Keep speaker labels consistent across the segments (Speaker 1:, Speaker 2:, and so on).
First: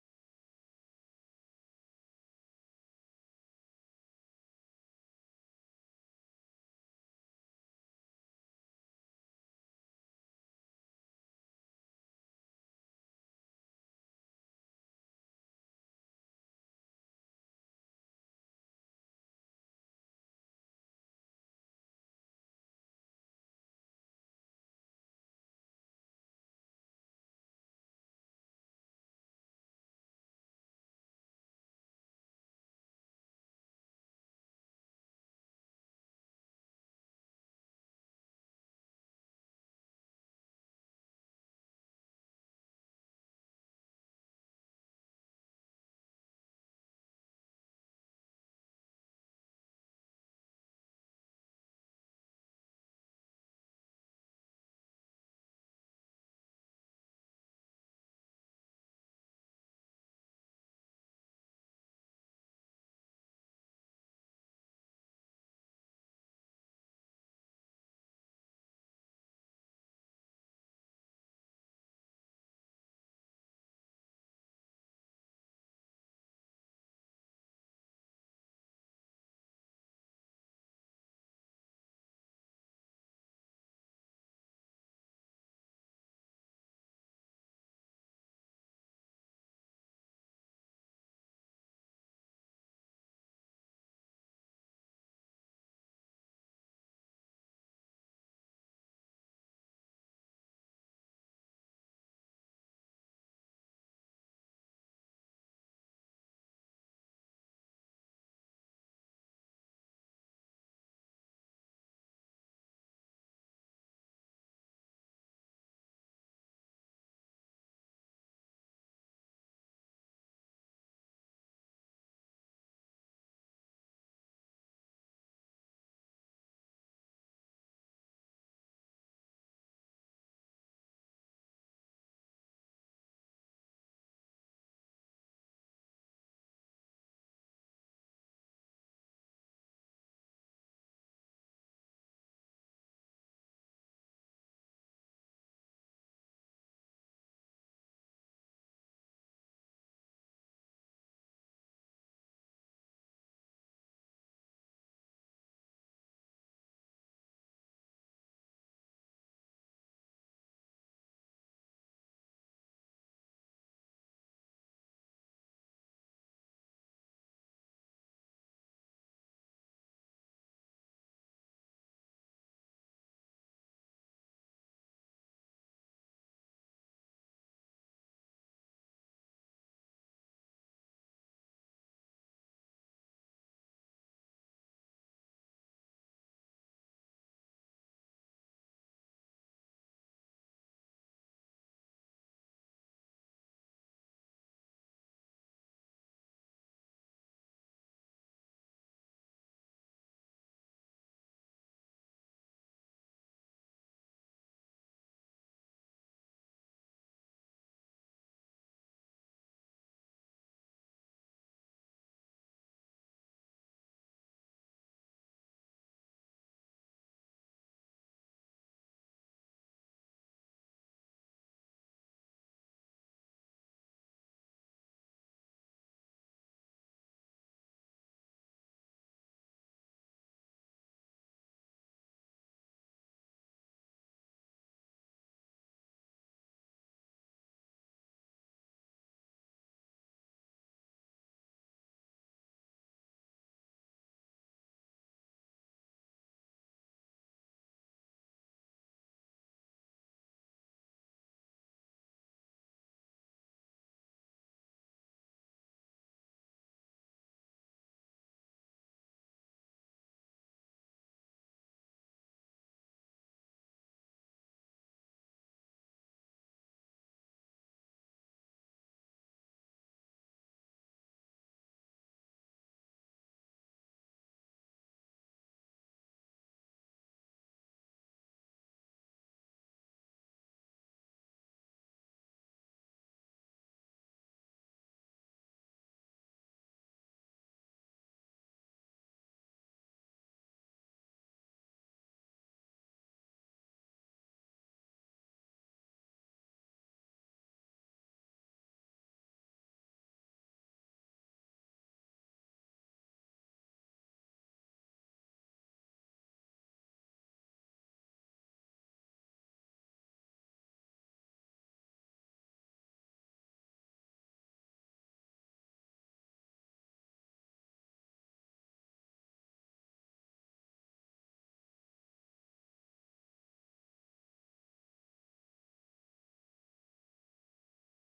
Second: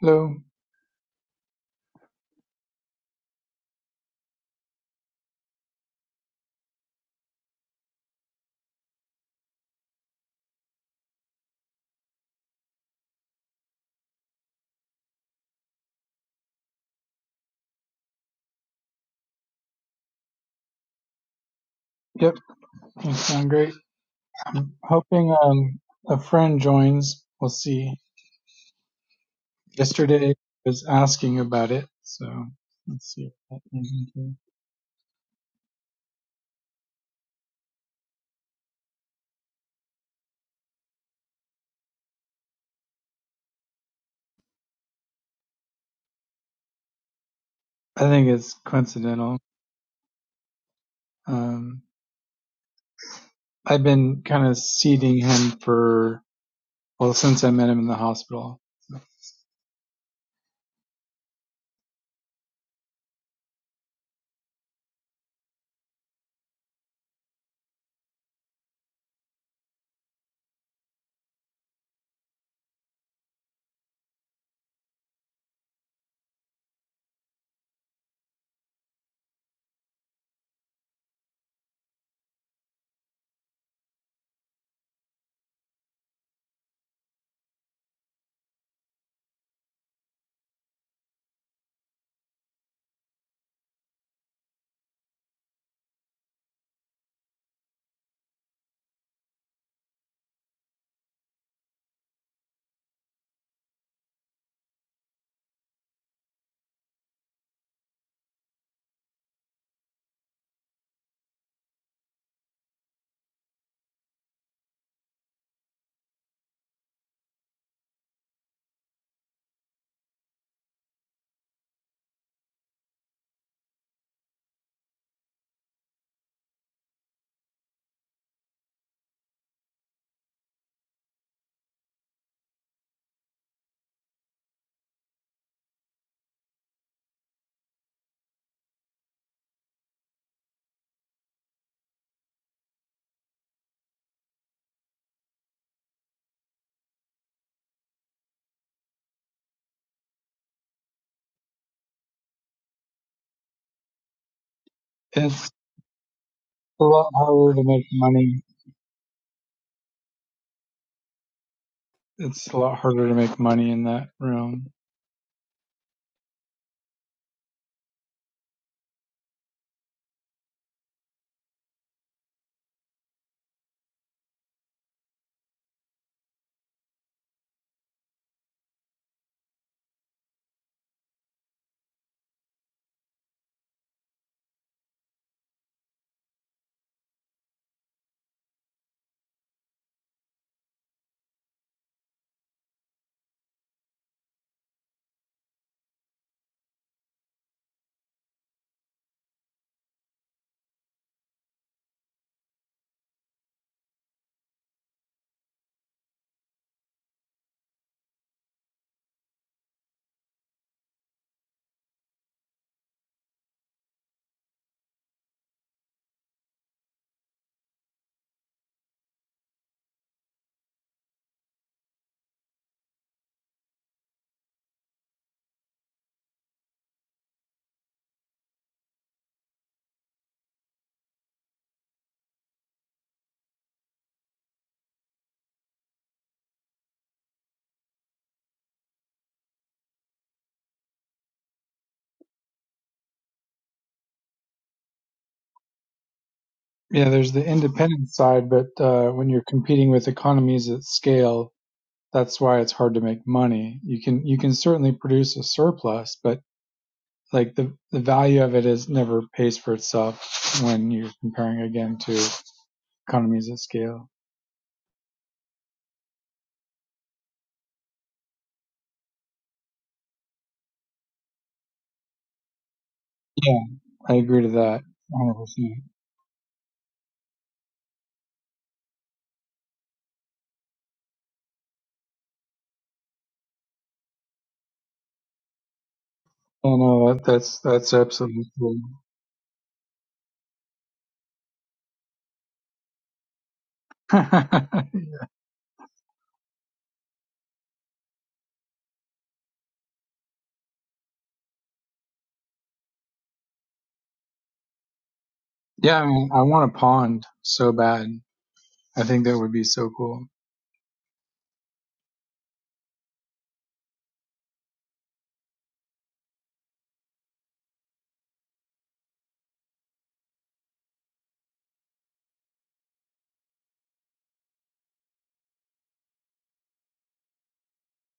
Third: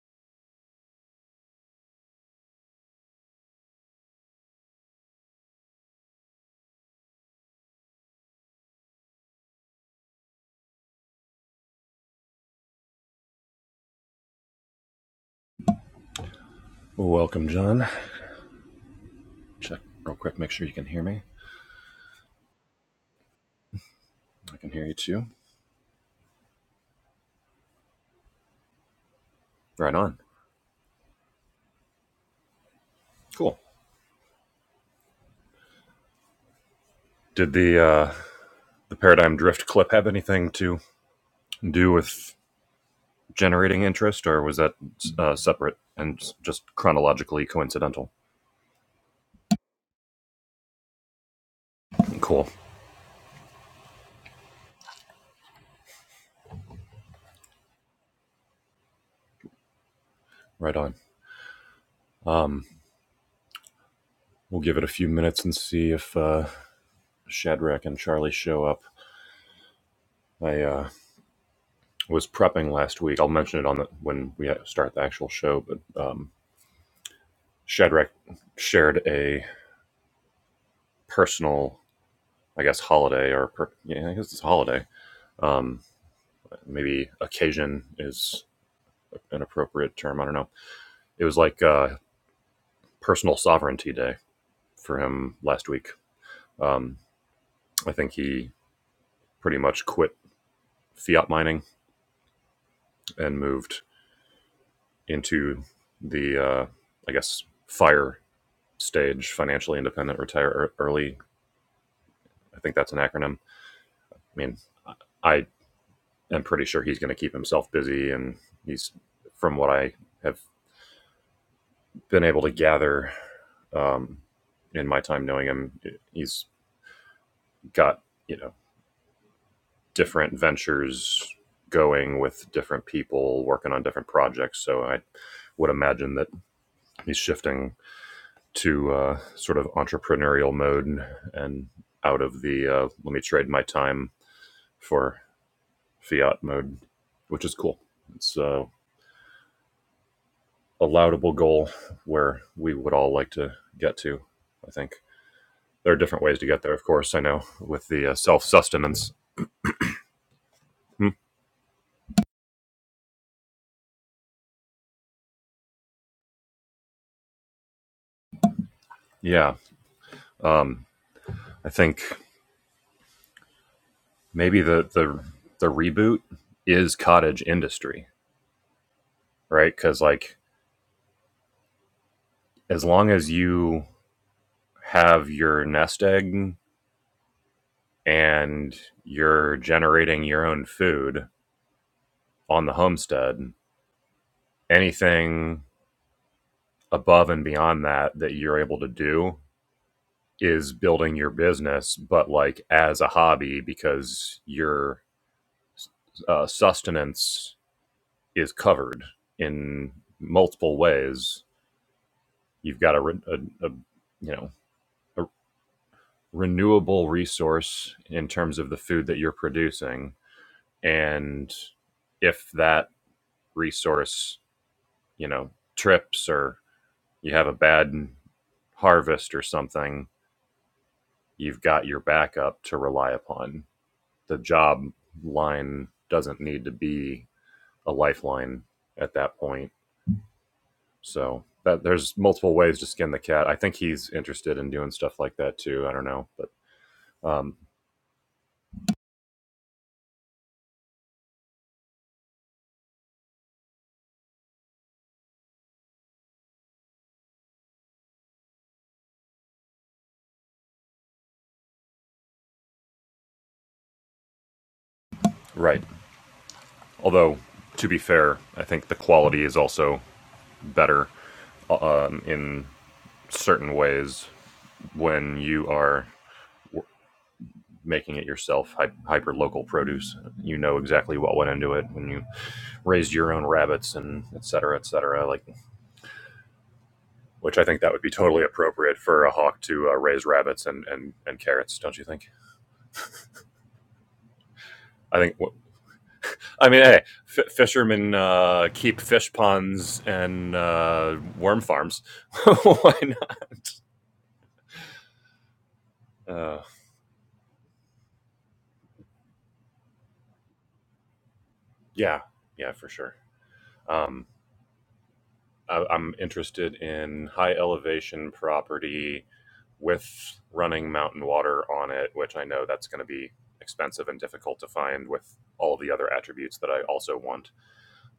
Speaker 1: Hello.
Speaker 2: Well, welcome, John. Check real quick, make sure you can hear me.
Speaker 1: Yep, you sound great.
Speaker 2: I can
Speaker 1: I'm
Speaker 2: hear you too.
Speaker 1: hoping um a friend joins. We'll see.
Speaker 2: Right on.
Speaker 1: Yesterday was asking about it, so let's see if
Speaker 2: Cool.
Speaker 1: that turns into.
Speaker 2: Did the uh, the paradigm drift clip have anything to do with generating interest, or was that uh, separate and just chronologically
Speaker 1: I
Speaker 2: coincidental?
Speaker 1: think it's coincidental. Um,
Speaker 2: Cool.
Speaker 1: I've been kind of seeding him for well since I met him in the hospital.
Speaker 2: Right on. Um, we'll give it a few minutes and see if uh, Shadrach and Charlie show up. I uh, was prepping last week. I'll mention it on the when we start the actual show. But um, Shadrach shared a personal I guess holiday or per, yeah, I guess it's a holiday. Um, maybe occasion is an appropriate term. I don't know. It was like uh, personal sovereignty day for him last week. Um, I think he pretty much quit fiat mining and moved into the uh, I guess fire stage, financially independent, retire early. I think that's an acronym. I mean, I am pretty sure he's going to keep himself busy, and he's from what I have been able to gather um, in my time knowing him. He's got you know different ventures going with different people working on different projects. So I would imagine that he's shifting to uh, sort of entrepreneurial mode and out of the uh, let me trade my time for fiat mode, which is cool. It's uh, a laudable goal where we would all like to get to, I think.
Speaker 1: It's
Speaker 2: there are different ways to get there,
Speaker 1: a
Speaker 2: of
Speaker 1: lot
Speaker 2: course. I know
Speaker 1: harder to make
Speaker 2: with the uh,
Speaker 1: money.
Speaker 2: self sustenance.
Speaker 1: It's a lot harder to make money in that realm.
Speaker 2: Yeah, um, I think maybe the the the reboot is cottage industry, right? Because like as long as you have your nest egg and you're generating your own food on the homestead, anything above and beyond that that you're able to do is building your business, but like as a hobby because you're uh, sustenance is covered in multiple ways. You've got a, a, a you know a renewable resource in terms of the food that you're producing, and if that resource you know trips or you have a bad harvest or something, you've got your backup to rely upon. The job line doesn't need to be a lifeline at that point So that there's multiple ways to skin the cat. I think he's interested in doing stuff like that too. I don't know, but
Speaker 1: Yeah, there's the
Speaker 2: um,
Speaker 1: independent side, but uh, when you're competing with economies at scale, that's why it's hard to make money. You can you can certainly produce a surplus, but like the the value of it is never pays for itself when you're comparing again to economies of scale.
Speaker 2: right. Although to be fair, I think the quality is also better um, in
Speaker 1: Yeah,
Speaker 2: certain
Speaker 1: I
Speaker 2: ways
Speaker 1: agree to that 100.
Speaker 2: when you
Speaker 1: percent
Speaker 2: are making it yourself hy- hyper local produce you know exactly what went into it when you raised your own rabbits and et cetera et cetera like
Speaker 1: No, no, that,
Speaker 2: which
Speaker 1: that's
Speaker 2: i think that
Speaker 1: that's
Speaker 2: would be totally
Speaker 1: absolutely true.
Speaker 2: appropriate for a hawk to uh, raise rabbits and, and and carrots don't you think i think I mean, hey, f- fishermen uh, keep fish ponds and uh, worm farms. Why not?
Speaker 1: yeah, I mean, I
Speaker 2: Uh,
Speaker 1: want a pond so bad. I think that would be so cool.
Speaker 2: yeah, yeah, for sure. Um, I- I'm interested in high elevation property with running mountain water on it, which I know that's going to be expensive and difficult to find with all the other attributes that I also want.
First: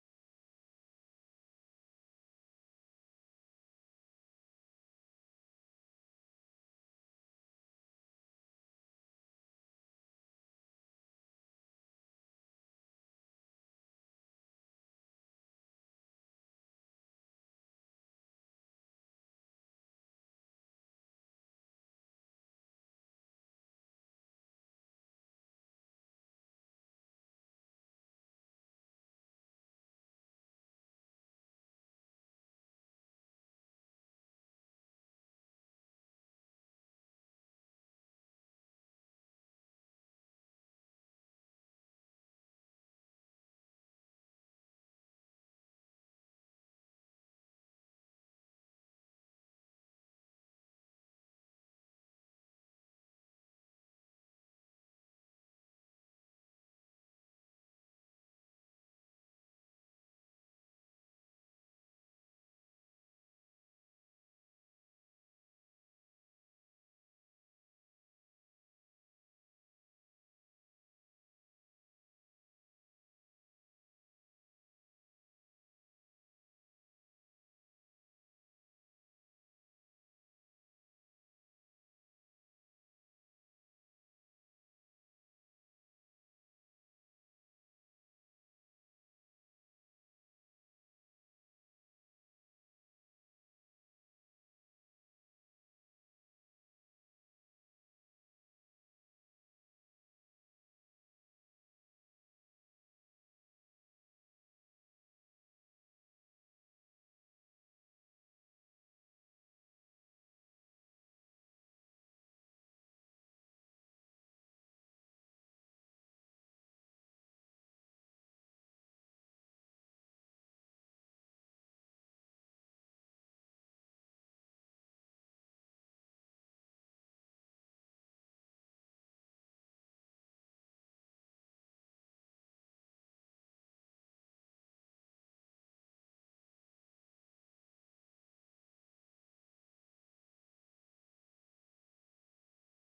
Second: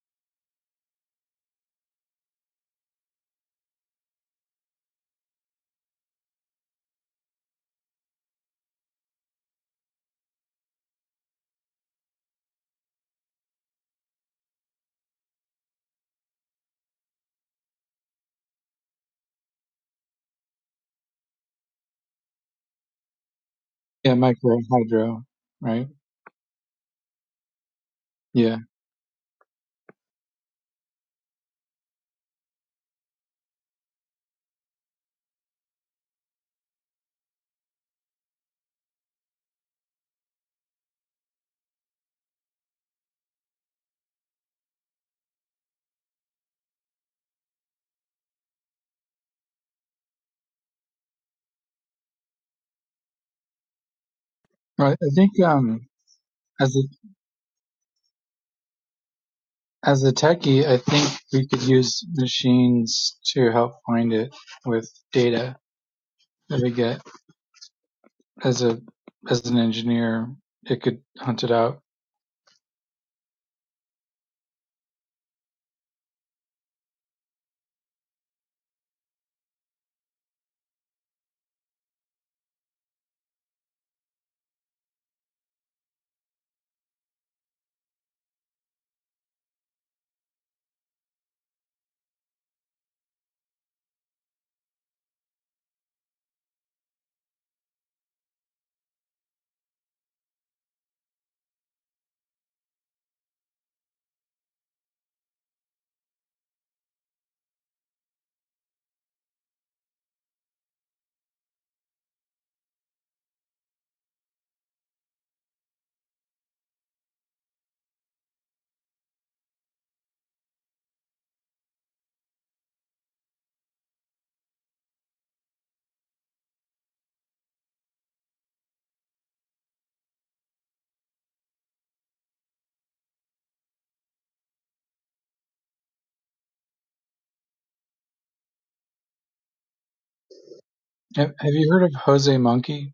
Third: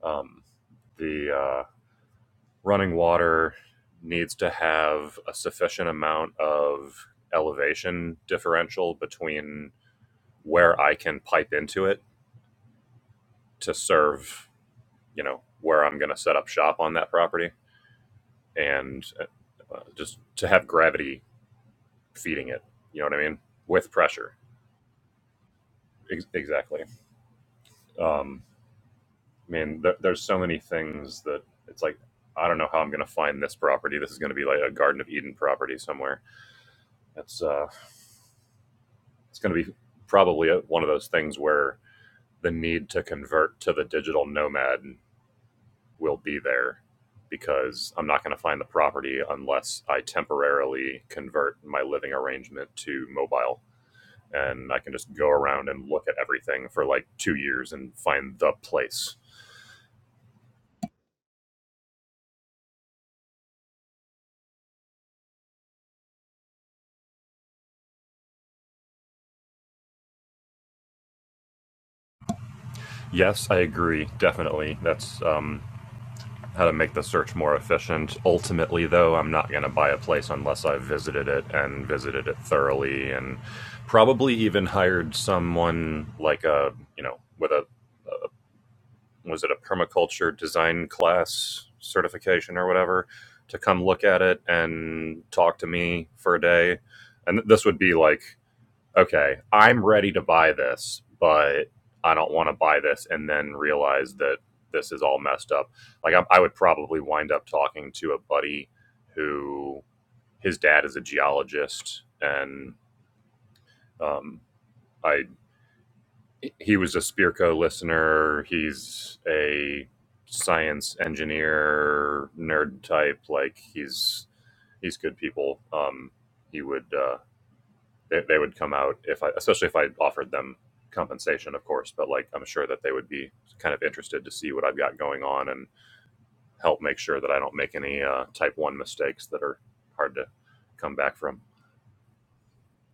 Speaker 2: Um, the uh, running water needs to have a sufficient amount of elevation differential between where I can pipe into it to serve, you know, where I'm going to set up shop on that property and uh, uh, just to have gravity feeding it, you know what I mean? With
Speaker 1: Yeah,
Speaker 2: pressure.
Speaker 1: micro hydro, right?
Speaker 2: Ex- exactly. Um,
Speaker 1: Yeah,
Speaker 2: I mean, there there's so many things that it's like, I don't know how I'm going to find this property. This is going to be like a Garden of Eden property somewhere. That's, uh, It's going to be probably one of those things where the need to convert to the digital nomad will be there because I'm not going to find the property unless I temporarily convert my living arrangement to mobile. And I can
Speaker 1: right. I
Speaker 2: just go
Speaker 1: think
Speaker 2: around
Speaker 1: um,
Speaker 2: and look at everything
Speaker 1: as
Speaker 2: for like two years and find the place.
Speaker 1: As a techie, I think we could use machines to help find it with data that we get. As a as an engineer, it could hunt it out.
Speaker 2: Yes, I agree. Definitely. That's um, how to make the search more efficient. Ultimately, though, I'm not going to buy a place unless I've visited it and visited it thoroughly and probably even hired someone like a, you know, with a, a was it a permaculture design class certification or whatever to come look at it and talk to me for a day. And this would be like okay, I'm ready to buy this, but I don't want to buy this and then realize that this is all messed up. Like, I, I would probably wind up talking to a buddy who his dad is a geologist, and um, I he was a Spearco listener. He's a science engineer nerd type. Like, he's he's good people. Um, he would. Uh, they, they would come out if I, especially if I offered them compensation, of course. But like, I'm sure that they would be kind of interested to see what I've got going on and help make sure that I don't make any uh, type one mistakes that are hard to come back
Speaker 1: Have,
Speaker 2: from.
Speaker 1: have you heard of Jose Monkey?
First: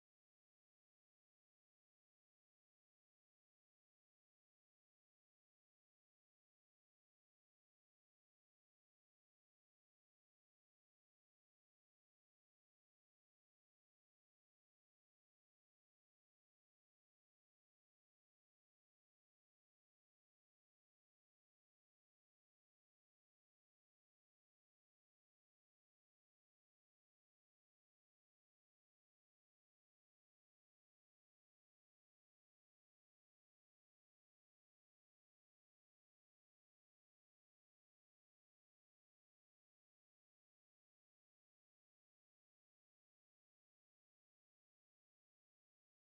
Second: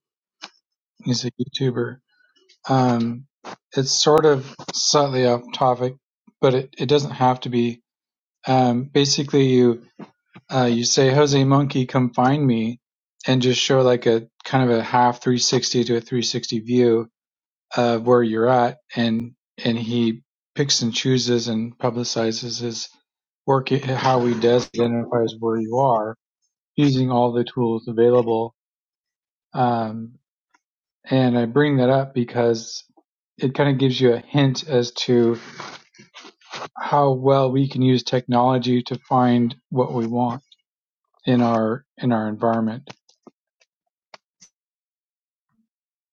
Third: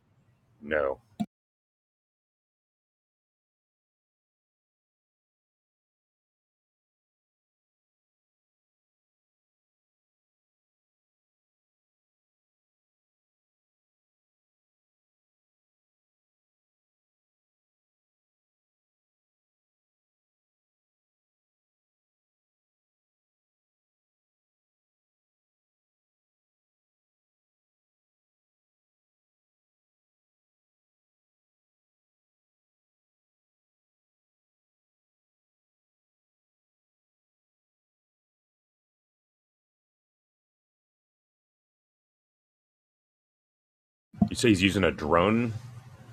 Speaker 2: No,
Speaker 1: He's a YouTuber. Um, it's sort of slightly off topic, but it, it doesn't have to be. Um, basically, you uh, you say Jose Monkey, come find me, and just show like a kind of a half 360 to a 360 view uh, where you're at, and and he picks and chooses and publicizes his work, how he does identifies where you are using all the tools available. Um, and I bring that up because it kind of gives you a hint as to how well we can use technology to find what we want in our in our environment.
Speaker 2: you say he's using a drone,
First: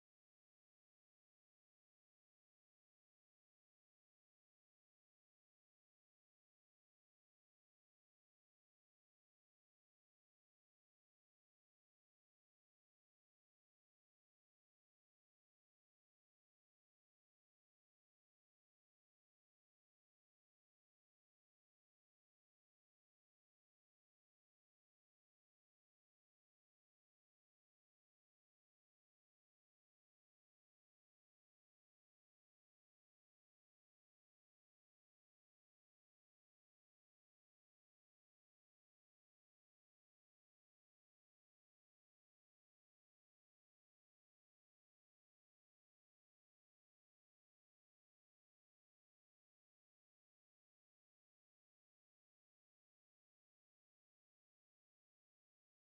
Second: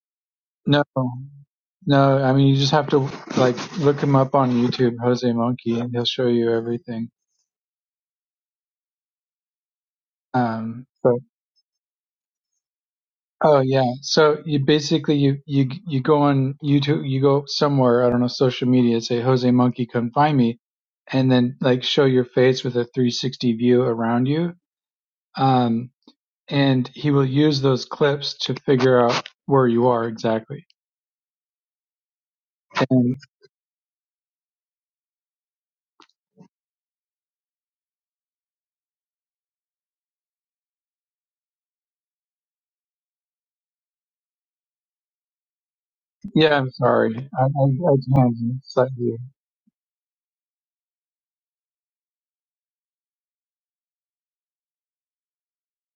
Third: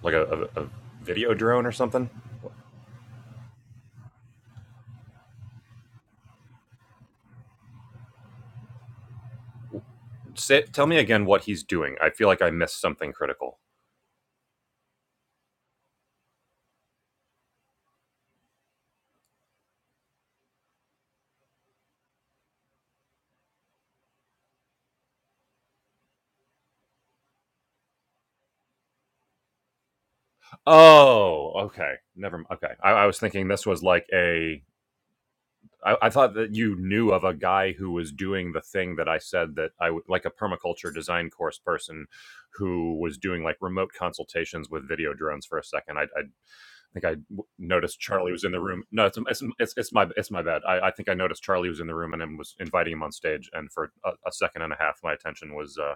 Speaker 2: like a, a, a
Speaker 1: No,
Speaker 2: video drone or something.
Speaker 1: no, I mean you just have to like look him up on YouTube, Jose Monkey, and he'll show you everything.
Speaker 2: Say, tell
Speaker 1: Um,
Speaker 2: me again what he's doing. I feel like I missed something critical.
Speaker 1: Oh yeah. So you basically you you you go on YouTube, you go somewhere, I don't know, social media, say Jose Monkey come find me and then like show your face with a 360 view around you. Um and he will use those clips to figure out where you are exactly.
Speaker 2: Oh, okay. Never. mind. Okay, I, I
Speaker 1: And
Speaker 2: was thinking this was like a I, I thought that you knew of a guy who was doing the thing that I said that I would like a permaculture design course person who was doing like remote consultations with video drones for a second. I, I
Speaker 1: yeah, I'm
Speaker 2: think
Speaker 1: sorry.
Speaker 2: I
Speaker 1: I I,
Speaker 2: w-
Speaker 1: I
Speaker 2: noticed Charlie
Speaker 1: can't
Speaker 2: was in the room.
Speaker 1: cite
Speaker 2: No,
Speaker 1: you.
Speaker 2: it's it's it's, my it's my bad. I, I think I noticed Charlie was in the room and was inviting him on stage. And for a, a second and a half, my attention was uh,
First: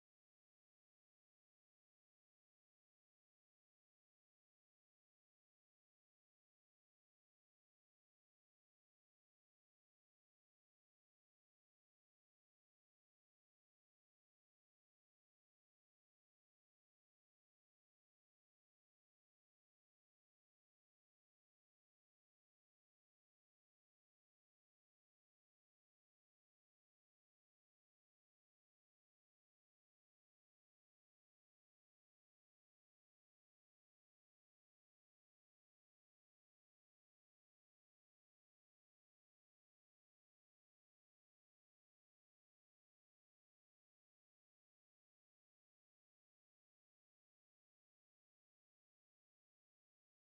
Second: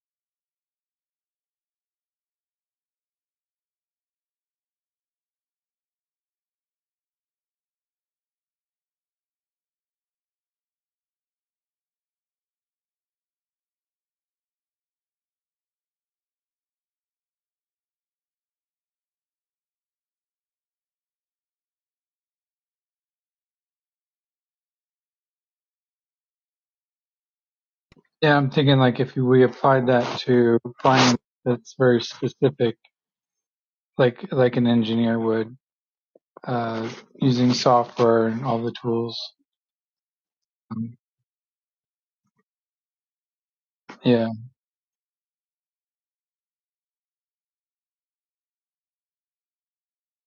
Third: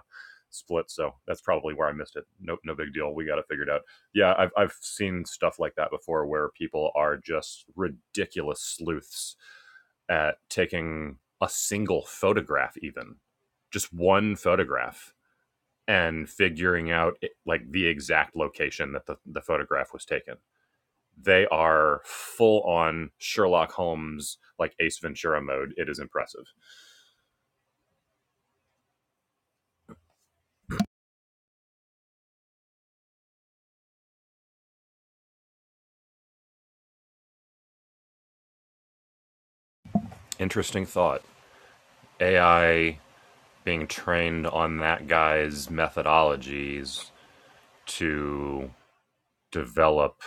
Speaker 2: split. So that's probably where I missed it. No, no big deal. We got it figured out. Yeah, I've I've seen stuff like that before, where people are just ridiculous sleuths at taking a single photograph, even just one photograph, and figuring out like the exact location that the, the photograph was taken they are full on Sherlock Holmes, like Ace Ventura mode. It is impressive.
Speaker 1: Yeah, I'm thinking like if we applied that to finding that's very specific like like an engineer would uh using software and all the tools.
Speaker 2: Interesting
Speaker 1: Um,
Speaker 2: thought. AI being
Speaker 1: yeah,
Speaker 2: trained on that guy's methodologies to develop,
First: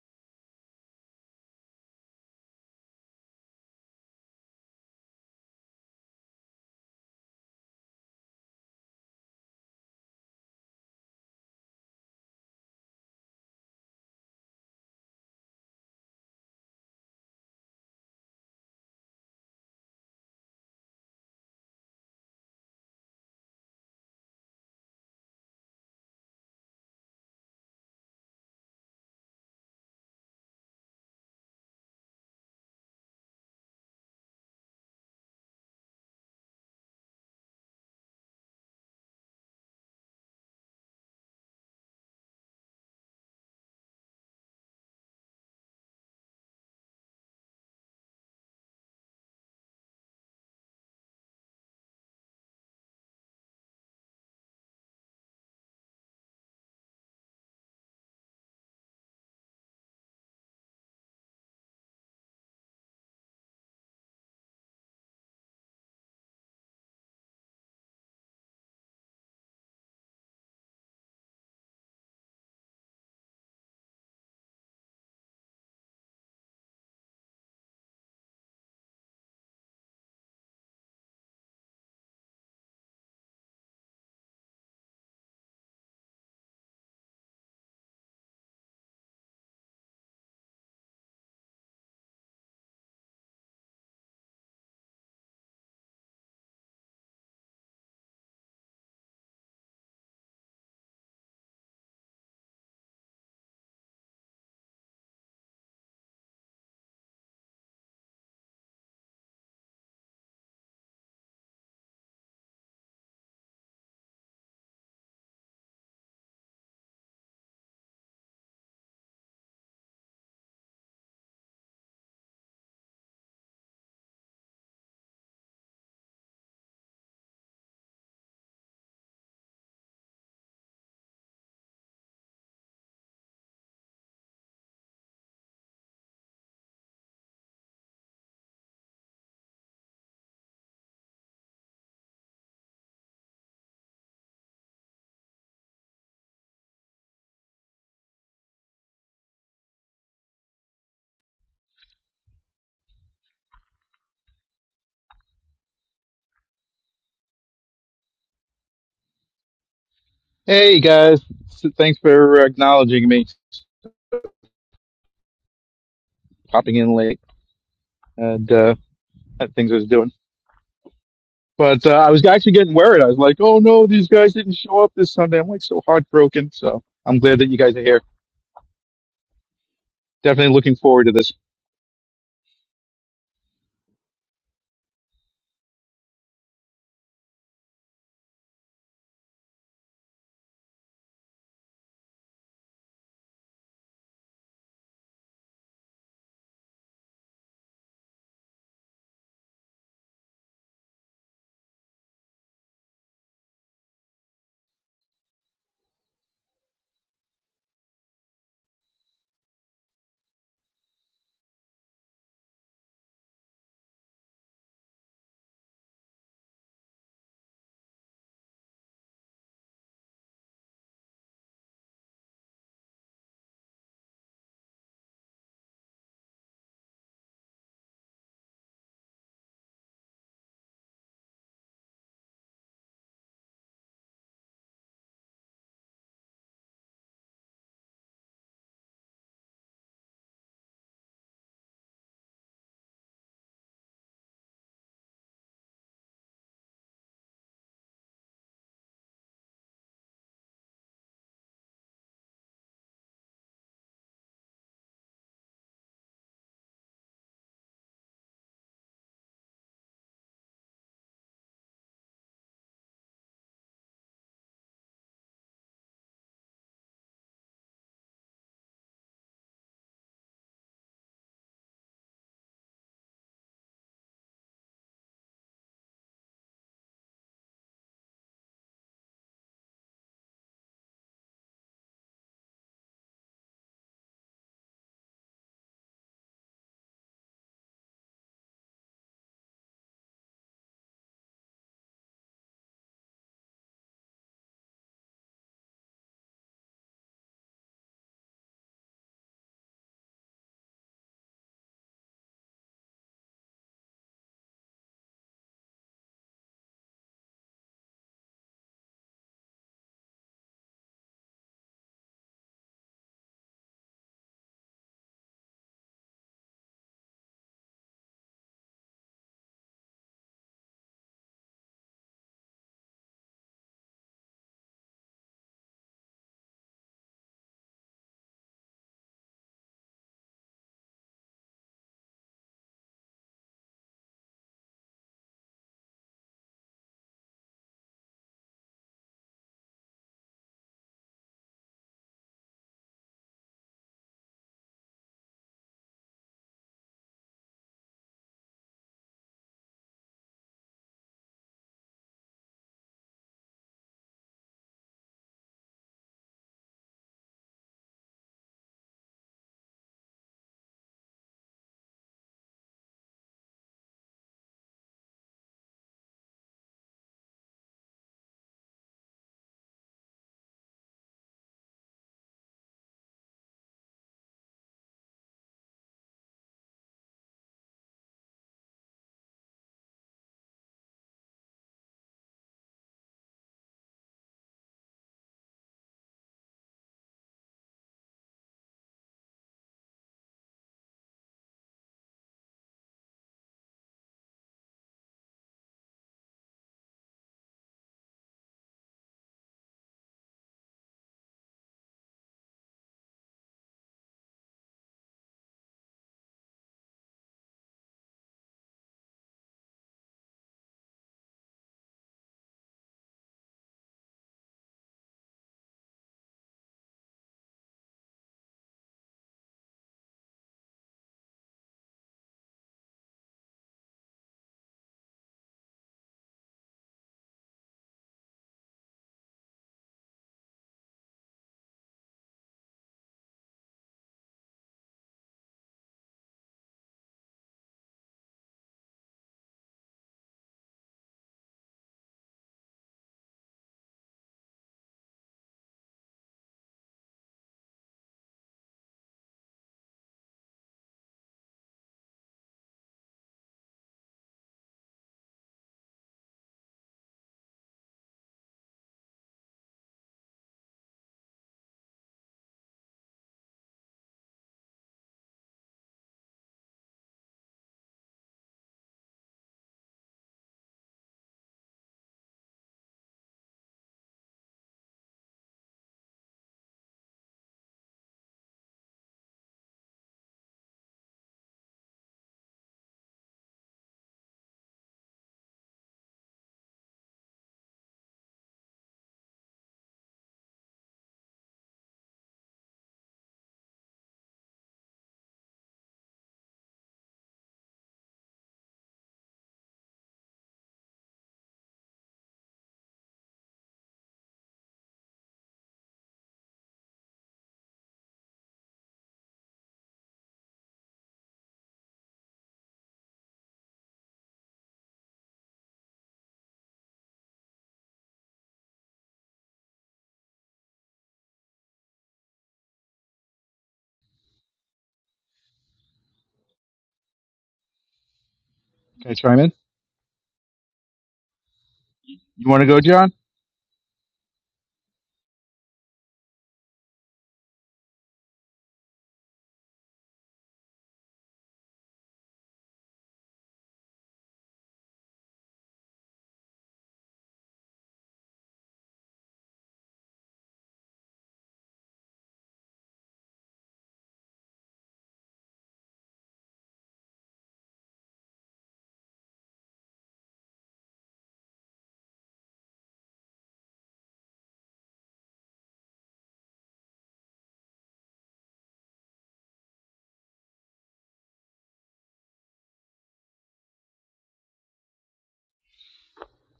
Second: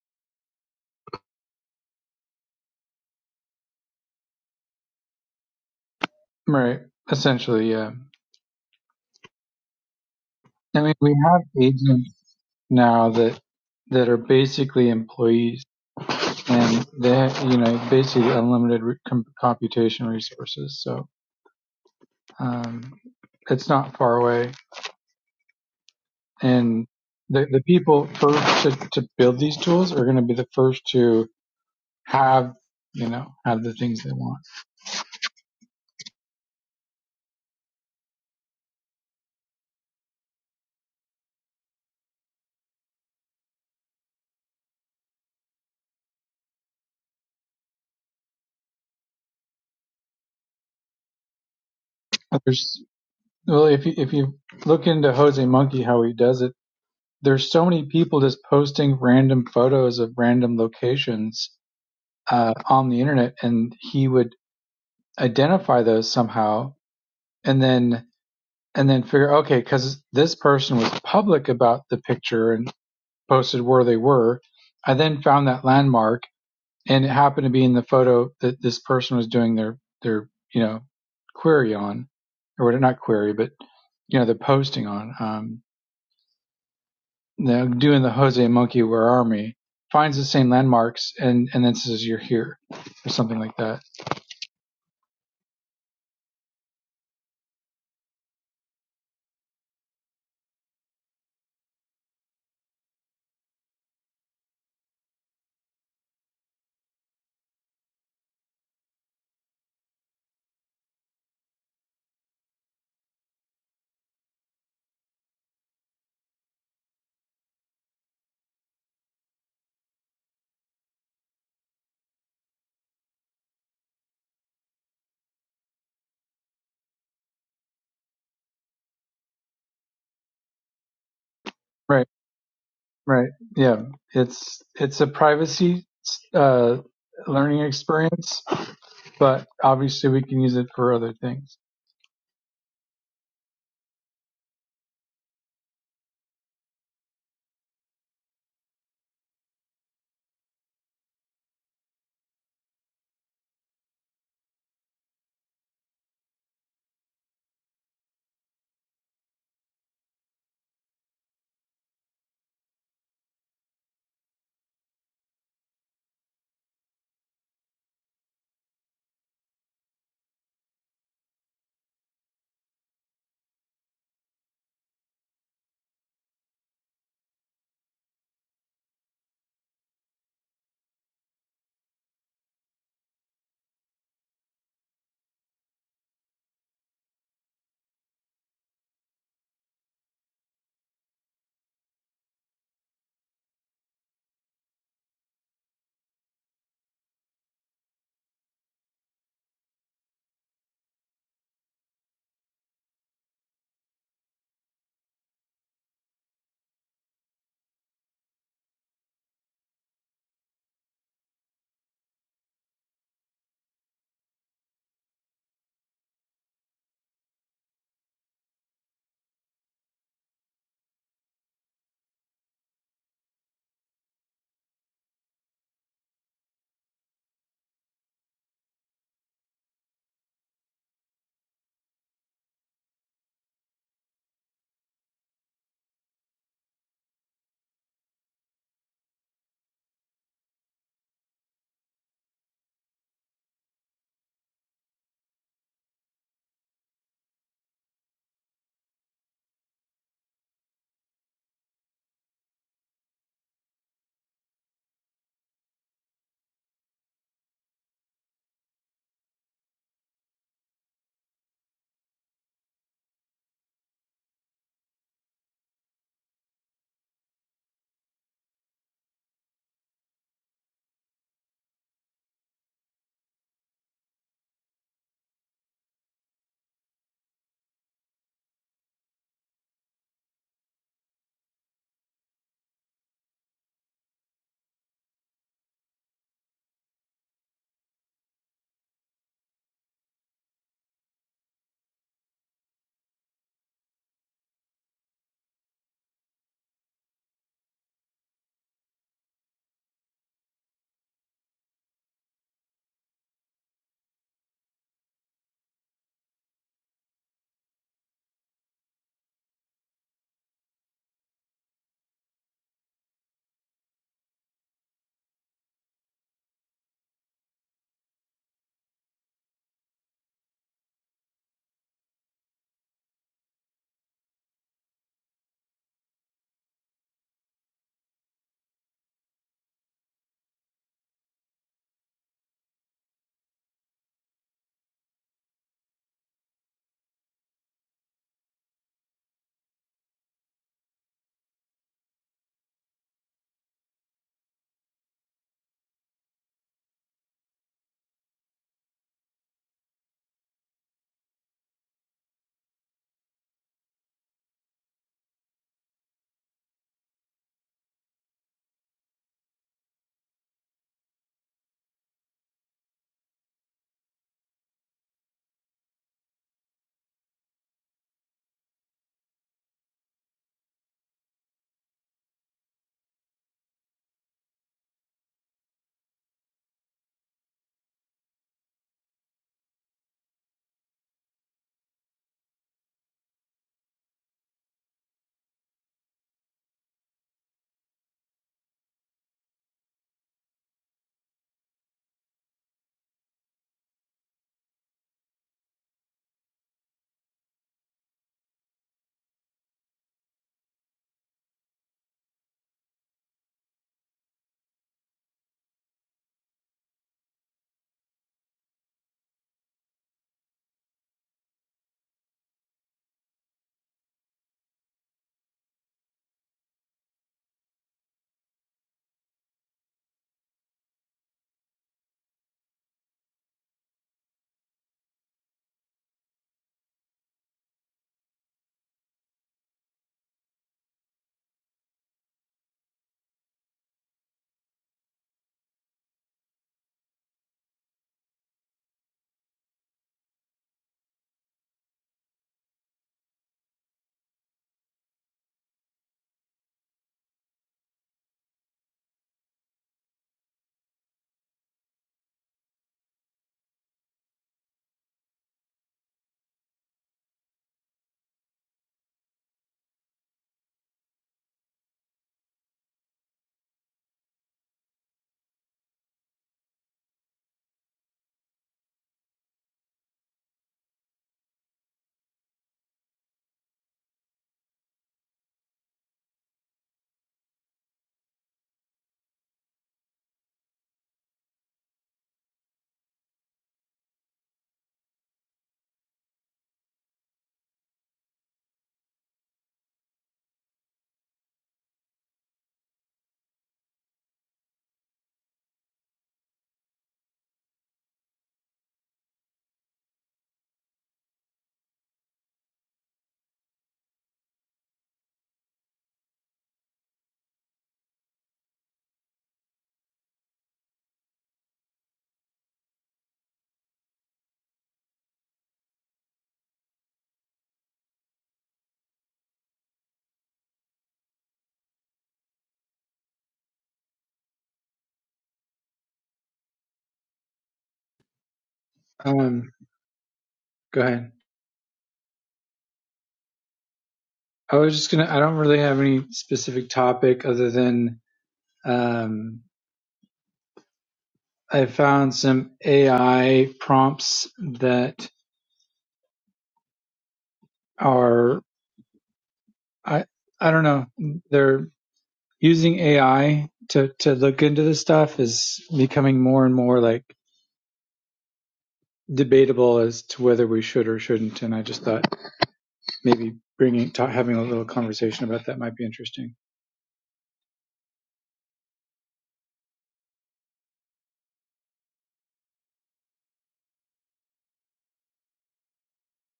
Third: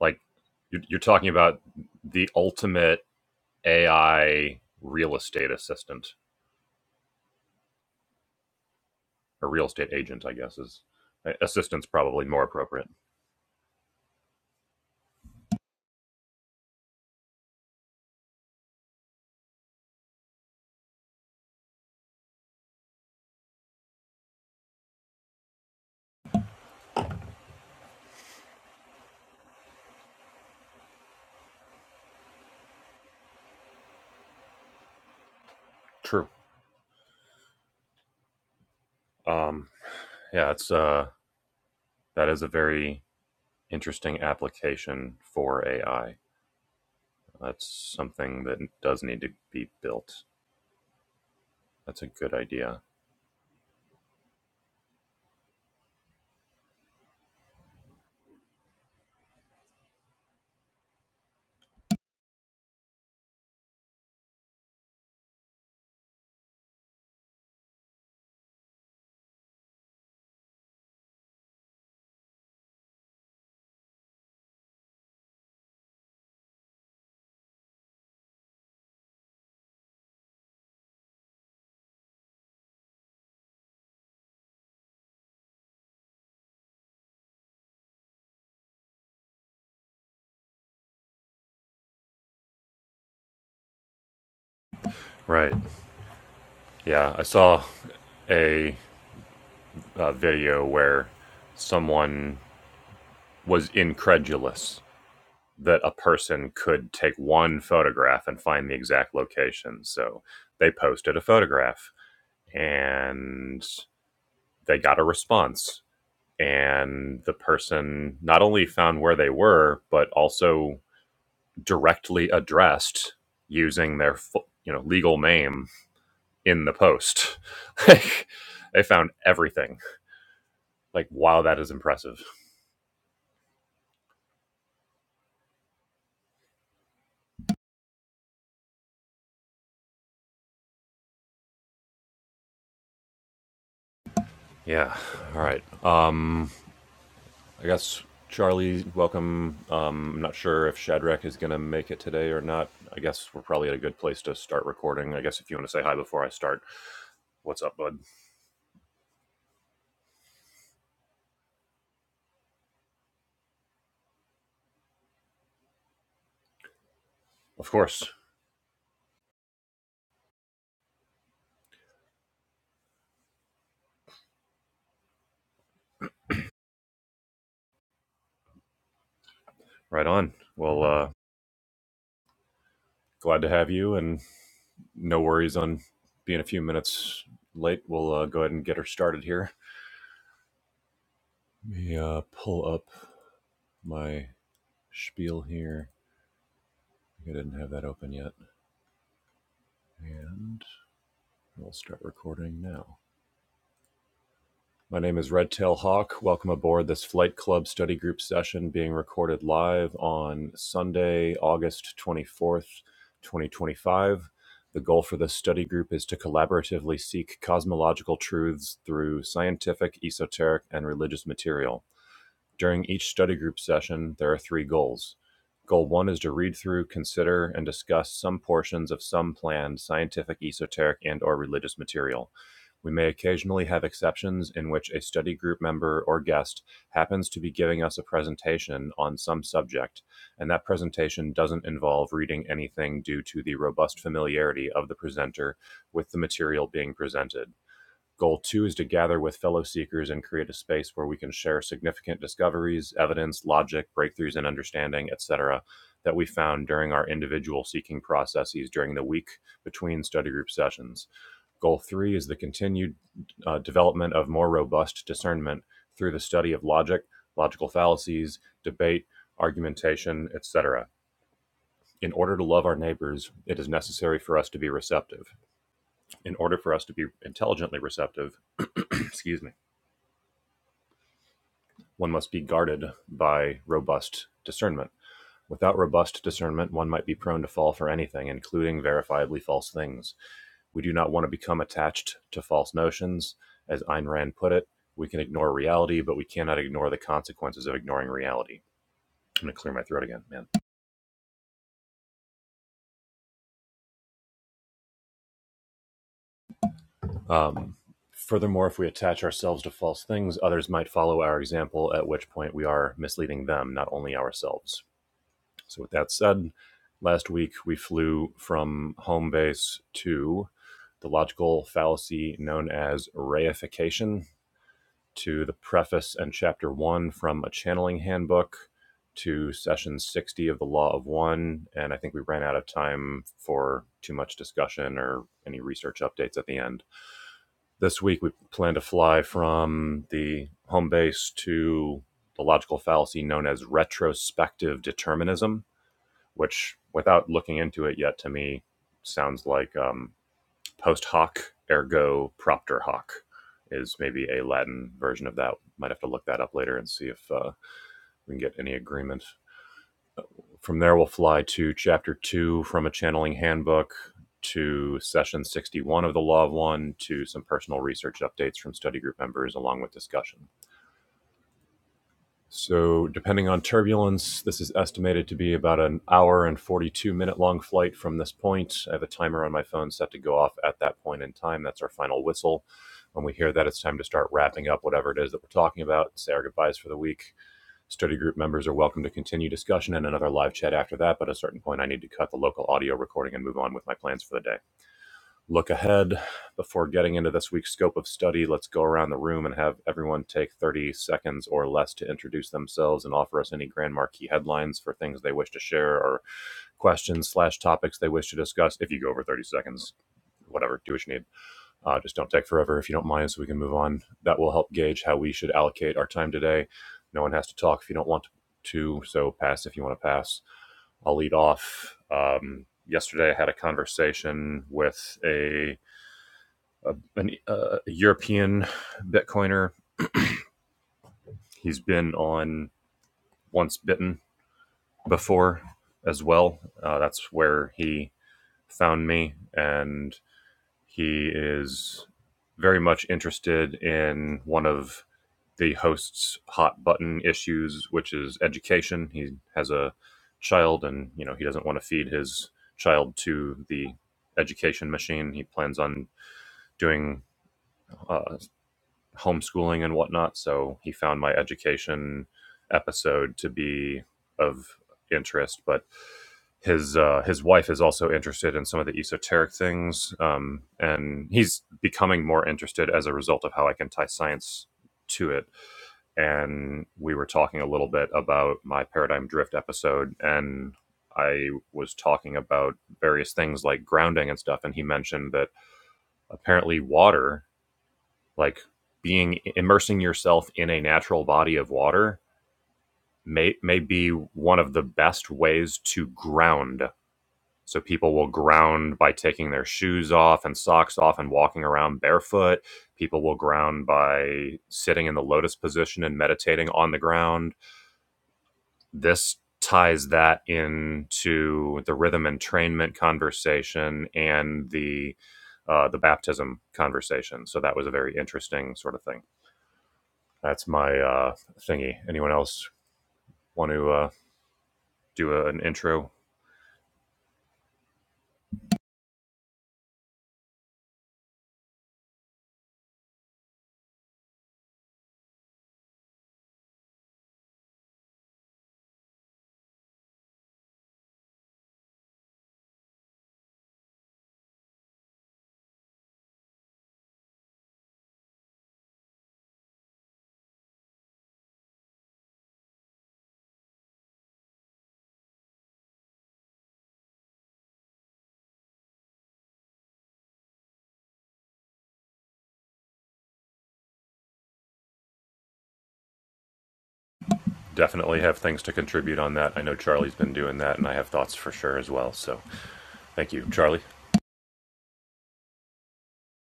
Speaker 2: like, you're, talking about the ultimate AI real estate assistant
Speaker 1: right. Essentially, yeah.
Speaker 2: or real estate agent, I guess, is
Speaker 1: I mean, we
Speaker 2: uh,
Speaker 1: have
Speaker 2: assistant's
Speaker 1: agents
Speaker 2: probably more appropriate.
Speaker 1: now that that are basically employees, and they, ha- you know, basically unlimited re- com- computation resources. So um, it's not far away, and the the people first to, to build these tools are going to be the first to have, you know, have the things they want.
Speaker 2: True. Um, yeah, it's uh, that is a very interesting application for AI. That's something that does need to be built. That's a good idea.
Speaker 1: There's well, if you if you look into Jose Monkey how he does it, there's so many people just posting random photos of random locations uh, on the internet, and he would identify those somehow, and then and then figure okay, because this person was public about the picture and posted where they were. I then found that landmark and it happened to be in the photo that this person was doing their their you know query on, or what- not query, but you know they're posting on. Um, they're doing the Jose Monkey, where are me? Finds the same landmarks and and then says you're here or something like that.
Speaker 2: Right. Yeah, I saw a, uh video where someone was incredulous that a person could take one photograph and find the exact location. So they posted a photograph and they got a response. And the person not only found where they were, but also directly addressed using their you know legal name in the post. Like, they found everything. Like, wow, that is
Speaker 1: Right,
Speaker 2: impressive.
Speaker 1: right, yeah. It's it's a privacy uh, learning experience, but obviously we can use it for other things.
Speaker 2: Yeah. All right. Um, I guess Charlie, welcome. Um, I'm not sure if Shadrach is going to make it today or not. I guess we're probably at a good place to start recording. I guess if you want to say hi before I start, what's up, bud?
Speaker 3: Hey guys, S- thanks for acknowledging me, popping in late
Speaker 2: Of course.
Speaker 3: and uh, had things I was doing. But uh, I was actually getting worried. I was like, "Oh no, these guys didn't show up this Sunday." I'm like so heartbroken. So I'm glad that you guys are here.
Speaker 2: Right on.
Speaker 3: Definitely looking
Speaker 2: Well,
Speaker 3: forward
Speaker 2: uh,
Speaker 3: to this.
Speaker 2: glad to have you, and no worries on being a few minutes late. We'll uh, go ahead and get her started here. Let me uh, pull up my spiel here. I didn't have that open yet. And we'll start recording now. My name is Redtail Hawk. Welcome aboard this Flight Club study group session being recorded live on Sunday, August 24th, 2025. The goal for this study group is to collaboratively seek cosmological truths through scientific, esoteric, and religious material. During each study group session, there are three goals. Goal one is to read through, consider, and discuss some portions of some planned scientific, esoteric, and or religious material. We may occasionally have exceptions in which a study group member or guest happens to be giving us a presentation on some subject, and that presentation doesn't involve reading anything due to the robust familiarity of the presenter with the material being presented. Goal two is to gather with fellow seekers and create a space where we can share significant discoveries, evidence, logic, breakthroughs in understanding, etc., that we found during our individual seeking processes during the week between study group sessions. Goal three is the continued uh, development of more robust discernment through the study of logic, logical fallacies, debate, argumentation, etc. In order to love our neighbors, it is necessary for us to be receptive. In order for us to be intelligently receptive, excuse me one must be guarded by robust discernment. Without robust discernment, one might be prone to fall for anything, including verifiably false things. We do not want to become attached to false notions. As Ayn Rand put it, we can ignore reality, but we cannot ignore the consequences of ignoring reality. I'm going to clear my throat again, man. Um, furthermore, if we attach ourselves to false things, others might follow our example, at which point we are misleading them, not only ourselves. So, with that said, last week we flew from home base to the logical fallacy known as reification to the preface and chapter one from a channeling handbook to session 60 of the law of one and i think we ran out of time for too much discussion or any research updates at the end this week we plan to fly from the home base to the logical fallacy known as retrospective determinism which, without looking into it yet, to me sounds like um, post hoc ergo propter hoc is maybe a Latin version of that. Might have to look that up later and see if uh, we can get any agreement. From there, we'll fly to chapter two from a channeling handbook to session 61 of the Law of One to some personal research updates from study group members, along with discussion. So, depending on turbulence, this is estimated to be about an hour and 42 minute long flight from this point. I have a timer on my phone set to go off at that point in time. That's our final whistle. When we hear that, it's time to start wrapping up whatever it is that we're talking about, say our goodbyes for the week. Study group members are welcome to continue discussion and another live chat after that, but at a certain point, I need to cut the local audio recording and move on with my plans for the day. Look ahead. Before getting into this week's scope of study, let's go around the room and have everyone take 30 seconds or less to introduce themselves and offer us any grand marquee headlines for things they wish to share or questions slash topics they wish to discuss. If you go over 30 seconds, whatever, do what you need. Uh, just don't take forever if you don't mind, so we can move on. That will help gauge how we should allocate our time today. No one has to talk if you don't want to, so pass if you want to pass. I'll lead off. Um, yesterday, I had a conversation with a a, an, uh, a European Bitcoiner. He's been on Once Bitten before as well. Uh, that's where he found me, and he is very much interested in one of the host's hot button issues, which is education. He has a child, and you know he doesn't want to feed his child to the education machine. He plans on doing uh, homeschooling and whatnot. So he found my education episode to be of interest. But his uh, his wife is also interested in some of the esoteric things, um, and he's becoming more interested as a result of how I can tie science to it. And we were talking a little bit about my paradigm drift episode, and I was talking about various things like grounding and stuff, and he mentioned that apparently water like being immersing yourself in a natural body of water may may be one of the best ways to ground so people will ground by taking their shoes off and socks off and walking around barefoot people will ground by sitting in the lotus position and meditating on the ground this ties that into the rhythm entrainment conversation and the uh, the baptism conversation so that was a very interesting sort of thing That's my uh, thingy. Anyone else want to uh, do a, an intro?
Speaker 3: Can I chime in?
Speaker 1: Um, go ahead.
Speaker 3: You want to go, John?
Speaker 1: I was just gonna. I don't really have any specific topic other than Um, I found some AI prompts that are I I don't know they're using AI to to look into this stuff is becoming more and more like debatable as to whether we should or shouldn't. And I just thought maybe bringing ta having a little conversation about that might be interesting.
Speaker 2: Definitely have things to contribute on that. I know Charlie's been doing that, and I have thoughts for sure as well. So thank you, Charlie.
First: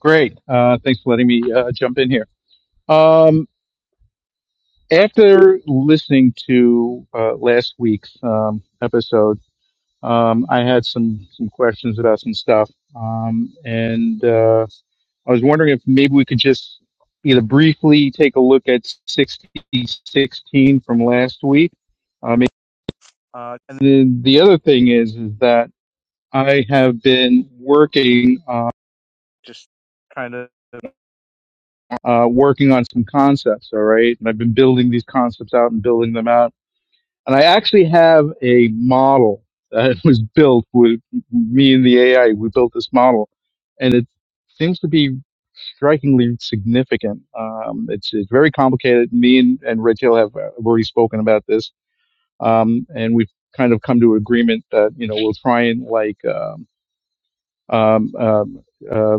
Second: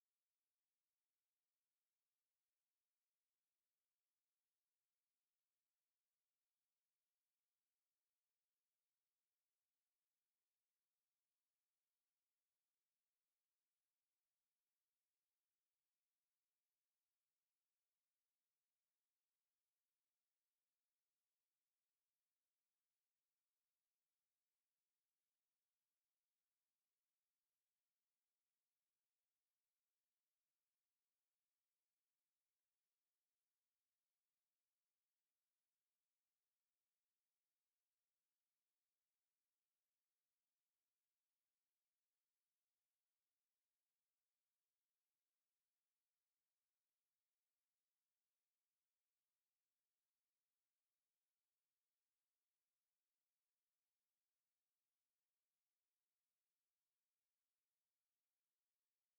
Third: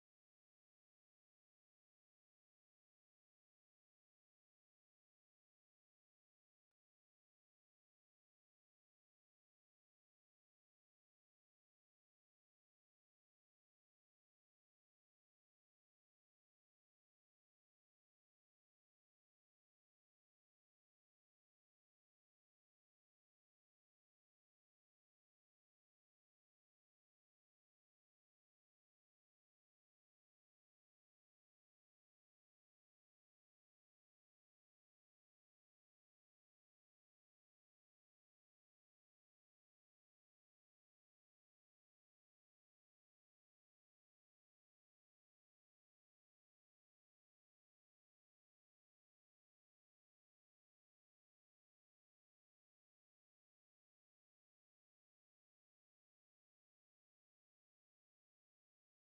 Speaker 3: Great. Uh, thanks for letting me uh, jump in here. Um, after listening to uh, last week's um, episode, um, I had some some questions about some stuff, um, and. Uh, I was wondering if maybe we could just either briefly take a look at 6016 from last week. Um, then the other thing is, is that I have been working uh, uh, working on some concepts, all right, and I've been building these concepts out and building them out, and I actually have a model that was built with me and the AI. We built this model, and it seems to be. strikingly significant. Um, it's, it's very complicated. Me and, and Red Tail have uh, already spoken about this, um, and we've kind of come to an agreement that you know we'll try and like um, um, um, uh,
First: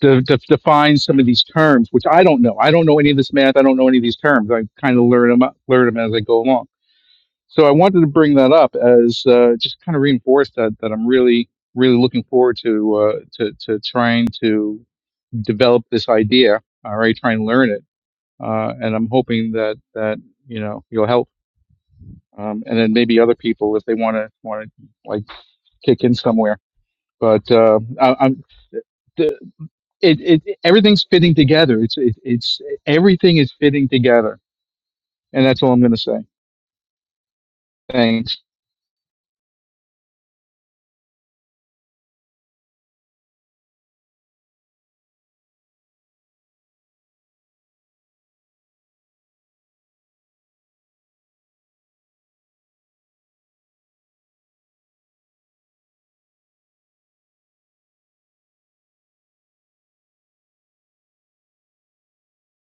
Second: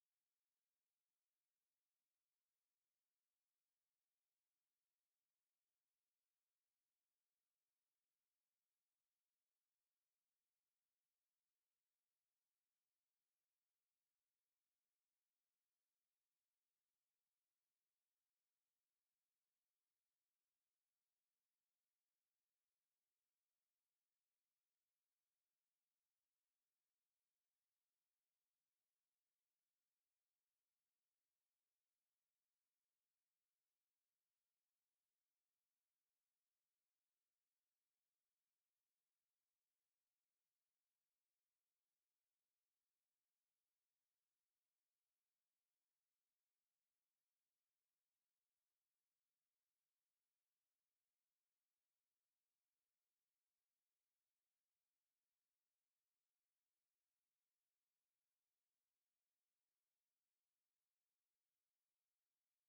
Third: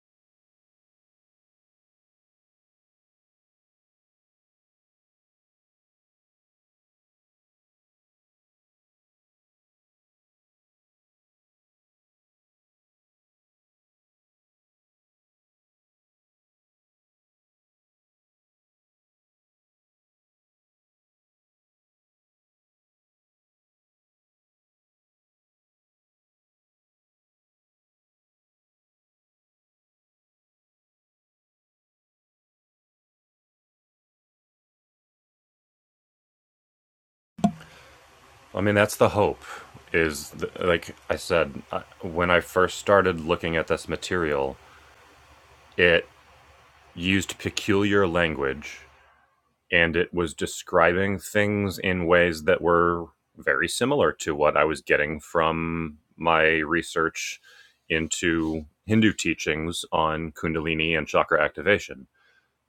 Speaker 3: de- de- define some of these terms, which I don't know. I don't know any of this math. I don't know any of these terms. I kind of learn them learn them as I go along. So I wanted to bring that up as uh, just kind of reinforce that that I'm really really looking forward to uh, to to trying to develop this idea. All right, try and learn it uh, and I'm hoping that that you know you'll help, um, and then maybe other people if they want to want to like kick in somewhere. But uh, I, I'm the, it, it everything's fitting together. It's it, it's everything is fitting together, and that's all I'm going to say. Thanks.
Speaker 2: I mean, that's the hope. Is th like I said, I, when I first started looking at this material, it used peculiar language and it was describing things in ways that were very similar to what I was getting from my research into Hindu teachings on Kundalini and chakra activation.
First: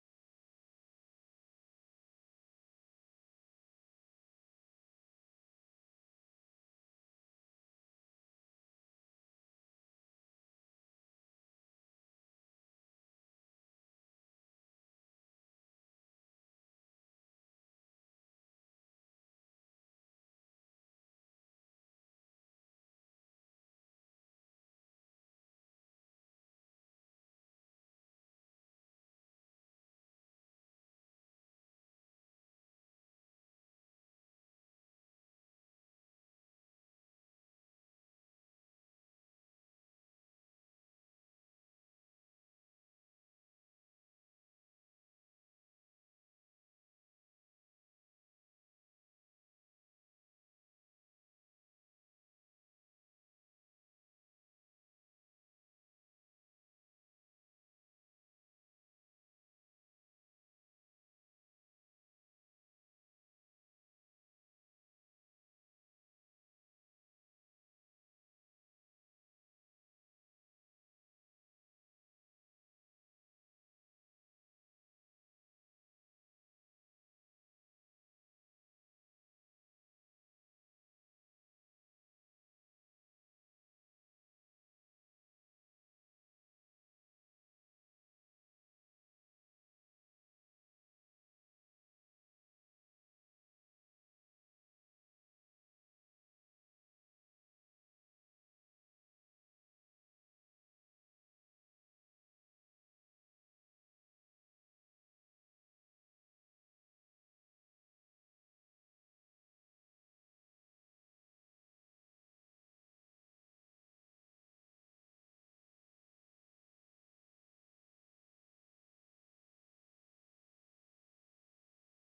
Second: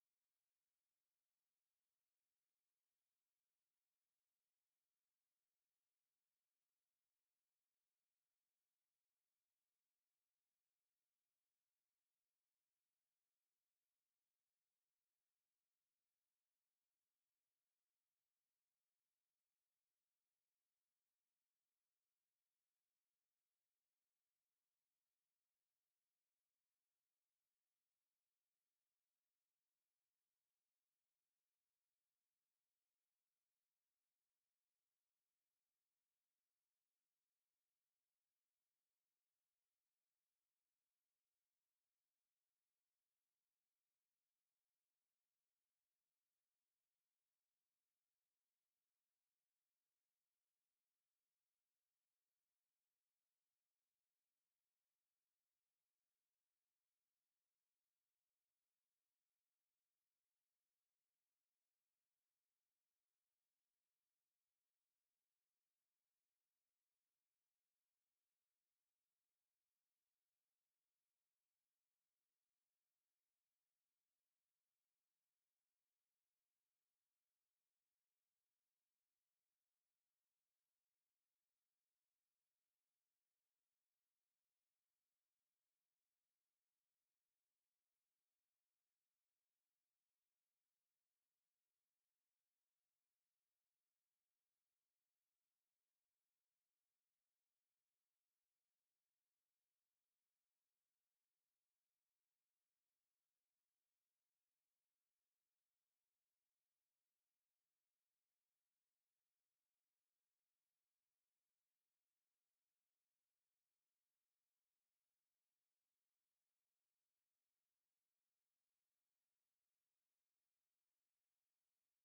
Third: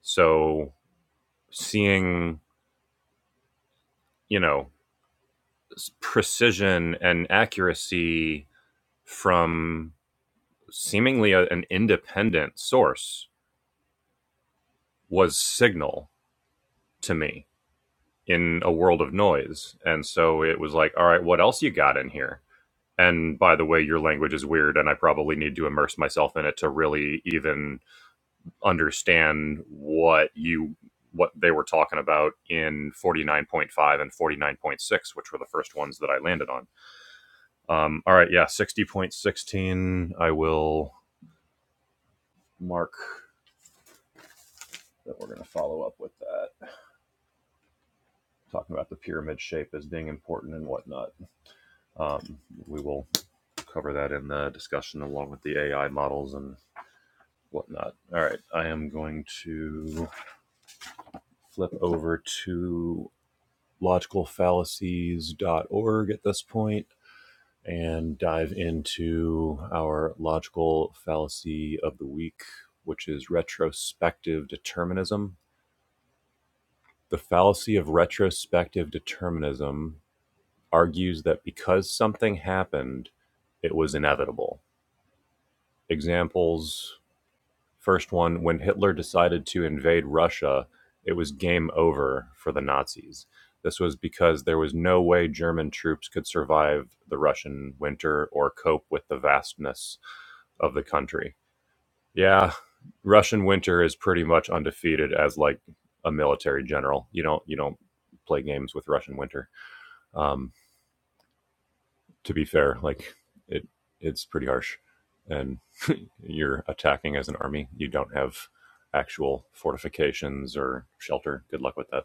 Speaker 2: So seeing, you know, precision and accuracy from seemingly a- an independent source was signal to me in a world of noise. And so it was like, all right, what else you got in here? And by the way, your language is weird, and I probably need to immerse myself in it to really even understand what you what they were talking about in 49.5 and 49.6, which were the first ones that I landed on. Um, all right, yeah, 60.16. I will mark that we're going to follow up with that, talking about the pyramid shape as being important and whatnot. Um, we will cover that in the discussion along with the AI models and whatnot. All right, I am going to flip over to logicalfallacies.org at this point and dive into our logical fallacy of the week, which is retrospective determinism. The fallacy of retrospective determinism argues that because something happened, it was inevitable. Examples First one, when Hitler decided to invade Russia, it was game over for the Nazis. This was because there was no way German troops could survive the Russian winter or cope with the vastness of the country. Yeah, Russian winter is pretty much undefeated as like a military general. You don't you don't play games with Russian winter. Um, to be fair, like it it's pretty harsh, and you're attacking as an army. You don't have actual fortifications or shelter. Good luck with that.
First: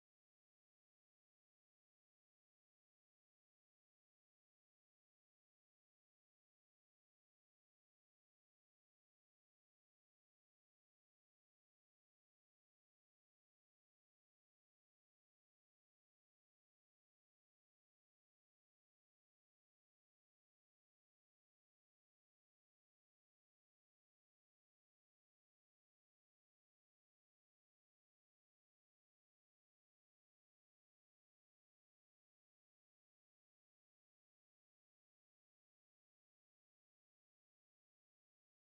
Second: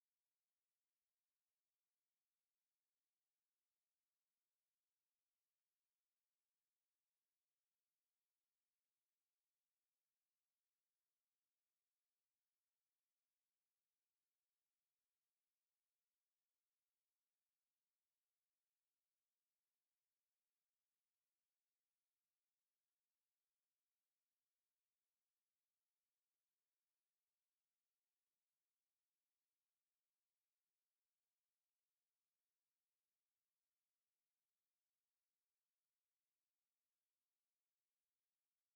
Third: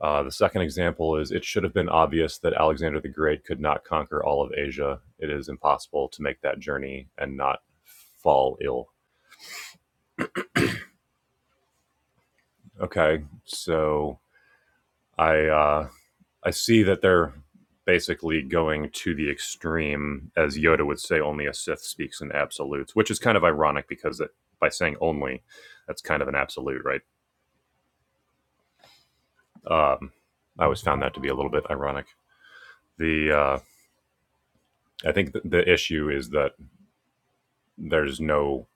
Speaker 2: Uh, the second example is it should have been obvious that Alexander the Great could not conquer all of Asia. It is impossible to make that journey and not fall ill. Okay, so I uh, I see that they're basically going to the extreme, as Yoda would say, only a Sith speaks in absolutes, which is kind of ironic because it, by saying only, that's kind of an absolute, right? Um, I always found that to be a little bit ironic. The uh, I think th- the issue is that there's no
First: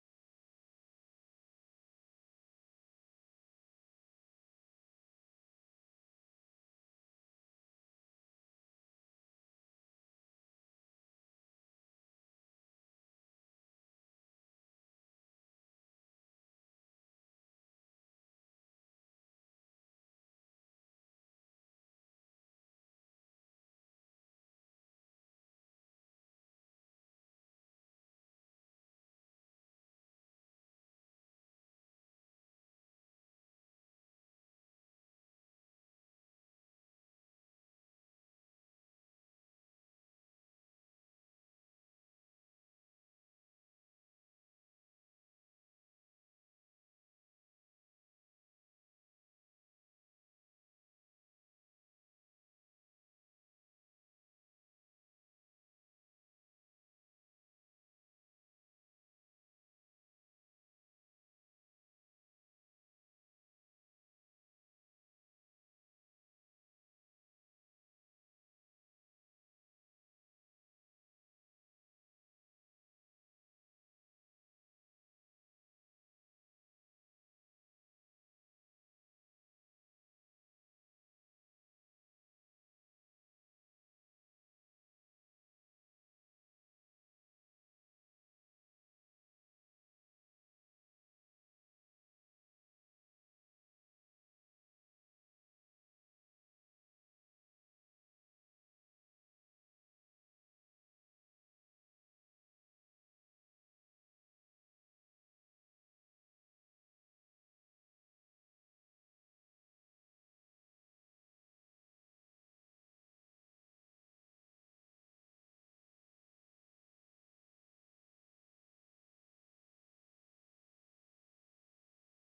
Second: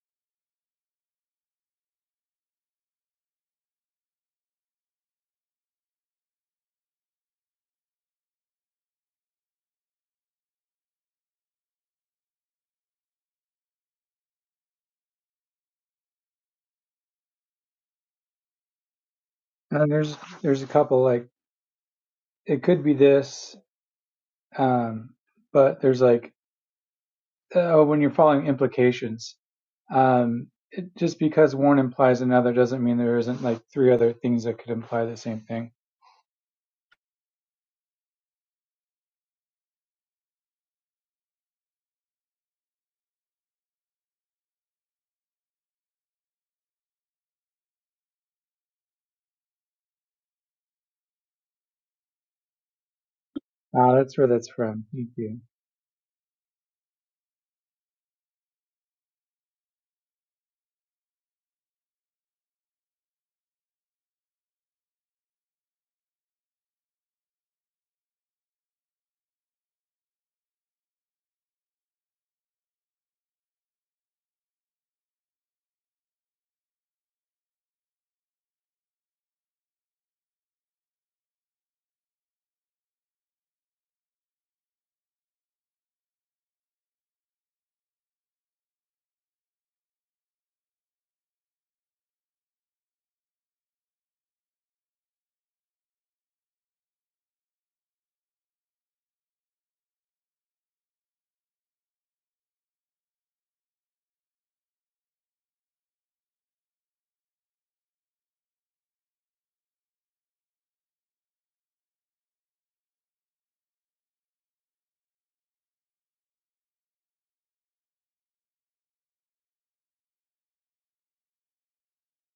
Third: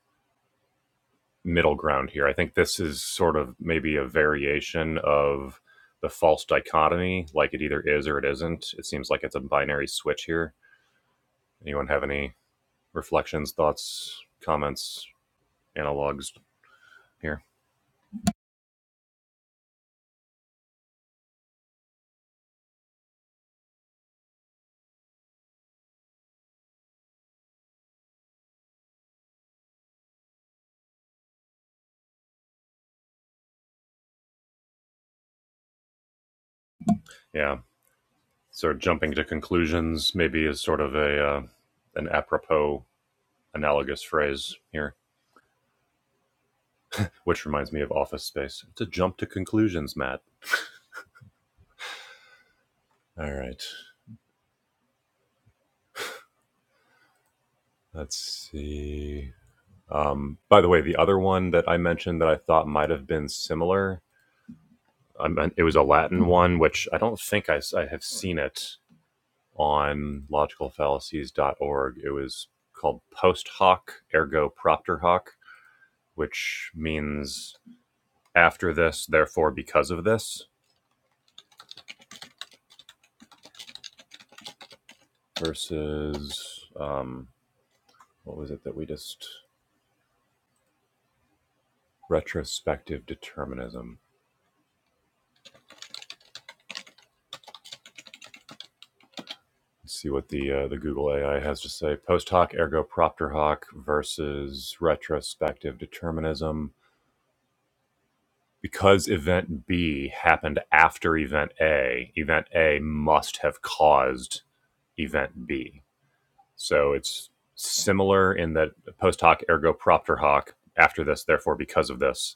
Speaker 2: middle ground here. I think this is sort of maybe a variation of the false dichotomy, like it either is or it isn't. It seems like it's a binary switch here. Anyone have any reflections, thoughts, comments, analogs here?
Speaker 1: And there's there's a couple like it could be this, um, but there's like uh, when you're following implications. Um, it, just because one implies another doesn't mean there isn't like three other things that could imply the same thing.
Speaker 2: Yeah. So jumping to conclusions maybe is sort of a uh, an apropos analogous phrase here. which reminds me of Office Space. It's a jump to conclusions, Matt. All right.
Speaker 1: Ah, that's where that's from. Thank you.
Speaker 2: Let's see. Um, by the way, the other one that I mentioned that I thought might have been similar, I it was a Latin one, which I don't think I I have seen it on logicalfallacies.org. It was called post hoc, ergo propter hoc, which means after this, therefore because of this, versus um, what was it that we just retrospective determinism Let's see what the uh, the Google AI has to say. Post hoc ergo propter hoc versus retrospective determinism. Because event B happened after event A, event A must have caused event B. So it's similar in that post hoc ergo propter hoc. After this, therefore, because of this,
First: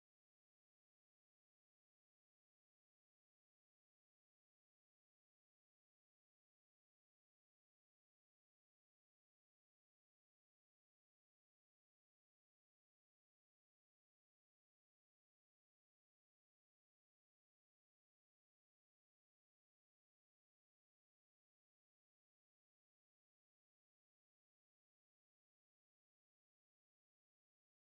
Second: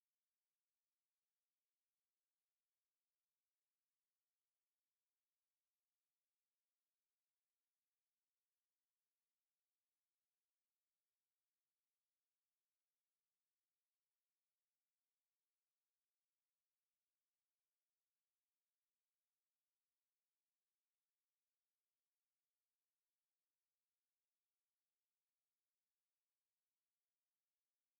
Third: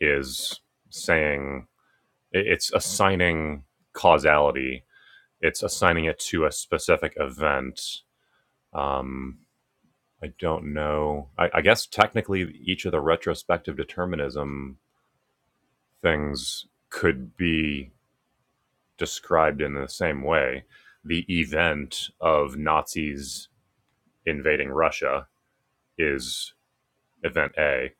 Speaker 2: is saying it's assigning causality. It's assigning it to a specific event. Um, I don't know. I, I guess technically, each of the retrospective determinism things could be described in the same way. The event of Nazis invading Russia is event A.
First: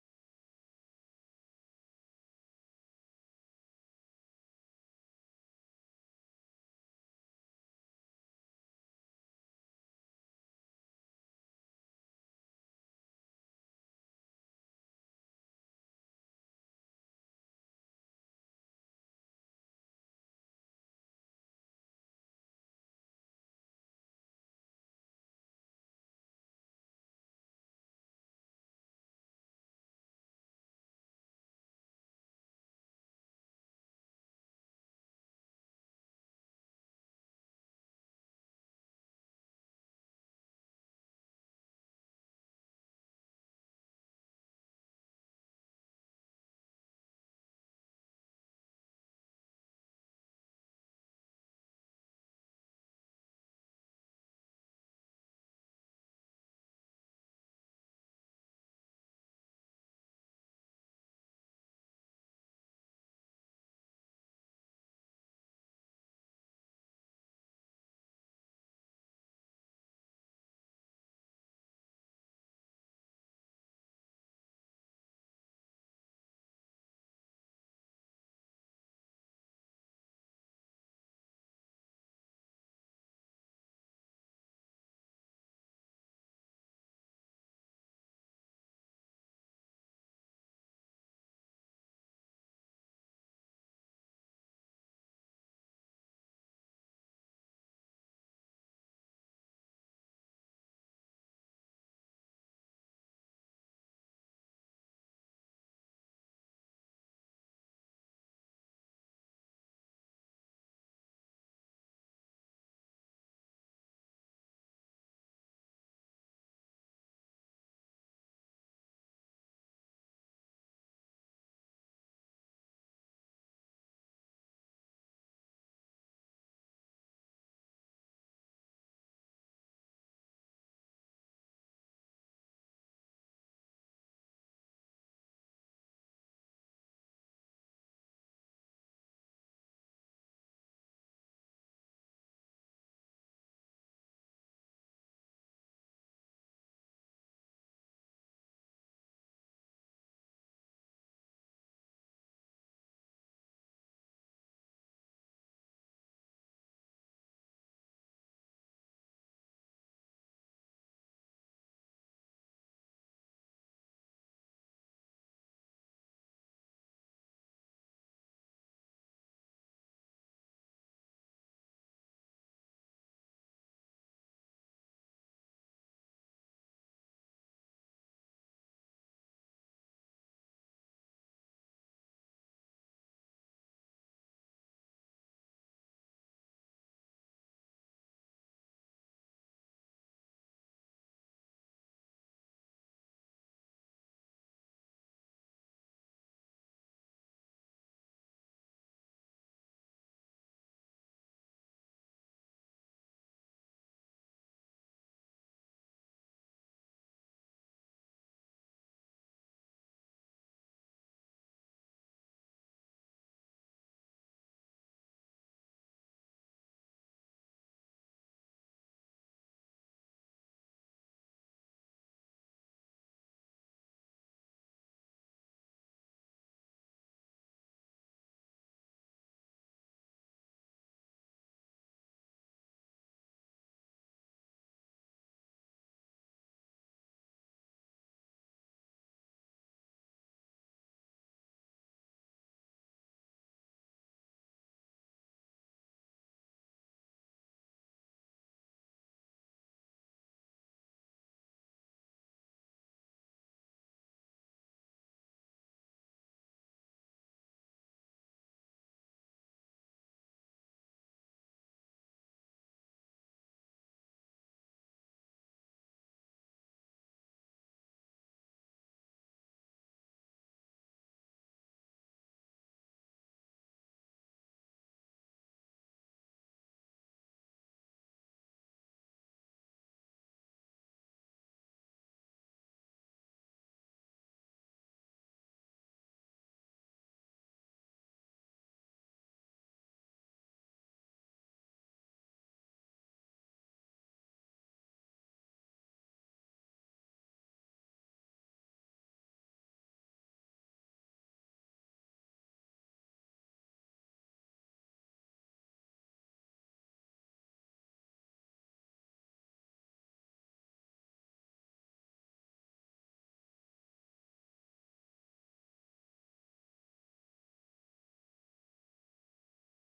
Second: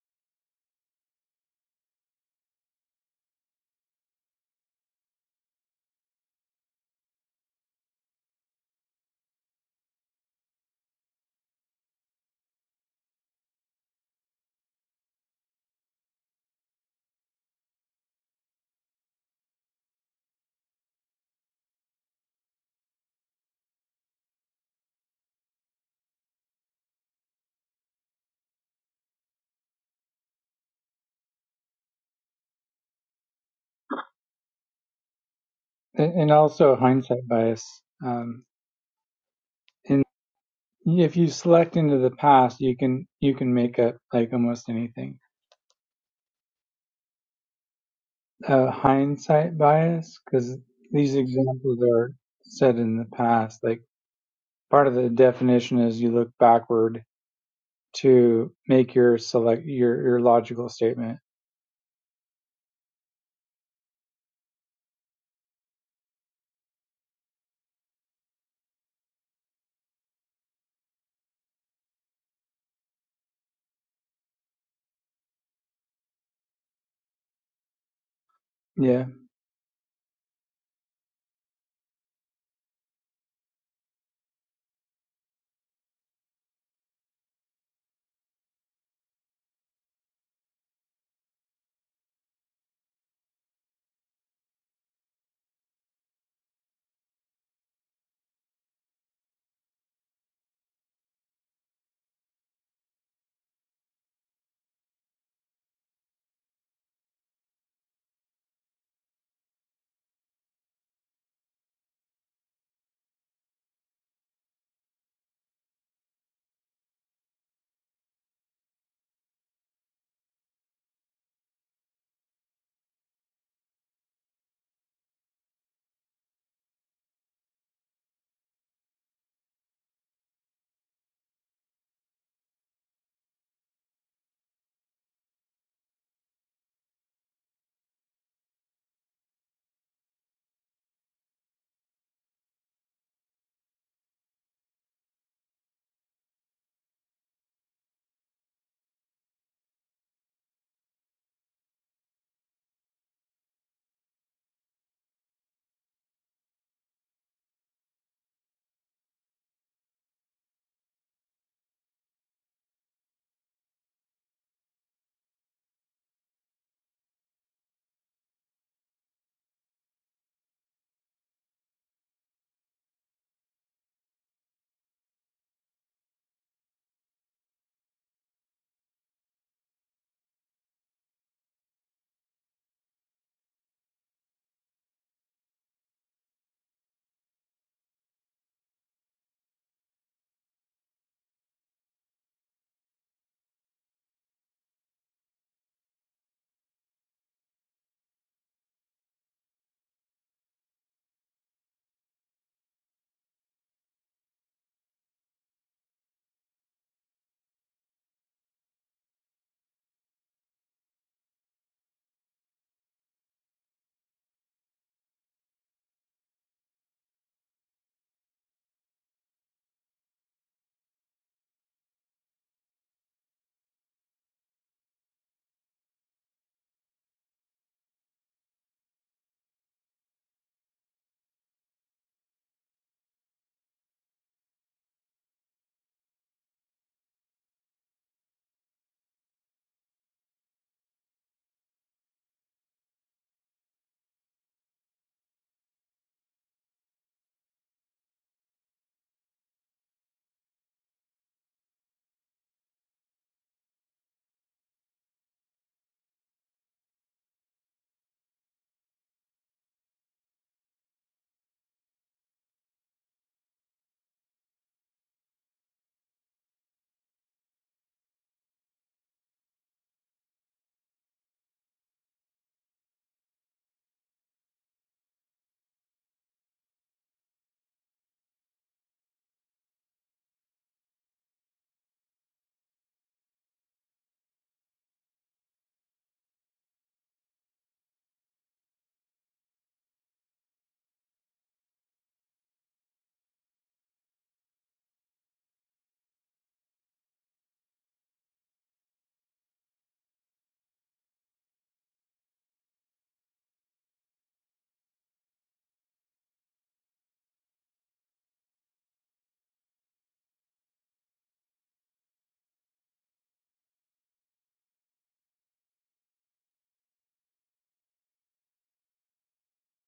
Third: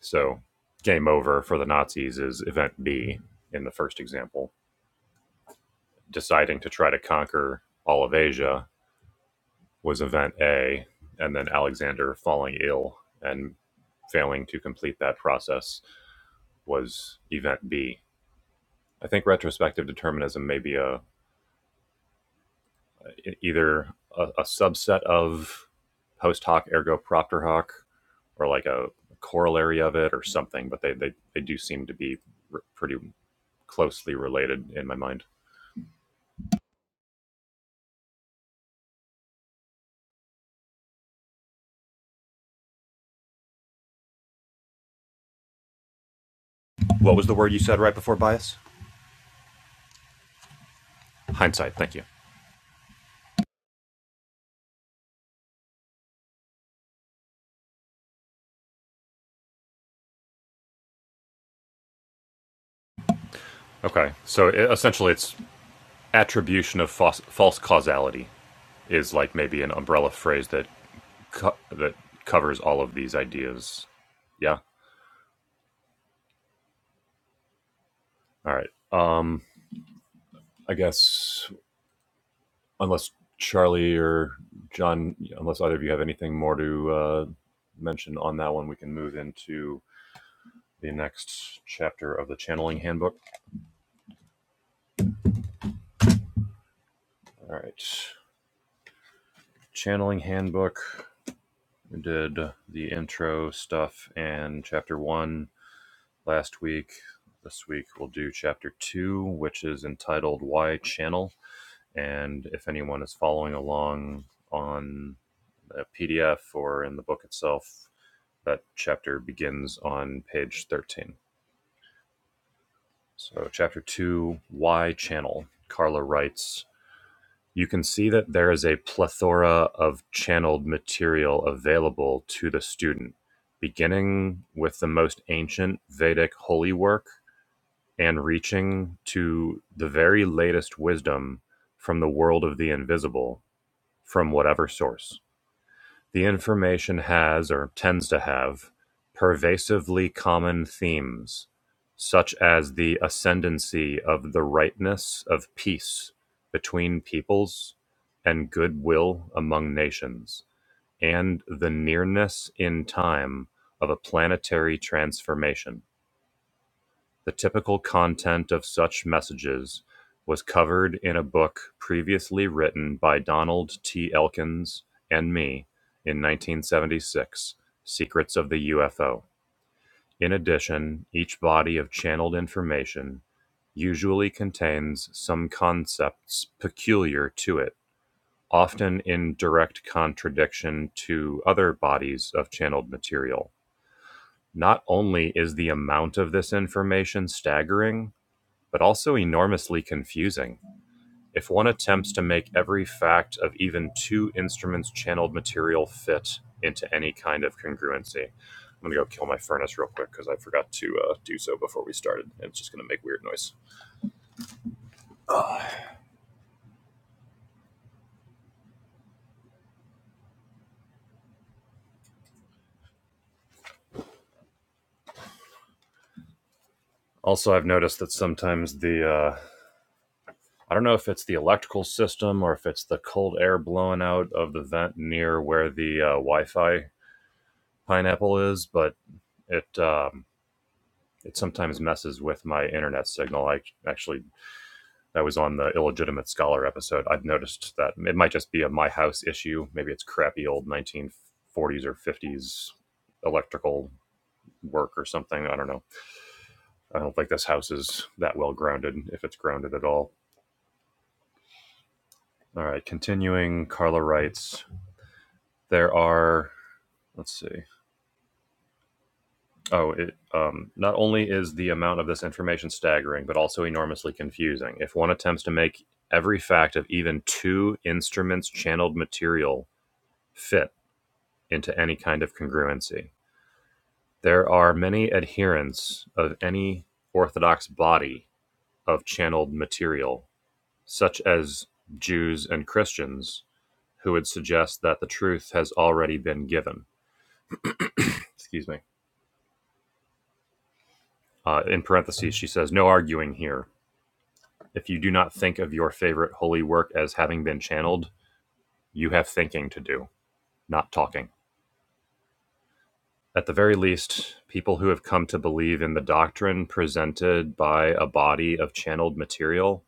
Speaker 2: So, game over for the Nazis is event B in the first example. Deciding to try to conquer all of Asia was event A, and then Alexander falling ill and failing to complete that process was event B. I think retrospective determinism may be a either a, a subset of post hoc ergo propter hoc, or like a corollary of it, or something. But they they, they do seem to be r- pretty closely related in my mind.
Speaker 1: And, and also hindsight bias. Um, and if you select into the past, you can you can make up like almost anything.
Speaker 2: What was the word you said right before bias?
Speaker 1: Uh, hindsight bias, because these
Speaker 2: Hindsight.
Speaker 1: examples
Speaker 2: Thank you.
Speaker 1: are said in the past. Like part of the definition is you look backward to make your select your your logical statement.
Speaker 2: Okay, so it, essentially, it's attribution of false, false causality is like maybe an umbrella phrase that co- that covers all of these ideas. Yeah. All right.
Speaker 1: Yeah.
Speaker 2: Um, I guess unless Charlie or John, unless either of you have anything more to uh, mention on that one, we can move into the next chapter of the channeling handbook. All right. Channeling handbook. We did the intro stuff and chapter one last week. This week we'll do chapter two, which is entitled Why Channel. And if anyone is following along on a PDF or in the book itself, That chapter begins on page 13. So, chapter 2, Why Channel? Carla writes You can see that there is a plethora of channeled material available to the student, beginning with the most ancient Vedic holy work and reaching to the very latest wisdom from the world of the invisible, from whatever source. The information has, or tends to have, pervasively common themes, such as the ascendancy of the rightness of peace between peoples and goodwill among nations, and the nearness in time of a planetary transformation. The typical content of such messages was covered in a book previously written by Donald T. Elkins and me in 1976, Secrets of the UFO. In addition, each body of channeled information usually contains some concepts peculiar to it, often in direct contradiction to other bodies of channeled material. Not only is the amount of this information staggering, but also enormously confusing. If one attempts to make every fact of even two instruments' channeled material fit into any kind of congruency. I'm gonna go kill my furnace real quick because I forgot to uh, do so before we started. It's just gonna make weird noise. Also, I've noticed that sometimes the uh, I don't know if it's the electrical system or if it's the cold air blowing out of the vent near where the uh, Wi-Fi pineapple is, but it um, it sometimes messes with my internet signal. I actually that was on the illegitimate scholar episode. i have noticed that it might just be a my house issue. Maybe it's crappy old 1940s or 50s electrical work or something. I don't know. I don't think this house is that well grounded, if it's grounded at all. All right, continuing, Carla writes there are. Let's see. Oh, it um, not only is the amount of this information staggering, but also enormously confusing. If one attempts to make every fact of even two instruments' channeled material fit into any kind of congruency. There are many adherents of any orthodox body of channeled material, such as Jews and Christians, who would suggest that the truth has already been given. Excuse me. Uh, in parentheses, she says, No arguing here. If you do not think of your favorite holy work as having been channeled, you have thinking to do, not talking. At the very least, people who have come to believe in the doctrine presented by a body of channeled material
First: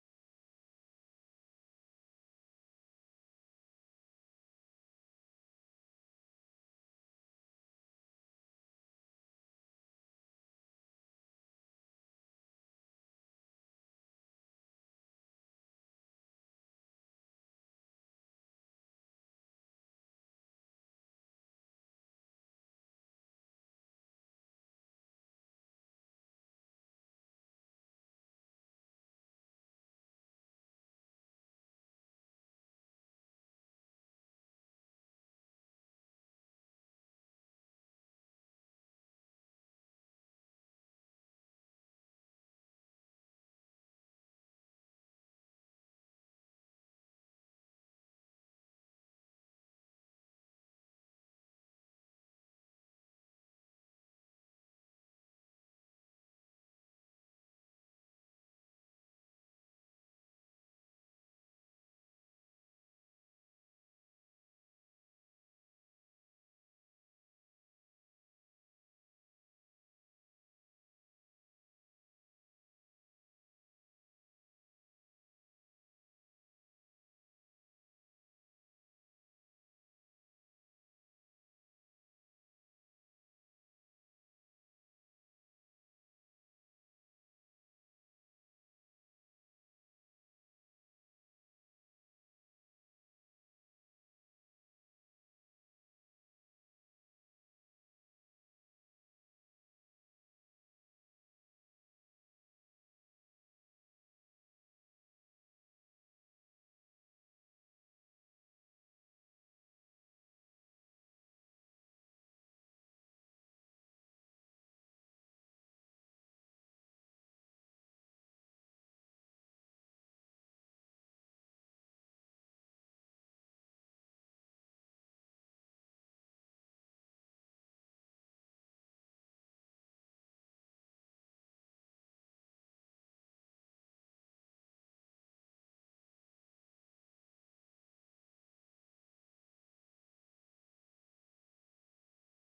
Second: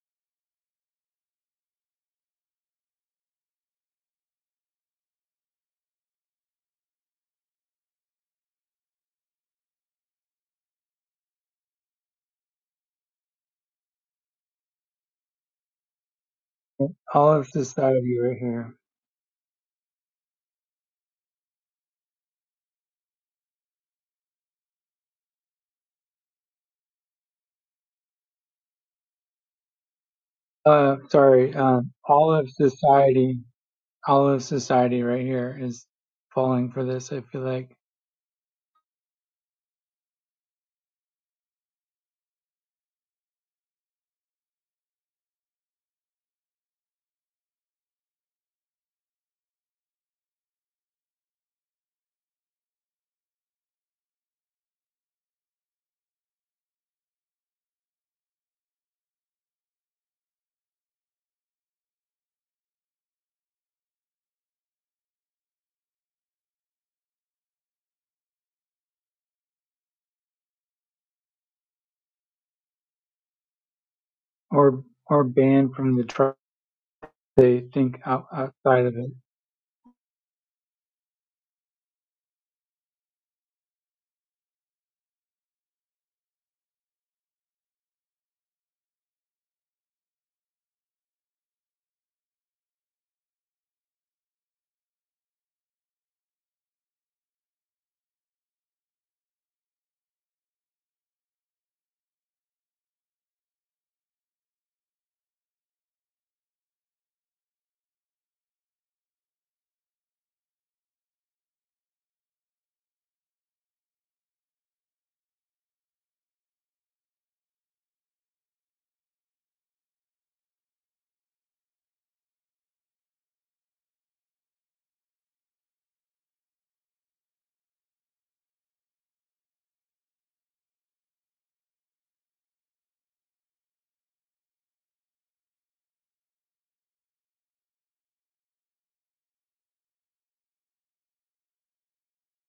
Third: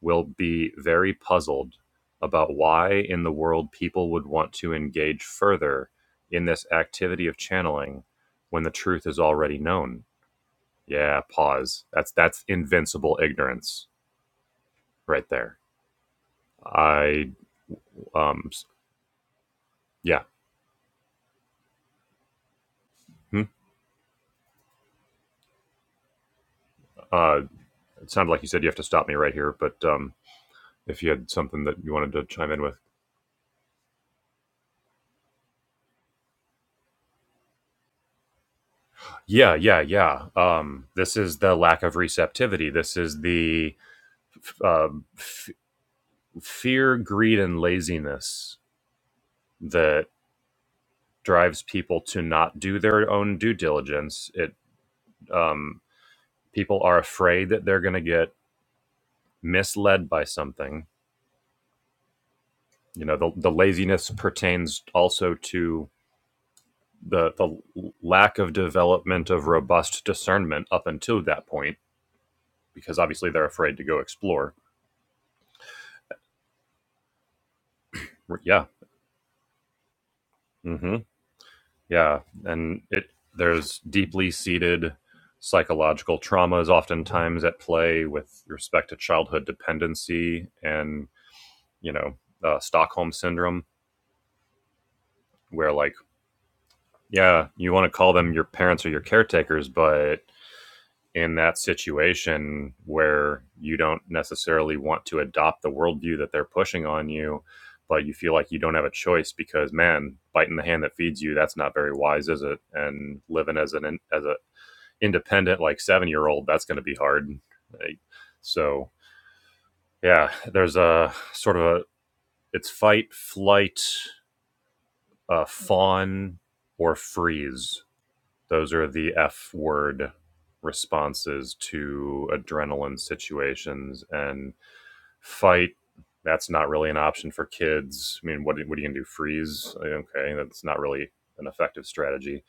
Speaker 2: will be very puzzled about why in the world people would want to engage further in this activity of channeling when the truth is already known. Yeah, pause. That's that's invincible ignorance right there. I
Speaker 1: All of society right
Speaker 2: um
Speaker 1: here.
Speaker 2: yeah. Hmm? Uh, it sounded like you said you have to stop me right here, but um,
Speaker 1: Uh
Speaker 2: if you had
Speaker 1: sorry,
Speaker 2: something that
Speaker 1: um
Speaker 2: you wanted to
Speaker 1: all of
Speaker 2: chime in with.
Speaker 1: society all of society right here is falling for this, I feel like.
Speaker 2: Yeah, yeah, yeah. Um, this is the lack of receptivity. This is the f- um f- fear, greed, and laziness that drives people to not do their own due diligence. It um, people are afraid that they're going to get misled by something. You know, the, the laziness pertains also to the the lack of development of robust discernment up until that point, because obviously they're afraid to go explore.
Speaker 1: Or or banned from the tribe they think out,
Speaker 2: Yeah.
Speaker 1: outside of it.
Speaker 2: hmm Yeah, and it there's deeply seated psychological traumas oftentimes at play with respect to childhood dependency and you know uh, Stockholm syndrome, where like yeah, you want to call them your parents or your caretakers, but in that situation where you don't necessarily want to adopt the worldview that they're pushing on you, but you feel like you don't have a choice because man, biting the hand that feeds you, that's not very wise, is it? And living as an as a independent like seven year old that's going to be hard Like, so yeah there's a sort of a it's fight flight uh, fawn or freeze those are the f word responses to adrenaline situations and fight that's not really an option for kids i mean what, what are you going to do freeze Like, okay that's not really an effective strategy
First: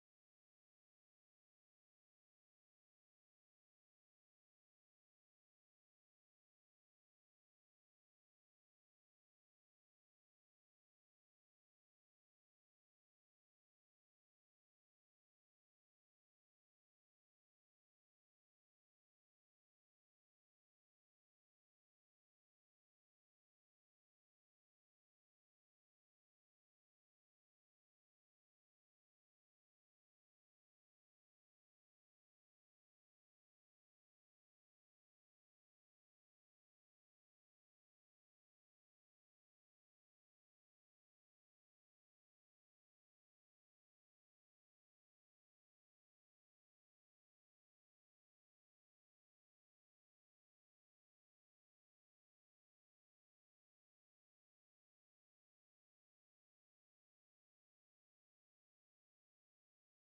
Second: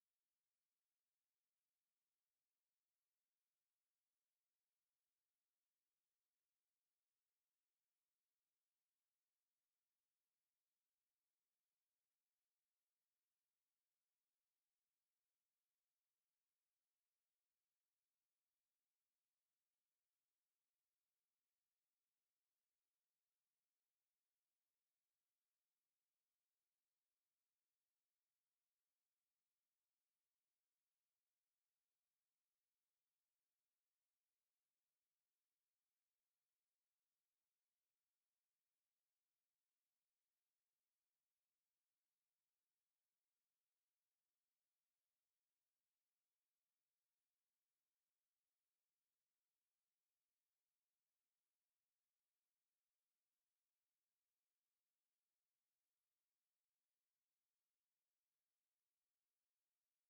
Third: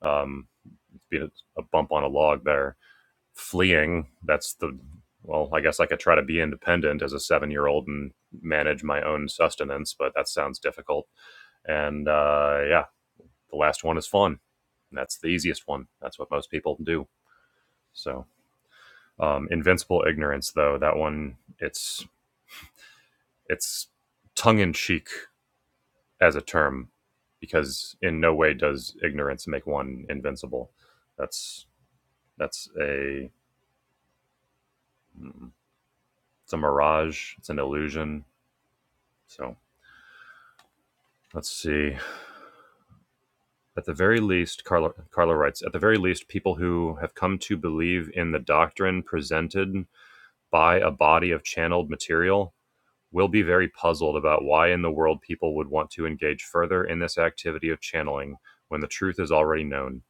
Speaker 2: um, be a, a bump on a log there fleeing. That's the well, I guess I could try to be independent as a seven year old and manage my own sustenance, but that sounds difficult. And uh, yeah, the last one is fun. that's the easiest one. That's what most people do. So um, invincible ignorance, though that one, it's it's tongue in cheek as a term, because in no way does ignorance make one invincible. That's that's a mm, it's a mirage. It's an illusion. So Let's see. At the very least, Carla, Carla writes, at the very least, people who have come to believe in the doctrine presented by a body of channeled material will be very puzzled about why in the world people would want to engage further in this activity of channeling when the truth is already known.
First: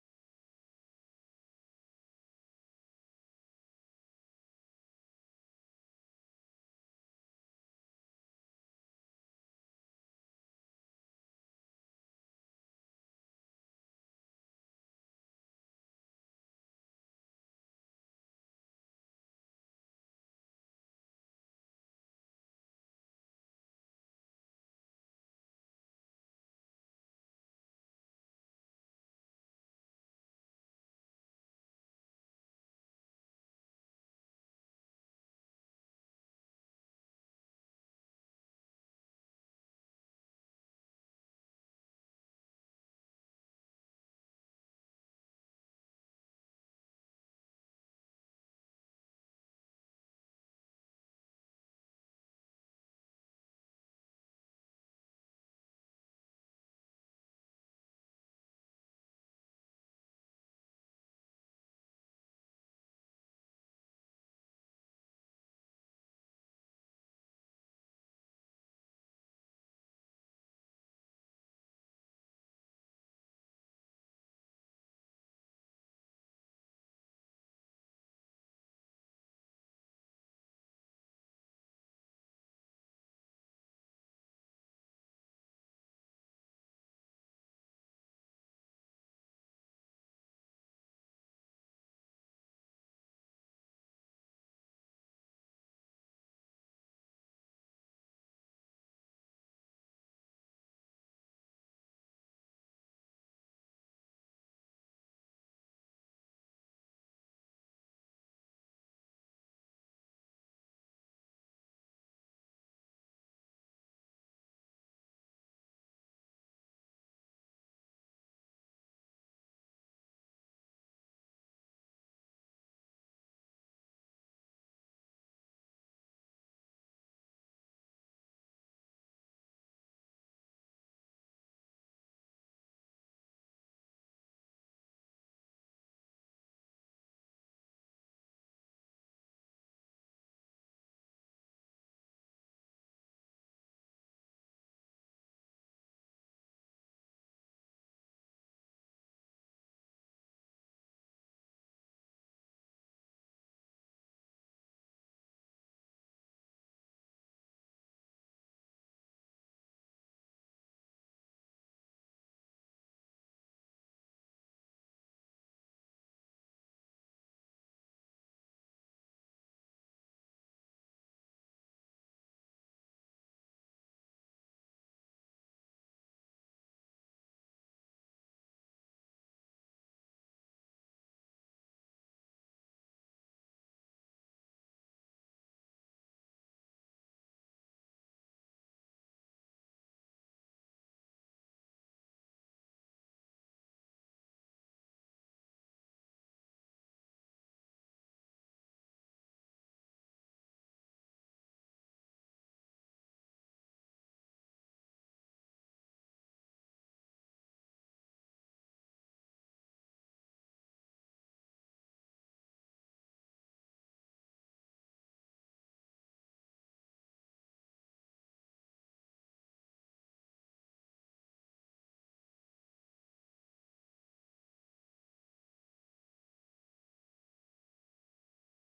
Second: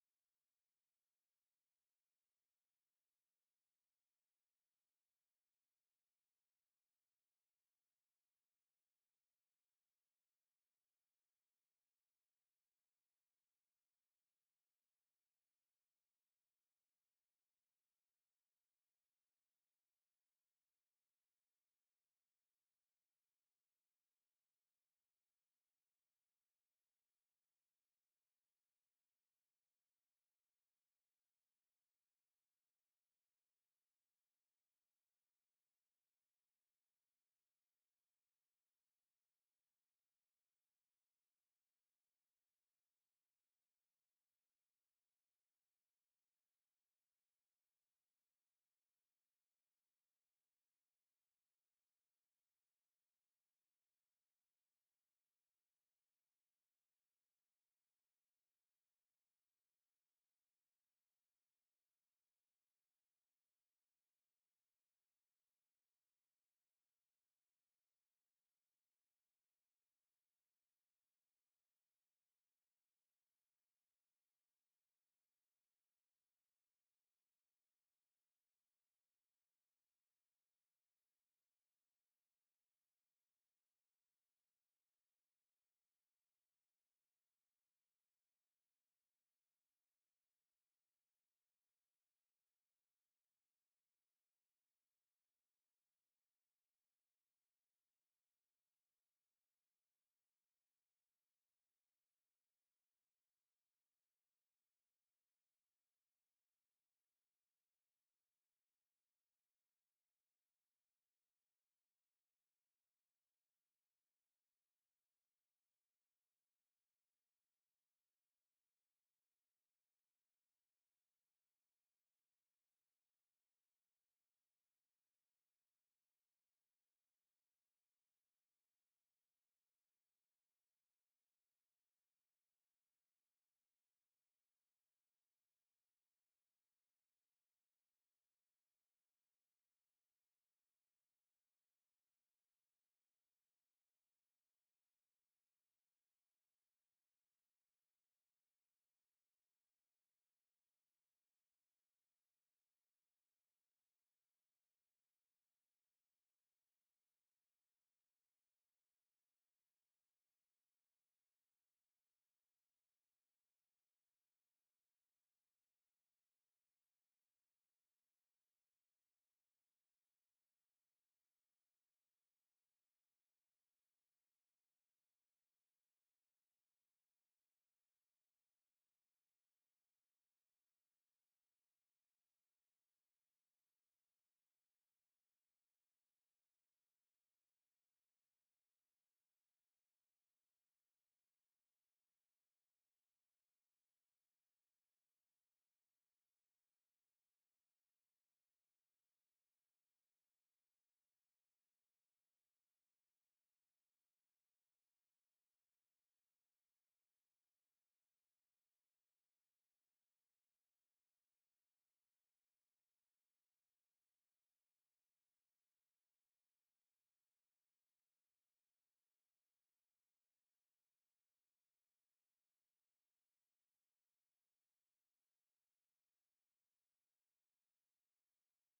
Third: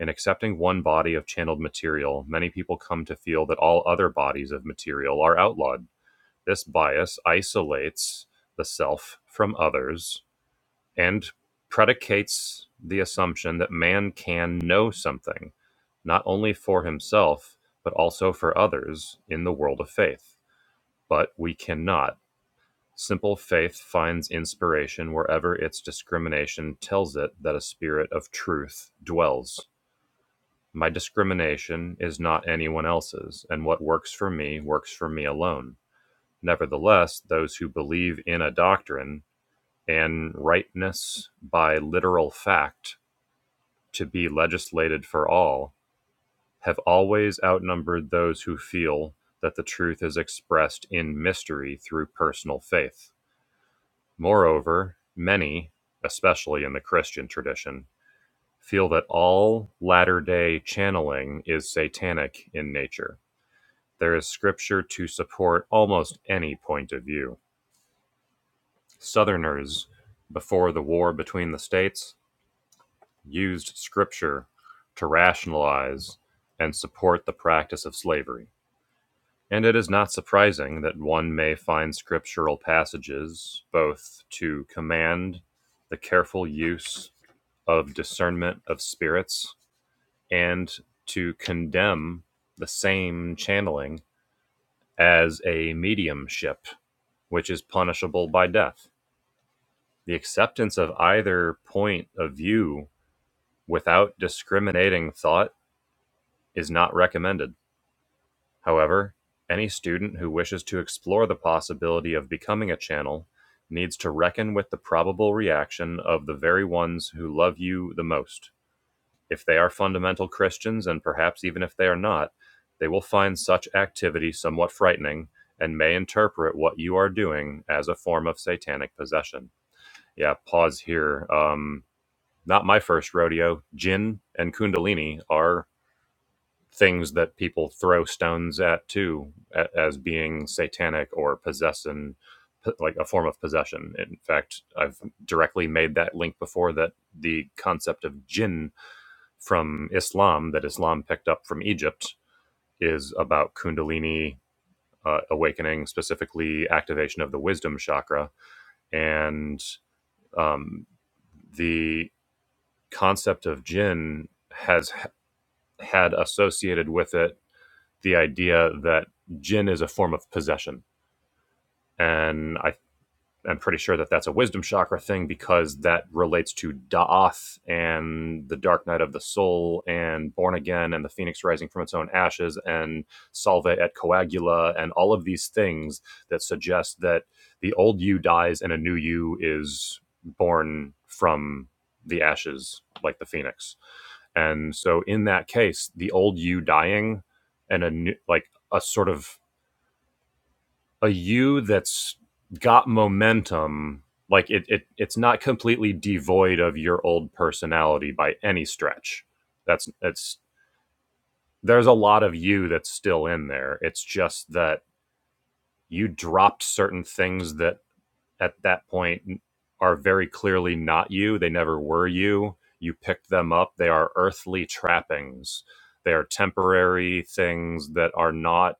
Speaker 2: In accepting one body of channeled material, many people come to feel that all other bodies of material are outlawed. This bias isolates the self from others and predicates the assumption that man can know something, not only for himself, but also for others in the world of faith. But we cannot. Simple faith finds inspiration wherever its discrimination tells it that a spirit of truth dwells. My discrimination is not anyone else's, and what works for me works for me alone. Nevertheless, those who believe in a doctrine and rightness by literal fact to be legislated for all have always outnumbered those who feel that the truth is expressed in mystery through personal faith. Moreover, many, especially in the Christian tradition, feel that all latter day channeling is satanic in nature. There is scripture to support almost any point of view. Southerners, before the war between the states, used Scripture to rationalize and support the practice of slavery. And it is not surprising that one may find scriptural passages both to command the careful use of discernment of spirits and to condemn the same channeling as a mediumship, which is punishable by death. The acceptance of either point of view without discriminating thought is not recommended, however, any student who wishes to explore the possibility of becoming a channel needs to reckon with the probable reaction of the very ones who love you the most. If they are fundamental Christians, and perhaps even if they are not, they will find such activity somewhat frightening and may interpret what you are doing as a form of satanic possession. Yeah, pause here. Um, not my first rodeo. Jin and Kundalini are things that people throw stones at too as being satanic or possession p- like a form of possession in fact i've directly made that link before that the concept of jinn from islam that islam picked up from egypt is about kundalini uh, awakening specifically activation of the wisdom chakra and um, the concept of jinn has had associated with it the idea that gin is a form of possession. And I I'm pretty sure that that's a wisdom chakra thing because that relates to Da'ath and the Dark Night of the Soul and Born Again and the Phoenix Rising from its own ashes and Salve et Coagula and all of these things that suggest that the old you dies and a new you is born from the ashes like the phoenix. And so in that case, the old you dying and a new, like a sort of a you that's got momentum like it, it it's not completely devoid of your old personality by any stretch that's that's there's a lot of you that's still in there it's just that you dropped certain things that at that point are very clearly not you they never were you you picked them up they are earthly trappings they are temporary things that are not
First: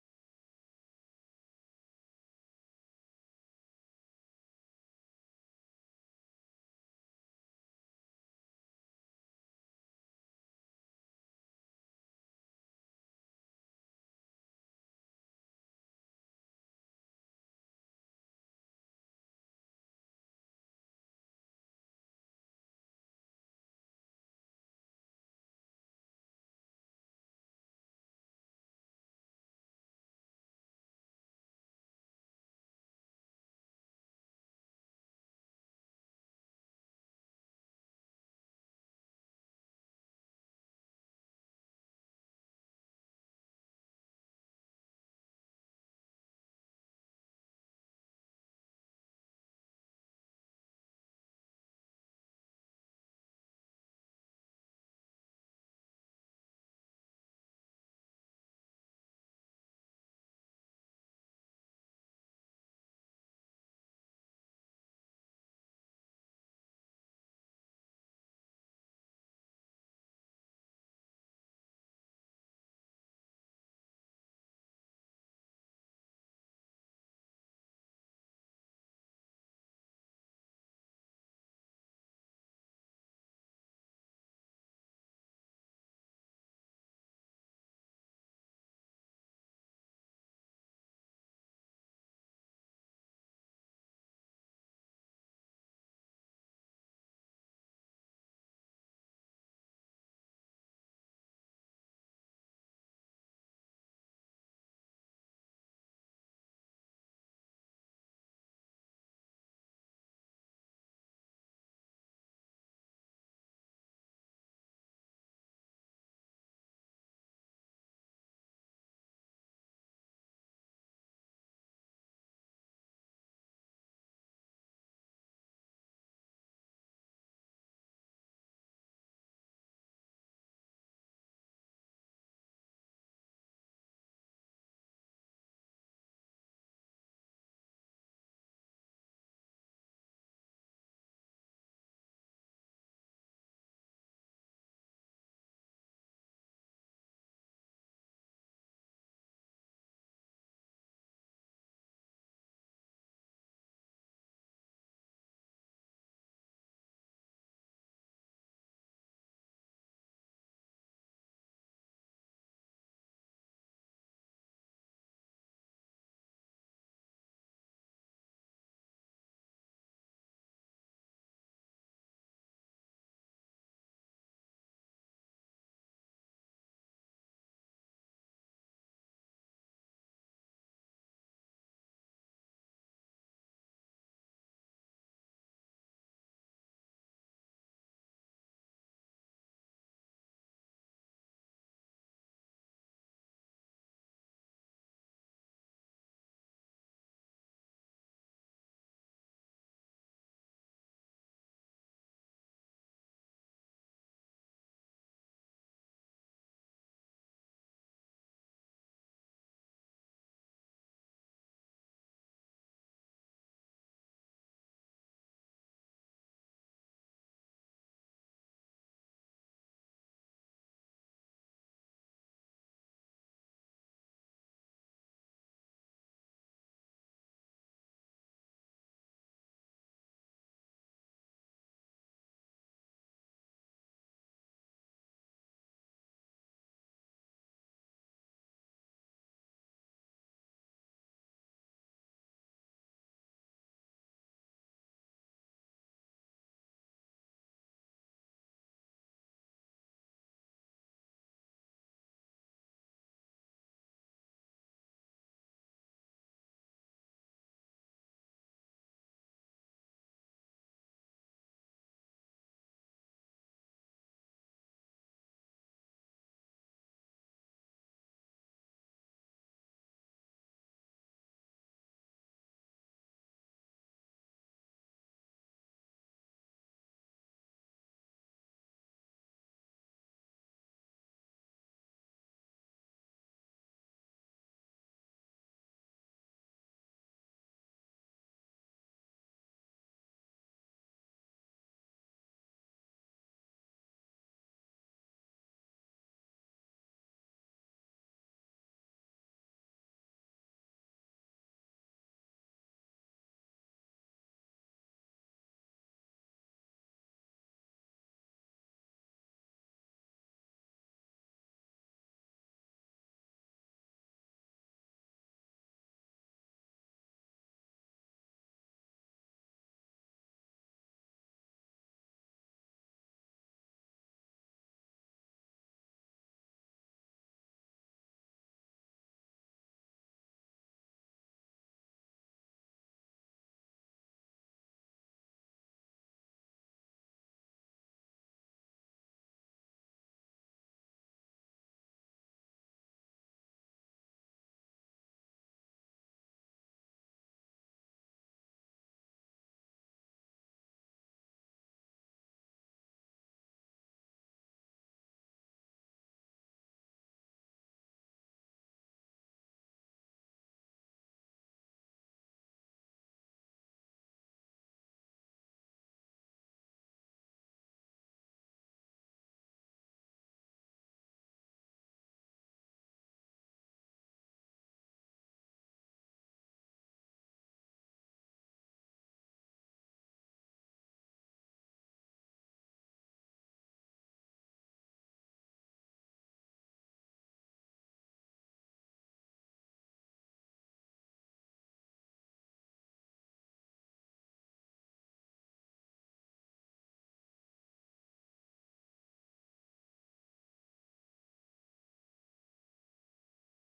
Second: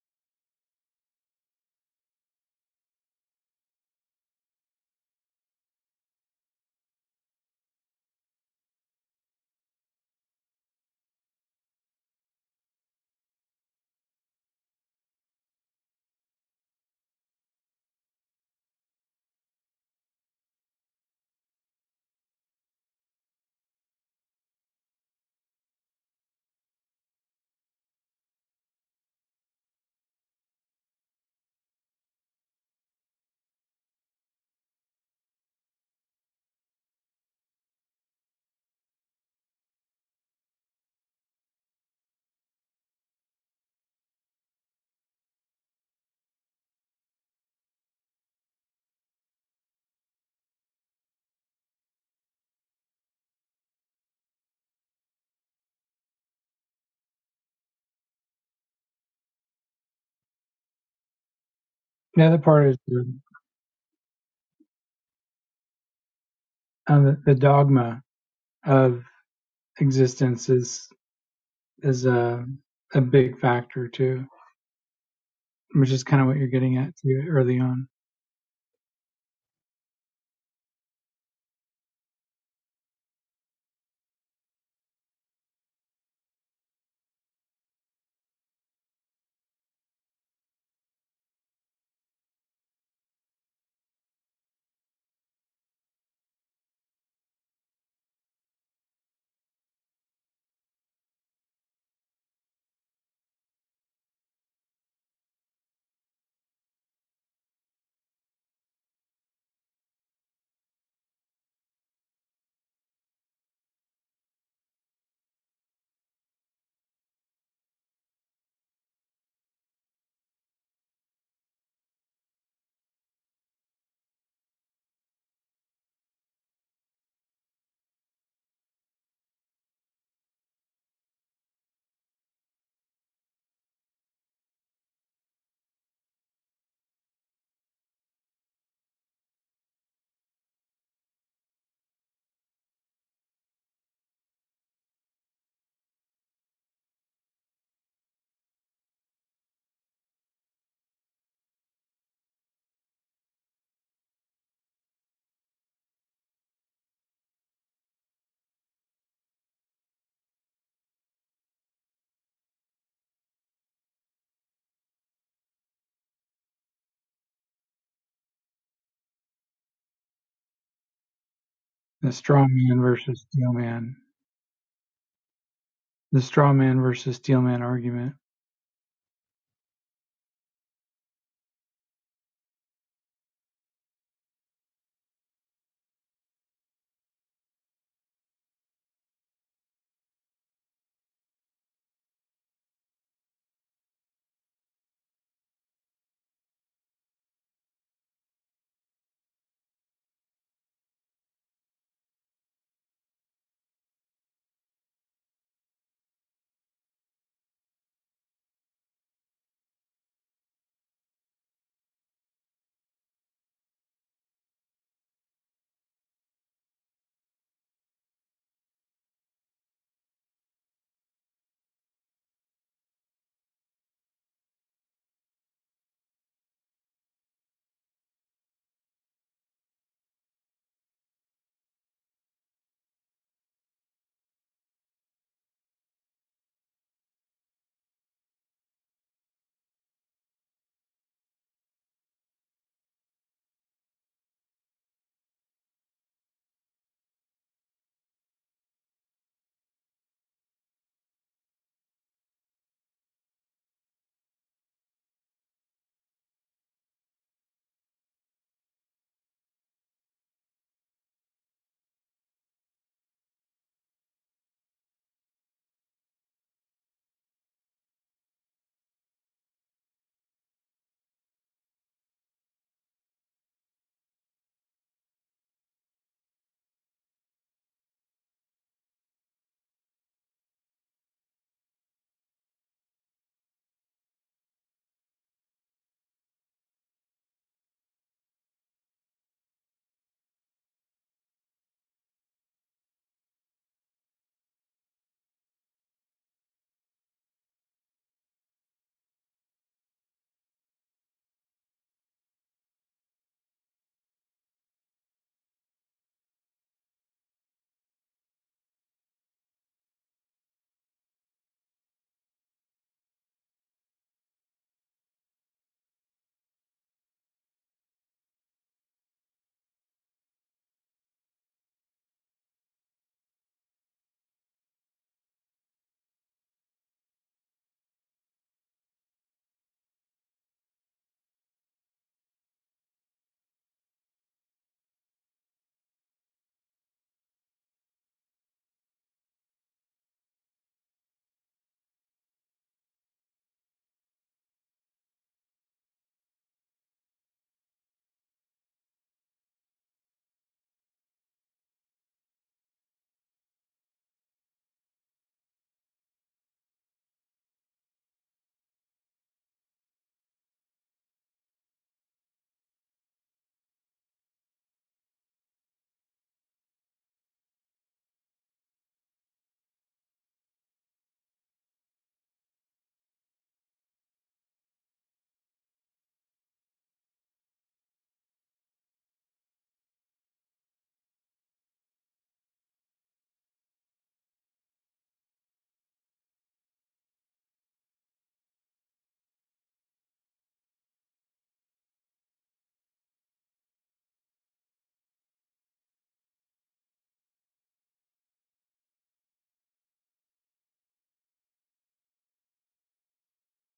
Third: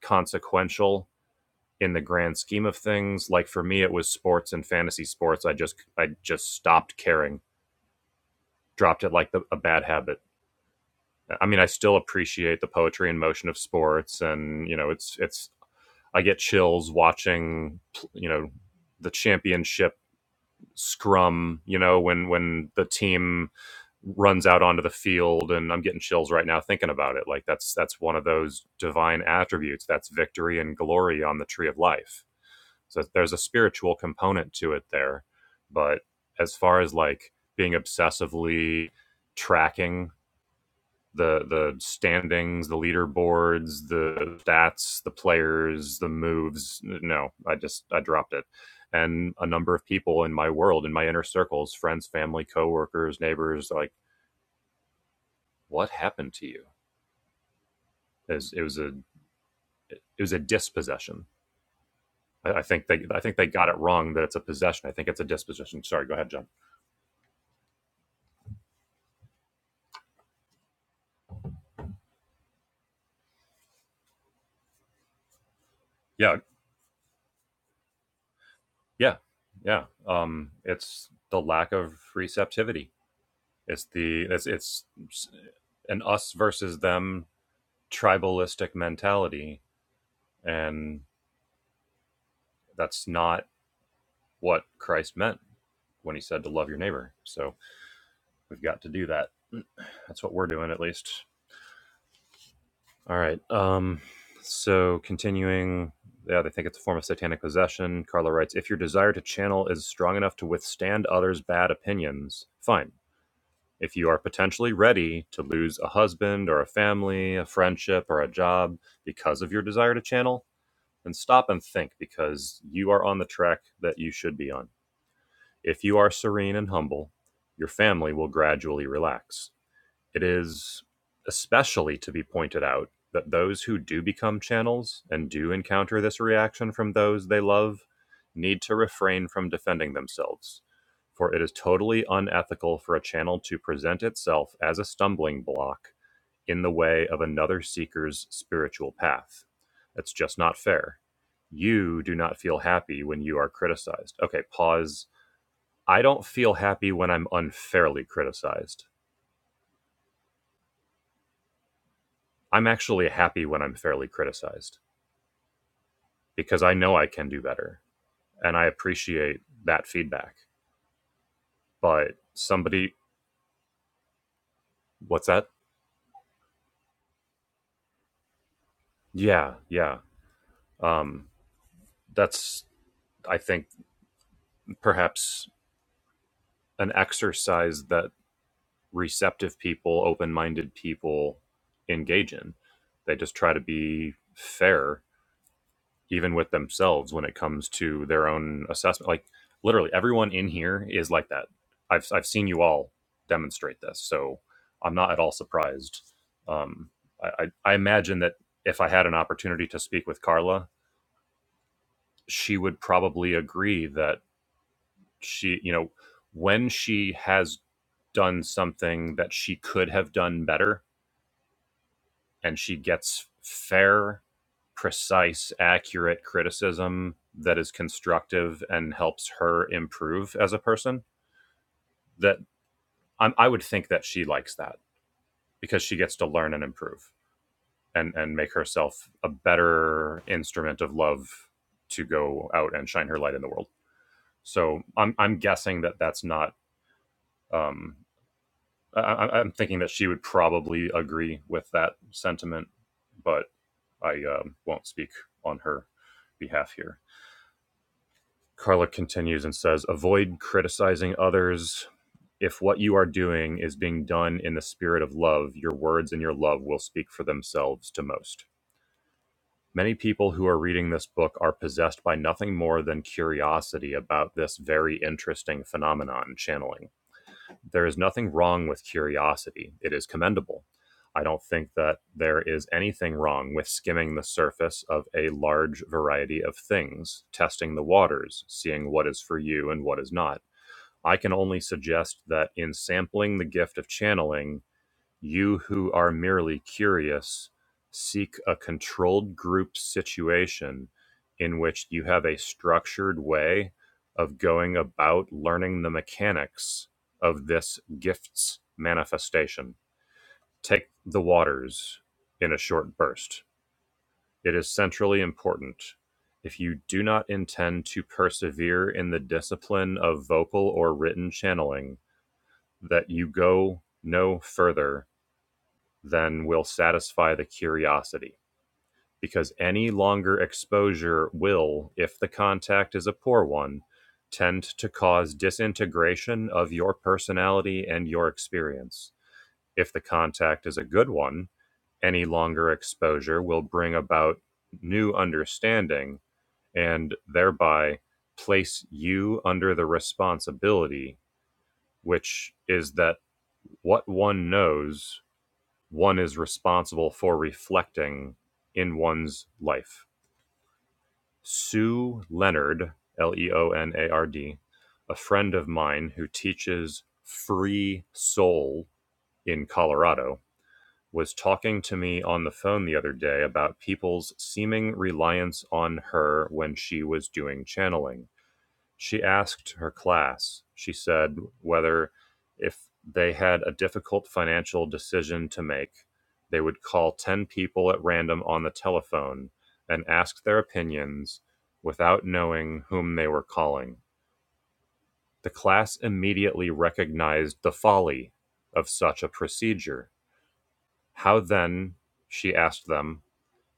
Speaker 2: consequential in the grand scheme of things. Like for me, it was sports and fantasy sports. I just I just stopped caring, dropped it like the, a bad habit. I mean, I still appreciate the poetry and motion of sports, and you know, it's it's I get chills watching, you know, the championship scrum. You know, when when the team runs out onto the field and I'm getting chills right now thinking about it like that's that's one of those divine attributes that's victory and glory on the tree of life So there's a spiritual component to it there. But as far as like being obsessively tracking the the standings, the leaderboards, the stats, the players, the moves, no, I just I dropped it. And a number of people in my world, in my inner circles, friends, family, coworkers, neighbors, like, what happened to you? It was, it was a it was a dispossession.
Speaker 1: The other
Speaker 2: I, I
Speaker 1: part is
Speaker 2: think they I think they got it wrong that it's a possession. I think it's a dispossession. Sorry, go ahead, John.
Speaker 1: um, the um, the dogma of existence is is a a big factor too, which is kind of
Speaker 2: Yeah,
Speaker 1: what you're getting at too early on.
Speaker 2: Yeah, yeah. Um, it's the lack of receptivity. It's the it's it's an us versus them tribalistic mentality, and that's not what Christ meant when he said to love your neighbor. So we've got to do that. That's what we're doing, at least. All right. Um, so continuing. Yeah, they think it's a form of satanic possession. Carla writes, if your desire to channel is strong enough to withstand others' bad opinions, fine If you are potentially ready to lose a husband or a family, a friendship or a job because of your desire to channel, then stop and think because you are on the track that you should be on. If you are serene and humble, your family will gradually relax it is especially to be pointed out that those who do become channels and do encounter this reaction from those they love need to refrain from defending themselves, for it is totally unethical for a channel to present itself as a stumbling block in the way of another seeker's spiritual path. It's just not fair. You do not feel happy when you are criticized. Okay, pause. I don't feel happy when I'm unfairly criticized. I'm actually happy when I'm fairly criticized because I know I can do better and I appreciate that feedback.
Speaker 1: The
Speaker 2: But
Speaker 1: strong man
Speaker 2: somebody,
Speaker 1: versus steel man.
Speaker 2: what's that?
Speaker 1: the straw man versus steel man argument.
Speaker 2: Yeah, yeah. Um, that's, I think, perhaps an exercise that receptive people, open minded people engage in. They just try to be fair even with themselves when it comes to their own assessment. Like literally everyone in here is like that. I've I've seen you all demonstrate this, so I'm not at all surprised. Um, I, I I imagine that if I had an opportunity to speak with Carla, she would probably agree that she, you know, when she has done something that she could have done better, and she gets fair, precise, accurate criticism that is constructive and helps her improve as a person. That I, I would think that she likes that because she gets to learn and improve and and make herself a better instrument of love to go out and shine her light in the world. So I'm I'm guessing that that's not um, I, I- am thinking that she would probably agree with that sentiment, but I um, won't speak on her behalf here. Carla continues and says, Avoid criticizing others. If what you are doing is being done in the spirit of love, your words and your love will speak for themselves to most. Many people who are reading this book are possessed by nothing more than curiosity about this very interesting phenomenon, channeling. There is nothing wrong with curiosity, it is commendable. I don't think that there is anything wrong with skimming the surface of a large variety of things, testing the waters, seeing what is for you and what is not. I can only suggest that in sampling the gift of channeling, you who are merely curious, seek a controlled group situation in which you have a structured way of going about learning the mechanics of this gift's manifestation. Take the waters in a short burst. It is centrally important. If you do not intend to persevere in the discipline of vocal or written channeling, that you go no further then will satisfy the curiosity. Because any longer exposure will, if the contact is a poor one, tend to cause disintegration of your personality and your experience. If the contact is a good one, any longer exposure will bring about new understanding and thereby place you under the responsibility, which is that what one knows one is responsible for reflecting in one's life. Sue Leonard, L E O N A R D, a friend of mine who teaches free soul in Colorado, was talking to me on the phone the other day about people's seeming reliance on her when she was doing channeling she asked her class, she said, whether if they had a difficult financial decision to make, they would call 10 people at random on the telephone and ask their opinions without knowing whom they were calling. The class immediately recognized the folly of such a procedure. How then, she asked them,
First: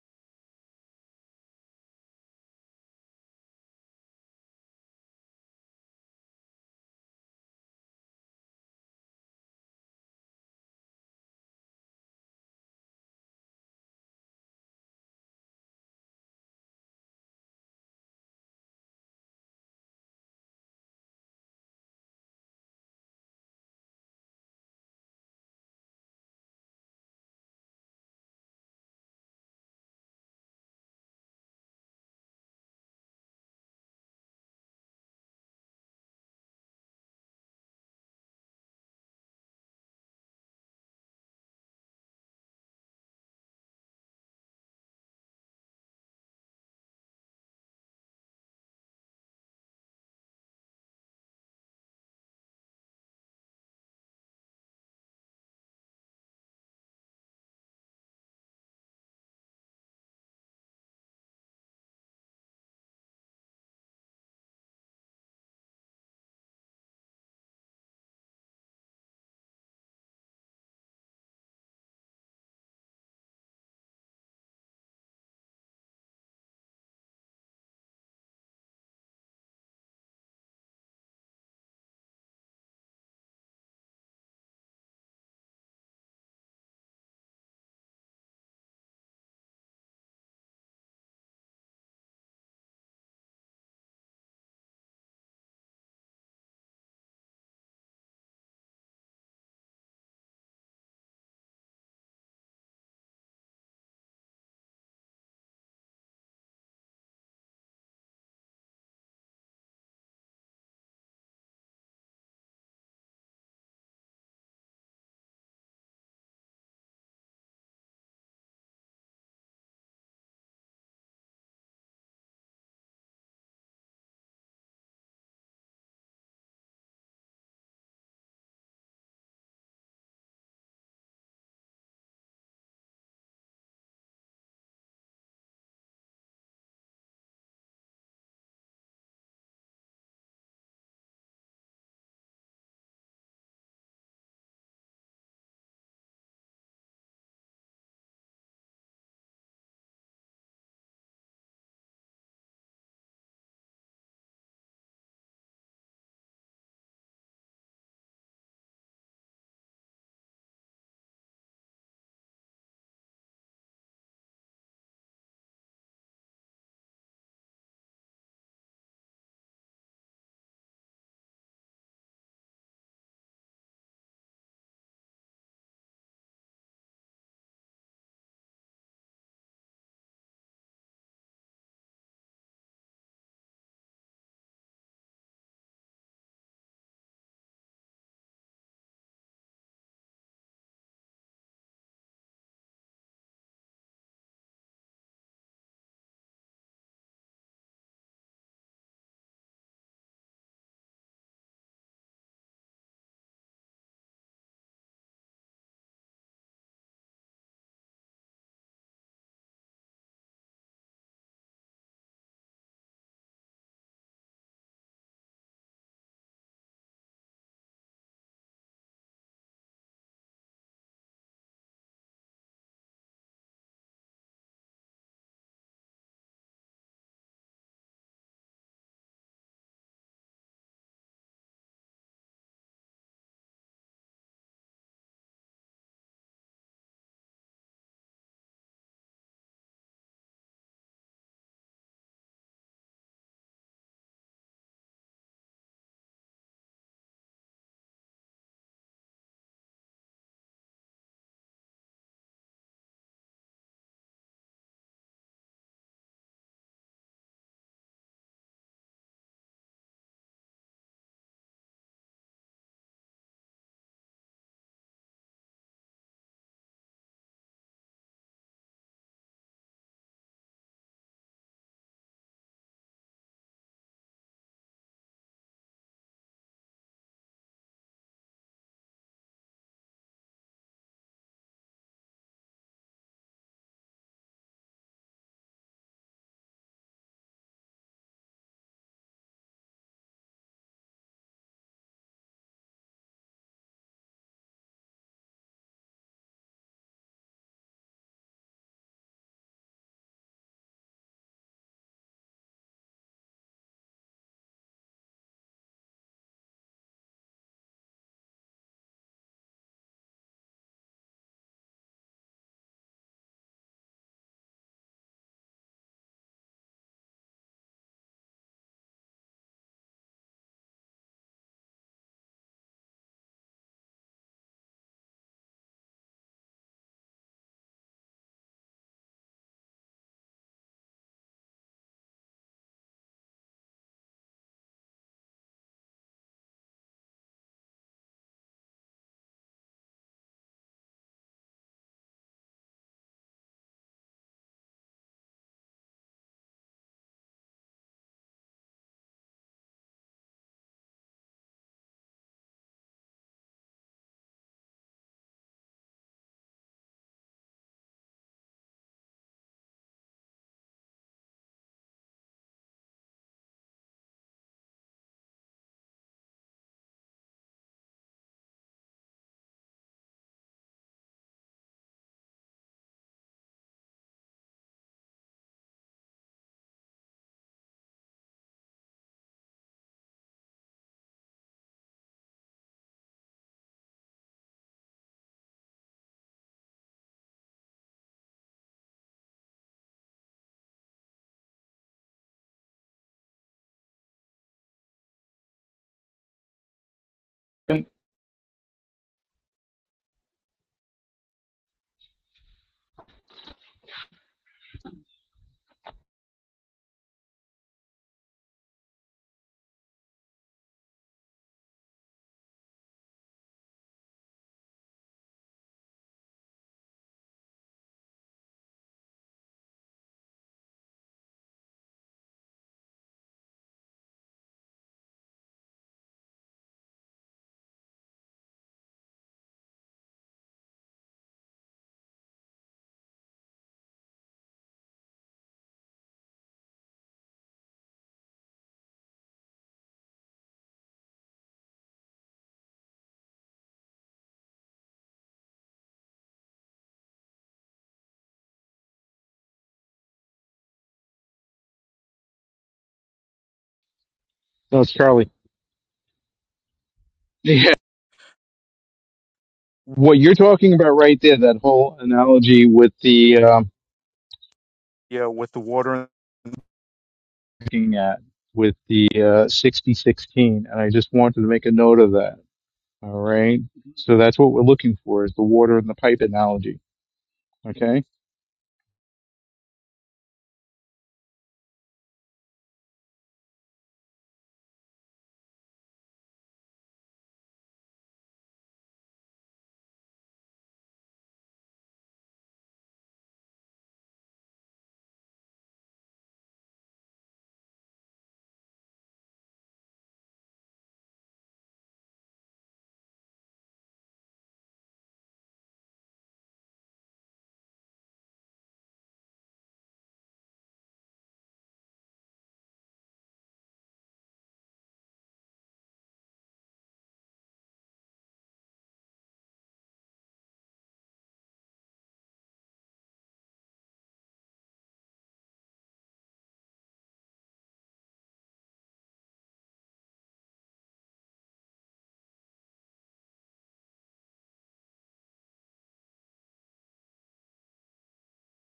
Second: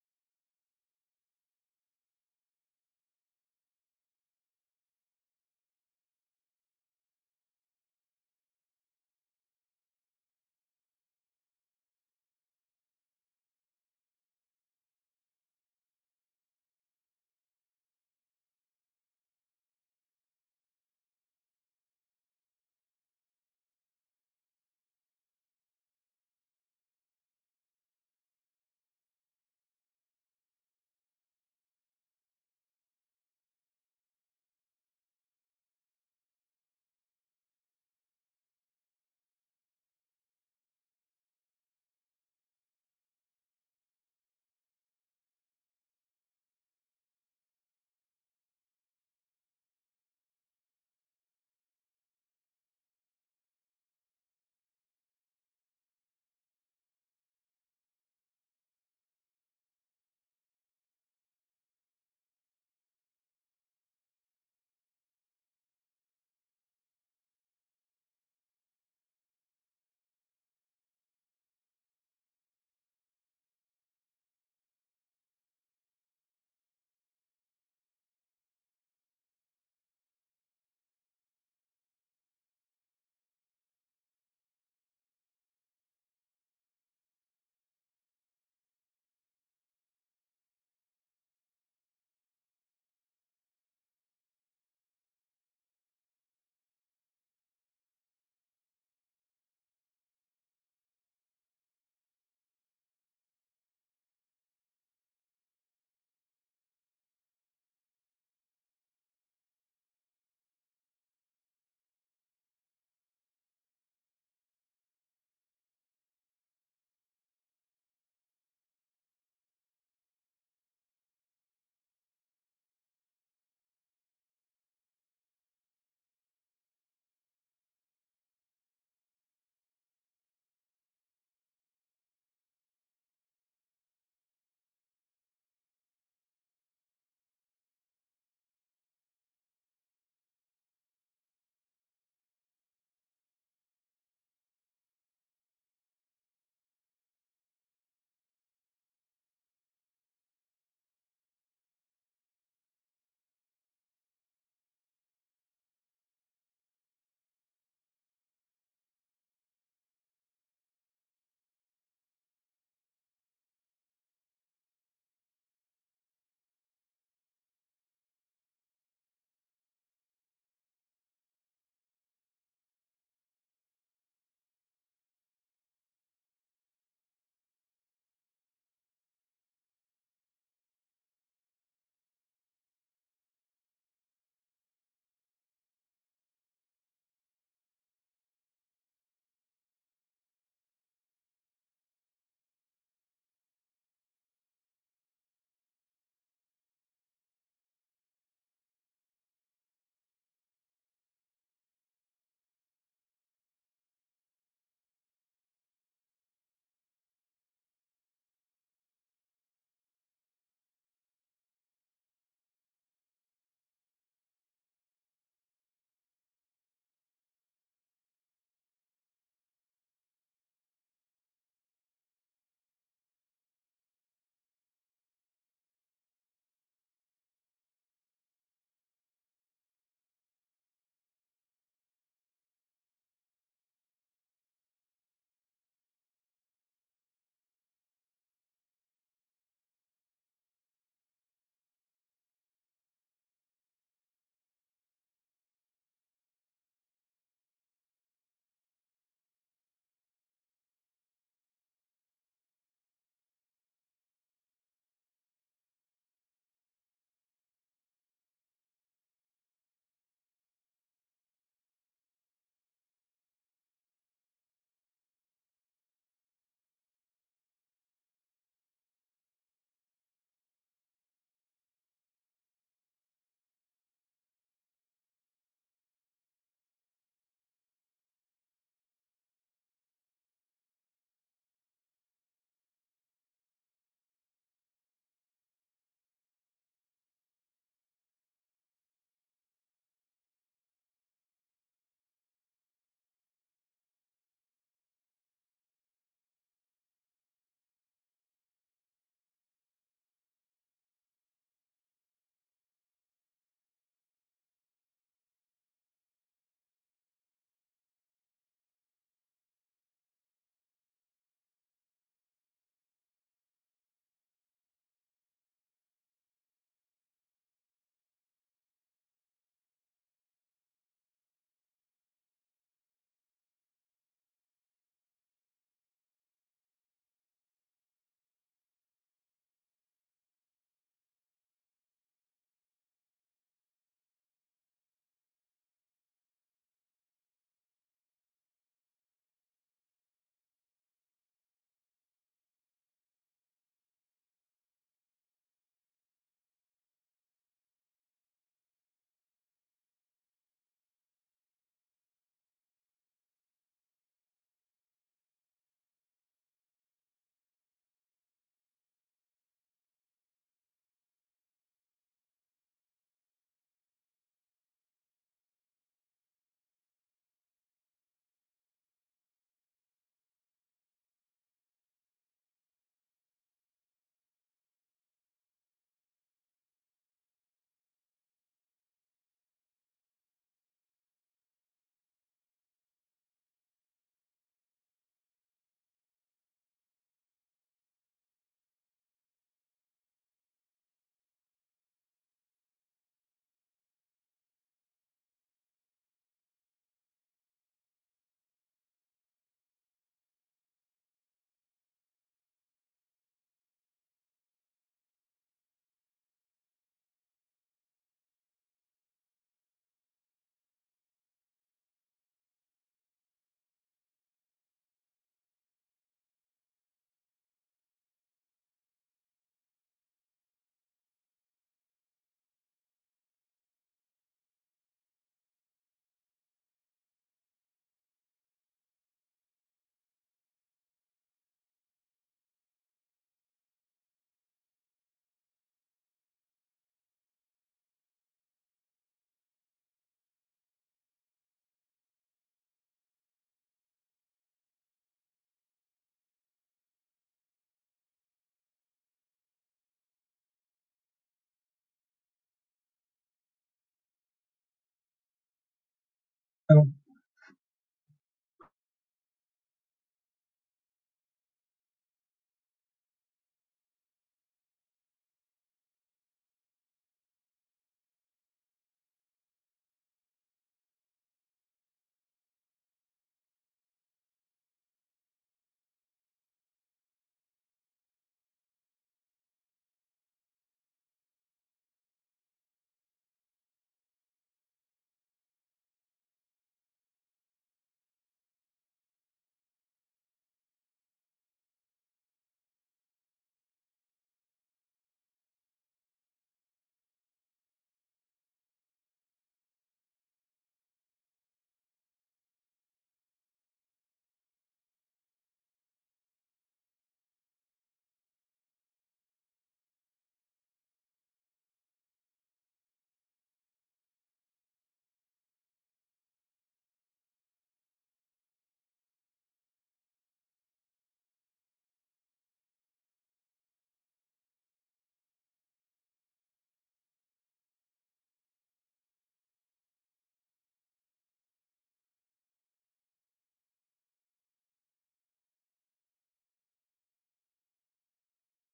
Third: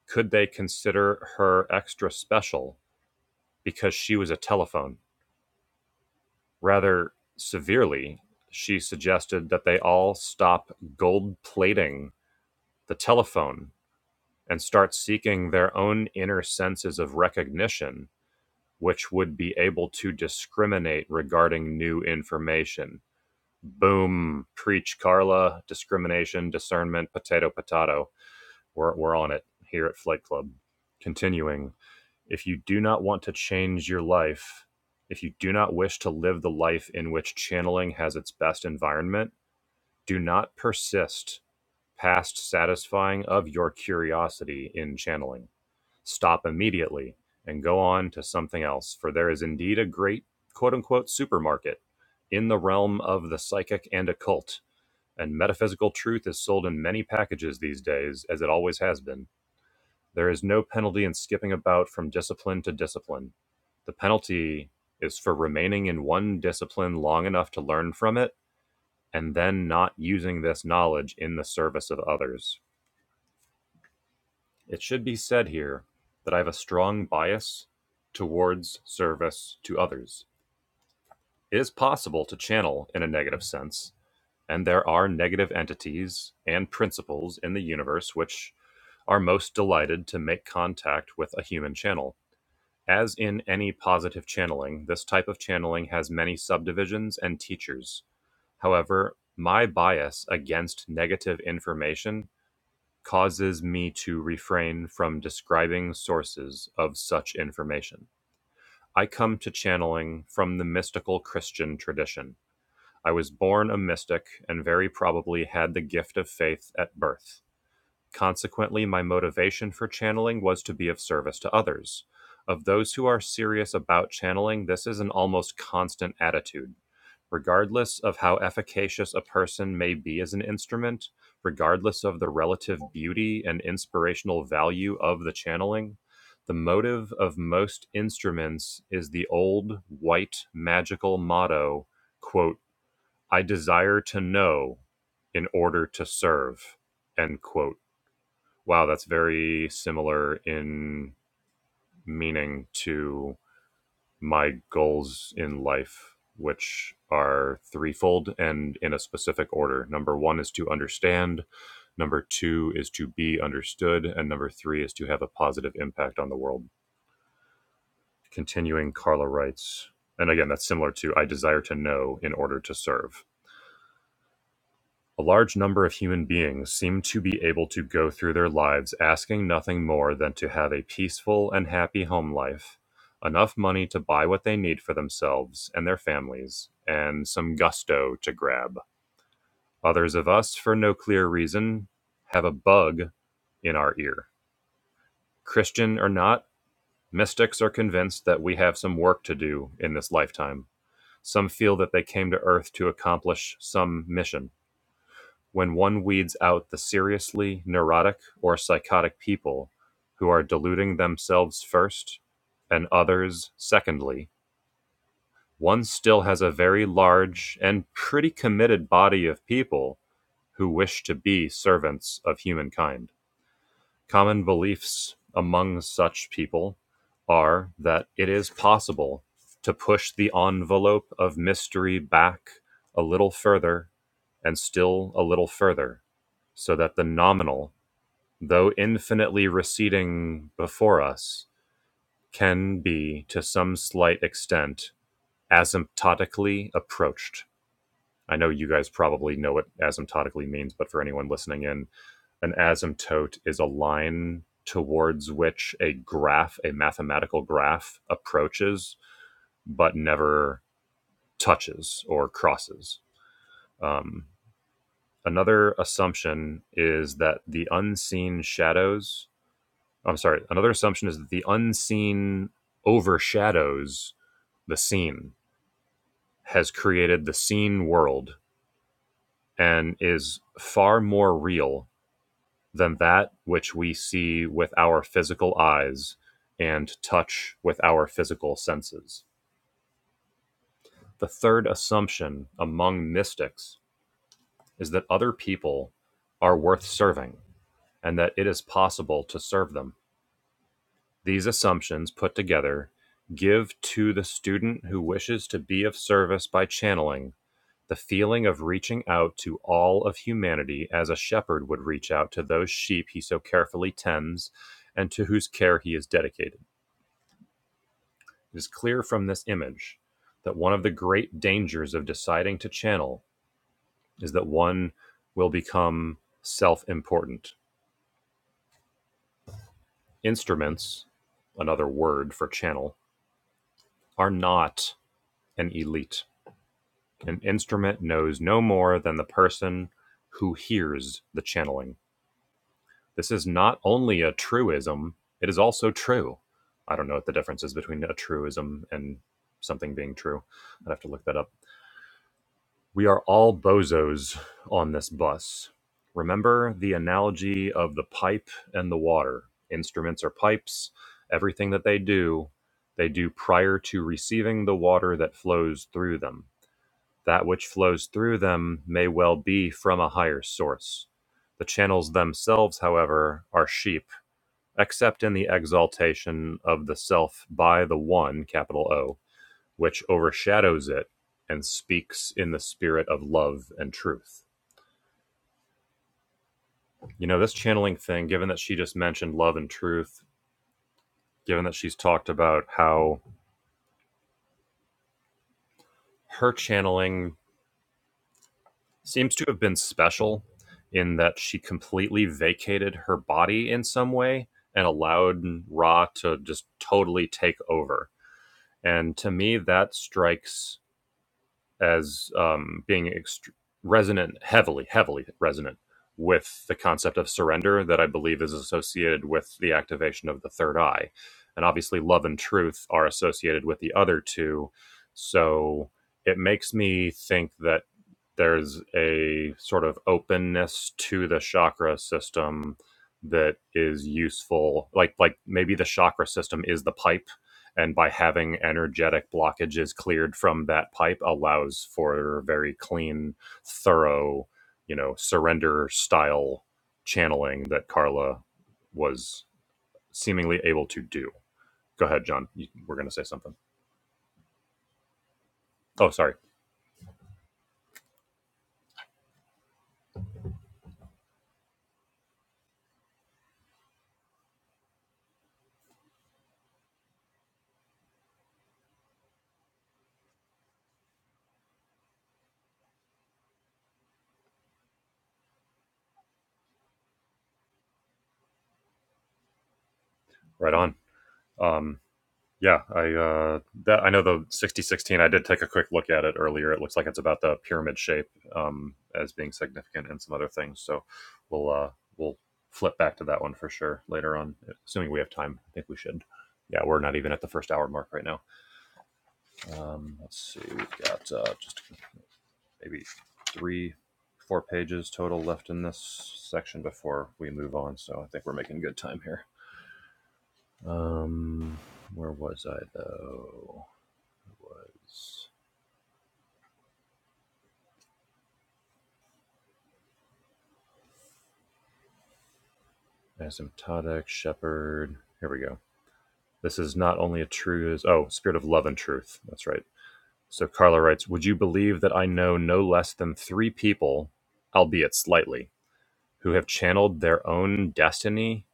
Speaker 2: could they consider her extra special because she was a telephone? Rather severely, she suggested that they all stop gold plating the telephone and start seeking their own inner senses of recognition, which would be able to discriminate regarding new information. Boom, preach Carla, discrimination, discernment, potato, potato. We're, we're on it here at Flight Club. Continuing. If you do not want to change your life, if you do not wish to live the life in which channeling has its best environment, do not persist past satisfying of your curiosity in channeling. Stop immediately and go on to something else, for there is indeed a great quote unquote supermarket in the realm of the psychic and occult, and metaphysical truth is sold in many packages these days, as it always has been. There is no penalty in skipping about from discipline to discipline. The penalty is for remaining in one discipline long enough to learn from it and then not using this knowledge in the service of others. It should be said here that I have a strong bias towards service to others. It is possible to channel in a negative sense, and there are negative entities and principles in the universe which are most delighted to make contact with a human channel As in any positive channeling, this type of channeling has many subdivisions and teachers. However, my bias against negative information causes me to refrain from describing sources of such information. I come to channeling from the mystical Christian tradition. I was born a mystic and very probably had the gift of faith at birth. Consequently, my motivation for channeling was to be of service to others. Of those who are serious about channeling, this is an almost constant attitude. Regardless of how efficacious a person may be as an instrument, regardless of the relative beauty and inspirational value of the channeling, the motive of most instruments is the old white magical motto, quote, I desire to know in order to serve, end quote wow, that's very similar in meaning to my goals in life, which are threefold and in a specific order. Number one is to understand, number two is to be understood, and number three is to have a positive impact on the world. Continuing, Carla writes, and again, that's similar to I desire to know in order to serve. A large number of human beings seem to be able to go through their lives asking nothing more than to have a peaceful and happy home life, enough money to buy what they need for themselves and their families, and some gusto to grab. Others of us, for no clear reason, have a bug in our ear. Christian or not, mystics are convinced that we have some work to do in this lifetime. Some feel that they came to Earth to accomplish some mission when one weeds out the seriously neurotic or psychotic people who are deluding themselves first and others secondly, one still has a very large and pretty committed body of people who wish to be servants of humankind. Common beliefs among such people are that it is possible to push the envelope of mystery back a little further and still a little further, so that the nominal, though infinitely receding before us, can be, to some slight extent, asymptotically approached. I know you guys probably know what asymptotically means, but for anyone listening in, an asymptote is a line towards which a graph, a mathematical graph, approaches but never touches or crosses. Um, another assumption is that the unseen shadows, I'm sorry, another assumption is that the unseen overshadows the seen, has created the seen world, and is far more real than that which we see with our physical eyes and touch with our physical senses. The third assumption among mystics is that other people are worth serving and that it is possible to serve them. These assumptions put together give to the student who wishes to be of service by channeling The feeling of reaching out to all of humanity as a shepherd would reach out to those sheep he so carefully tends and to whose care he is dedicated. It is clear from this image that one of the great dangers of deciding to channel is that one will become self important. Instruments, another word for channel, are not an elite. An instrument knows no more than the person who hears the channeling. This is not only a truism, it is also true. I don't know what the difference is between a truism and something being true. I'd have to look that up. We are all bozos on this bus. Remember the analogy of the pipe and the water. Instruments are pipes. Everything that they do, they do prior to receiving the water that flows through them. That which flows through them may well be from a higher source. The channels themselves, however, are sheep except in the exaltation of the self by the One, capital O, which overshadows it and speaks in the spirit of love and truth. You know, this channeling thing, given that she just mentioned love and truth, given that she's talked about how her channeling
Speaker 3: And
Speaker 2: seems to have been special in that she completely vacated her body in some way and allowed Ra to just totally take over. And to me, that strikes as um, being ext- resonant, heavily, heavily resonant with the concept of surrender that I believe is associated with the activation of the third eye. And obviously, love and truth are associated with the other two. So it makes me think that there's a sort of openness to the chakra system that is useful like like maybe the chakra system is the pipe and by having energetic blockages cleared from that pipe allows for very clean thorough you know surrender style channeling that carla was seemingly able to do go ahead john You- we're going to say something
Speaker 3: No, it's Charlie.
Speaker 2: oh sorry
Speaker 1: Oh,
Speaker 3: Yeah. What you're talking about right there, that whole analogy with the um, yeah, with the water and looking at with the uh, 6016, and I just wanted to make a note of that All right. So that's what we're looking for is the water and the pipe analogy. Okay.
Speaker 2: right on um Yeah, I uh, that I know the sixty sixteen. I did take a quick look at it earlier. It looks like it's about the pyramid shape um, as being significant and some other things. So we'll uh, we'll flip back to that one for sure later on, assuming we have time. I think we should. Yeah, we're not even at the first hour mark right now. Um, let's see, we've got uh, just maybe three, four pages total left in this section before we move on. So I think we're making good time here. Um, where was I though? was asymptotic shepherd. Here we go. This is not only a true oh spirit of love and truth. That's right. So Carla writes, "Would you believe that I know no less than three people, albeit slightly, who have channeled their own destiny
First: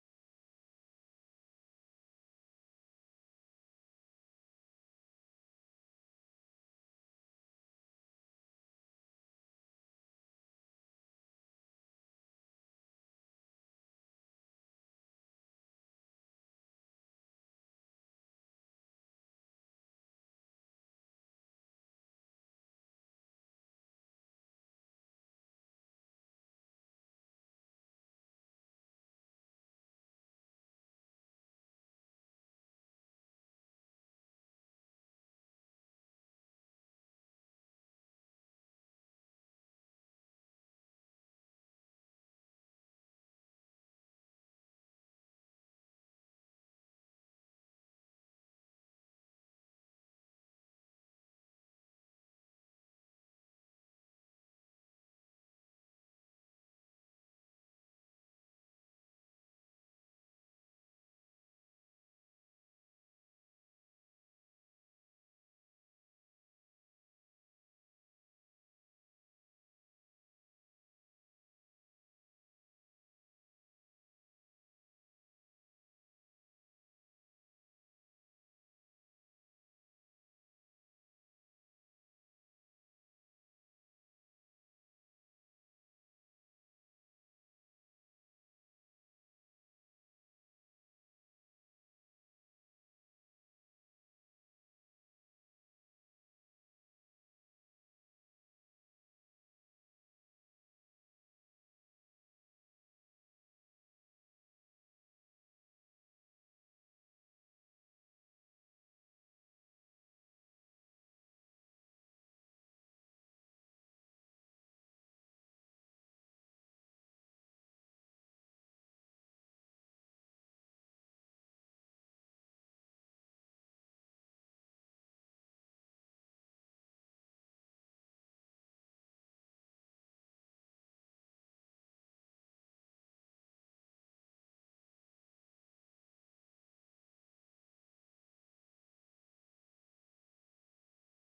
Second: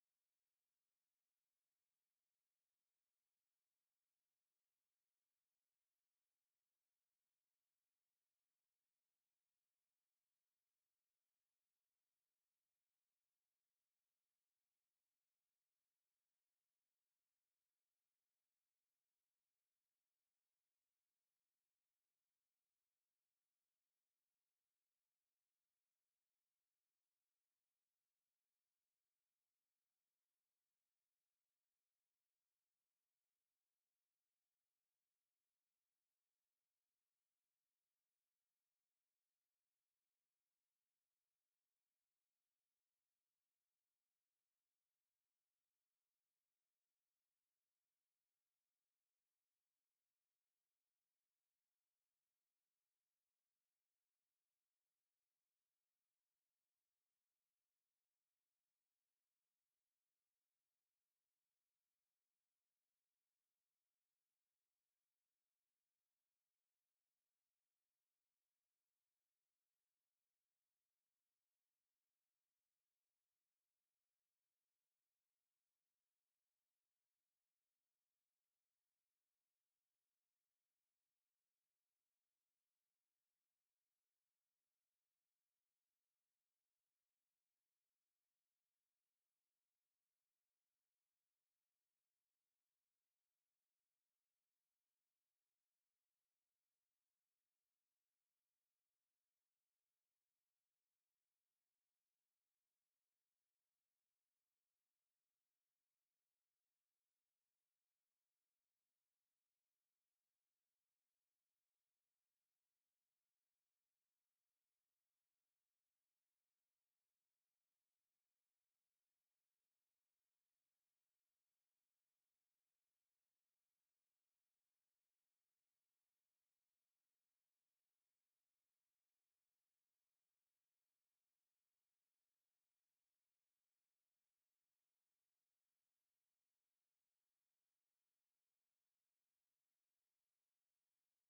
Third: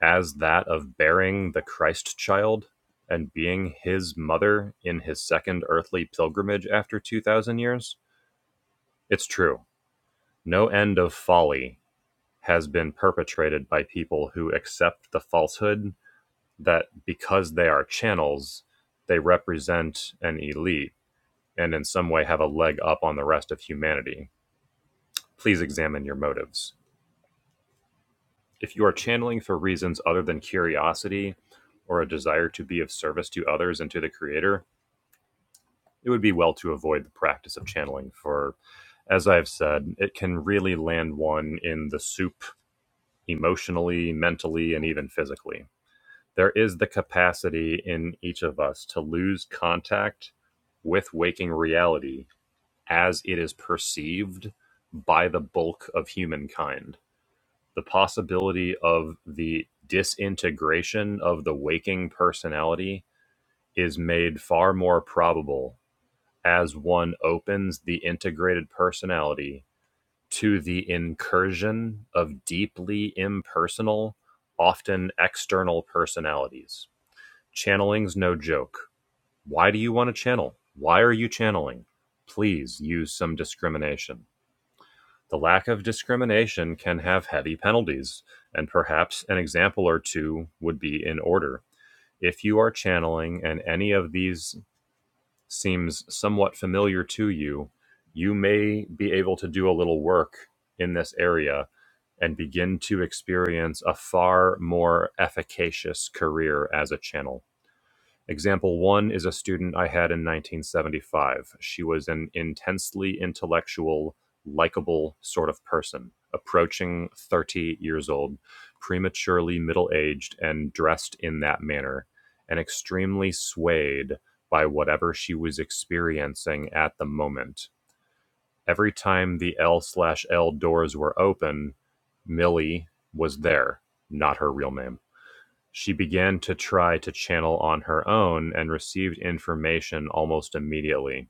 Speaker 2: as that of bearing the Christ child and being His mother in His second earthly pilgrimage after two thousand years? It's true. No end of folly." Has been perpetrated by people who accept the falsehood that because they are channels, they represent an elite and in some way have a leg up on the rest of humanity. Please examine your motives. If you are channeling for reasons other than curiosity or a desire to be of service to others and to the Creator, it would be well to avoid the practice of channeling for, as I've said, it can really land one in the soup emotionally, mentally, and even physically. there is the capacity in each of us to lose contact with waking reality as it is perceived by the bulk of humankind. The possibility of the disintegration of the waking personality is made far more probable as one opens the integrated personality to the incursion of deeply impersonal, often external personalities Channeling's no joke. Why do you want to channel? Why are you channeling? Please use some discrimination. The lack of discrimination can have heavy penalties, and perhaps an example or two would be in order. If you are channeling and any of these seems somewhat familiar to you, you may be able to do a little work in this area and begin to experience a far more efficacious career as a channel. Example one is a student I had in 1975. She was an intensely intellectual, likable sort of person, approaching 30 years old, prematurely middle aged, and dressed in that manner, and extremely swayed by whatever she was experiencing at the moment. Every time the L slash L doors were open, Millie was there, not her real name she began to try to channel on her own and received information almost immediately.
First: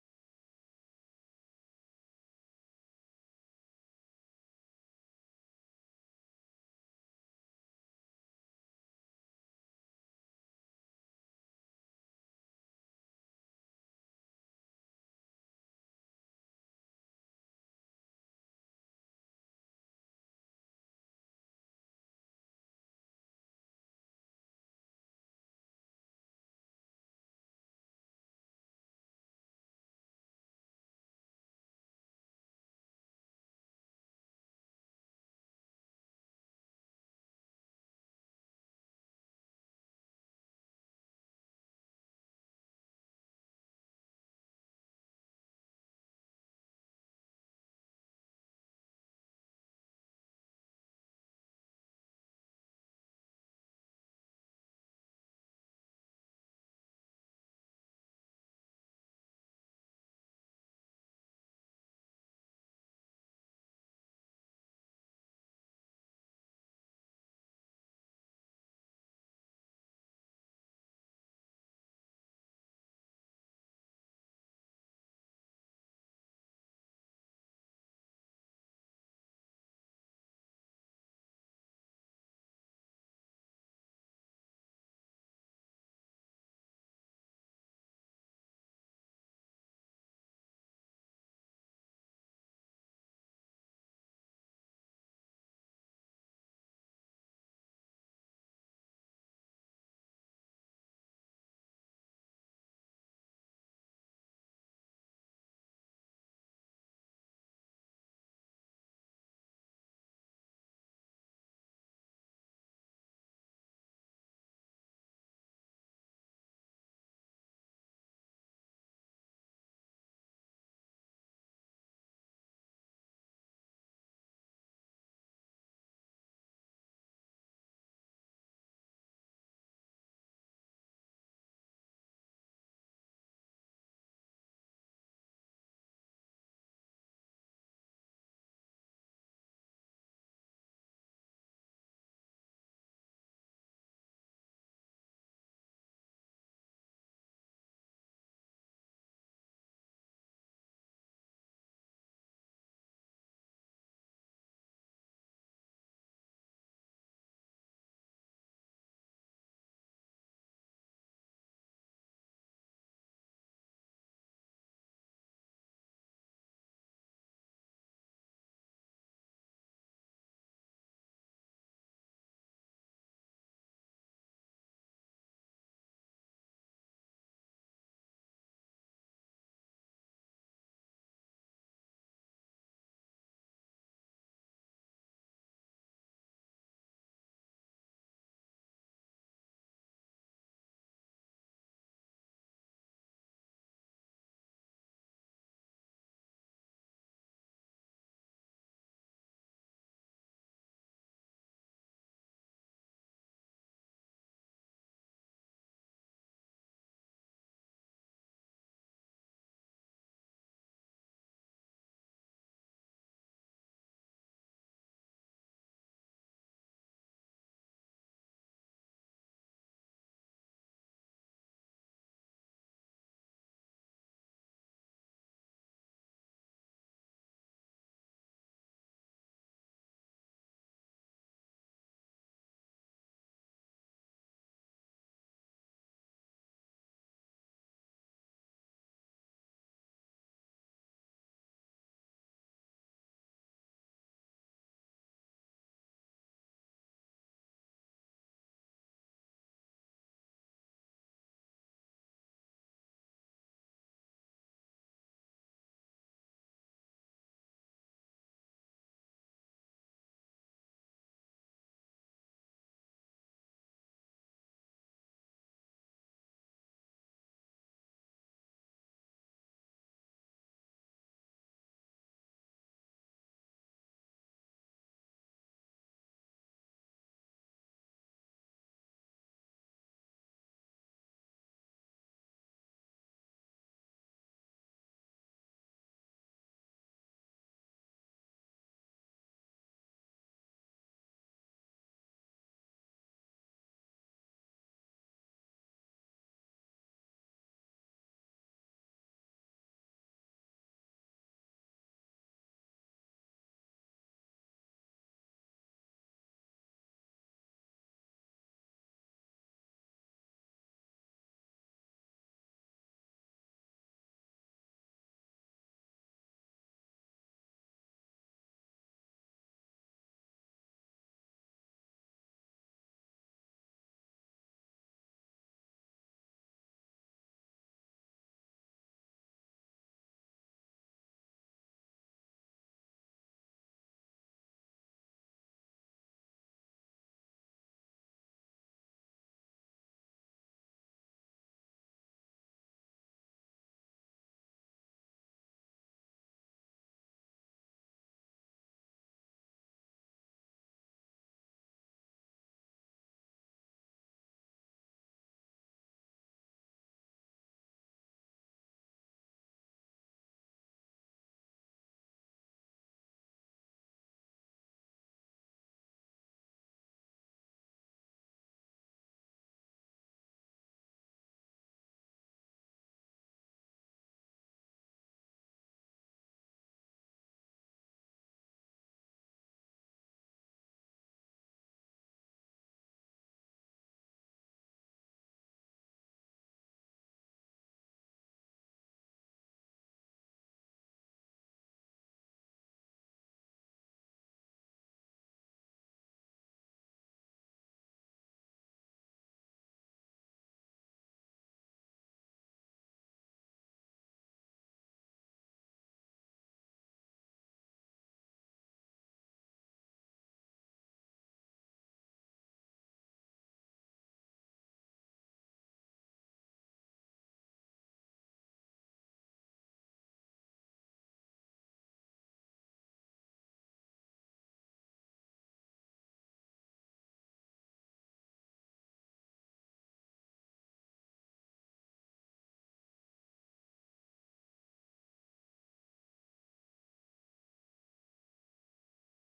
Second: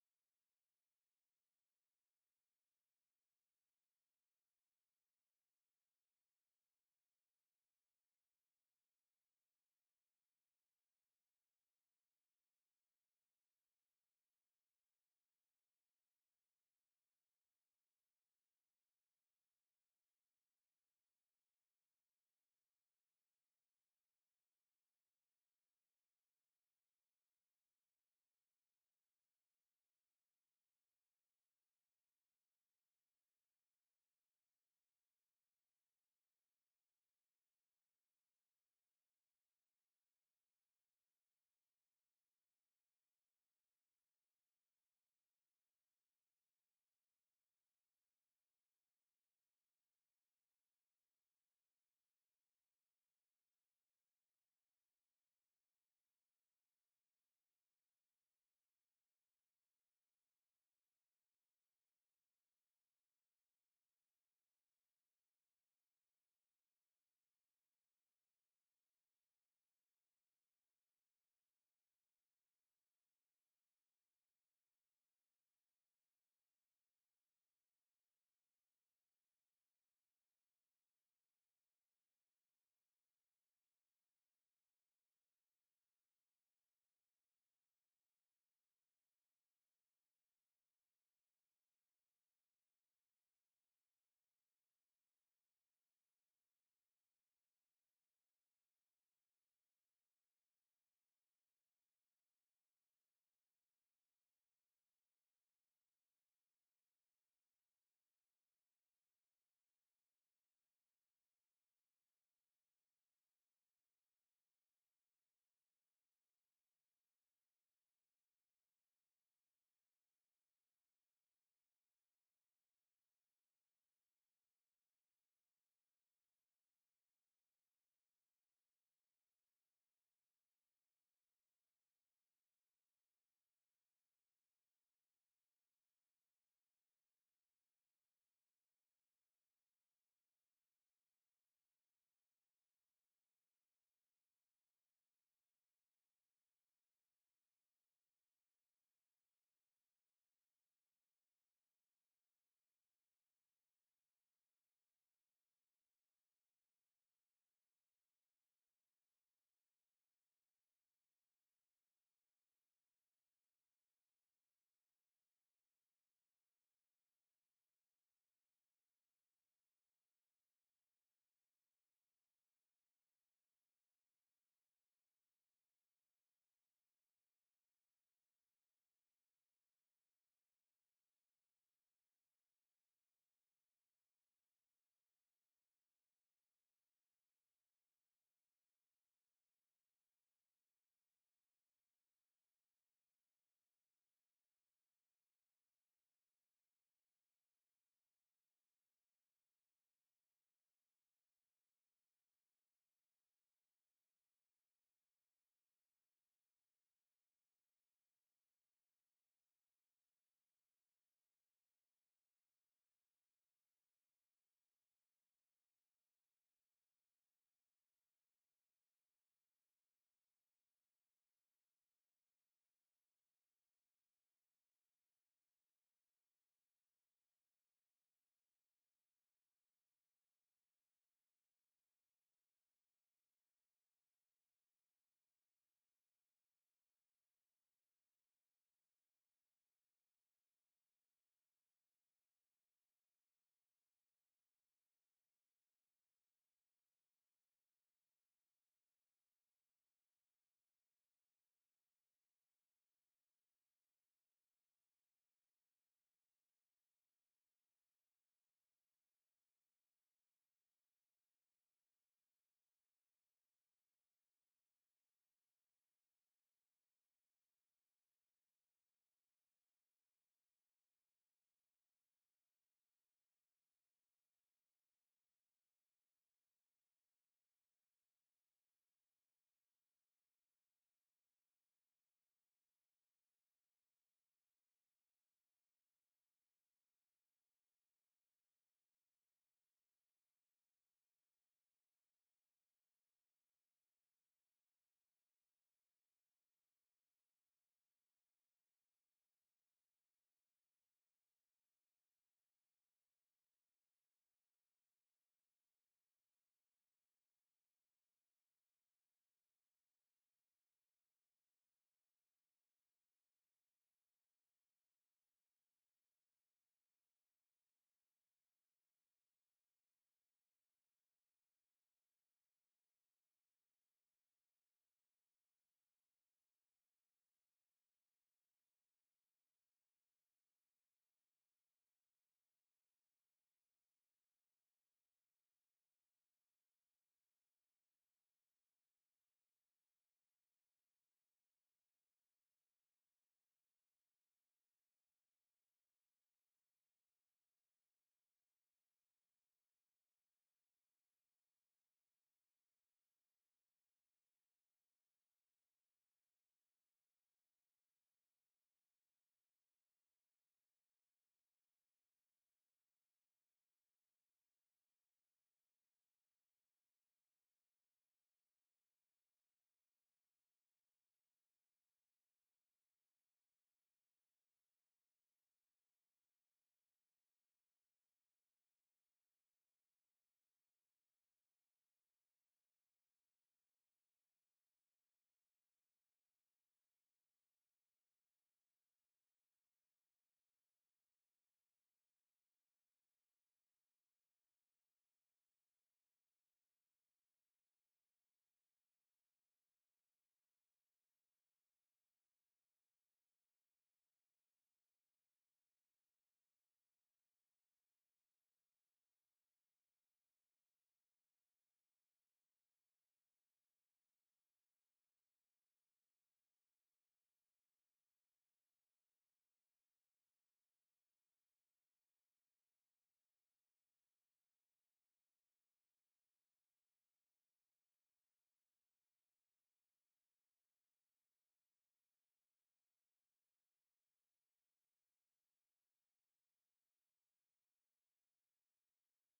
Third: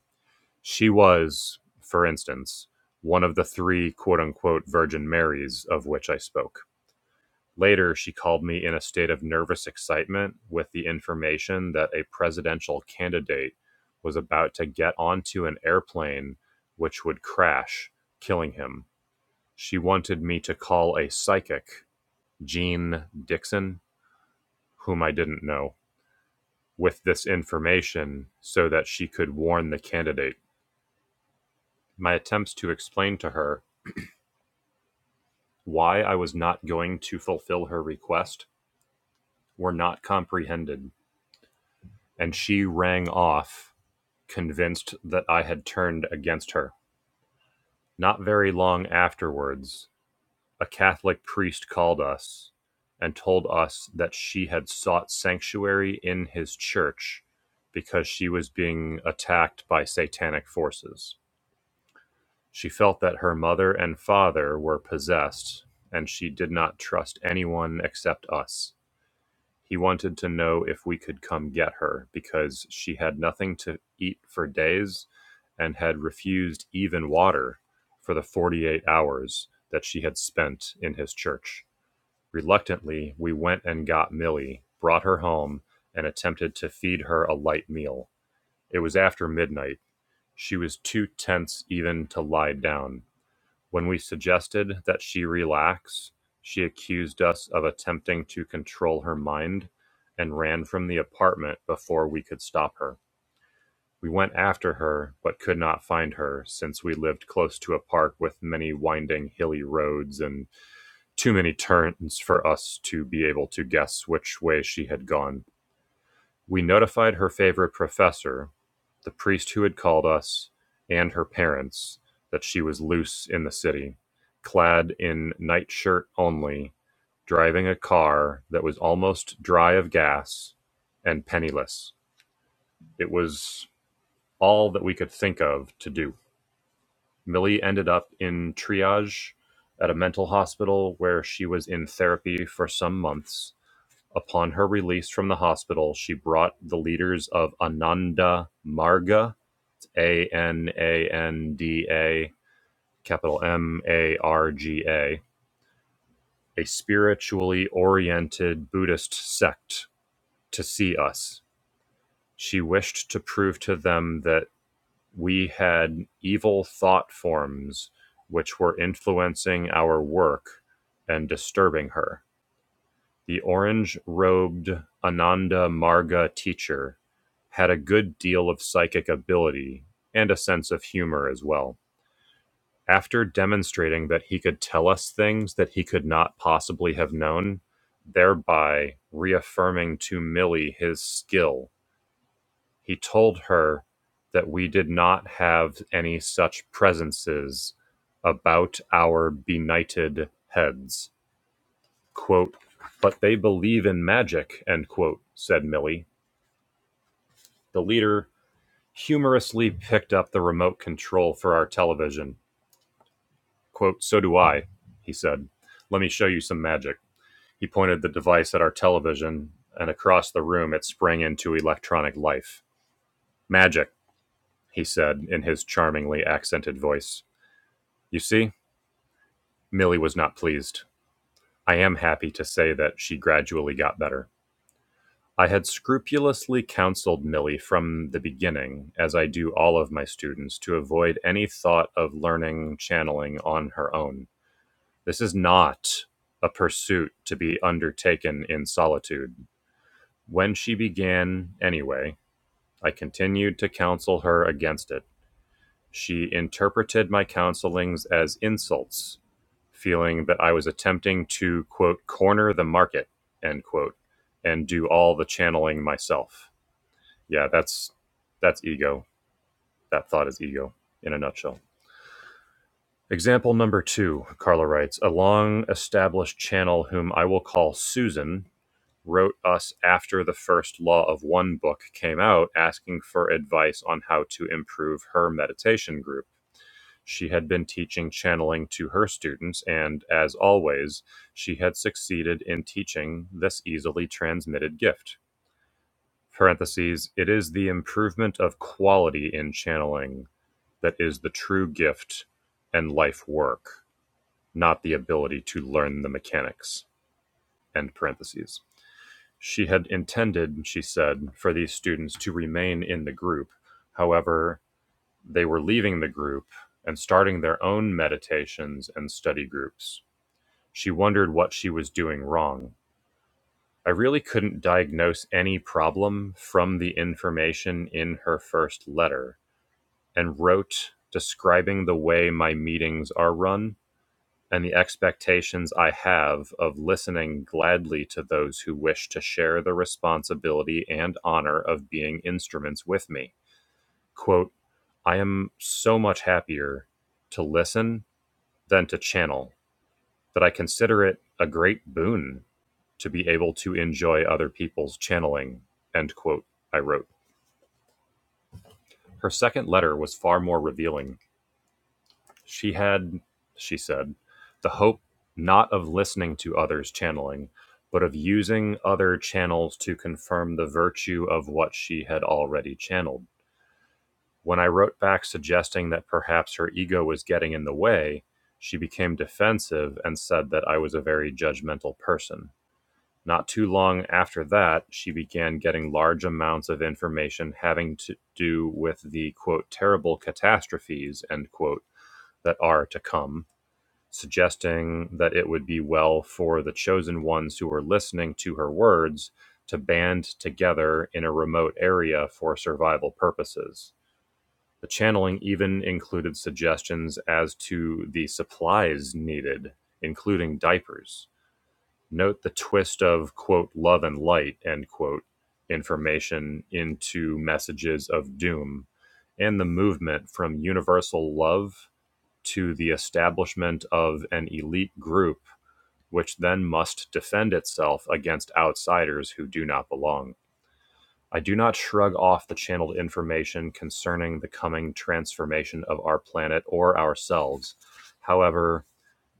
Speaker 2: She was, for instance, one of the three quote unquote Virgin Marys of which I spoke. Later, she called me in a state of nervous excitement with the information that a presidential candidate was about to get onto an airplane which would crash, killing him. She wanted me to call a psychic, Jean Dixon, whom I didn't know. with this information so that she could warn the candidate. My attempts to explain to her why I was not going to fulfill her request were not comprehended, and she rang off, convinced that I had turned against her. Not very long afterwards, a Catholic priest called us and told us that she had sought sanctuary in his church because she was being attacked by satanic forces. She felt that her mother and father were possessed, and she did not trust anyone except us. He wanted to know if we could come get her because she had nothing to eat for days and had refused even water for the 48 hours that she had spent in his church. Reluctantly, we went and got Millie, brought her home, and attempted to feed her a light meal. It was after midnight. She was too tense even to lie down. When we suggested that she relax, she accused us of attempting to control her mind and ran from the apartment before we could stop her. We went after her, but could not find her since we lived close to a park with many winding hilly roads and too many turns for us to be able to guess which way she had gone. We notified her favorite professor, the priest who had called us, and her parents that she was loose in the city, clad in nightshirt only, driving a car that was almost dry of gas and penniless. It was all that we could think of to do. Millie ended up in triage at a mental hospital where she was in therapy for some months Upon her release from the hospital, she brought the leaders of Ananda Marga A N A N D A, capital M A R G A, a spiritually oriented Buddhist sect, to see us. She wished to prove to them that we had evil thought forms which were influencing our work and disturbing her. The orange-robed Ananda Marga teacher had a good deal of psychic ability and a sense of humor as well. After demonstrating that he could tell us things that he could not possibly have known, thereby reaffirming to Millie his skill, he told her that we did not have any such presences about our benighted heads. Quote, but they believe in magic, end quote, said Millie. The leader humorously picked up the remote control for our television. Quote, so do I, he said. Let me show you some magic. He pointed the device at our television, and across the room it sprang into electronic life. Magic, he said in his charmingly accented voice. You see, Millie was not pleased. I am happy to say that she gradually got better. I had scrupulously counseled Milly from the beginning, as I do all of my students, to avoid any thought of learning channeling on her own. This is not a pursuit to be undertaken in solitude. When she began, anyway, I continued to counsel her against it. She interpreted my counselings as insults, feeling that I was attempting to, quote, corner the market, end quote, and do all the channeling myself. Yeah, that's that's ego. That thought is ego in a nutshell. Example number two, Carla writes, a long established channel whom I will call Susan wrote us after the first law of one book came out asking for advice on how to improve her meditation group. She had been teaching channeling to her students, and as always, she had succeeded in teaching this easily transmitted gift. Parentheses, it is the improvement of quality in channeling That is the true gift and life work, not the ability to learn the mechanics. End parentheses. She had intended, she said, for these students to remain in the group. However, they were leaving the group and starting their own meditations and study groups. She wondered what she was doing wrong. I really couldn't diagnose any problem from the information in her first letter and wrote describing the way my meetings are run and the expectations I have of listening gladly to those who wish to share the responsibility and honor of being instruments with me. Quote, I am so much happier to listen than to channel that I consider it a great boon to be able to enjoy other people's channeling. End quote, I wrote. Her second letter was far more revealing. She had, she said, the hope not of listening to others' channeling, but of using other channels to confirm the virtue of what she had already channeled. When I wrote back suggesting that perhaps her ego was getting in the way, she became defensive and said that I was a very judgmental person. Not too long after that, she began getting large amounts of information having to do with the quote terrible catastrophes end quote that are to come suggesting that it would be well for the chosen ones who were listening to her words to band together in a remote area for survival purposes. The channeling even included suggestions as to the supplies needed, including diapers. Note the twist of, quote, love and light, end quote, information into messages of doom and the movement from universal love to the establishment of an elite group, which then must defend itself against outsiders who do not belong. I do not shrug off the channeled information concerning the coming transformation of our planet or ourselves. However,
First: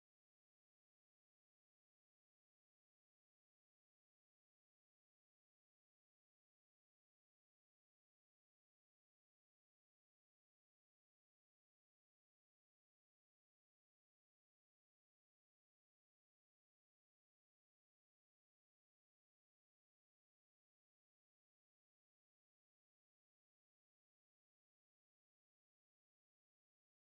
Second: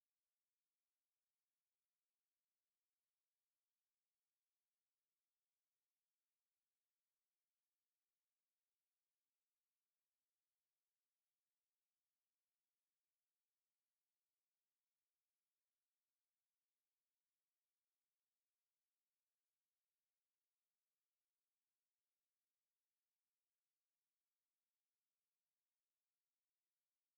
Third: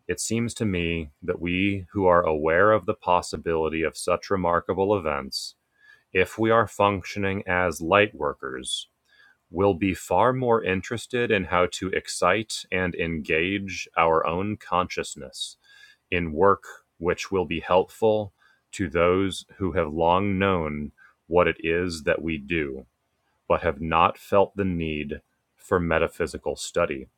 Speaker 2: it seems to me that we who are aware of the possibility of such remarkable events, if we are functioning as light workers, will be far more interested in how to excite and engage our own consciousness in work which will be helpful to those who have long known what it is that we do, but have not felt the need for metaphysical study.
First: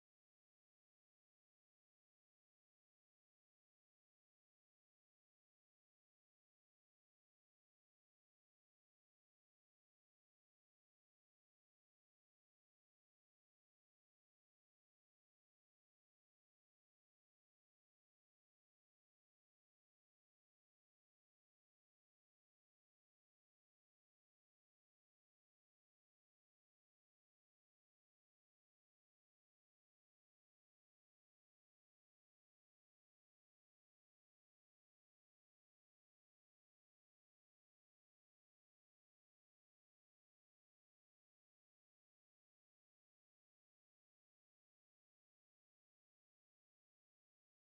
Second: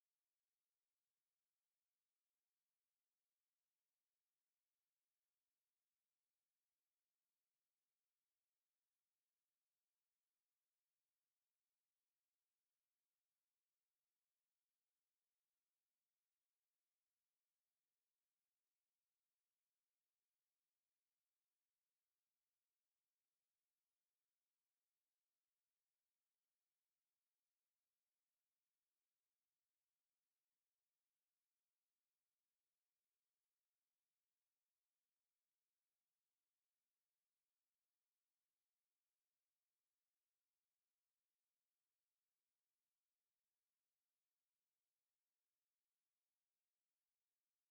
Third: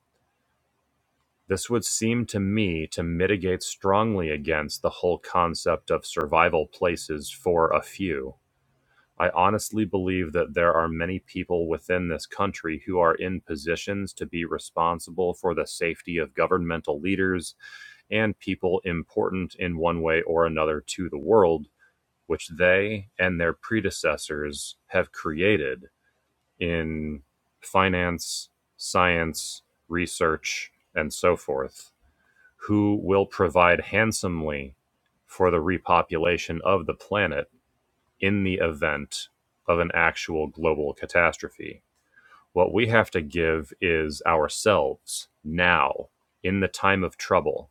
Speaker 2: This would seem to me to mitigate strongly against the whole concept of survival places for a few I honestly believe that there are many people within this country who are in positions to be responsible for the safety of governmental leaders and people important in one way or another to the world, which they and their predecessors have created in finance, science, research, and so forth, who will provide handsomely for the repopulation of the planet in the event of an actual global catastrophe. What we have to give is ourselves now in the time of trouble,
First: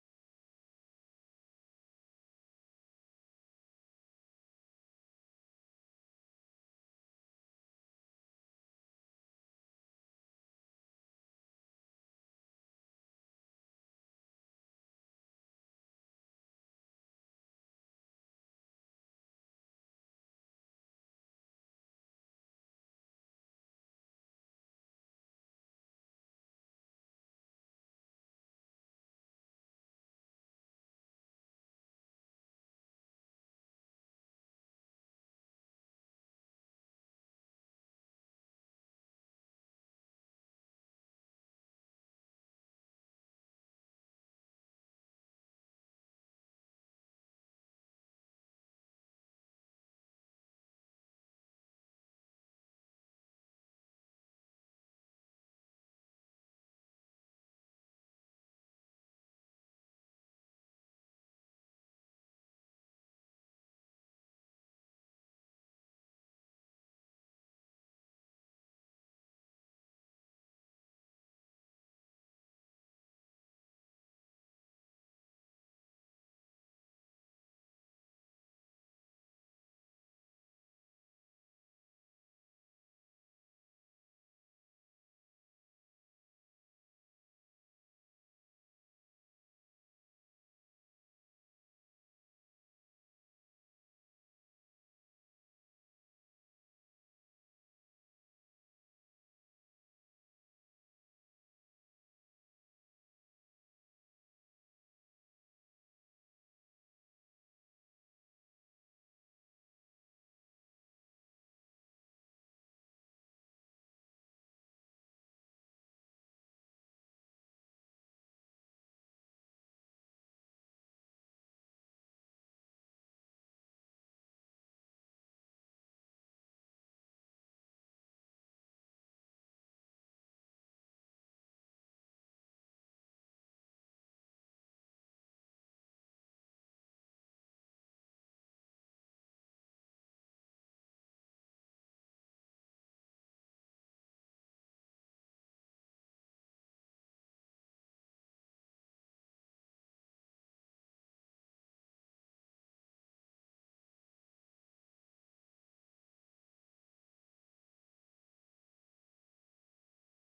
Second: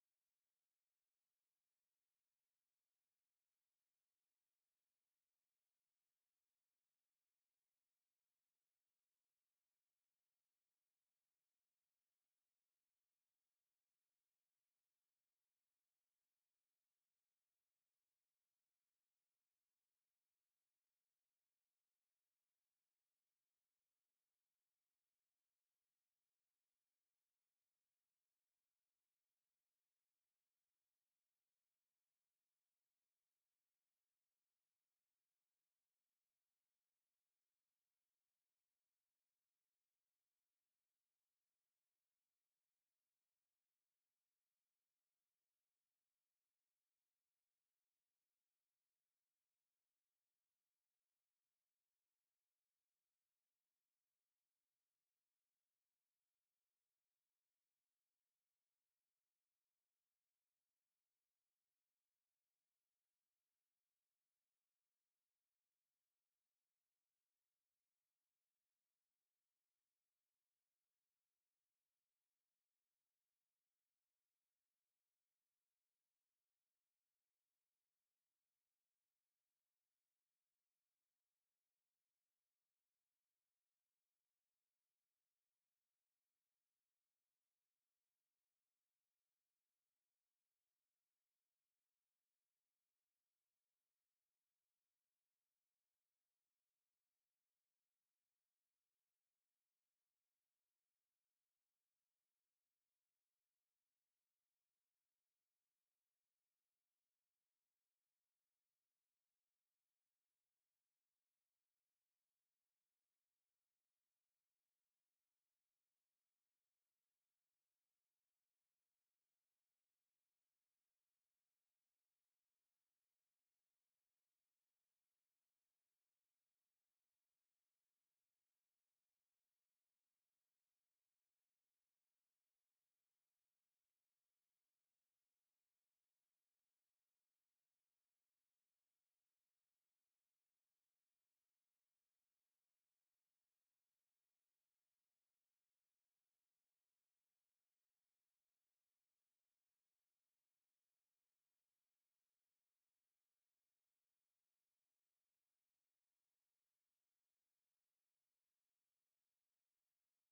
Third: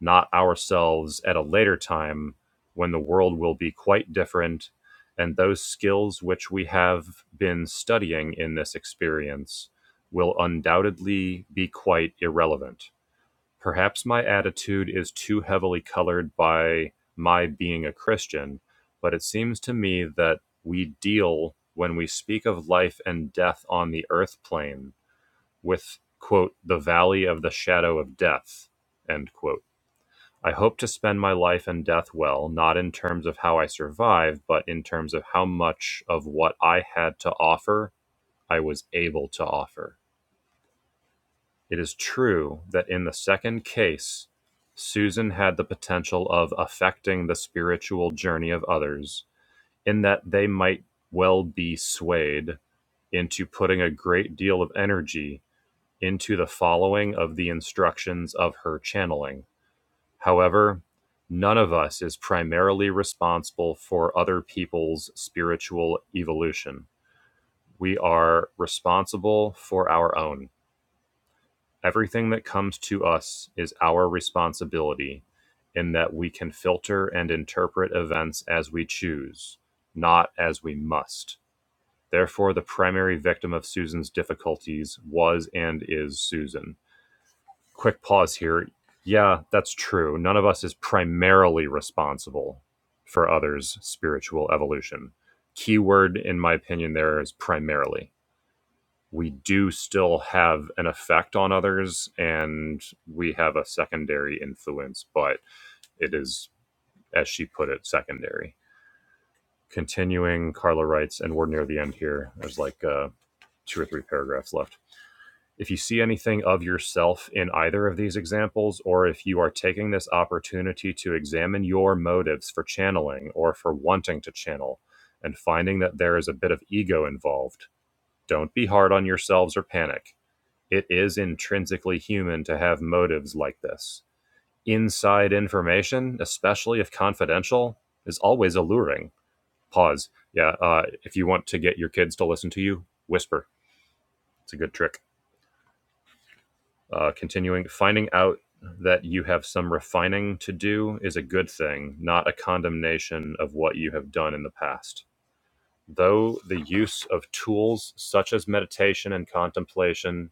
Speaker 2: not ourselves at a later time when the world will be quite different and those skills which we have been studying in this experience will undoubtedly be quite irrelevant Perhaps my attitude is too heavily colored by my being a Christian, but it seems to me that we deal, when we speak of life and death on the earth plane, with, quote, the valley of the shadow of death, end quote. I hope to spend my life and death well, not in terms of how I survive, but in terms of how much of what I had to offer I was able to offer it is true that in the second case, Susan had the potential of affecting the spiritual journey of others, in that they might well be swayed into putting a great deal of energy into the following of the instructions of her channeling. However, none of us is primarily responsible for other people's spiritual evolution. We are responsible for our own. Everything that comes to us is our responsibility in that we can filter and interpret events as we choose, not as we must. Therefore, the primary victim of Susan's difficulties was and is Susan. Quick pause here. Yeah, that's true. None of us is primarily responsible for others' spiritual evolution. Keyword, in my opinion, there is primarily we do still have an effect on others and we have a secondary influence, but it is, as she put it, secondary. Continuing, Carla writes, and we're near the end here. There's like uh, two or three paragraphs left. If you see anything of yourself in either of these examples, or if you are taking this opportunity to examine your motives for channeling or for wanting to channel and finding that there is a bit of ego involved, don't be hard on yourselves or panic It is intrinsically human to have motives like this. Inside information, especially if confidential, is always alluring. Pause. Yeah, uh, if you want to get your kids to listen to you, whisper. It's a good trick. Uh, continuing, finding out that you have some refining to do is a good thing, not a condemnation of what you have done in the past. Though the use of tools such as meditation and contemplation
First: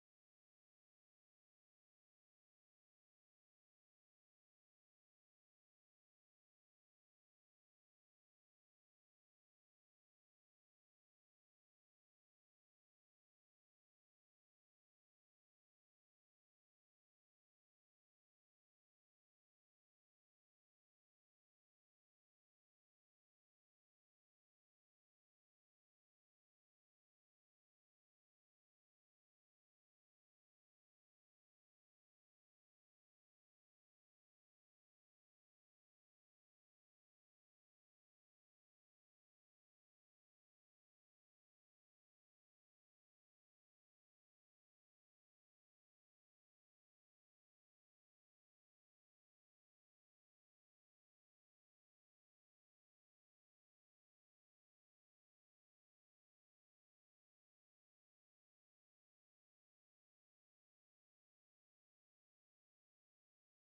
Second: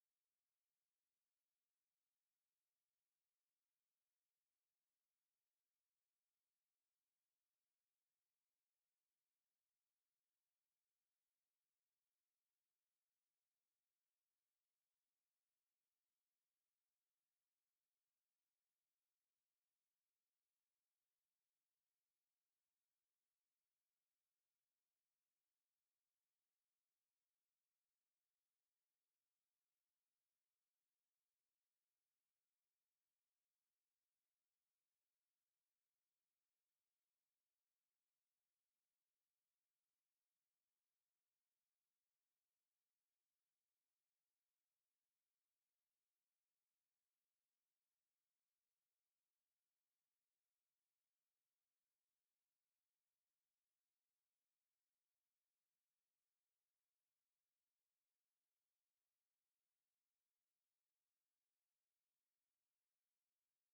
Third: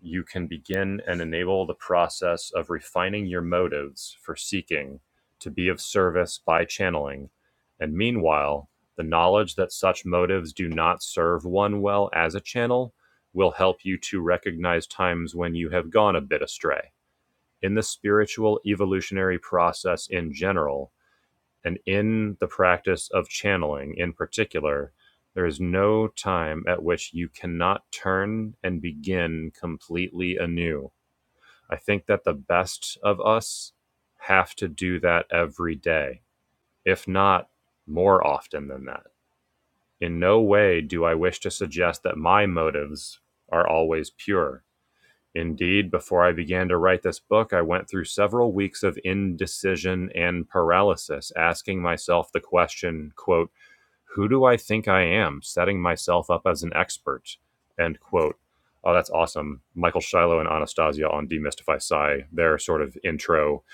Speaker 2: you can begin and enable the process of refining your motives for seeking to be of service by channeling. And meanwhile, the knowledge that such motives do not serve one well as a channel will help you to recognize times when you have gone a bit astray. In the spiritual evolutionary process in general, and in the practice of channeling in particular, there is no time at which you cannot turn and begin completely anew. I think that the best of us have to do that every day, if not more often than that. In no way do I wish to suggest that my motives are always pure Indeed, before I began to write this book, I went through several weeks of indecision and paralysis, asking myself the question, quote, who do I think I am, setting myself up as an expert, end quote. Oh, that's awesome. Michael Shiloh and Anastasia on Demystify Psy, their sort of intro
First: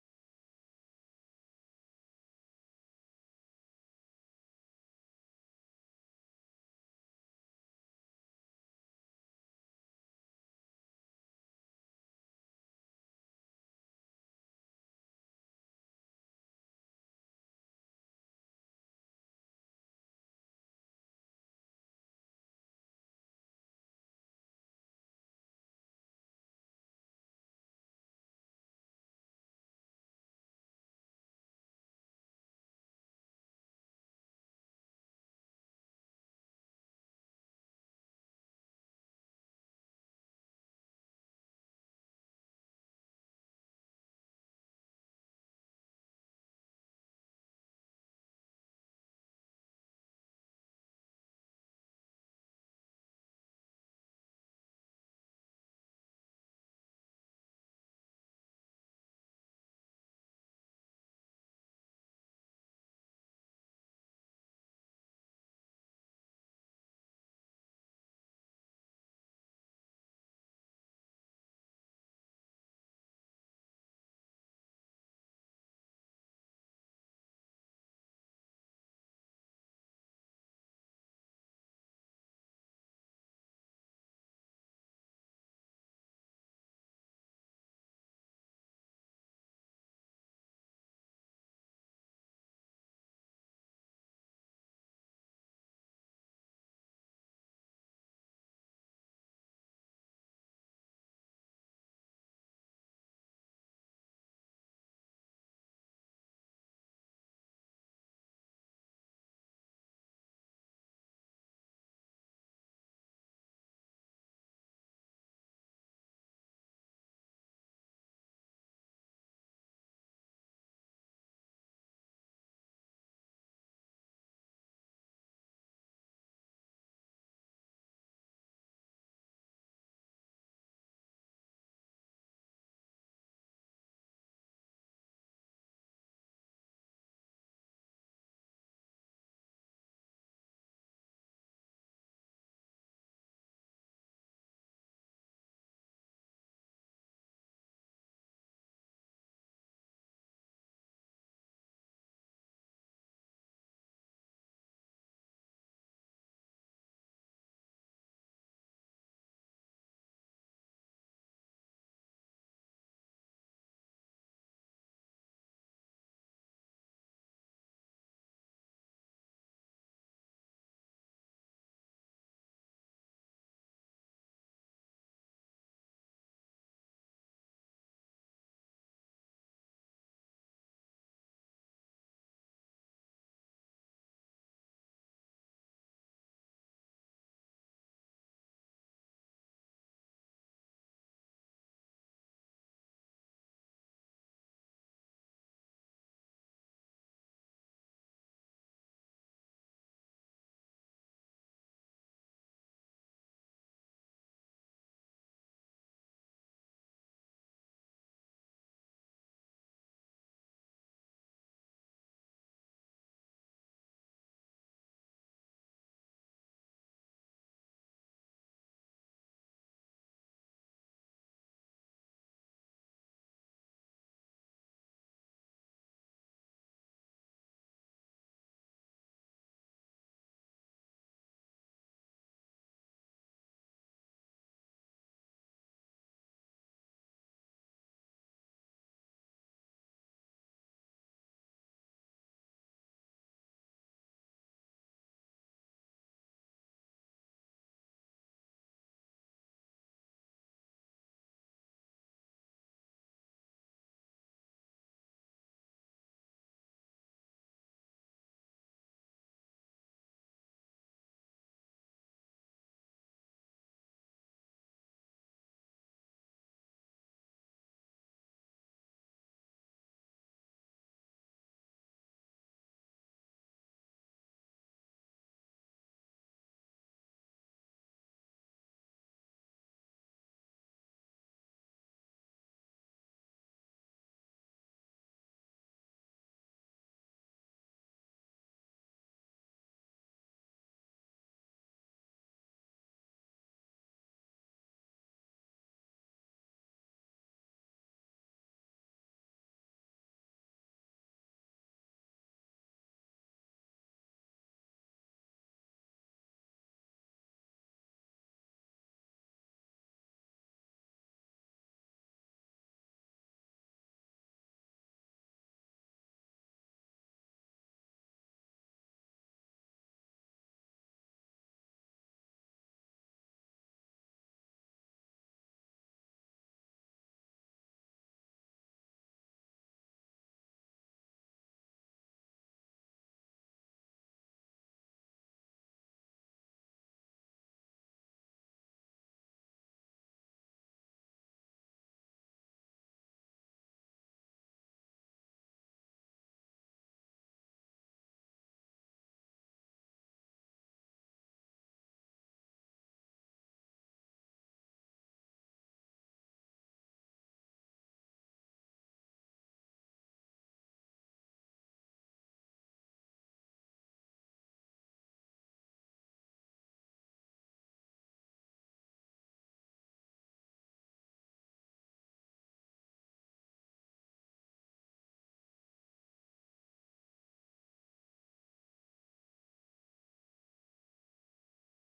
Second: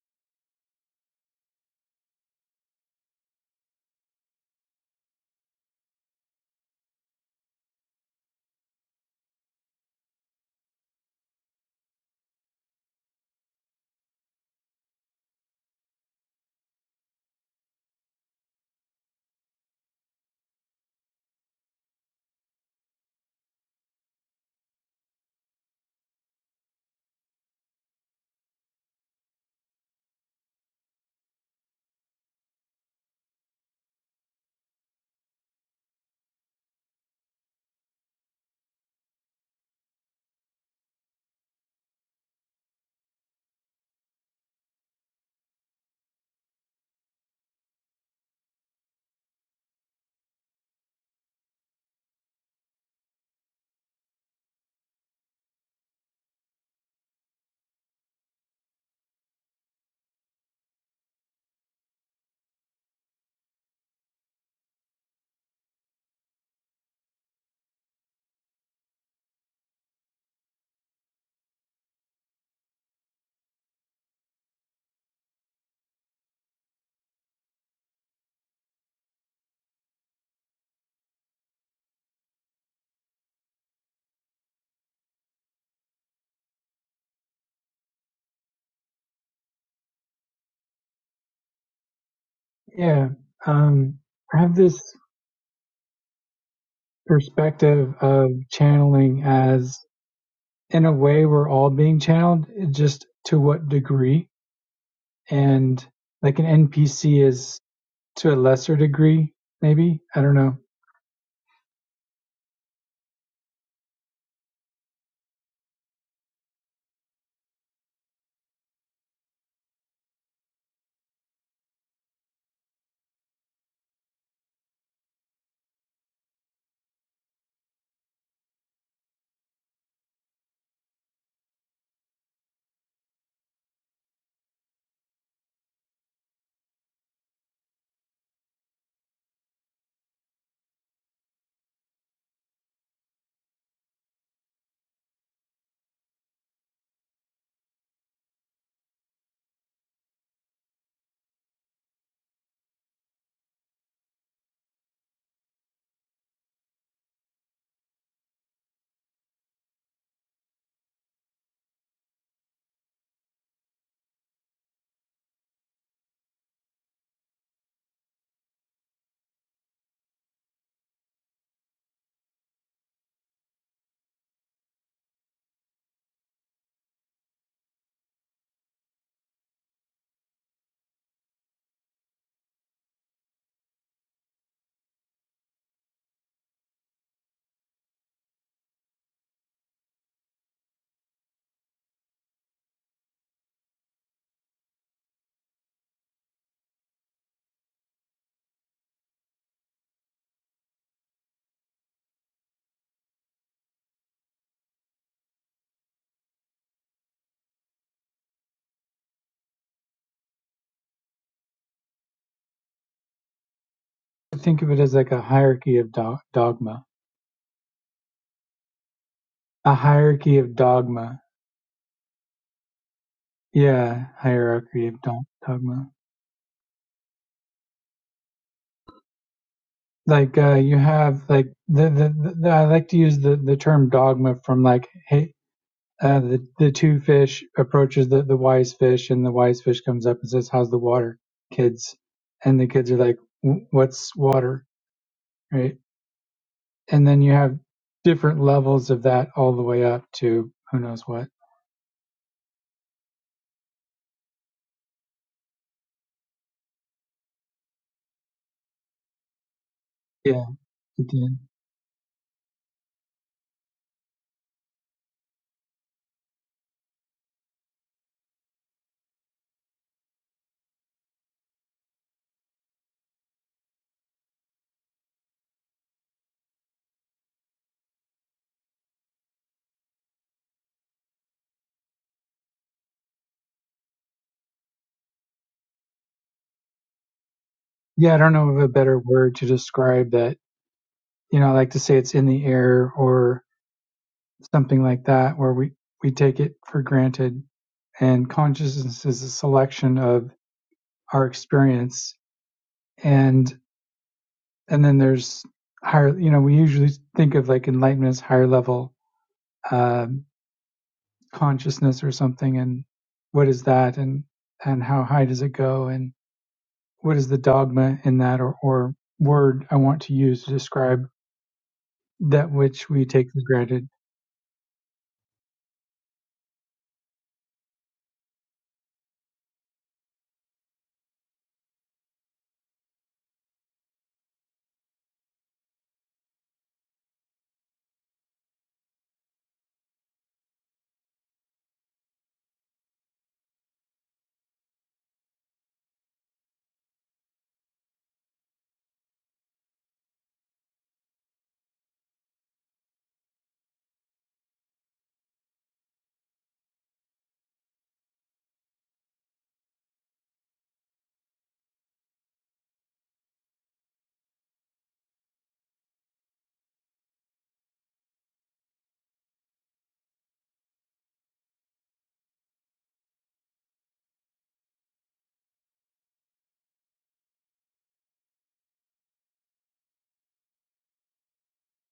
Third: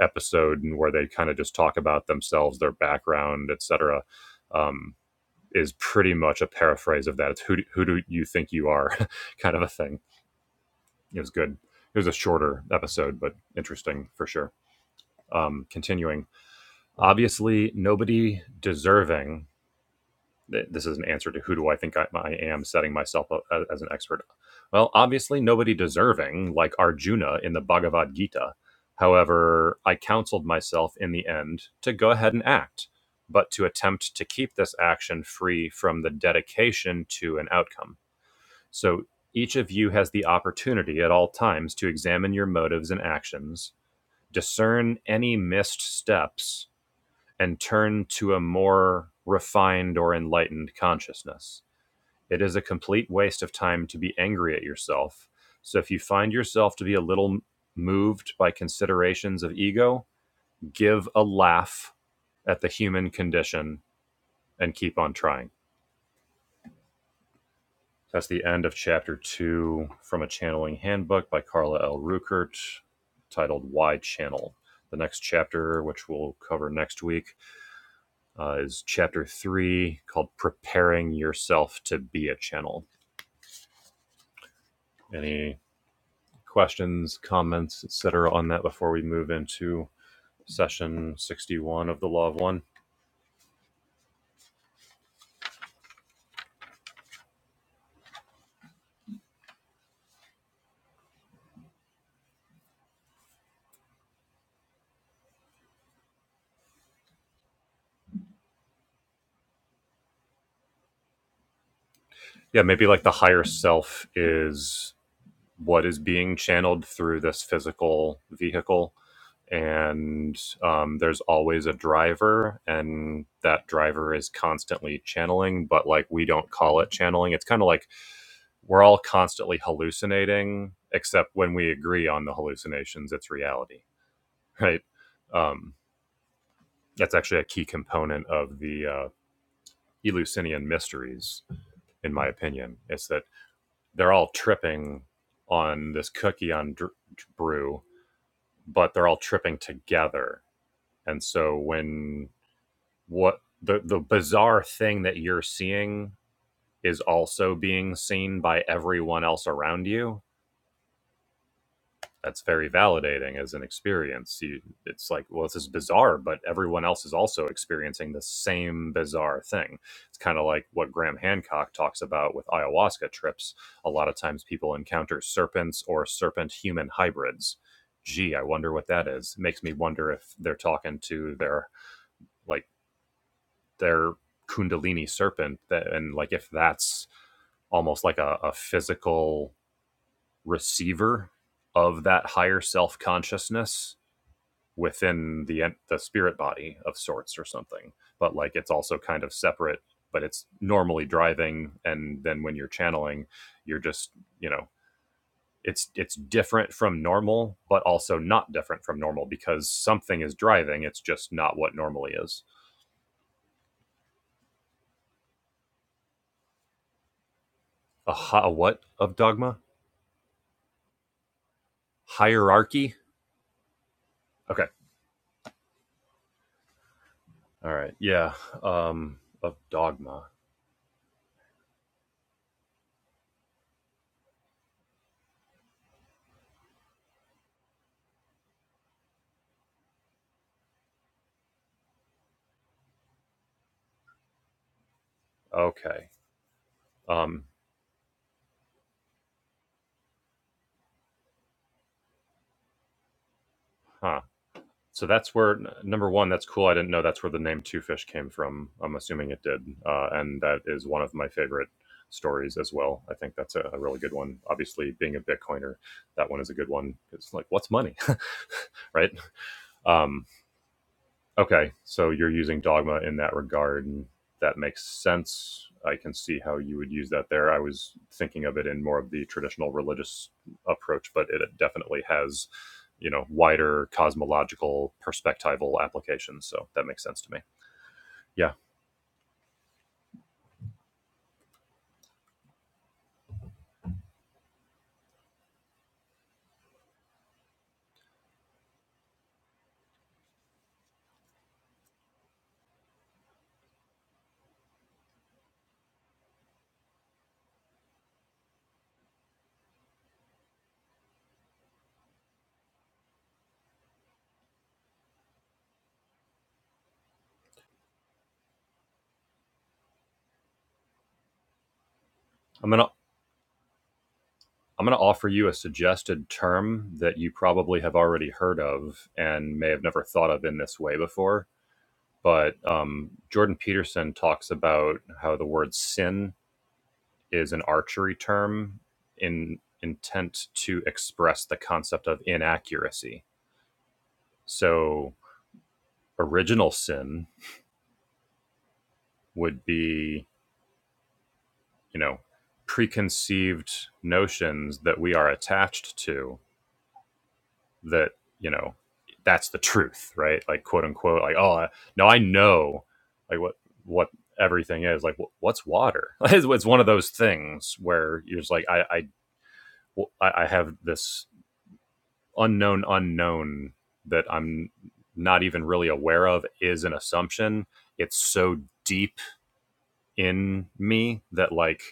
Speaker 2: episode where they kind of just talk about themselves, their background, etc., um, is pretty much a paraphrase of that. It's who do, who do you think you are kind of a thing it was good. It was a shorter episode, but interesting for sure. Um, continuing, obviously, nobody deserving. This is an answer to who do I think I, I am, setting myself up as an expert. Well, obviously, nobody deserving like Arjuna in the Bhagavad Gita. However, I counseled myself in the end to go ahead and act, but to attempt to keep this action free from the dedication to an outcome so each of you has the opportunity at all times to examine your motives and actions, discern any missed steps, and turn to a more refined or enlightened consciousness. It is a complete waste of time to be angry at yourself. So if you find yourself to be a little moved by considerations of ego, give a laugh at the human condition and keep on trying. That's the end of chapter two from a channeling handbook by Carla L. Ruckert titled Why Channel. The next chapter, which we'll cover next week, uh, is chapter three called Preparing Yourself to Be a Channel. Any questions, comments, etc., on that before we move into session 61 of the Law of One?
Speaker 1: yeah. Um, I have this perspective of channeling as, in a way, we're all being channeled, just to what degree. And like an NPC is to a lesser degree, maybe. I don't know.
Speaker 2: Yeah, maybe like the higher self is what is being channeled through this physical vehicle and um, there's always a driver and that driver is constantly channeling but like we don't call it channeling it's kind of like we're all constantly hallucinating except when we agree on the hallucinations it's reality right um, that's actually a key component of the uh, eleusinian mysteries in my opinion it's that they're all tripping on this cookie on dr- brew but they're all tripping together. And so when what the the bizarre thing that you're seeing is also being seen by everyone else around you, that's very validating as an experience. You, it's like, well, this is bizarre, but everyone else is also experiencing the same bizarre thing. It's kind of like what Graham Hancock talks about with ayahuasca trips. A lot of times people encounter serpents or serpent human hybrids. Gee, I wonder what that is. It makes me wonder if they're talking to their, like, their kundalini serpent that, and like if that's almost like a, a physical receiver of that higher self consciousness within the the spirit body of sorts or something but like it's also kind of separate but it's normally driving and then when you're channeling you're just you know it's it's different from normal but also not different from normal because something is driving it's just not what normally is
Speaker 1: I think of it as like a hierarchy of do- dogma.
Speaker 2: a, hi- a what of dogma
Speaker 1: A hierarchy of dogma.
Speaker 2: hierarchy
Speaker 1: Yeah,
Speaker 2: okay
Speaker 1: hierarchy of do- dogma.
Speaker 2: all right yeah um of dogma
Speaker 1: like uh, you have like the, the, the I like to use the, the term dogma from like hey uh, the the two fish approaches the, the wise fish and the wise fish comes up and says how's the water kids and the kids are like what's water right
Speaker 2: okay
Speaker 1: and then you
Speaker 2: um
Speaker 1: have different levels of that all the way up to who knows what
Speaker 2: huh so that's where number one that's cool i didn't know that's where the name two fish came from i'm assuming it did uh, and
Speaker 1: yeah
Speaker 2: that is one
Speaker 1: it
Speaker 2: of my
Speaker 1: did.
Speaker 2: favorite stories as well i think that's a, a really good one obviously being a bitcoiner that one is a good one it's like what's money right Um, Okay, so you're using dogma in that regard, and that makes sense. I can see how you would use that there. I was thinking of it in more of the traditional religious approach, but it definitely has, you know, wider cosmological perspectival applications. So that makes sense to me.
Speaker 1: yeah I don't know
Speaker 2: Yeah,
Speaker 1: of a better word to describe that you know I like to say it's in the air or something like that where we, we take it for granted and consciousness is a selection of our experience and and then there's higher you know we usually think of like enlightenment as higher level um, consciousness or something and what is that and and how high does it go and what is the dogma in that or, or word i want to use to describe that
Speaker 2: I'm gonna
Speaker 1: which we take for granted
Speaker 2: I'm gonna offer you a suggested term that you probably have already heard of and may have never thought of in this way before. But um, Jordan Peterson talks about how the word sin is an archery term in intent to express the concept of inaccuracy. So original sin would be, you know, preconceived notions that we are attached to that, you know, that's the truth, right? Like quote unquote, like, oh, no, I know like what, what everything is like, what's water? it's, one of those things where you're just like, I, I I have this unknown unknown that I'm not even really aware of is an assumption. It's so deep in me that like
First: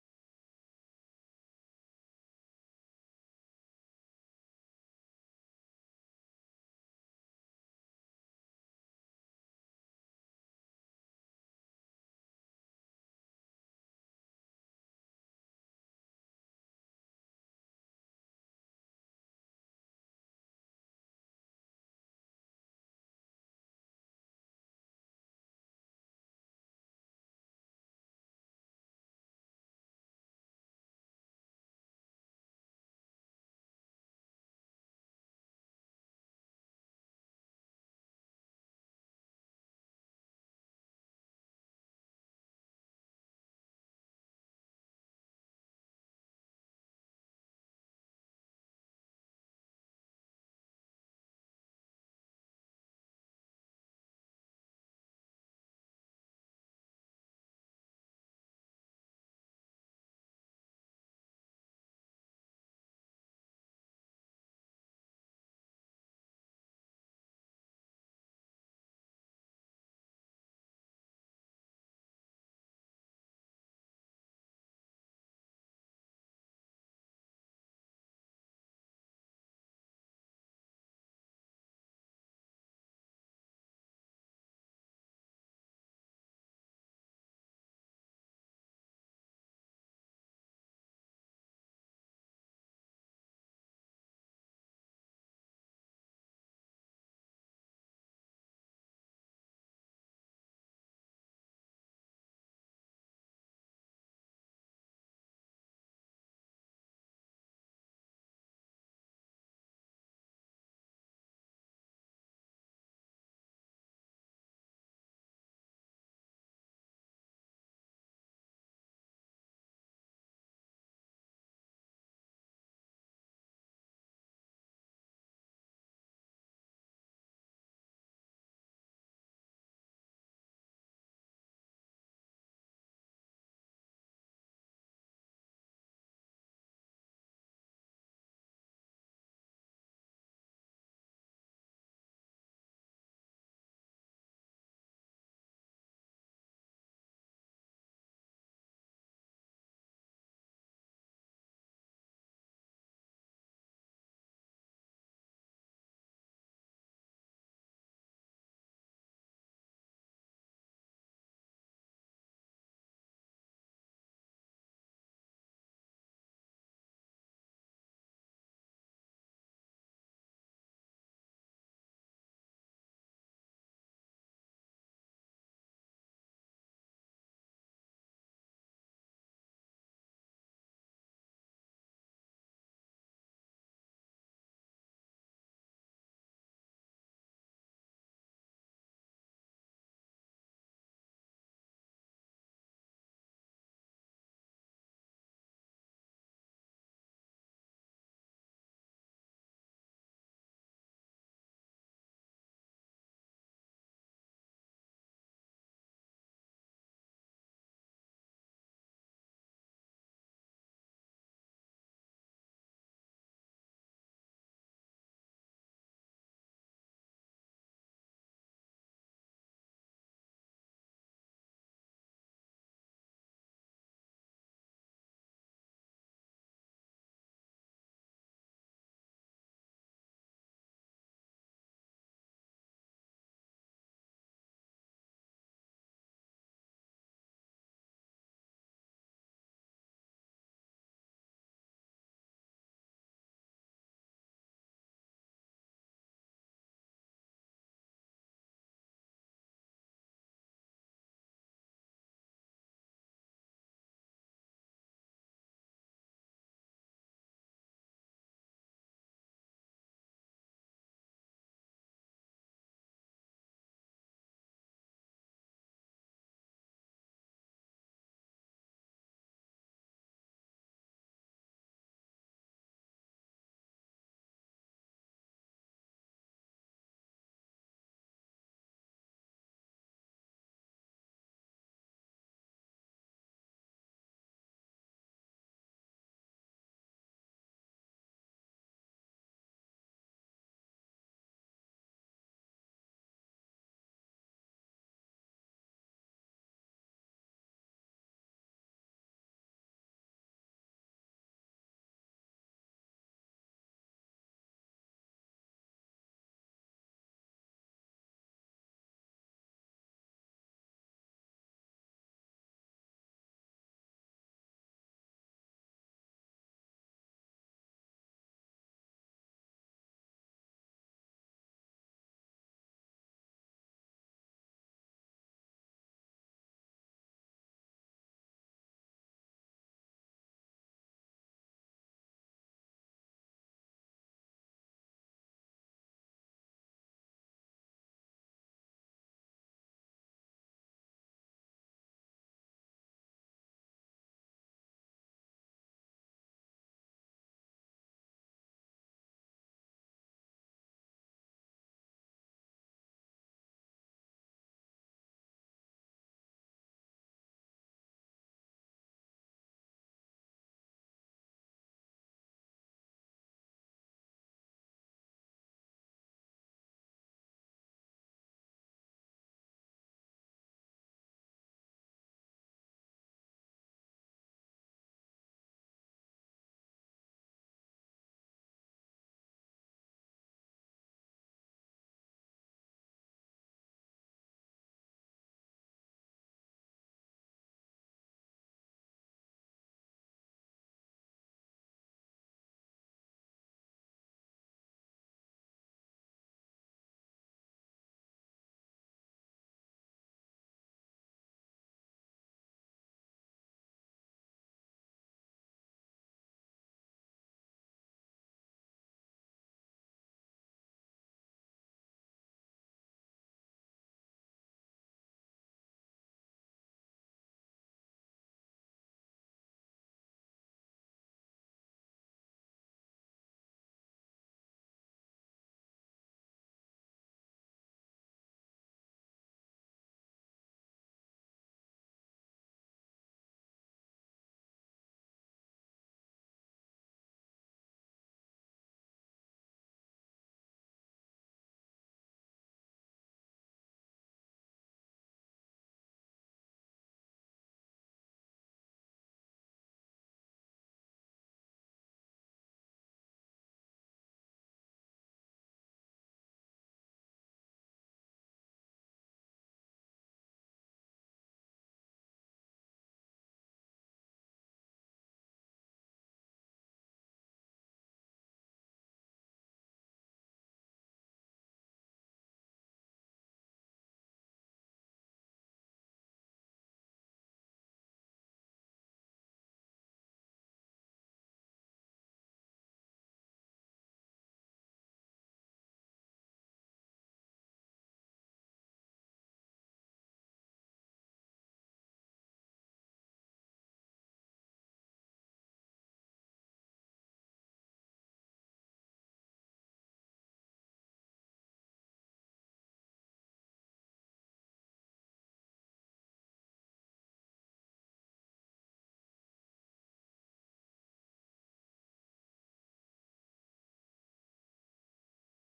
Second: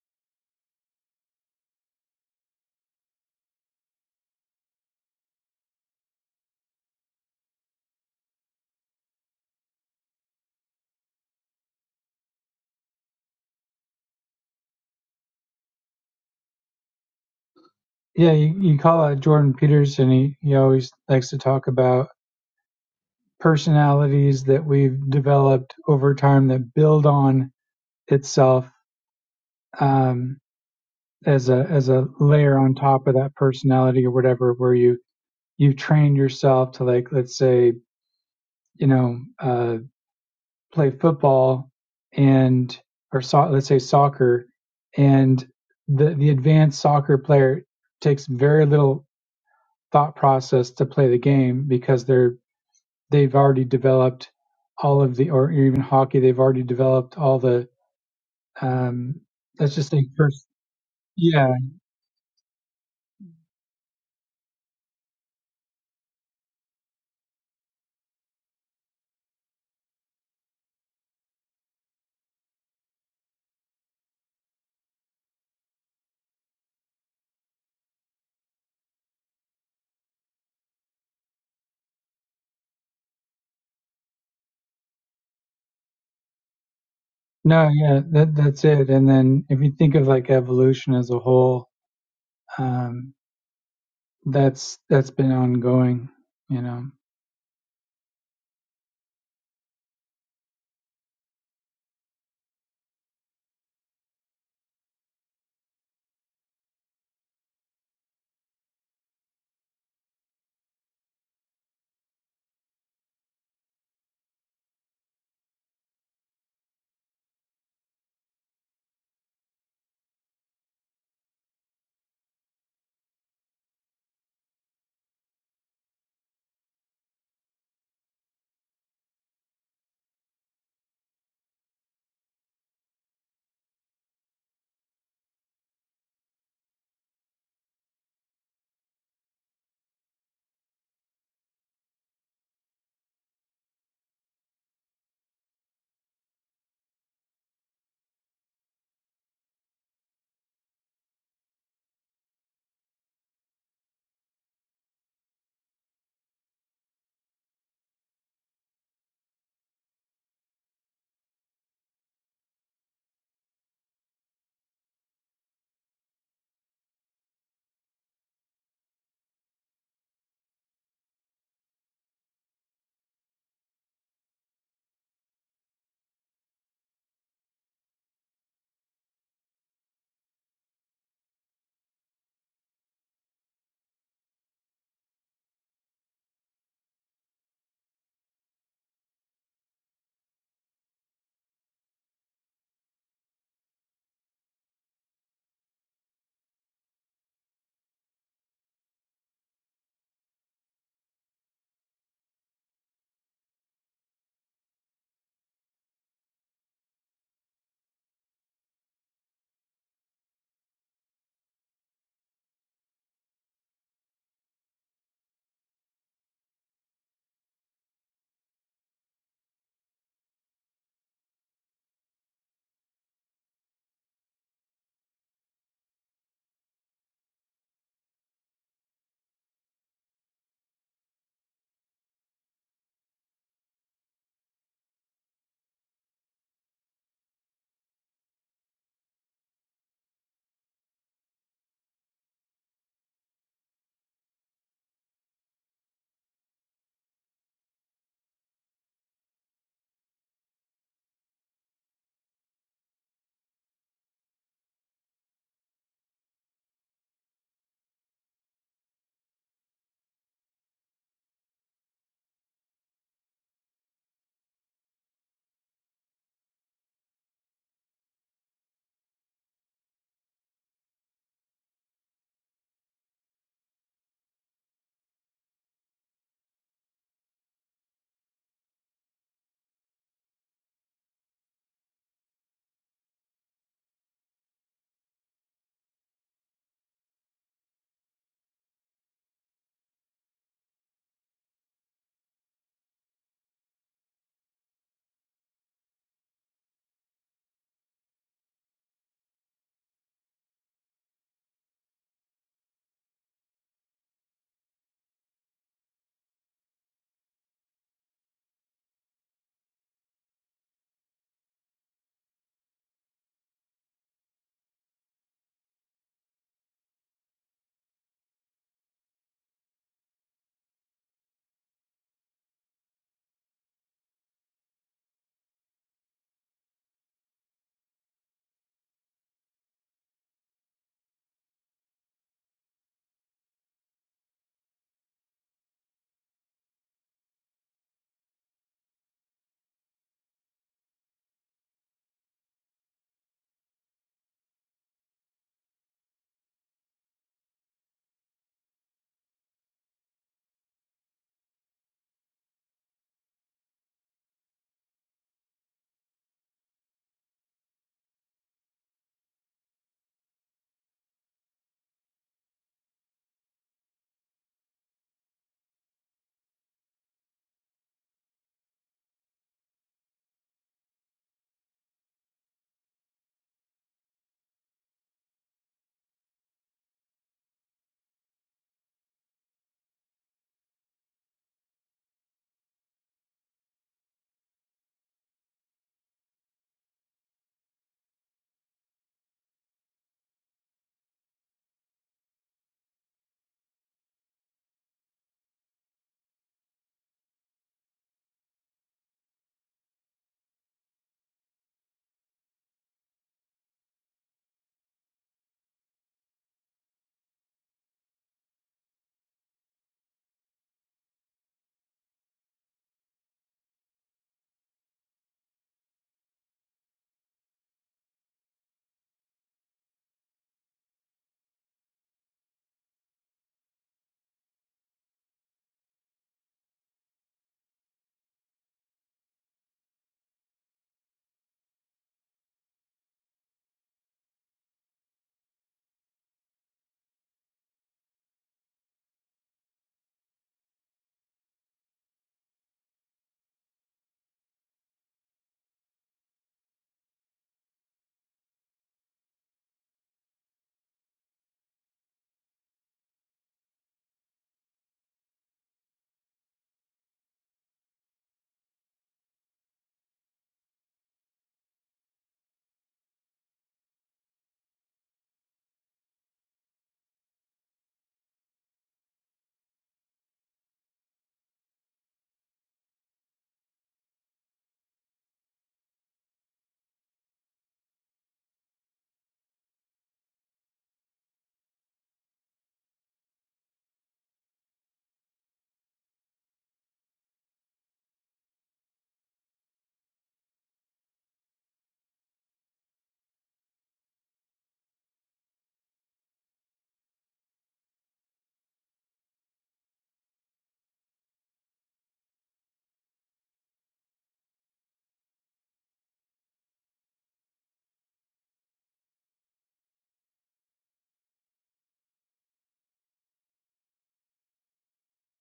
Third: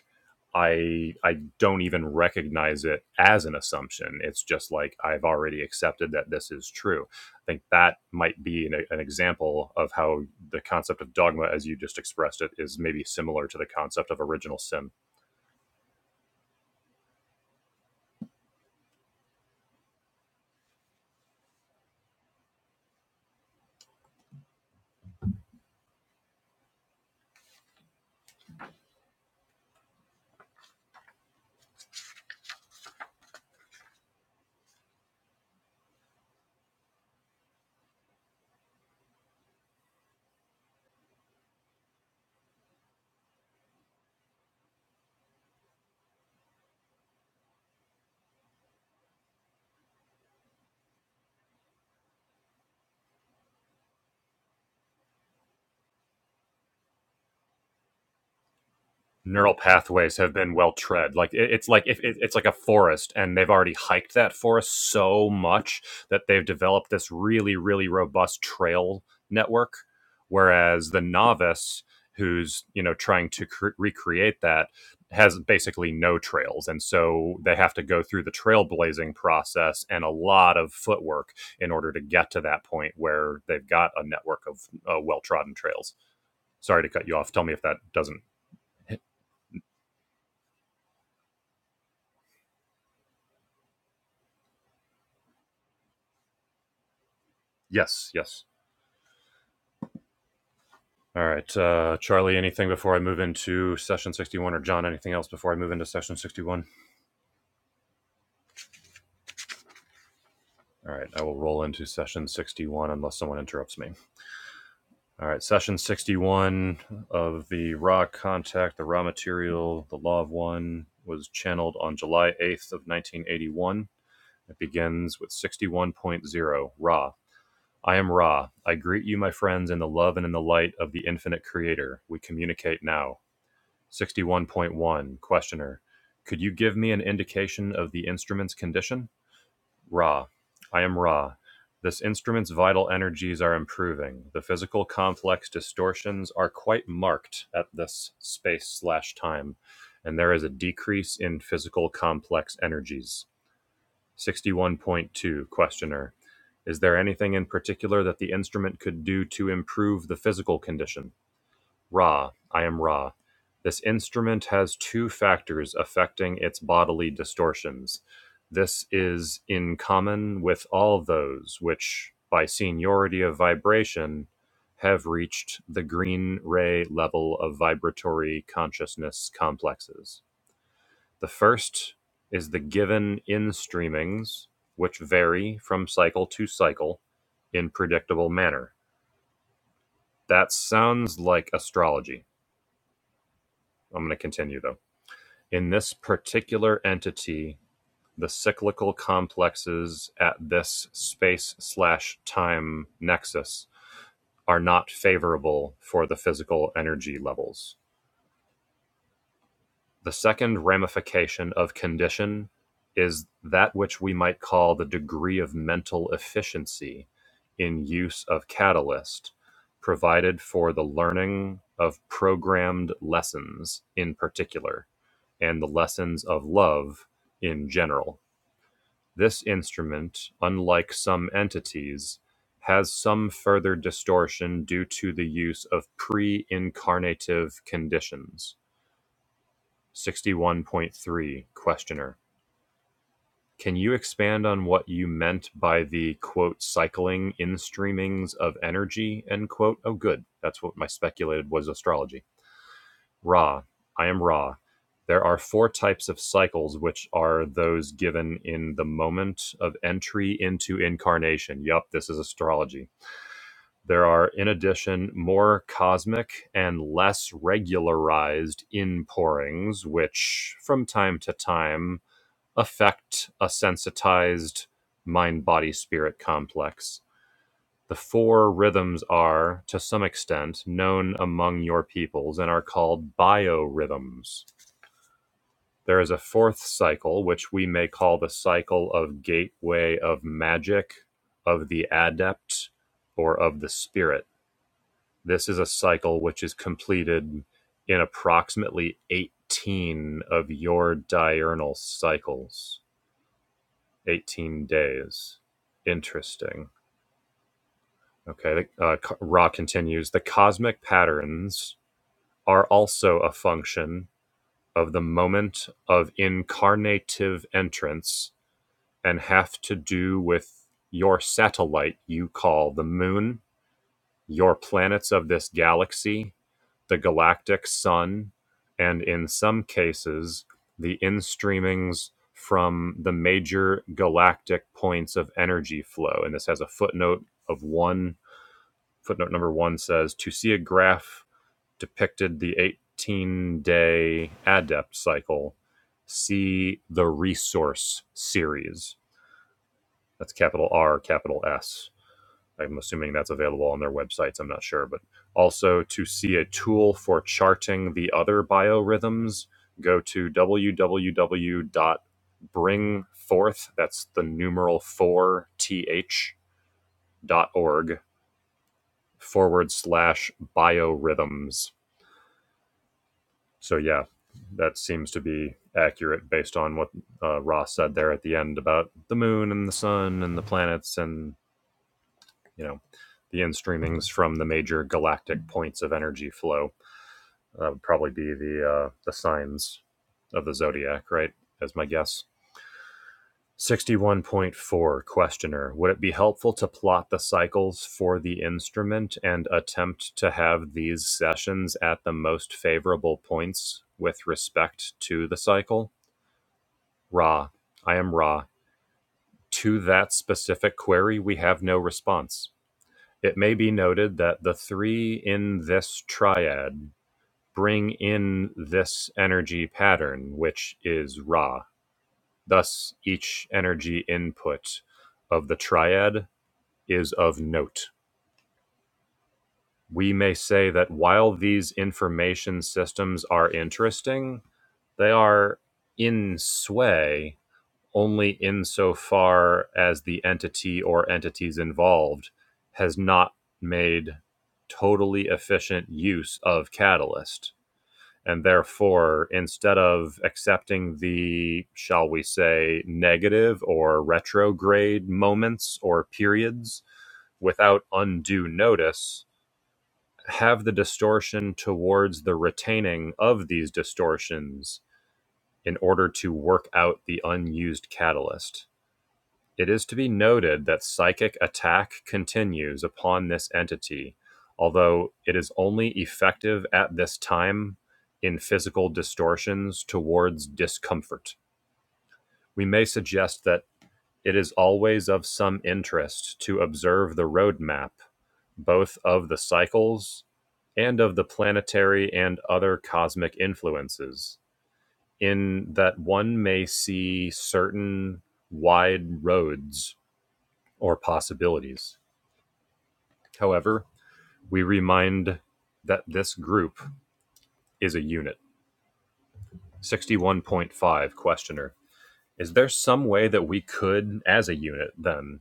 Speaker 2: I I don't even recognize it as an assumption. It's just like I've already accepted that this is true. I think that might be an, an example of how the concept of dogma, as you just expressed it, is maybe similar to the concept of original sin.
Speaker 1: yeah you, you call out jordan peterson he, he always likes to talk about personalities that we've developed over time that build on itself um, as a as a layer on top of that personality or whatever, where you you've trained yourself to like let's say you know uh, play football and or so, let's say soccer and the the advanced soccer player takes very little thought process to play the game because they're they've already developed all of the, or even hockey, they've already developed all the, um,
Speaker 2: neural
Speaker 1: let's just say
Speaker 2: pathways have
Speaker 1: first,
Speaker 2: been well tread like
Speaker 1: yeah,
Speaker 2: it, it's like if it, it's like a forest and they've already hiked that forest so much that they've developed this really really robust trail network whereas the novice who's you know trying to cre- recreate that has basically no trails and so they have to go through the trailblazing process and a lot of footwork in order to get to that point where they've got a network of uh, well-trodden trails sorry to cut you off tell me if
Speaker 1: no,
Speaker 2: that
Speaker 1: yeah,
Speaker 2: doesn't
Speaker 1: that, that's it. And then if you think of like evolution as a whole, um, that's, that's been ongoing, you know.
Speaker 2: yes yes All right, uh, Charlie. Anything before I move into session sixty-one, or John? Anything else before I move into session sixty-one? All right, I will roll into session sixty-one unless someone interrupts me. All right, session sixty-one of the raw contact, the raw material, the law of one was channeled on July eighth of nineteen eighty-one. It begins with sixty-one point zero raw. I am Ra. I greet you, my friends, in the love and in the light of the infinite Creator. We communicate now. 61.1 Questioner. Could you give me an indication of the instrument's condition? Ra. I am Ra. This instrument's vital energies are improving. The physical complex distortions are quite marked at this space slash time, and there is a decrease in physical complex energies. 61.2 Questioner. Is there anything in particular that the instrument could do to improve the physical condition? Ra, I am Ra. This instrument has two factors affecting its bodily distortions. This is in common with all those which, by seniority of vibration, have reached the green ray level of vibratory consciousness complexes. The first is the given in streamings, which vary from cycle to cycle in predictable manner. That sounds like astrology. I'm going to continue though. In this particular entity, the cyclical complexes at this space-slash-time nexus are not favorable for the physical energy levels. The second ramification of condition is that which we might call the degree of mental efficiency in use of catalyst provided for the learning of programmed lessons in particular and the lessons of love in general. This instrument, unlike some entities, has some further distortion due to the use of pre-incarnative conditions. 61.3 Questioner. Can you expand on what you meant by the quote cycling in streamings of energy end quote? Oh, good. That's what my speculated was astrology. Ra: I am Ra. There are four types of cycles, which are those given in the moment of entry into incarnation. Yup, this is astrology. There are, in addition, more cosmic and less regularized inpourings, which from time to time affect a sensitized mind body spirit complex. The four rhythms are, to some extent, known among your peoples and are called biorhythms. There is a fourth cycle, which we may call the cycle of gateway of magic, of the adept, or of the spirit. This is a cycle which is completed in approximately 18 of your diurnal cycles, 18 days. Interesting. Okay, uh, Ra continues the cosmic patterns are also a function of the moment of incarnative entrance and have to do with your satellite you call the moon, your planets of this galaxy, the galactic sun, and in some cases, the instreamings from the major galactic points of energy flow. And this has a footnote of one. Footnote number one says to see a graph depicted the 18 day adept cycle, see the resource series that's capital R, capital S. I'm assuming that's available on their websites. I'm not sure, but also to see a tool for charting the other biorhythms, go to www.bringforth. That's the numeral four th dot org forward slash biorhythms. So yeah, that seems to be accurate based on what uh, Ross said there at the end about the moon and the sun and the planets and you know, the in streamings from the major galactic points of energy flow. That would probably be the uh, the signs of the zodiac, right? As my guess. 61.4 questioner would it be helpful to plot the cycles for the instrument and attempt to have these sessions at the most favorable points with respect to the cycle ra i am ra to that specific query we have no response It may be noted that the three in this triad bring in this energy pattern, which is Ra. Thus, each energy input of the triad is of note. We may say that while these information systems are interesting, they are in sway only insofar as the entity or entities involved has not made totally efficient use of Catalyst. And therefore, instead of accepting the, shall we say, negative or retrograde moments or periods without undue notice, have the distortion towards the retaining of these distortions in order to work out the unused catalyst it is to be noted that psychic attack continues upon this entity, although it is only effective at this time in physical distortions towards discomfort. We may suggest that it is always of some interest to observe the roadmap, both of the cycles and of the planetary and other cosmic influences, in that one may see certain wide roads or possibilities. However, we remind that this group is a unit. 61.5 Questioner. Is there some way that we could, as a unit, then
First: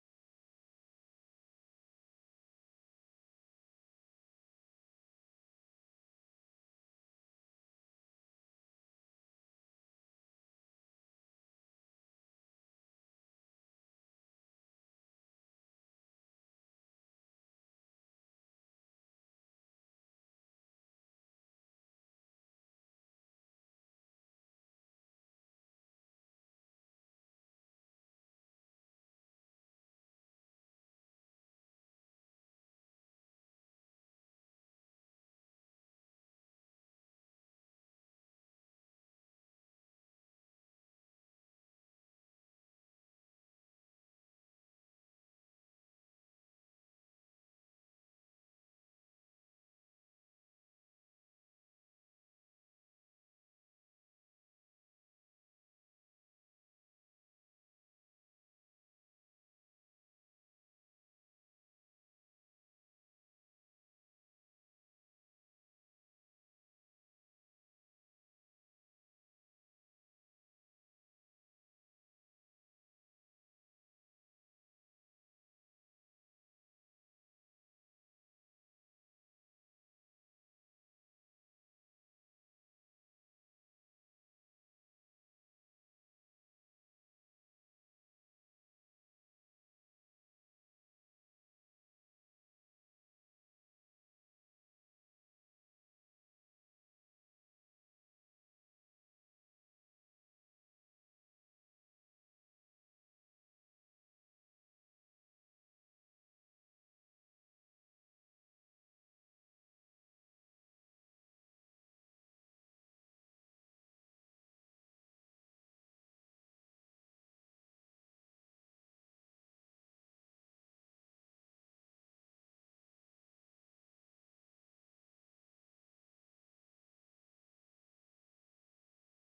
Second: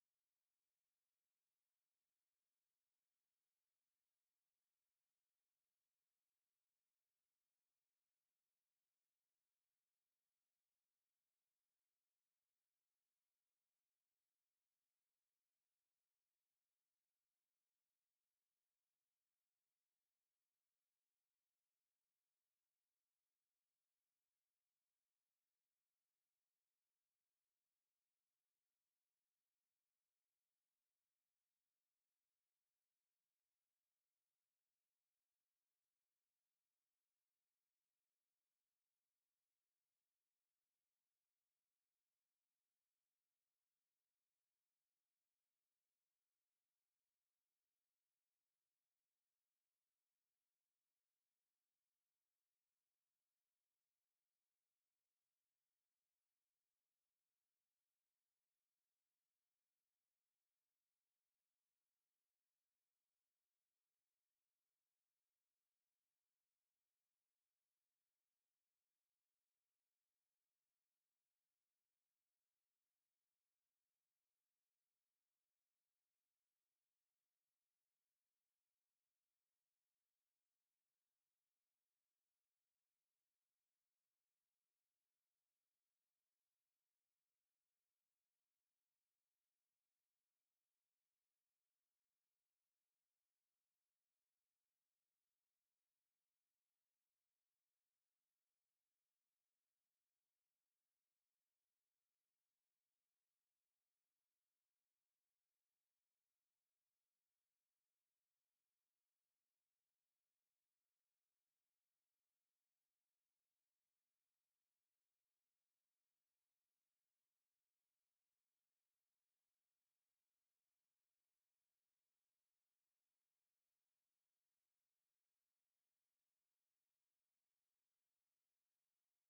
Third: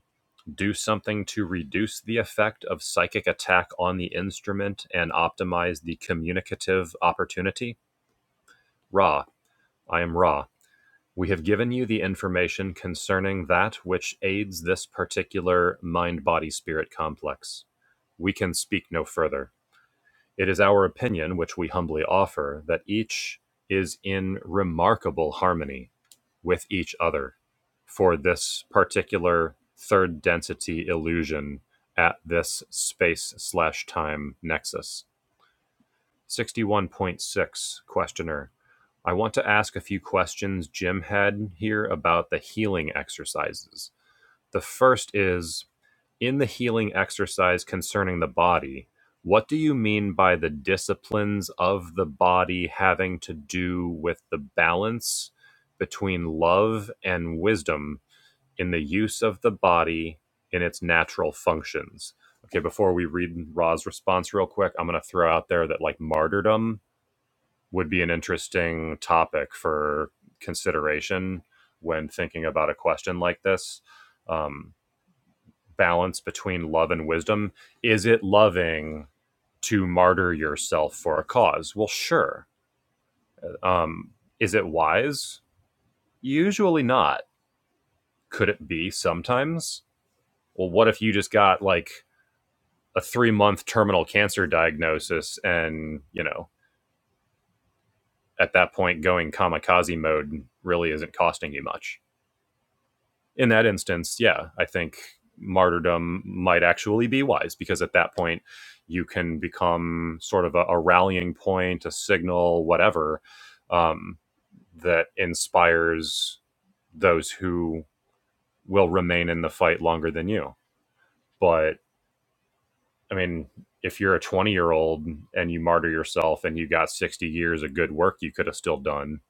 Speaker 2: do something to reduce the effect of psychic attack on the instrument and optimize the communicative opportunity? Ra, I am Ra. We have given you the information concerning that which aids this particular mind body spirit complex. We can speak no further. It is our opinion, which we humbly offer, that each is in remarkable harmony with each other for this particular third density illusion at this space slash time nexus. 61.6 Questioner. I want to ask a few questions Jim had here about the healing exercises. The first is in the healing exercise concerning the body, what do you mean by the disciplines of the body having to do with the balance between love and wisdom in the use of the body in its natural functions? Okay, before we read Ra's response real quick, I'm going to throw out there that like martyrdom would be an interesting topic for consideration when thinking about a question like this. Um, balance between love and wisdom. Is it loving to martyr yourself for a cause? Well, sure. Um, is it wise? Usually not. Could it be sometimes? Well, what if you just got like a three month terminal cancer diagnosis and, you know, at that point going kamikaze mode really isn't costing you much? in that instance, yeah, I think martyrdom might actually be wise because at that point you can become sort of a, a rallying point, a signal, whatever, um, that inspires those who will remain in the fight longer than you. But I mean, if you're a 20 year old and you martyr yourself and you got 60 years of good work you could have still done,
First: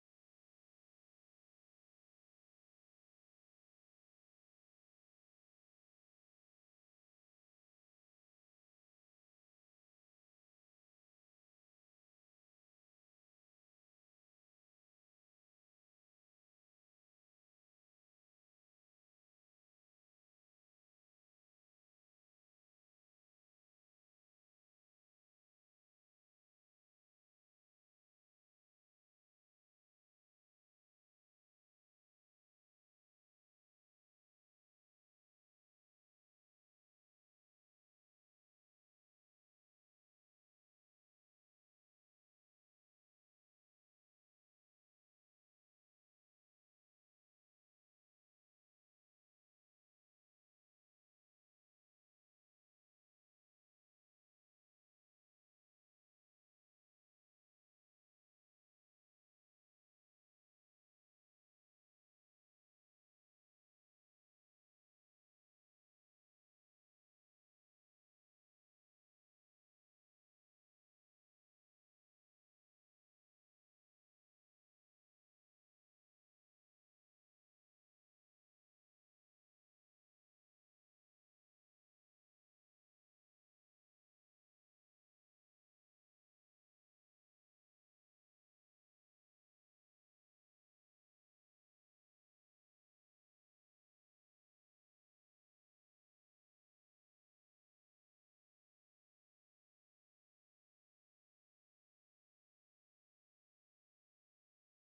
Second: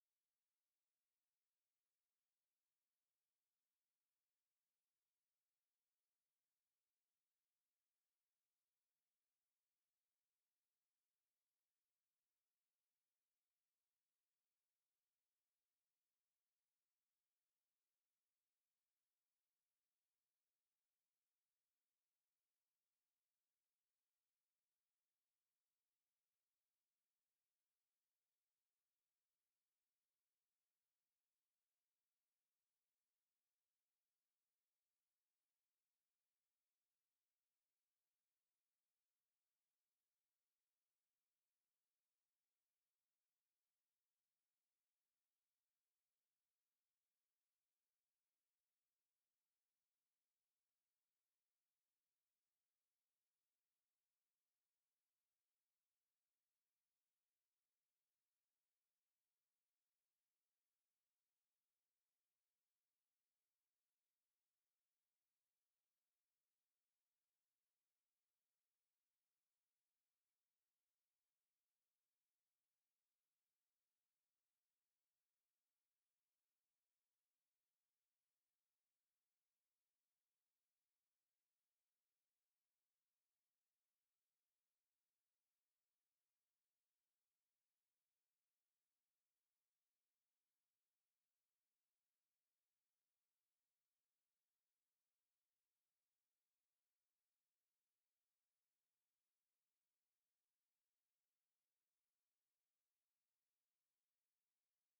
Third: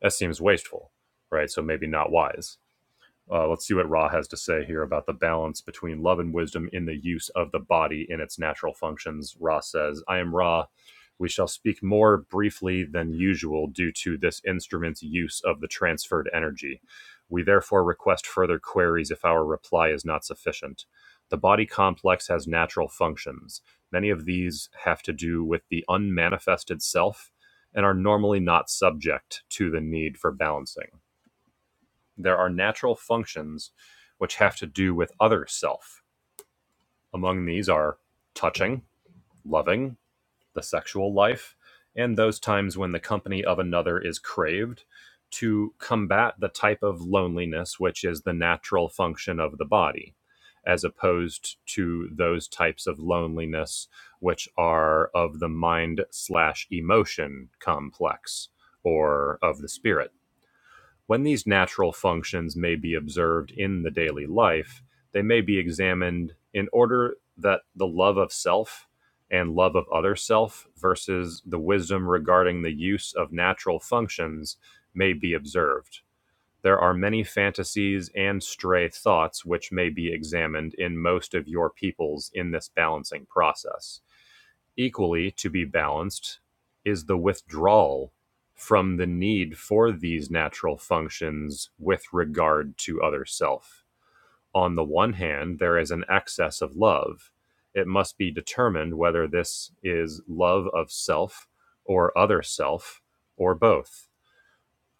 Speaker 2: that seems wasteful, right? So maybe not wise. Uh, let's see what Ra has to say here about the balance between love and wisdom in the use of the body in its natural functions. Ra says, I am Ra. We shall speak more briefly than usual due to this instrument's use of the transferred energy. We therefore request further queries if our reply is not sufficient. The body complex has natural functions. Many of these have to do with the unmanifested self and are normally not subject to the need for balancing there are natural functions which have to do with other self. Among these are touching, loving, the sexual life, and those times when the company of another is craved to combat the type of loneliness which is the natural function of the body, as opposed to those types of loneliness which are of the mind slash emotion complex or of the spirit when these natural functions may be observed in the daily life, they may be examined in order that the love of self and love of other self versus the wisdom regarding the use of natural functions may be observed. There are many fantasies and stray thoughts which may be examined in most of your peoples in this balancing process. Equally to be balanced is the withdrawal from the need for these natural functions with regard to other self. On the one hand, there is an excess of love. It must be determined whether this is love of self or other self or both.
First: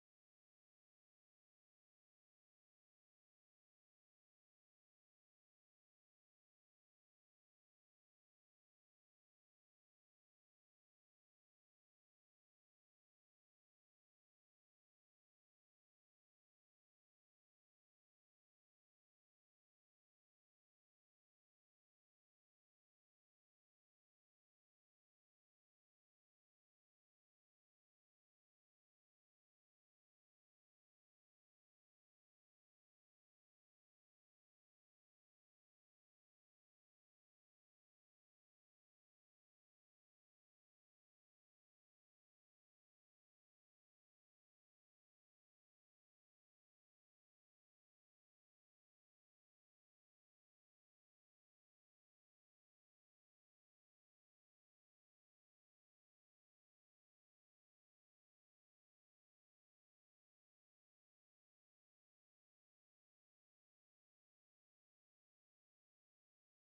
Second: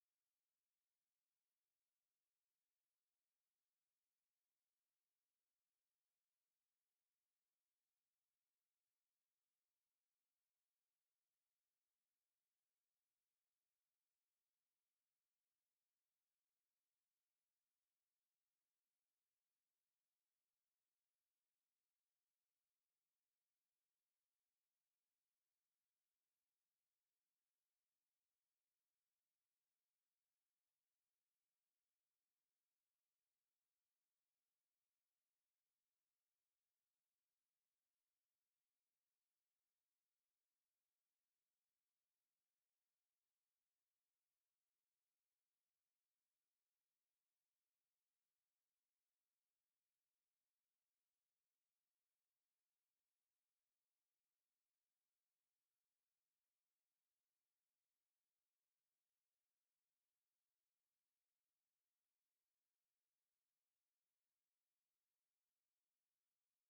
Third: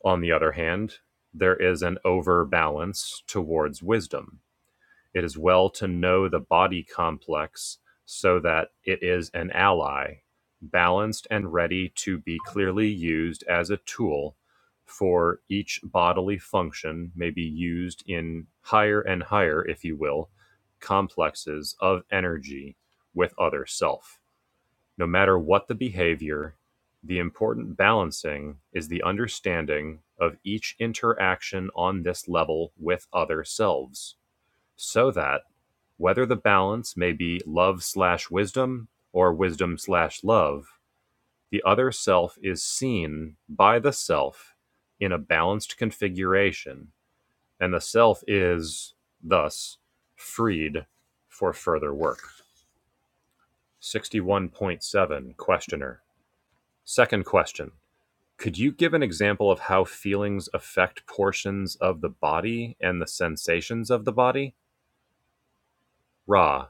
Speaker 2: On the other hand, there is an overbalance towards wisdom. It is well to know the body complex so that it is an ally, balanced and ready to be clearly used as a tool for each bodily function may be used in higher and higher, if you will, complexes of energy with other self. No matter what the behavior, the important balancing is the understanding of each interaction on this level with other selves, so that whether the balance may be love/wisdom slash wisdom or wisdom/love, slash love, the other self is seen by the self in a balanced configuration, and the self is thus freed for further work. 61.7 Questioner. Second question. Could you give an example of how feelings affect portions of the body and the sensations of the body? Ra.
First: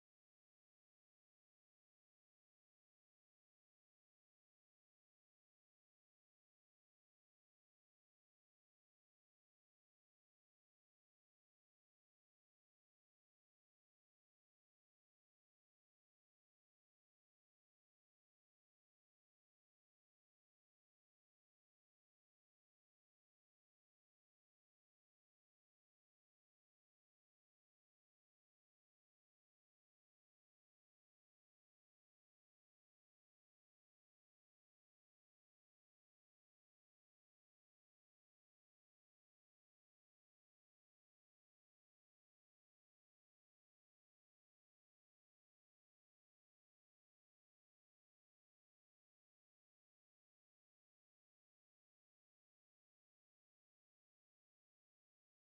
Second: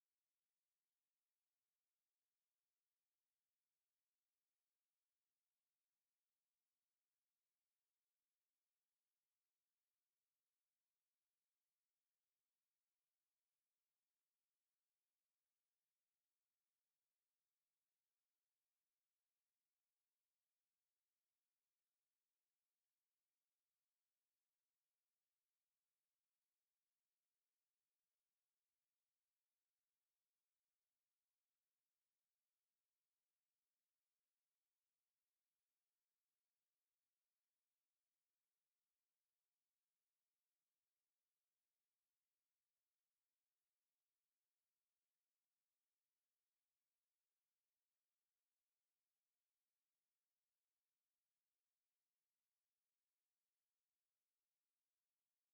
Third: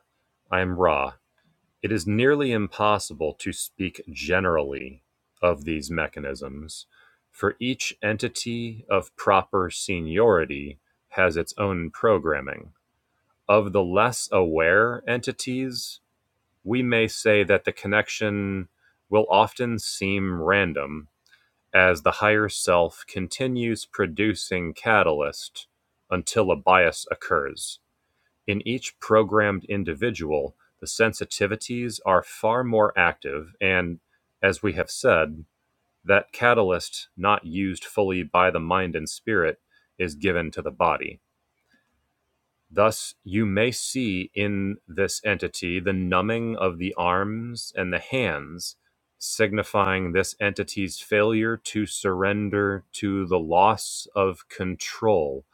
Speaker 2: I am Ra. It is nearly impossible to speak generally of these mechanisms, for each entity of proper seniority has its own programming. Of the less aware entities, we may say that the connection will often seem random as the higher self continues producing catalyst until a bias occurs. In each programmed individual, the sensitivities are far more active and, as we have said, that catalyst not used fully by the mind and spirit is given to the body. Thus, you may see in this entity the numbing of the arms and the hands, signifying this entity's failure to surrender to the loss of control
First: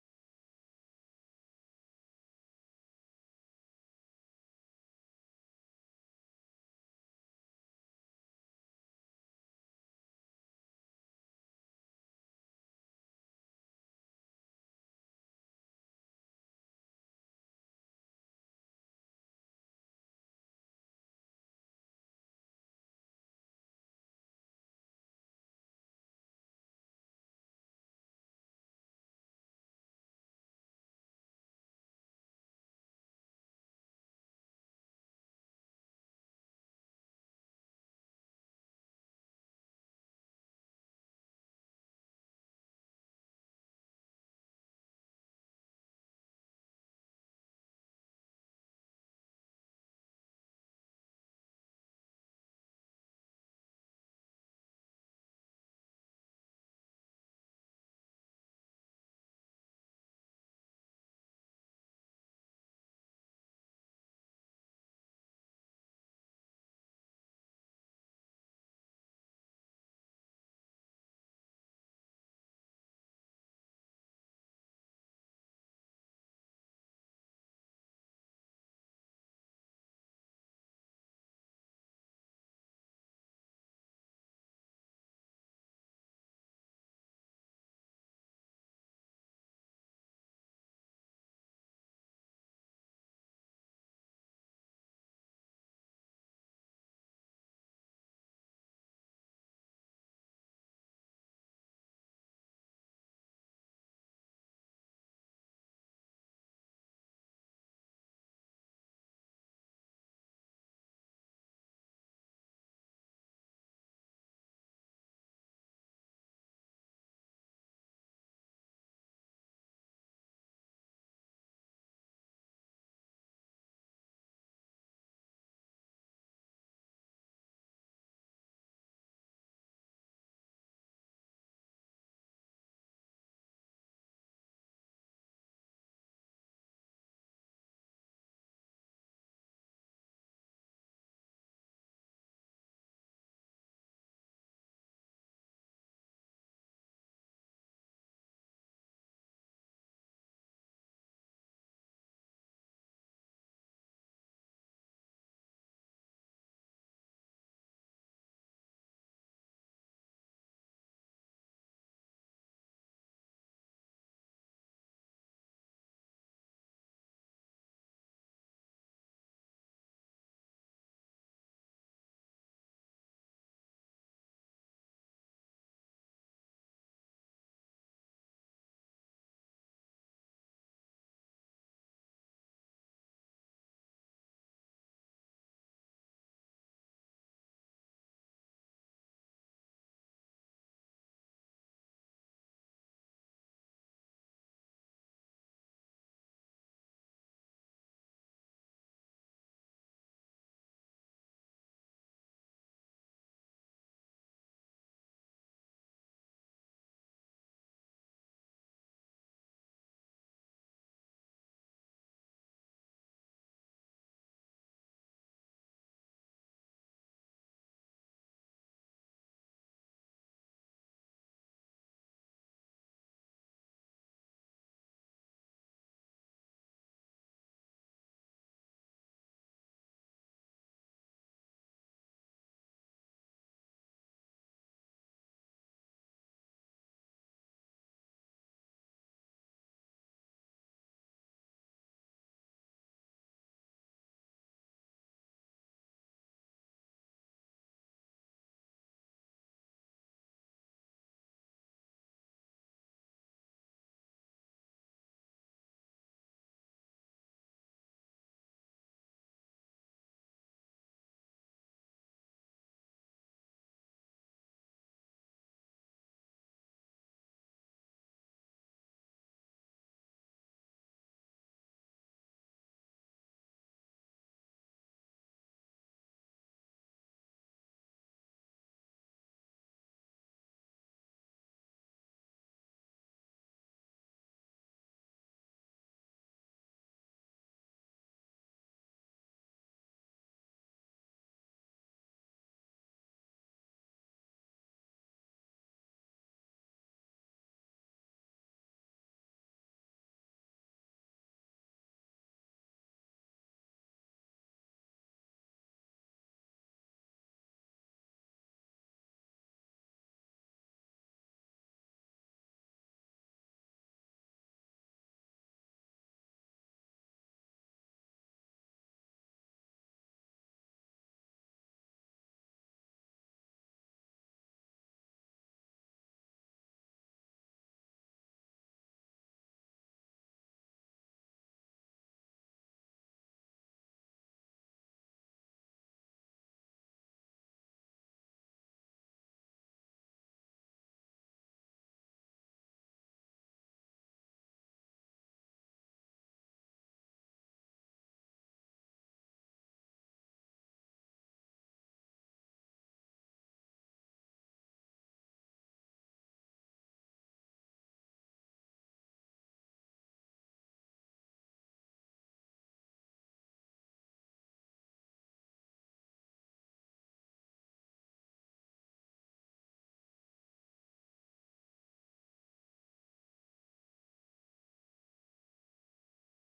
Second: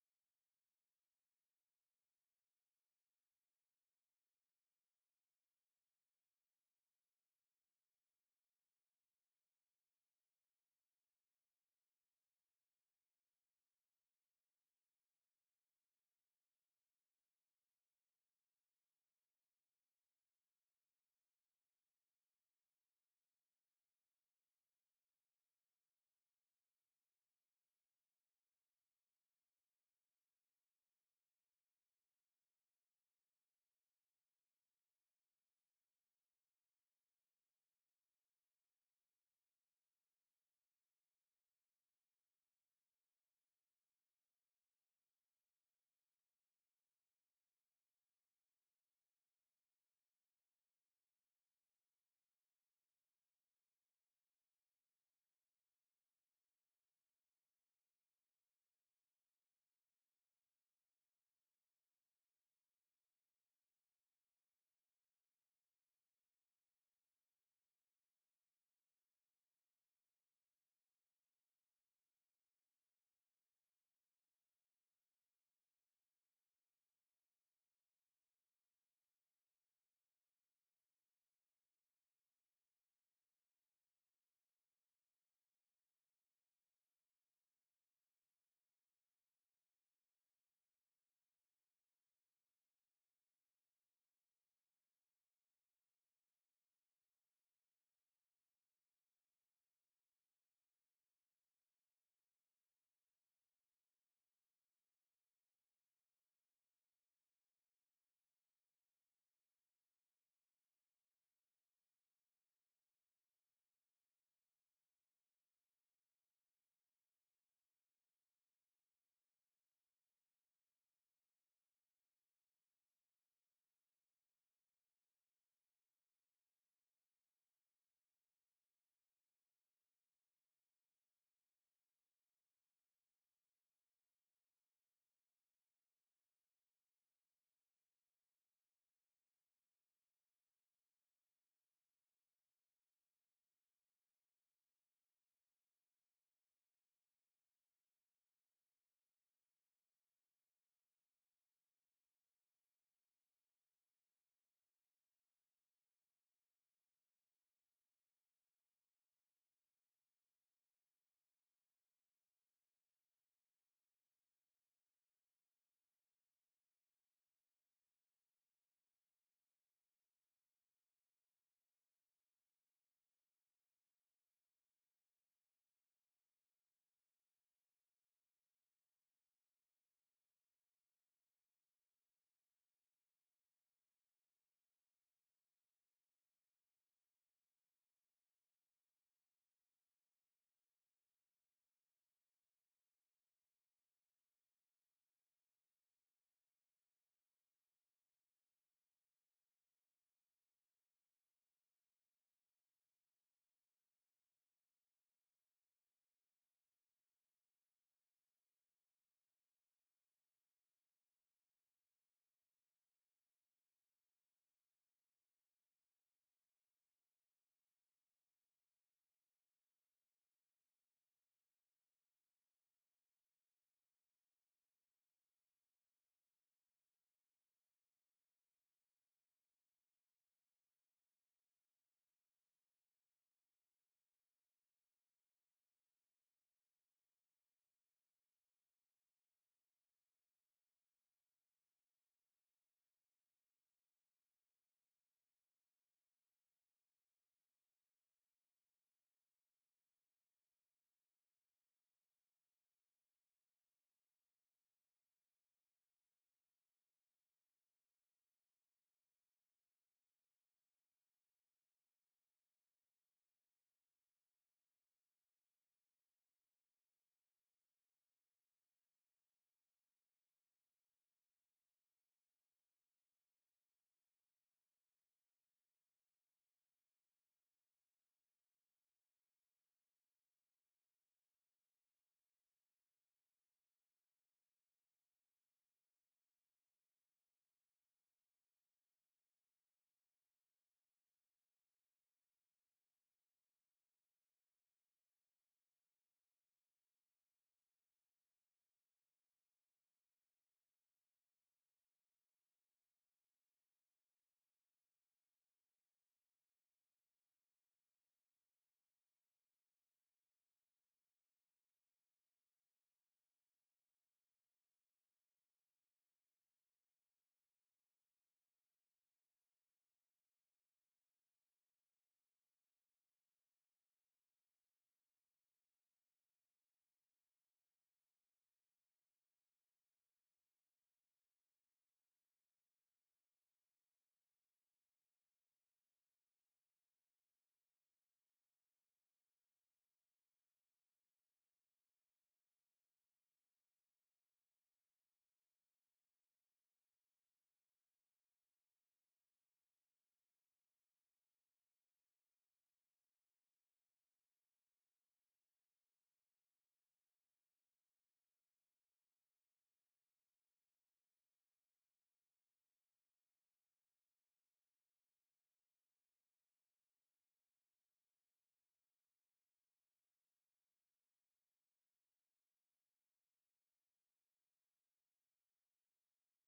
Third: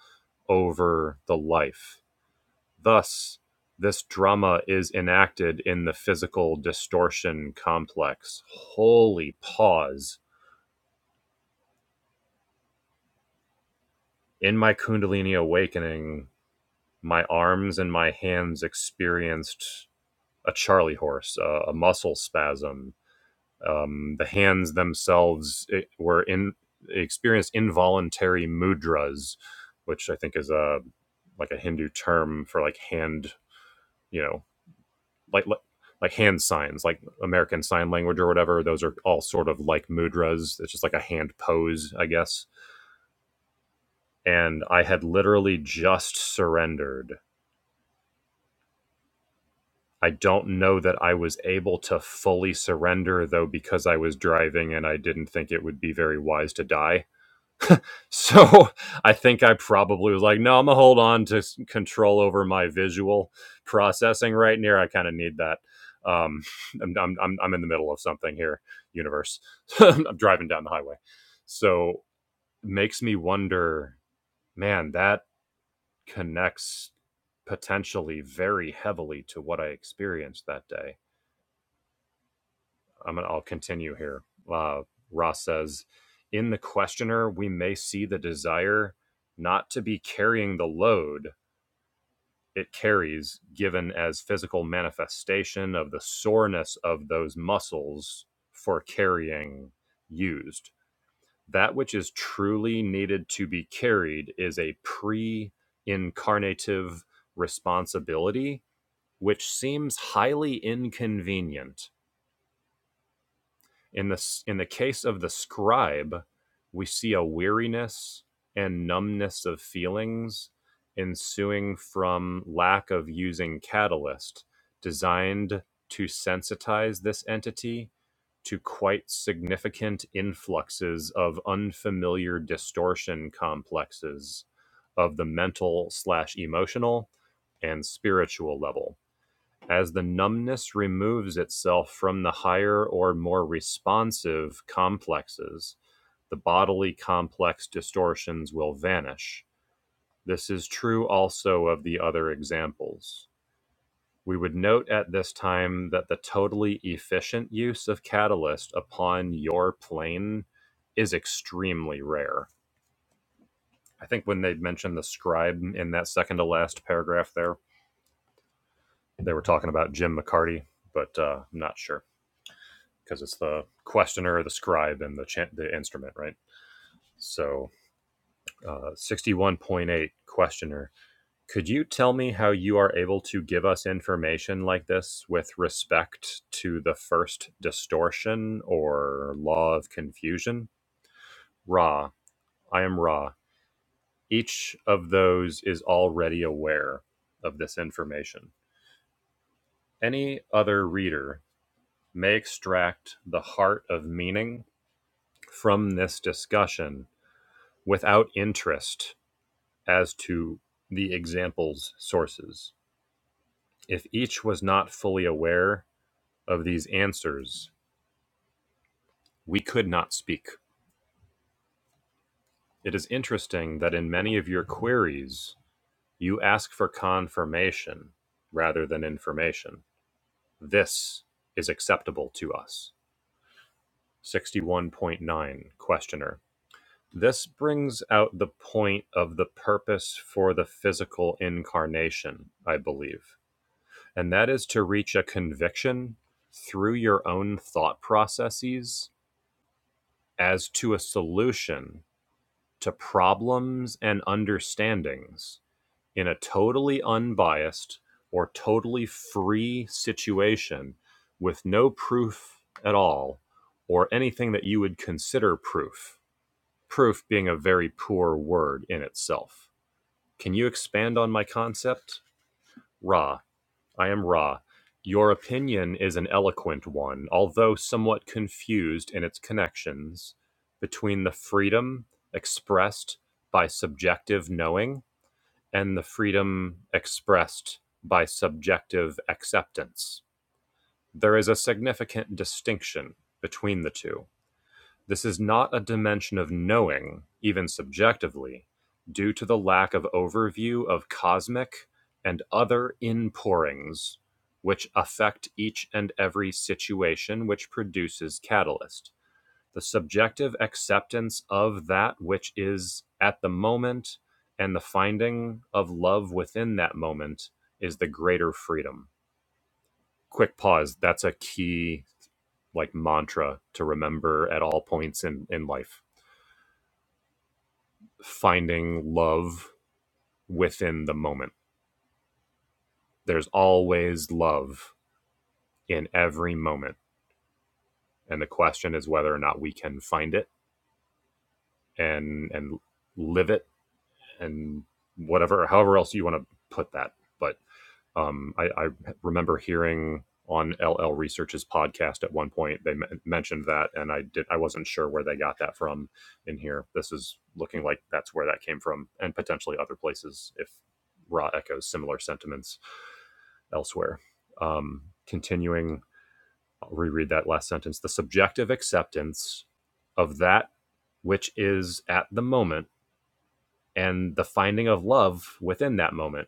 Speaker 2: over the life Thus, this drama is enacted in the physical distortion complex. Holy pause. In my Kundalini awakening, my arms and my hands experienced a charley horse, a, a muscle spasm. Um, the hands themselves eh, were in experienced involuntary mudras, which I think is a like a Hindu term for like hand, you know, like like like hand signs, like American Sign Language or whatever. Those are all sort of like mudras. It's just like a hand pose, I guess. And I had literally just surrendered. I don't know that I was able to fully surrender though because I was driving and I didn't think it would be very wise to die. So I think I probably was like, no, I'm gonna hold on to control over my visual processing right near. I kind of need that. Um, I'm I'm I'm in the middle of something here, universe. I'm driving down the highway, so makes me wonder, man, that connects potentially very heavily to what I experienced that day I'm gonna, I'll continue here. Uh, Ross says, in the questioner, we may see the desire not to be carrying the load it carries, given as physical manifestation of the soreness of those muscles for carrying used. That which is truly needed to be carried is a pre incarnative responsibility, which seems highly inconvenient In the in the case of the scribe, we see a weariness and numbness of feelings ensuing from lack of using catalyst designed to sensitize this entity to quite significant influxes of unfamiliar distortion complexes of the mental slash emotional and spiritual level as the numbness removes itself from the higher or more responsive complexes, the bodily complex distortions will vanish. This is true also of the other examples. We would note at this time that the totally efficient use of catalyst upon your plane is extremely rare. I think when they mentioned the scribe in that second to last paragraph there, they were talking about Jim McCarty, but uh, I'm not sure. because it's the questioner, the scribe, and the chan the instrument, right? So, uh, sixty-one point eight questioner. Could you tell me how you are able to give us information like this with respect to the first distortion or law of confusion? Ra, I am Ra. Each of those is already aware of this information. Any other reader may extract the heart of meaning from this discussion without interest as to the example's sources. If each was not fully aware of these answers, we could not speak. It is interesting that in many of your queries, you ask for confirmation rather than information. This is acceptable to us. 61.9 Questioner. This brings out the point of the purpose for the physical incarnation, I believe. and that is to reach a conviction through your own thought processes as to a solution to problems and understandings in a totally unbiased or totally free situation with no proof at all or anything that you would consider proof. Proof being a very poor word in itself. Can you expand on my concept? Ra, I am Ra. Your opinion is an eloquent one, although somewhat confused in its connections between the freedom expressed by subjective knowing and the freedom expressed by subjective acceptance. There is a significant distinction between the two. This is not a dimension of knowing, even subjectively, due to the lack of overview of cosmic and other inpourings which affect each and every situation which produces catalyst. The subjective acceptance of that which is at the moment and the finding of love within that moment is the greater freedom. Quick pause. That's a key like mantra to remember at all points in, in life. finding love within the moment. There's always love in every moment. And the question is whether or not we can find it and and live it and whatever, however else you want to put that. But um, I, I remember hearing on LL Research's podcast at one point they m- mentioned that, and I did I wasn't sure where they got that from. In here, this is looking like that's where that came from, and potentially other places if Ra echoes similar sentiments. elsewhere. Um, continuing, I'll reread that last sentence. The subjective acceptance of that which is at the moment and the finding of love within that moment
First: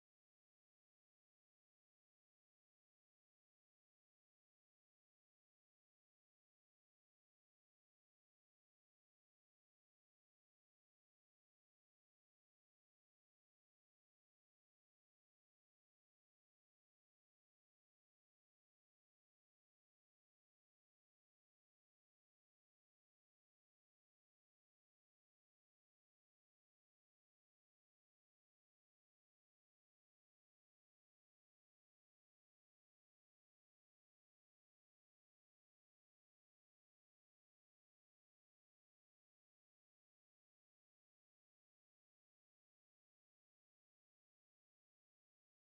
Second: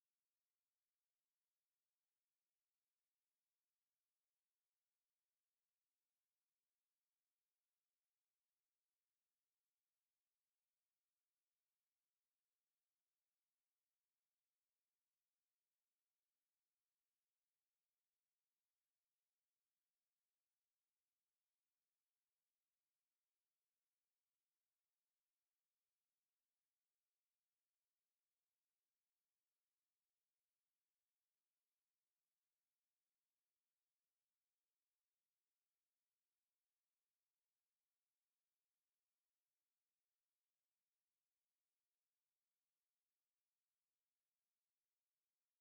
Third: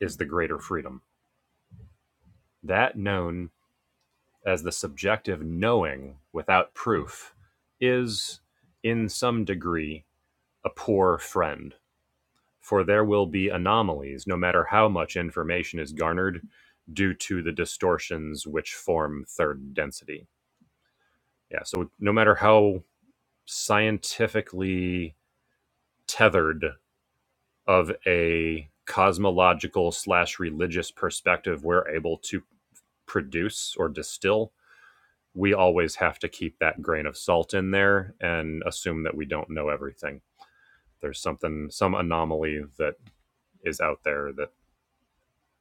Speaker 2: is the greater freedom. That known as the subjective knowing without proof is, in some degree, a poor friend, for there will be anomalies no matter how much information is garnered due to the distortions which form third density Yeah. So no matter how scientifically tethered of a cosmological slash religious perspective we're able to produce or distill, we always have to keep that grain of salt in there and assume that we don't know everything. There's something, some anomaly that is out there that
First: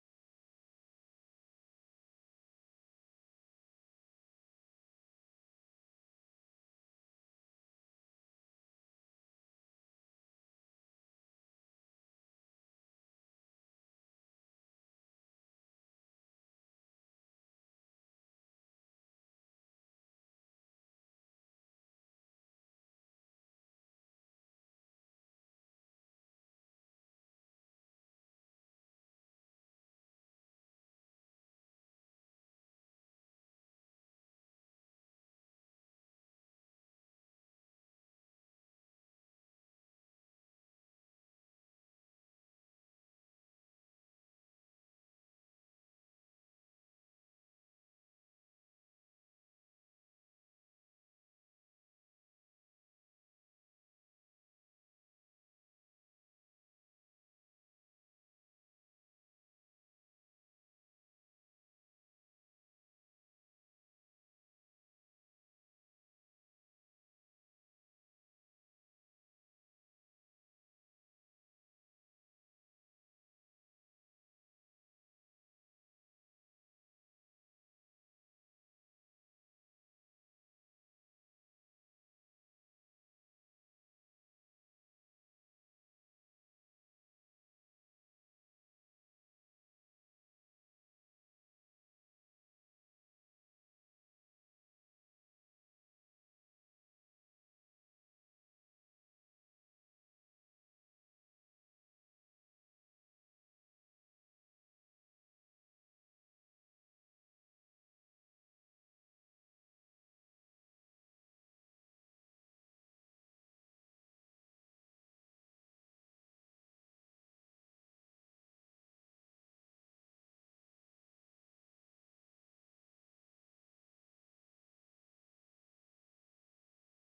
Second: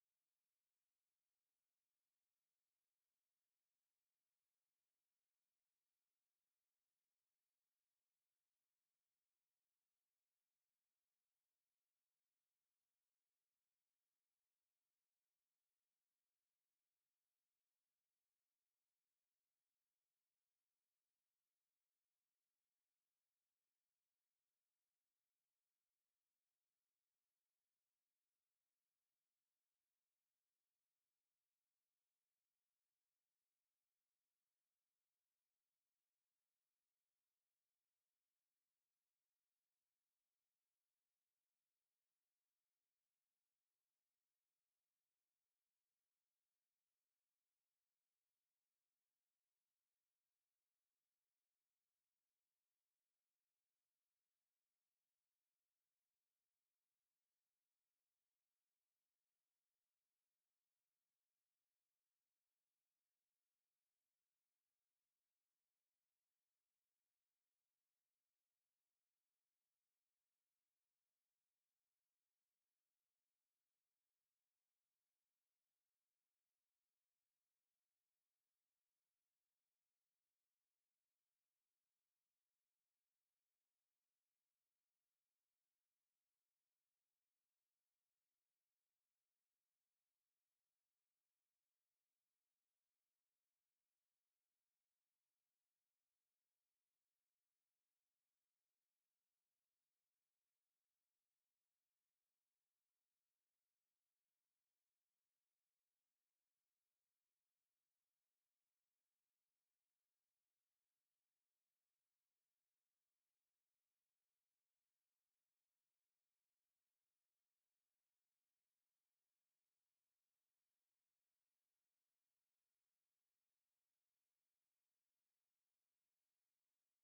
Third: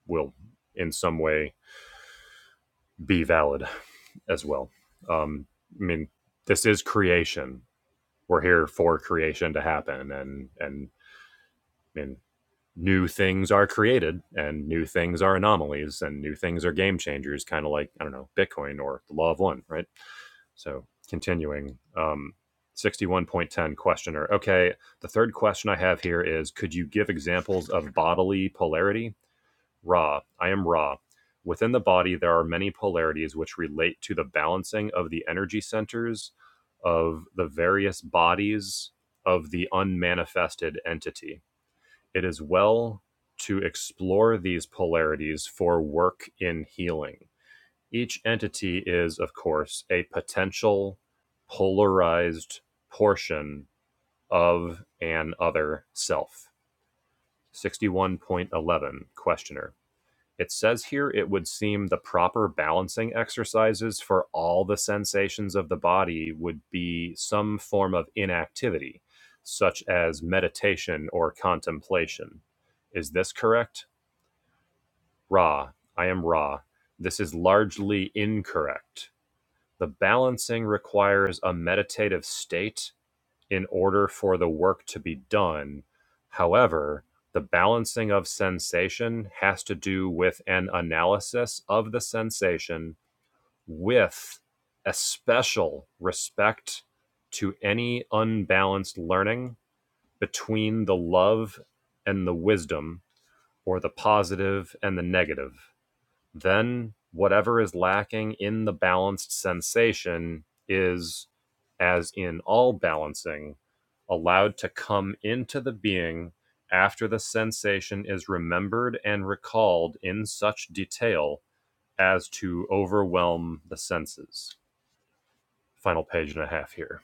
Speaker 2: will in some way be valid as well. Um, I mean, this is creation. We're here for creation to happen and, and, I mean new things are created and new things are anomalies and new things are game changers kind of like i don't know bitcoin or the law of one right so continuing um 61.10 questioner okay the third question i have here is could you give examples of bodily polarity ra i am ra within the body there are many polarities which relate to the balancing of the energy centers of the various bodies of the unmanifested entity it is well to explore these polarities for work in healing. Each entity is, of course, a potential polarized portion of an other self. 61.11 Questioner. It says here it would seem the proper balancing exercises for all the sensations of the body would be some form of inactivity, such as meditation or contemplation. Is this correct? Ra, I am Ra. This is largely incorrect. The balancing requires a meditative state in order for the work to be done. However, the balancing of sensation has to do with an analysis of the sensation with a special respect to any unbalanced learning between the love and the wisdom or the positive and the negative then whatever is lacking in the balanced sensation is, as in all balancing, allowed to come into the being after the sensation is remembered and recalled in such detail as to overwhelm the senses. Final page and a half here.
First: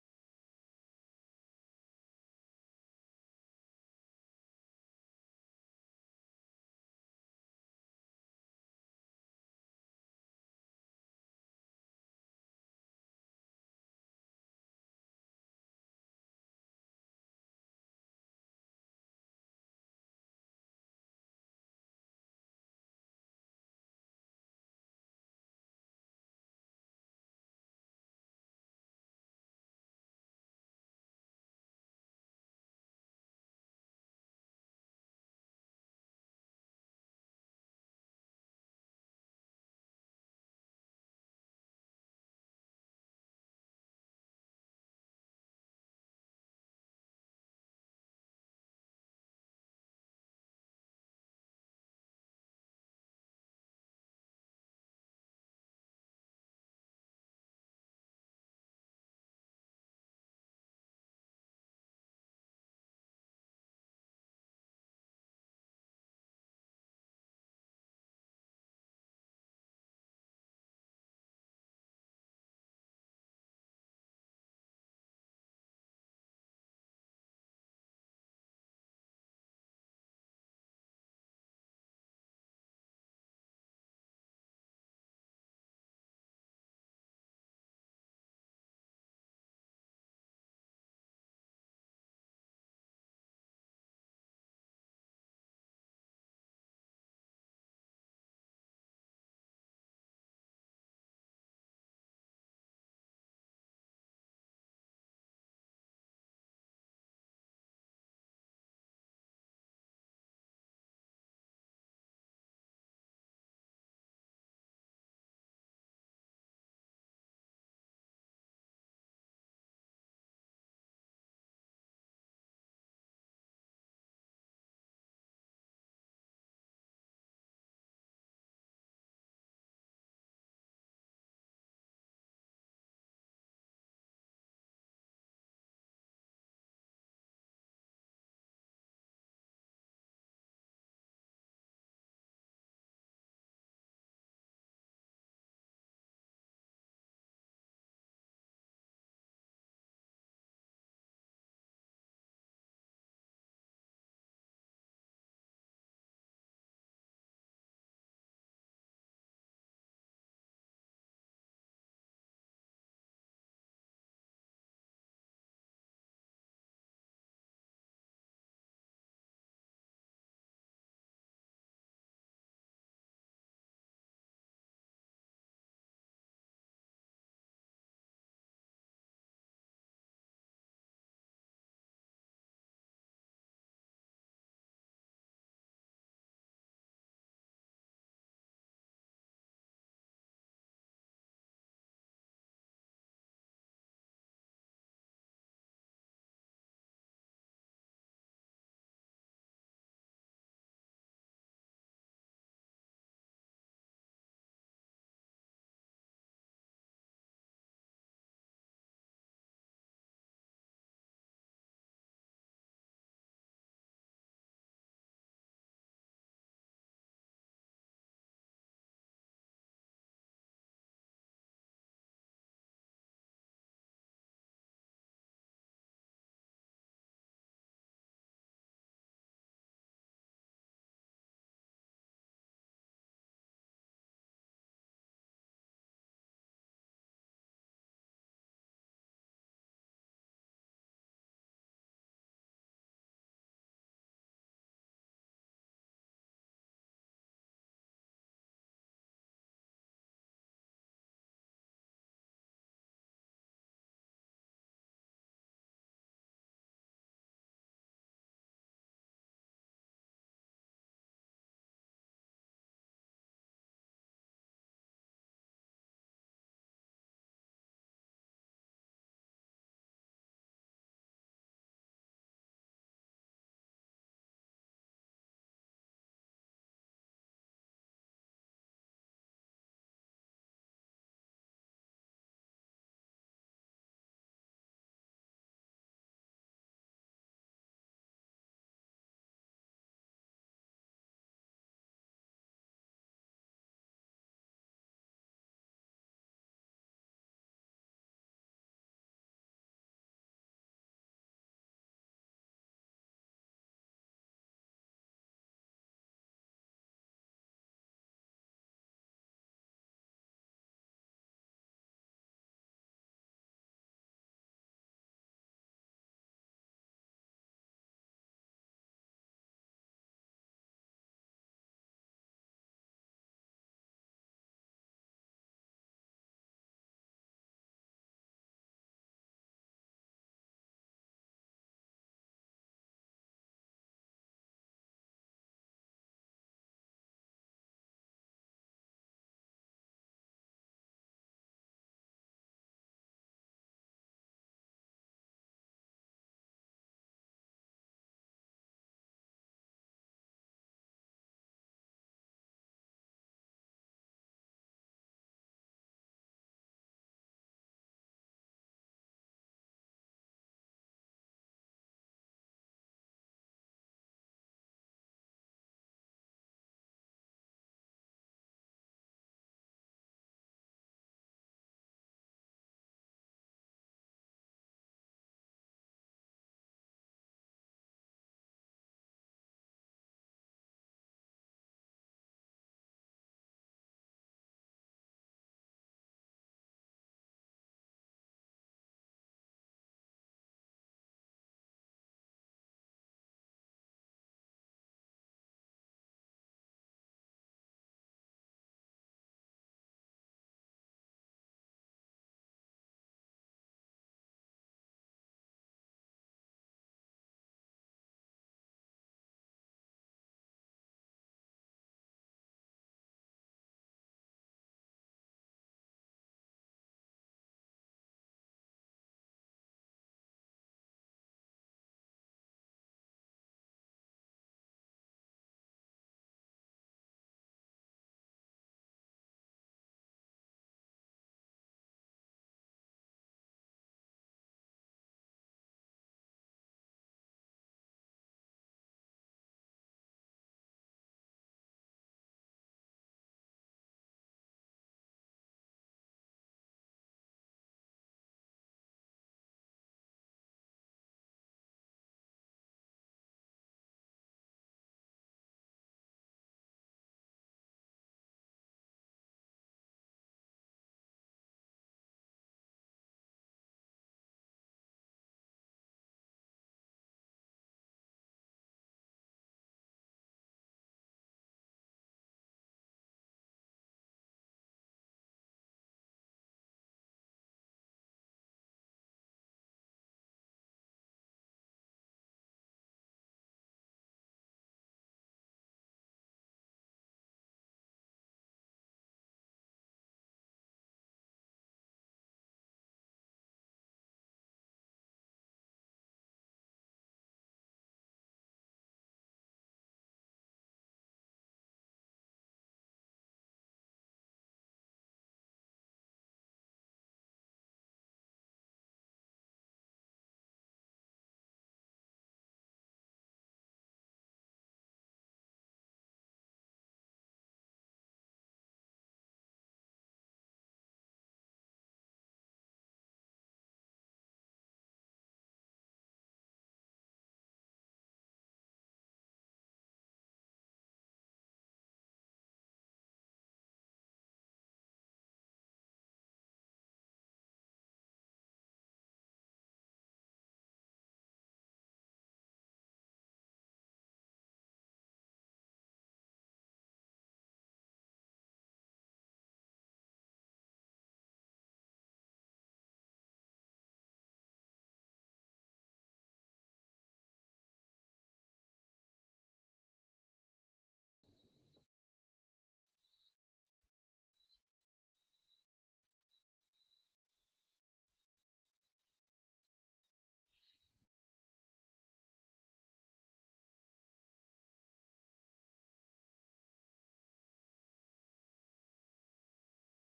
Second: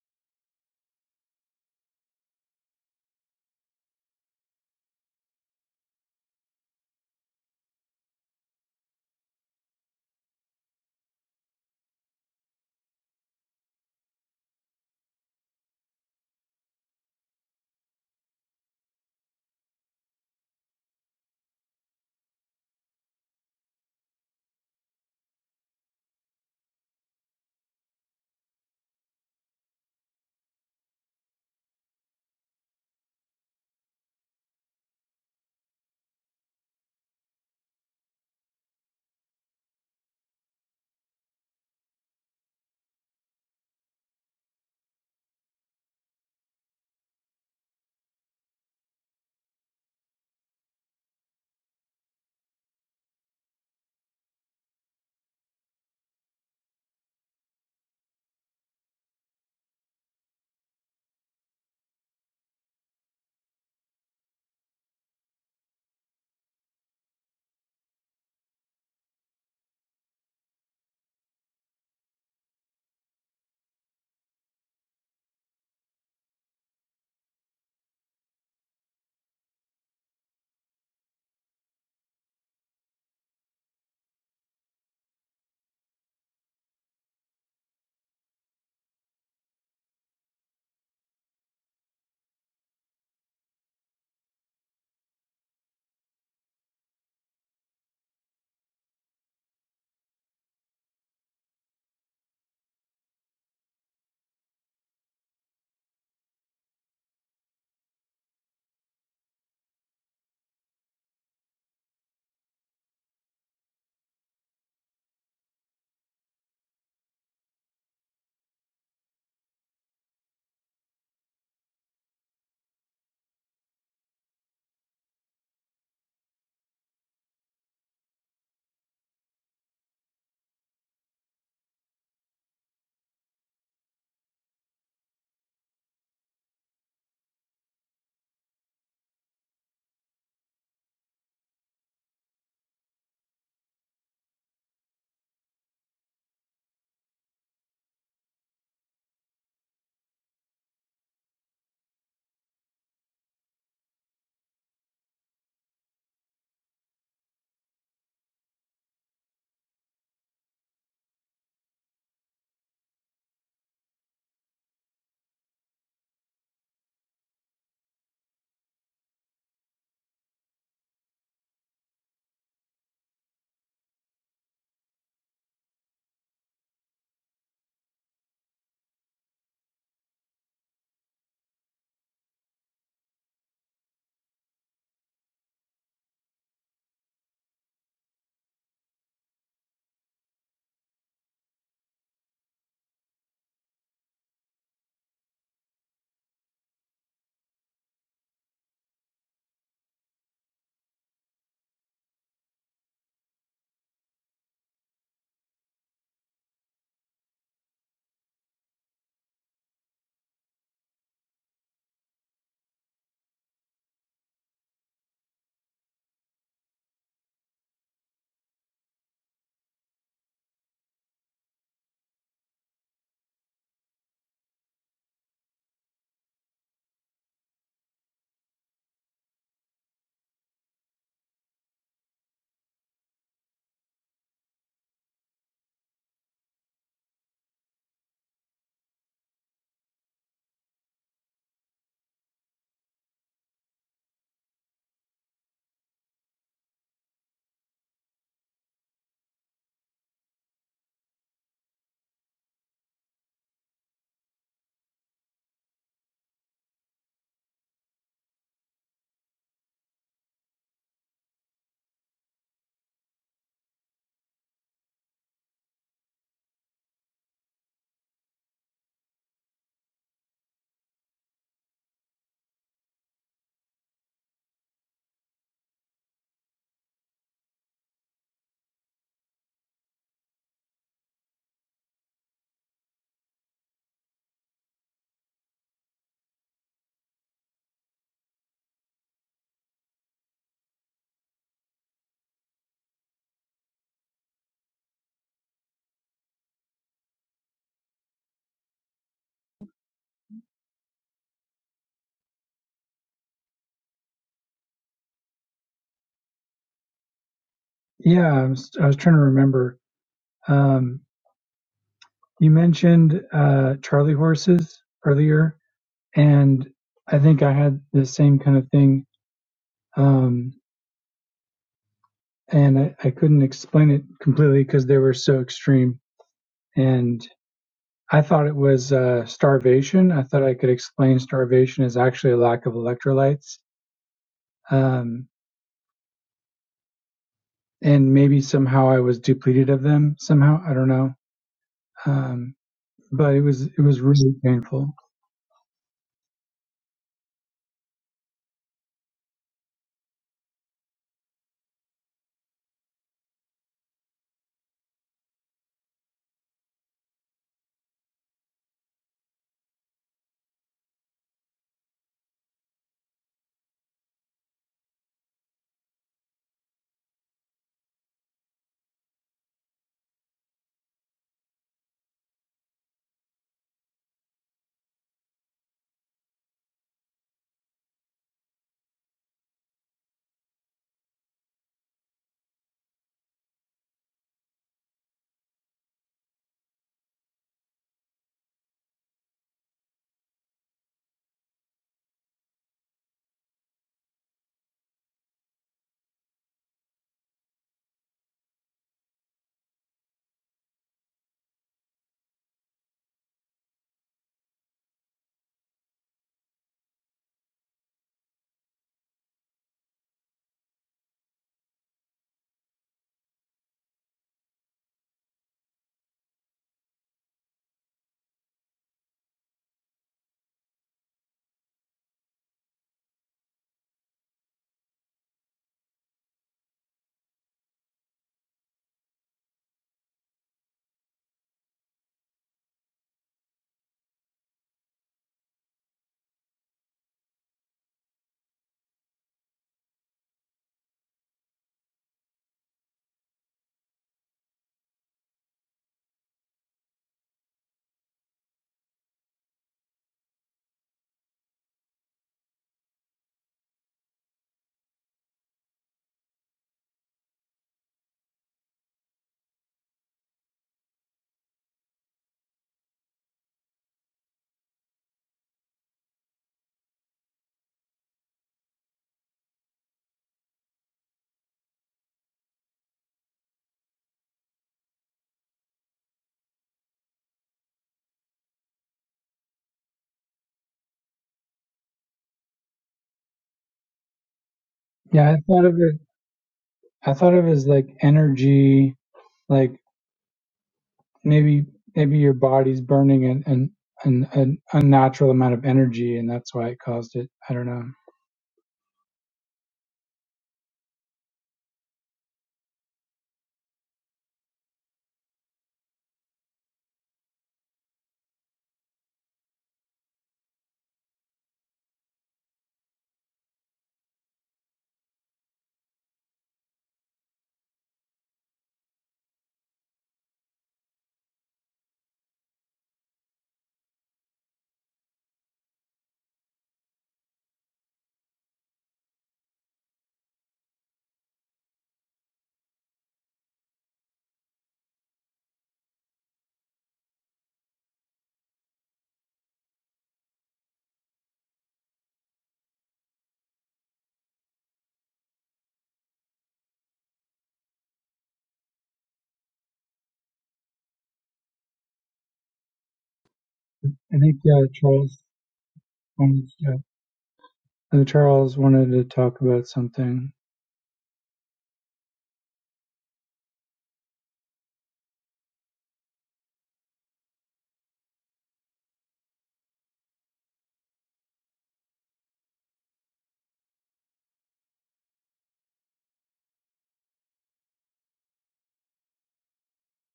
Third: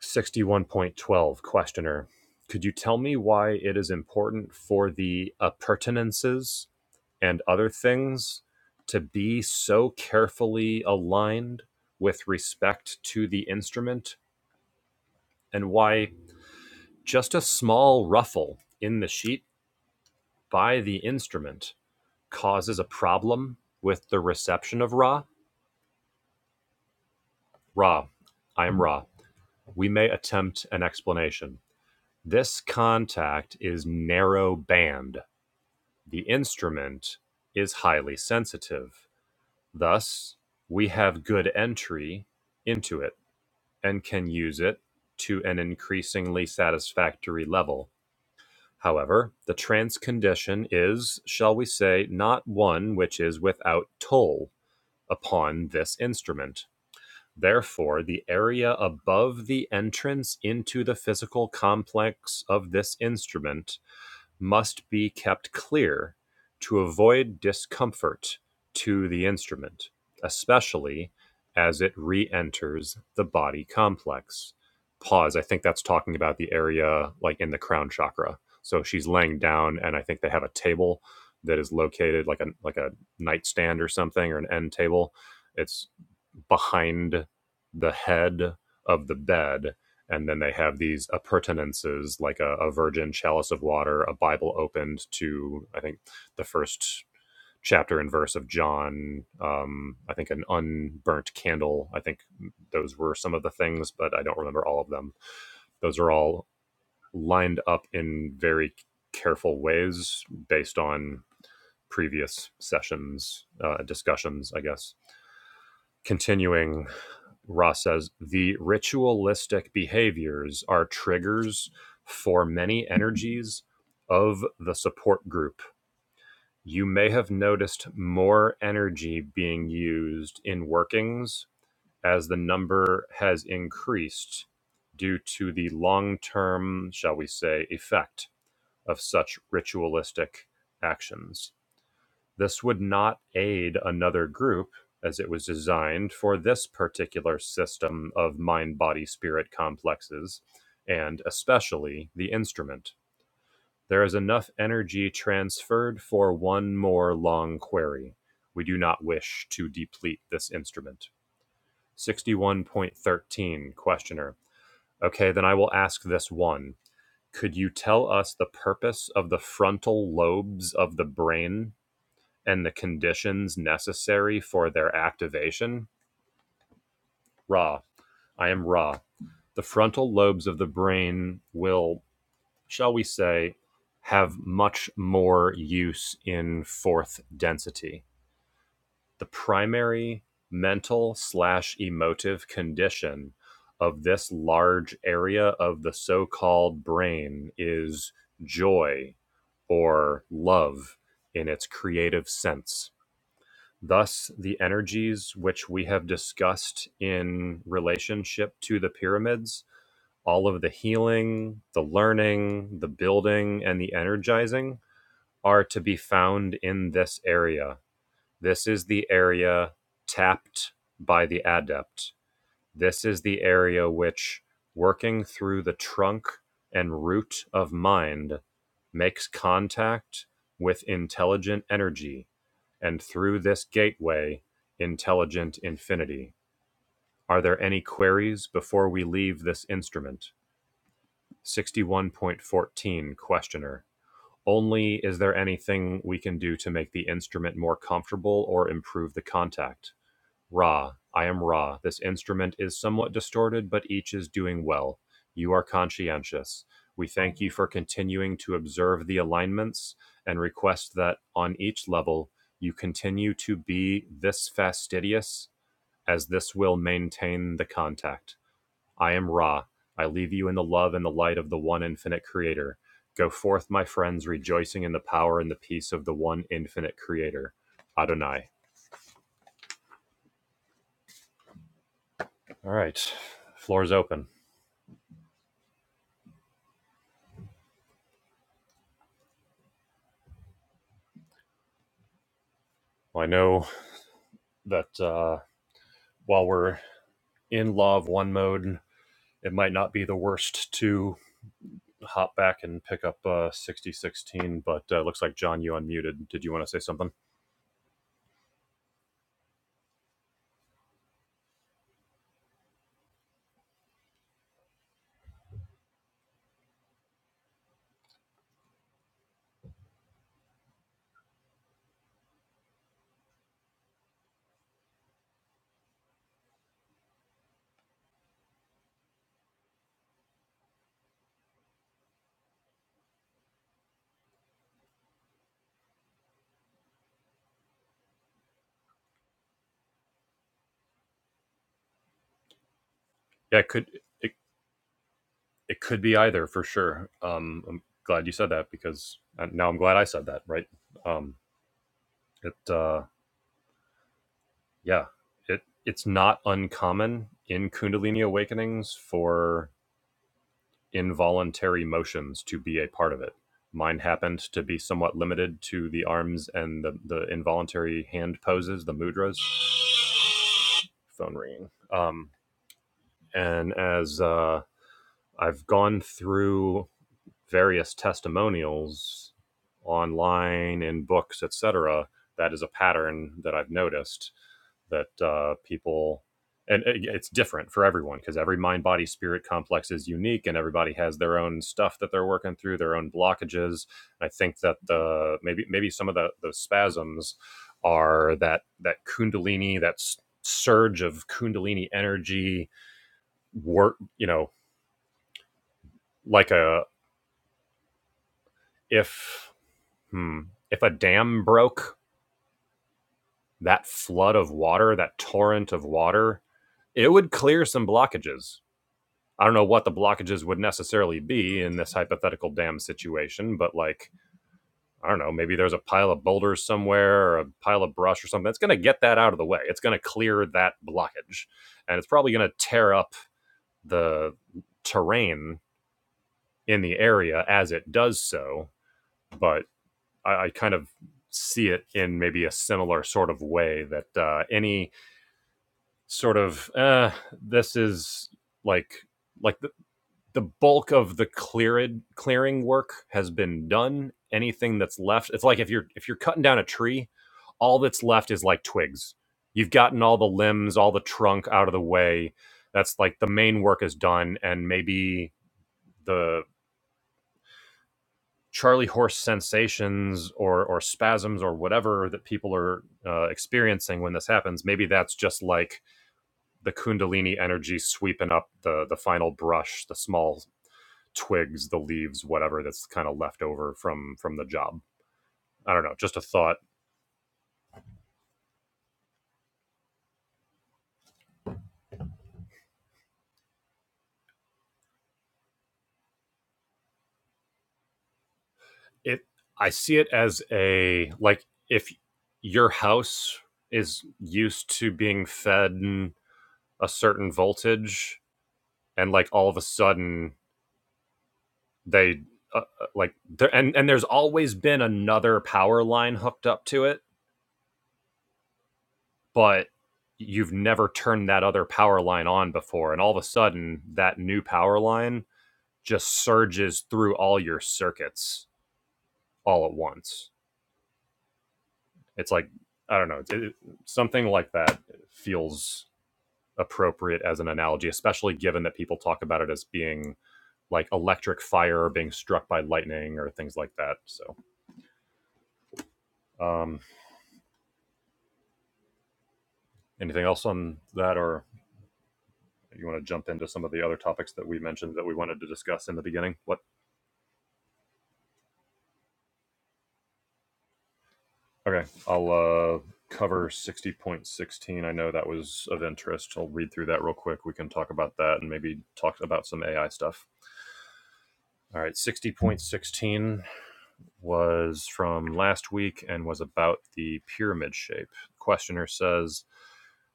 Speaker 2: 61.12 Questioner. Could you tell me why it is important for the appurtenances and other things to be so carefully aligned with respect to the instrument and why just a small ruffle in the sheet by the instrument causes a problem with the reception of Ra? Ra, I am Ra. We may attempt an explanation. This contact is narrow band The instrument is highly sensitive. Thus, we have good entry into it and can use it to an increasingly satisfactory level. However, the trance condition is, shall we say, not one which is without toll upon this instrument. Therefore, the area above the entrance into the physical complex of this instrument must be kept clear to avoid discomfort to the instrument, especially as it re enters the body complex. Pause. I think that's talking about the area like in the crown chakra. So she's laying down, and I think they have a table that is located like a like a nightstand or something or an end table. It's behind the head of the bed. And then they have these appurtenances like a, a virgin chalice of water, a Bible opened to, I think, the first chapter and verse of John, um, I think an unburnt candle. I think those were some of the things, but I don't remember all of them. Those are all lined up in very careful ways based on previous sessions, uh, discussions, I guess. Continuing Ross says the ritualistic behaviors are triggers for many energies of the support group. You may have noticed more energy being used in workings as the number has increased due to the long term, shall we say, effect of such ritualistic actions. This would not aid another group, as it was designed for this particular system of mind body spirit complexes, and especially the instrument. There is enough energy transferred for one more long query. We do not wish to deplete this instrument. 61.13 Questioner. Okay, then I will ask this one. Could you tell us the purpose of the frontal lobes of the brain and the conditions necessary for their activation. Ra. I am Ra. The frontal lobes of the brain will, shall we say, have much more use in fourth density. The primary mental slash emotive condition of this large area of the so called brain is joy or love in its creative sense. Thus, the energies which we have discussed in relationship to the pyramids, all of the healing, the learning, the building, and the energizing, are to be found in this area. This is the area tapped by the adept this is the area which, working through the trunk and root of mind, makes contact with intelligent energy, and through this gateway, intelligent infinity. Are there any queries before we leave this instrument? 61.14 Questioner. Only is there anything we can do to make the instrument more comfortable or improve the contact? Ra, I am Ra. This instrument is somewhat distorted, but each is doing well. You are conscientious. We thank you for continuing to observe the alignments and request that on each level you continue to be this fastidious, as this will maintain the contact. I am Ra. I leave you in the love and the light of the one infinite creator. Go forth, my friends, rejoicing in the power and the peace of the one infinite creator. Adonai. All right. Floor's open. Well, I know that uh, while we're in Law of One mode, it might not be the worst to hop back and pick up uh, 6016, but it uh, looks like John, you unmuted. Did you want to say something?
Speaker 1: Yeah, I was, I was trying to remember. Um, you mentioned, uh, Charlie horses earlier, and I think I had the same kind of thing. Um, and I, I couldn't explain it completely because they were so extreme And I thought it was uh, starvation. I thought I could explain starvation as actually a lack of electrolytes. Um, and maybe somehow I was depleted of them somehow. I don't know. Um, but it
Speaker 2: Yeah,
Speaker 1: was
Speaker 2: it
Speaker 1: it
Speaker 2: could
Speaker 1: was really
Speaker 2: it,
Speaker 1: painful.
Speaker 2: it could be either for sure. Um, I'm glad you said that because uh, now I'm glad I said that. Right? Um, it uh, yeah, it it's not uncommon in Kundalini awakenings for involuntary motions to be a part of it. Mine happened to be somewhat limited to the arms and the, the involuntary hand poses, the mudras. Phone ringing. Um, and as uh, I've gone through various testimonials online in books, etc., that is a pattern that I've noticed that uh, people and it's different for everyone because every mind body spirit complex is unique and everybody has their own stuff that they're working through their own blockages i think that the maybe maybe some of the those spasms are that that kundalini that surge of kundalini energy work you know like a if hmm, if a dam broke that flood of water that torrent of water it would clear some blockages I don't know what the blockages would necessarily be in this hypothetical dam situation, but like, I don't know, maybe there's a pile of boulders somewhere or a pile of brush or something. That's going to get that out of the way. It's going to clear that blockage. And it's probably going to tear up the terrain in the area as it does so. But I, I kind of see it in maybe a similar sort of way that uh, any sort of, uh, this is like, like the bulk of the cleared clearing work has been done. Anything that's left, it's like if you're if you're cutting down a tree, all that's left is like twigs. You've gotten all the limbs, all the trunk out of the way. That's like the main work is done, and maybe the charley horse sensations or or spasms or whatever that people are uh, experiencing when this happens. Maybe that's just like the kundalini energy sweeping up the the final brush, the small twigs, the leaves, whatever that's kind of left over from from the job.
Speaker 1: Yeah, I thought
Speaker 2: I
Speaker 1: of
Speaker 2: don't know,
Speaker 1: it.
Speaker 2: just a thought.
Speaker 1: I thought of it as like energy, like maybe maybe your body's burning an an, an, an unnatural amount of energy, and that's why it caused it. I don't know.
Speaker 2: It I see it as a like if your house is used to being fed a certain voltage and like all of a sudden they uh, uh, like there and and there's always been another power line hooked up to it, but you've never turned that other power line on before and all of a sudden that new power line just surges through all your circuits all at once. It's like I don't know, it, something like that feels appropriate as an analogy, especially given that people talk about it as being like electric fire or being struck by lightning or things like that. So, um, anything else on that, or you want to jump into some of the other
Speaker 1: I
Speaker 2: topics
Speaker 1: think
Speaker 2: that we
Speaker 1: uh,
Speaker 2: mentioned that we
Speaker 1: Charles
Speaker 2: wanted to discuss in the beginning?
Speaker 1: wanted
Speaker 2: What?
Speaker 1: to, uh, Charles wanted to talk about something.
Speaker 2: Okay, I'll uh, cover 60.16. I know that was of interest. I'll read through that real quick. We can talk about that and maybe talk about some AI stuff. All right, 60.16 was from last week and was about the pyramid shape. Questioner says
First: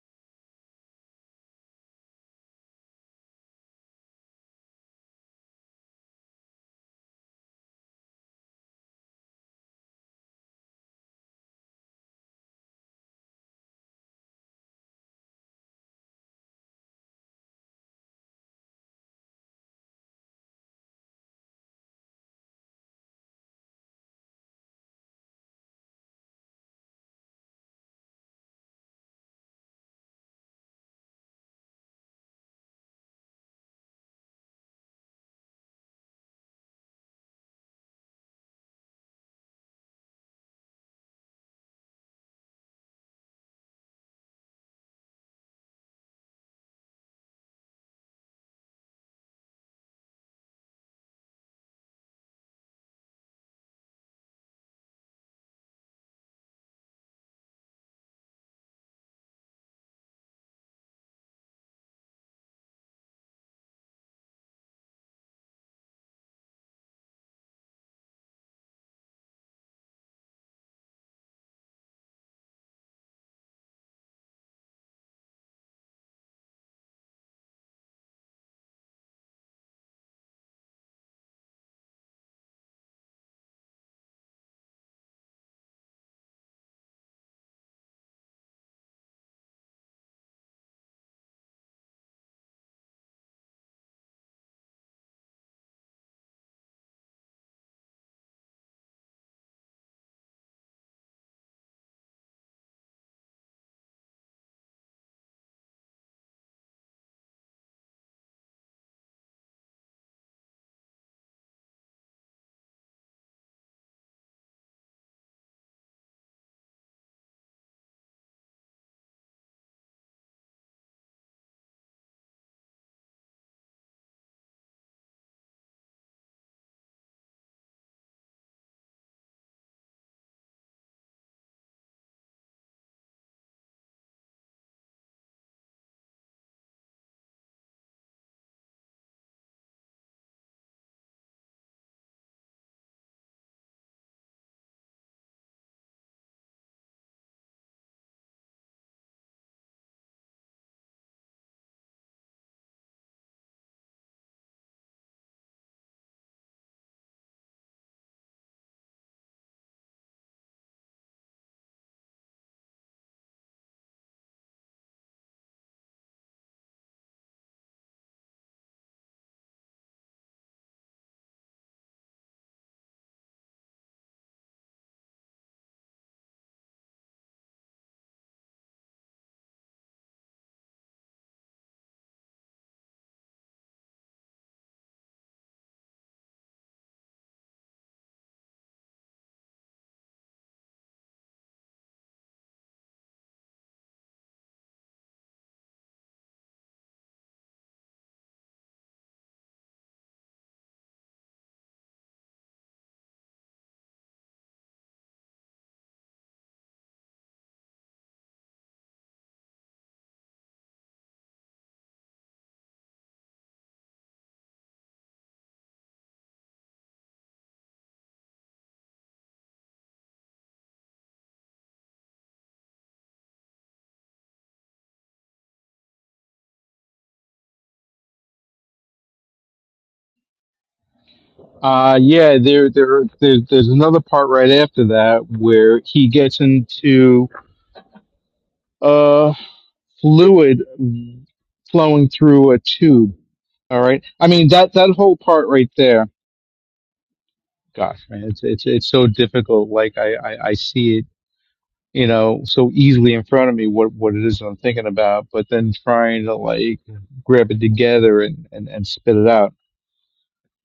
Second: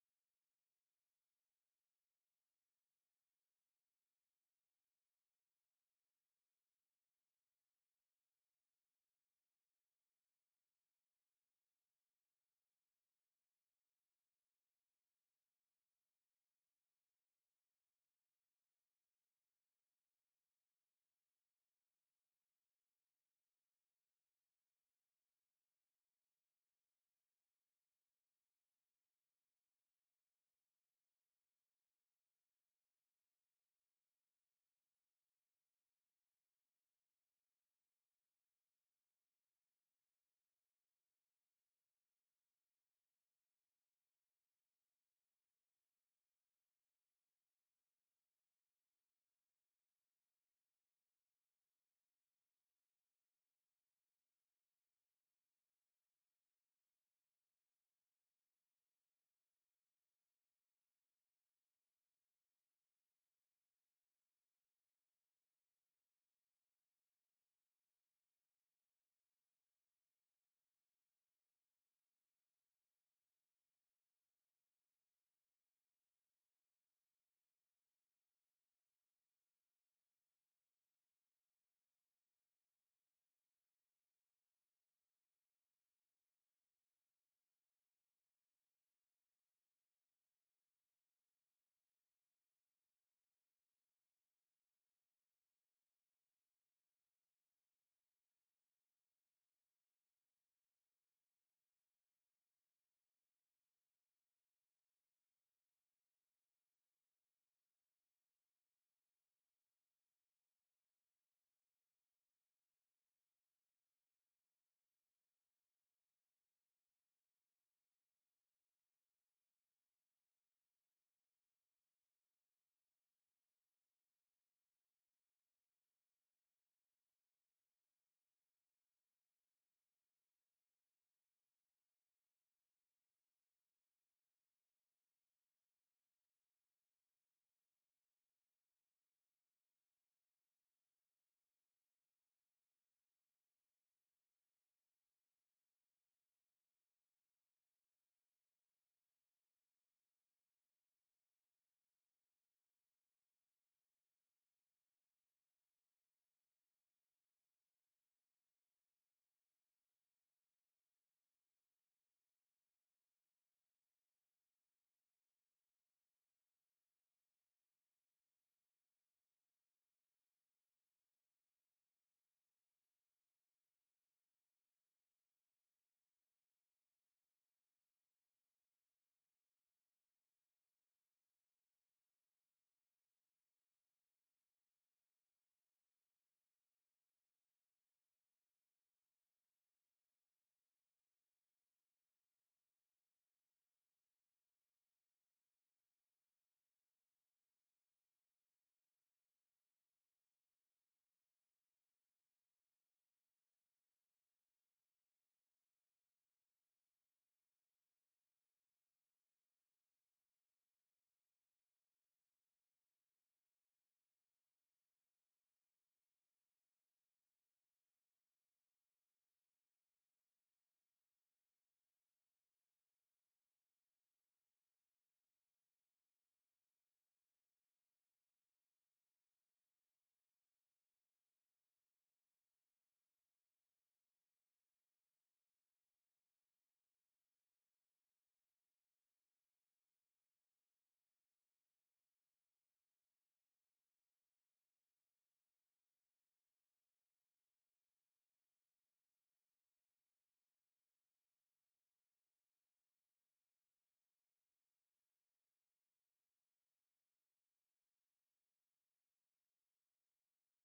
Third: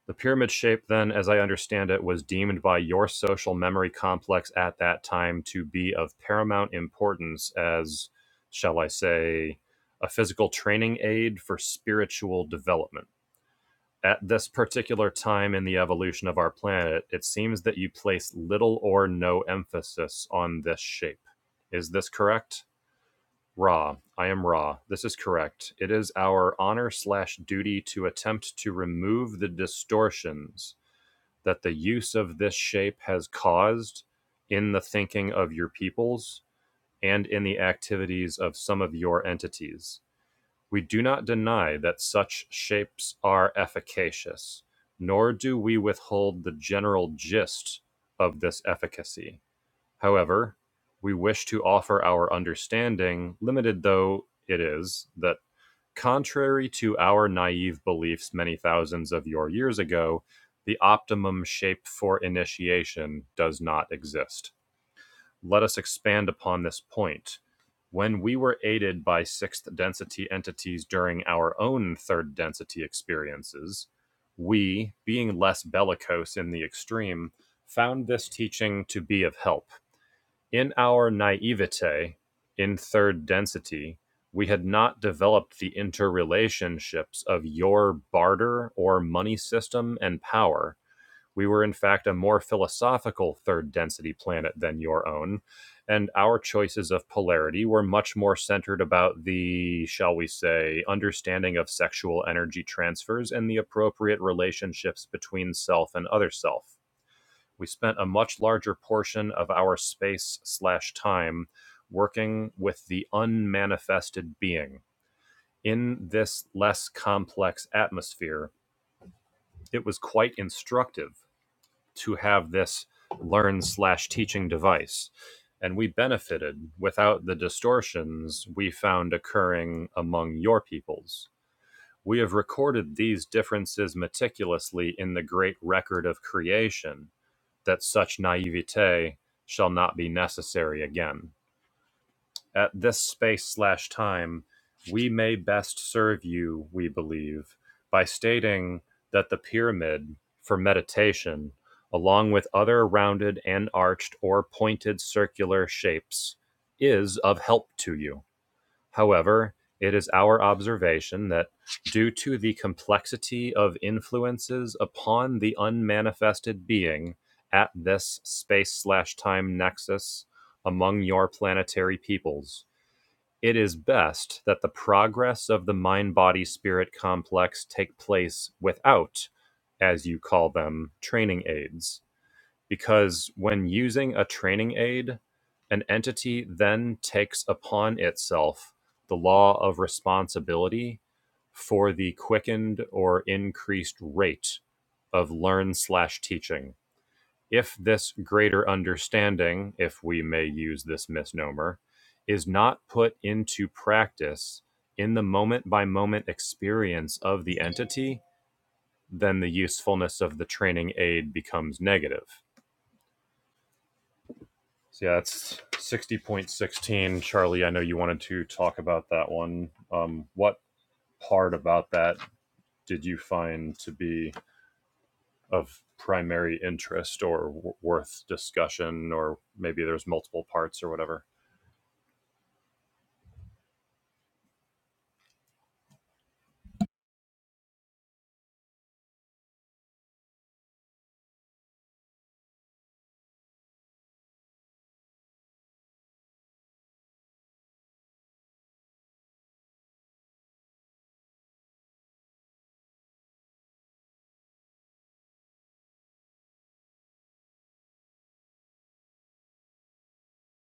Speaker 2: The pyramid shape, then, as I understand it, was deemed by your social memory complex at that time to be of paramount importance as, shall I say, a physical training aid for spiritual development. At this particular time in the evolution of our planet, it seems that you place little or no emphasis on this shape. Is this correct? Ra, I am Ra. This is correct. It is our honor slash duty to attempt to remove the distortions that the use of this shape has caused in the thinking of your peoples and in the activities of some of your entities. We do not deny that such shapes are efficacious, nor do we withhold the general gist of this efficacy. However, we wish to offer our understanding, limited though it is, that contrary to our naive beliefs many thousands of your years ago, the optimum shape for initiation does not exist. Let us expand upon this point. When we were aided by sixth density entities during our own third density experiences, we, being less bellicose in the extreme, found this teaching to be of help. In our naivete, in third density, we had not developed the interrelationships of your barter or money system and power we were, in fact, a more philosophical third density planet than your own, and our choices of polarity were much more centered about the, shall we say, understanding of sexual energy transfers and the appropriate relationships between self and other self. We spent a much larger portion of our space slash time working with the unmanifested being. In this less complex atmosphere, it was quite instructive to have this learn slash teaching device and we benefited without the distortions we found occurring among your peoples we have recorded these differences meticulously in the great record of creation that such naivete shall not be necessary again at this space slash time, we may best serve you, we believe, by stating that the pyramid for meditation, along with other rounded and arched or pointed circular shapes, is of help to you. However, it is our observation that due to the complexity of influences upon the unmanifested being at this space slash time nexus among your planetary peoples, it is best that the progress of the mind body spirit complex take place without, as you call them, training aids. Because when using a training aid, an entity then takes upon itself the law of responsibility for the quickened or increased rate of learn slash teaching if this greater understanding, if we may use this misnomer, is not put into practice in the moment by moment experience of the entity, then the usefulness of the training aid becomes negative. So, yeah, that's 60.16. Charlie, I know you wanted to talk about that one. Um, what part about that did you find to be of primary interest or w- worth discussion, or maybe there's multiple parts or whatever?
Speaker 3: Uh, yeah, there, there, there, there's another part right after that where he gets into, uh, fluid flowing through a tube. All right. I mean, that, that whole part right there, gosh, man, it's, it's, it's so difficult. Like I, I, I see it, you know, so easily in front of me what, what it is I'm thinking about, but then trying to like grab it together and, and, and spit it out.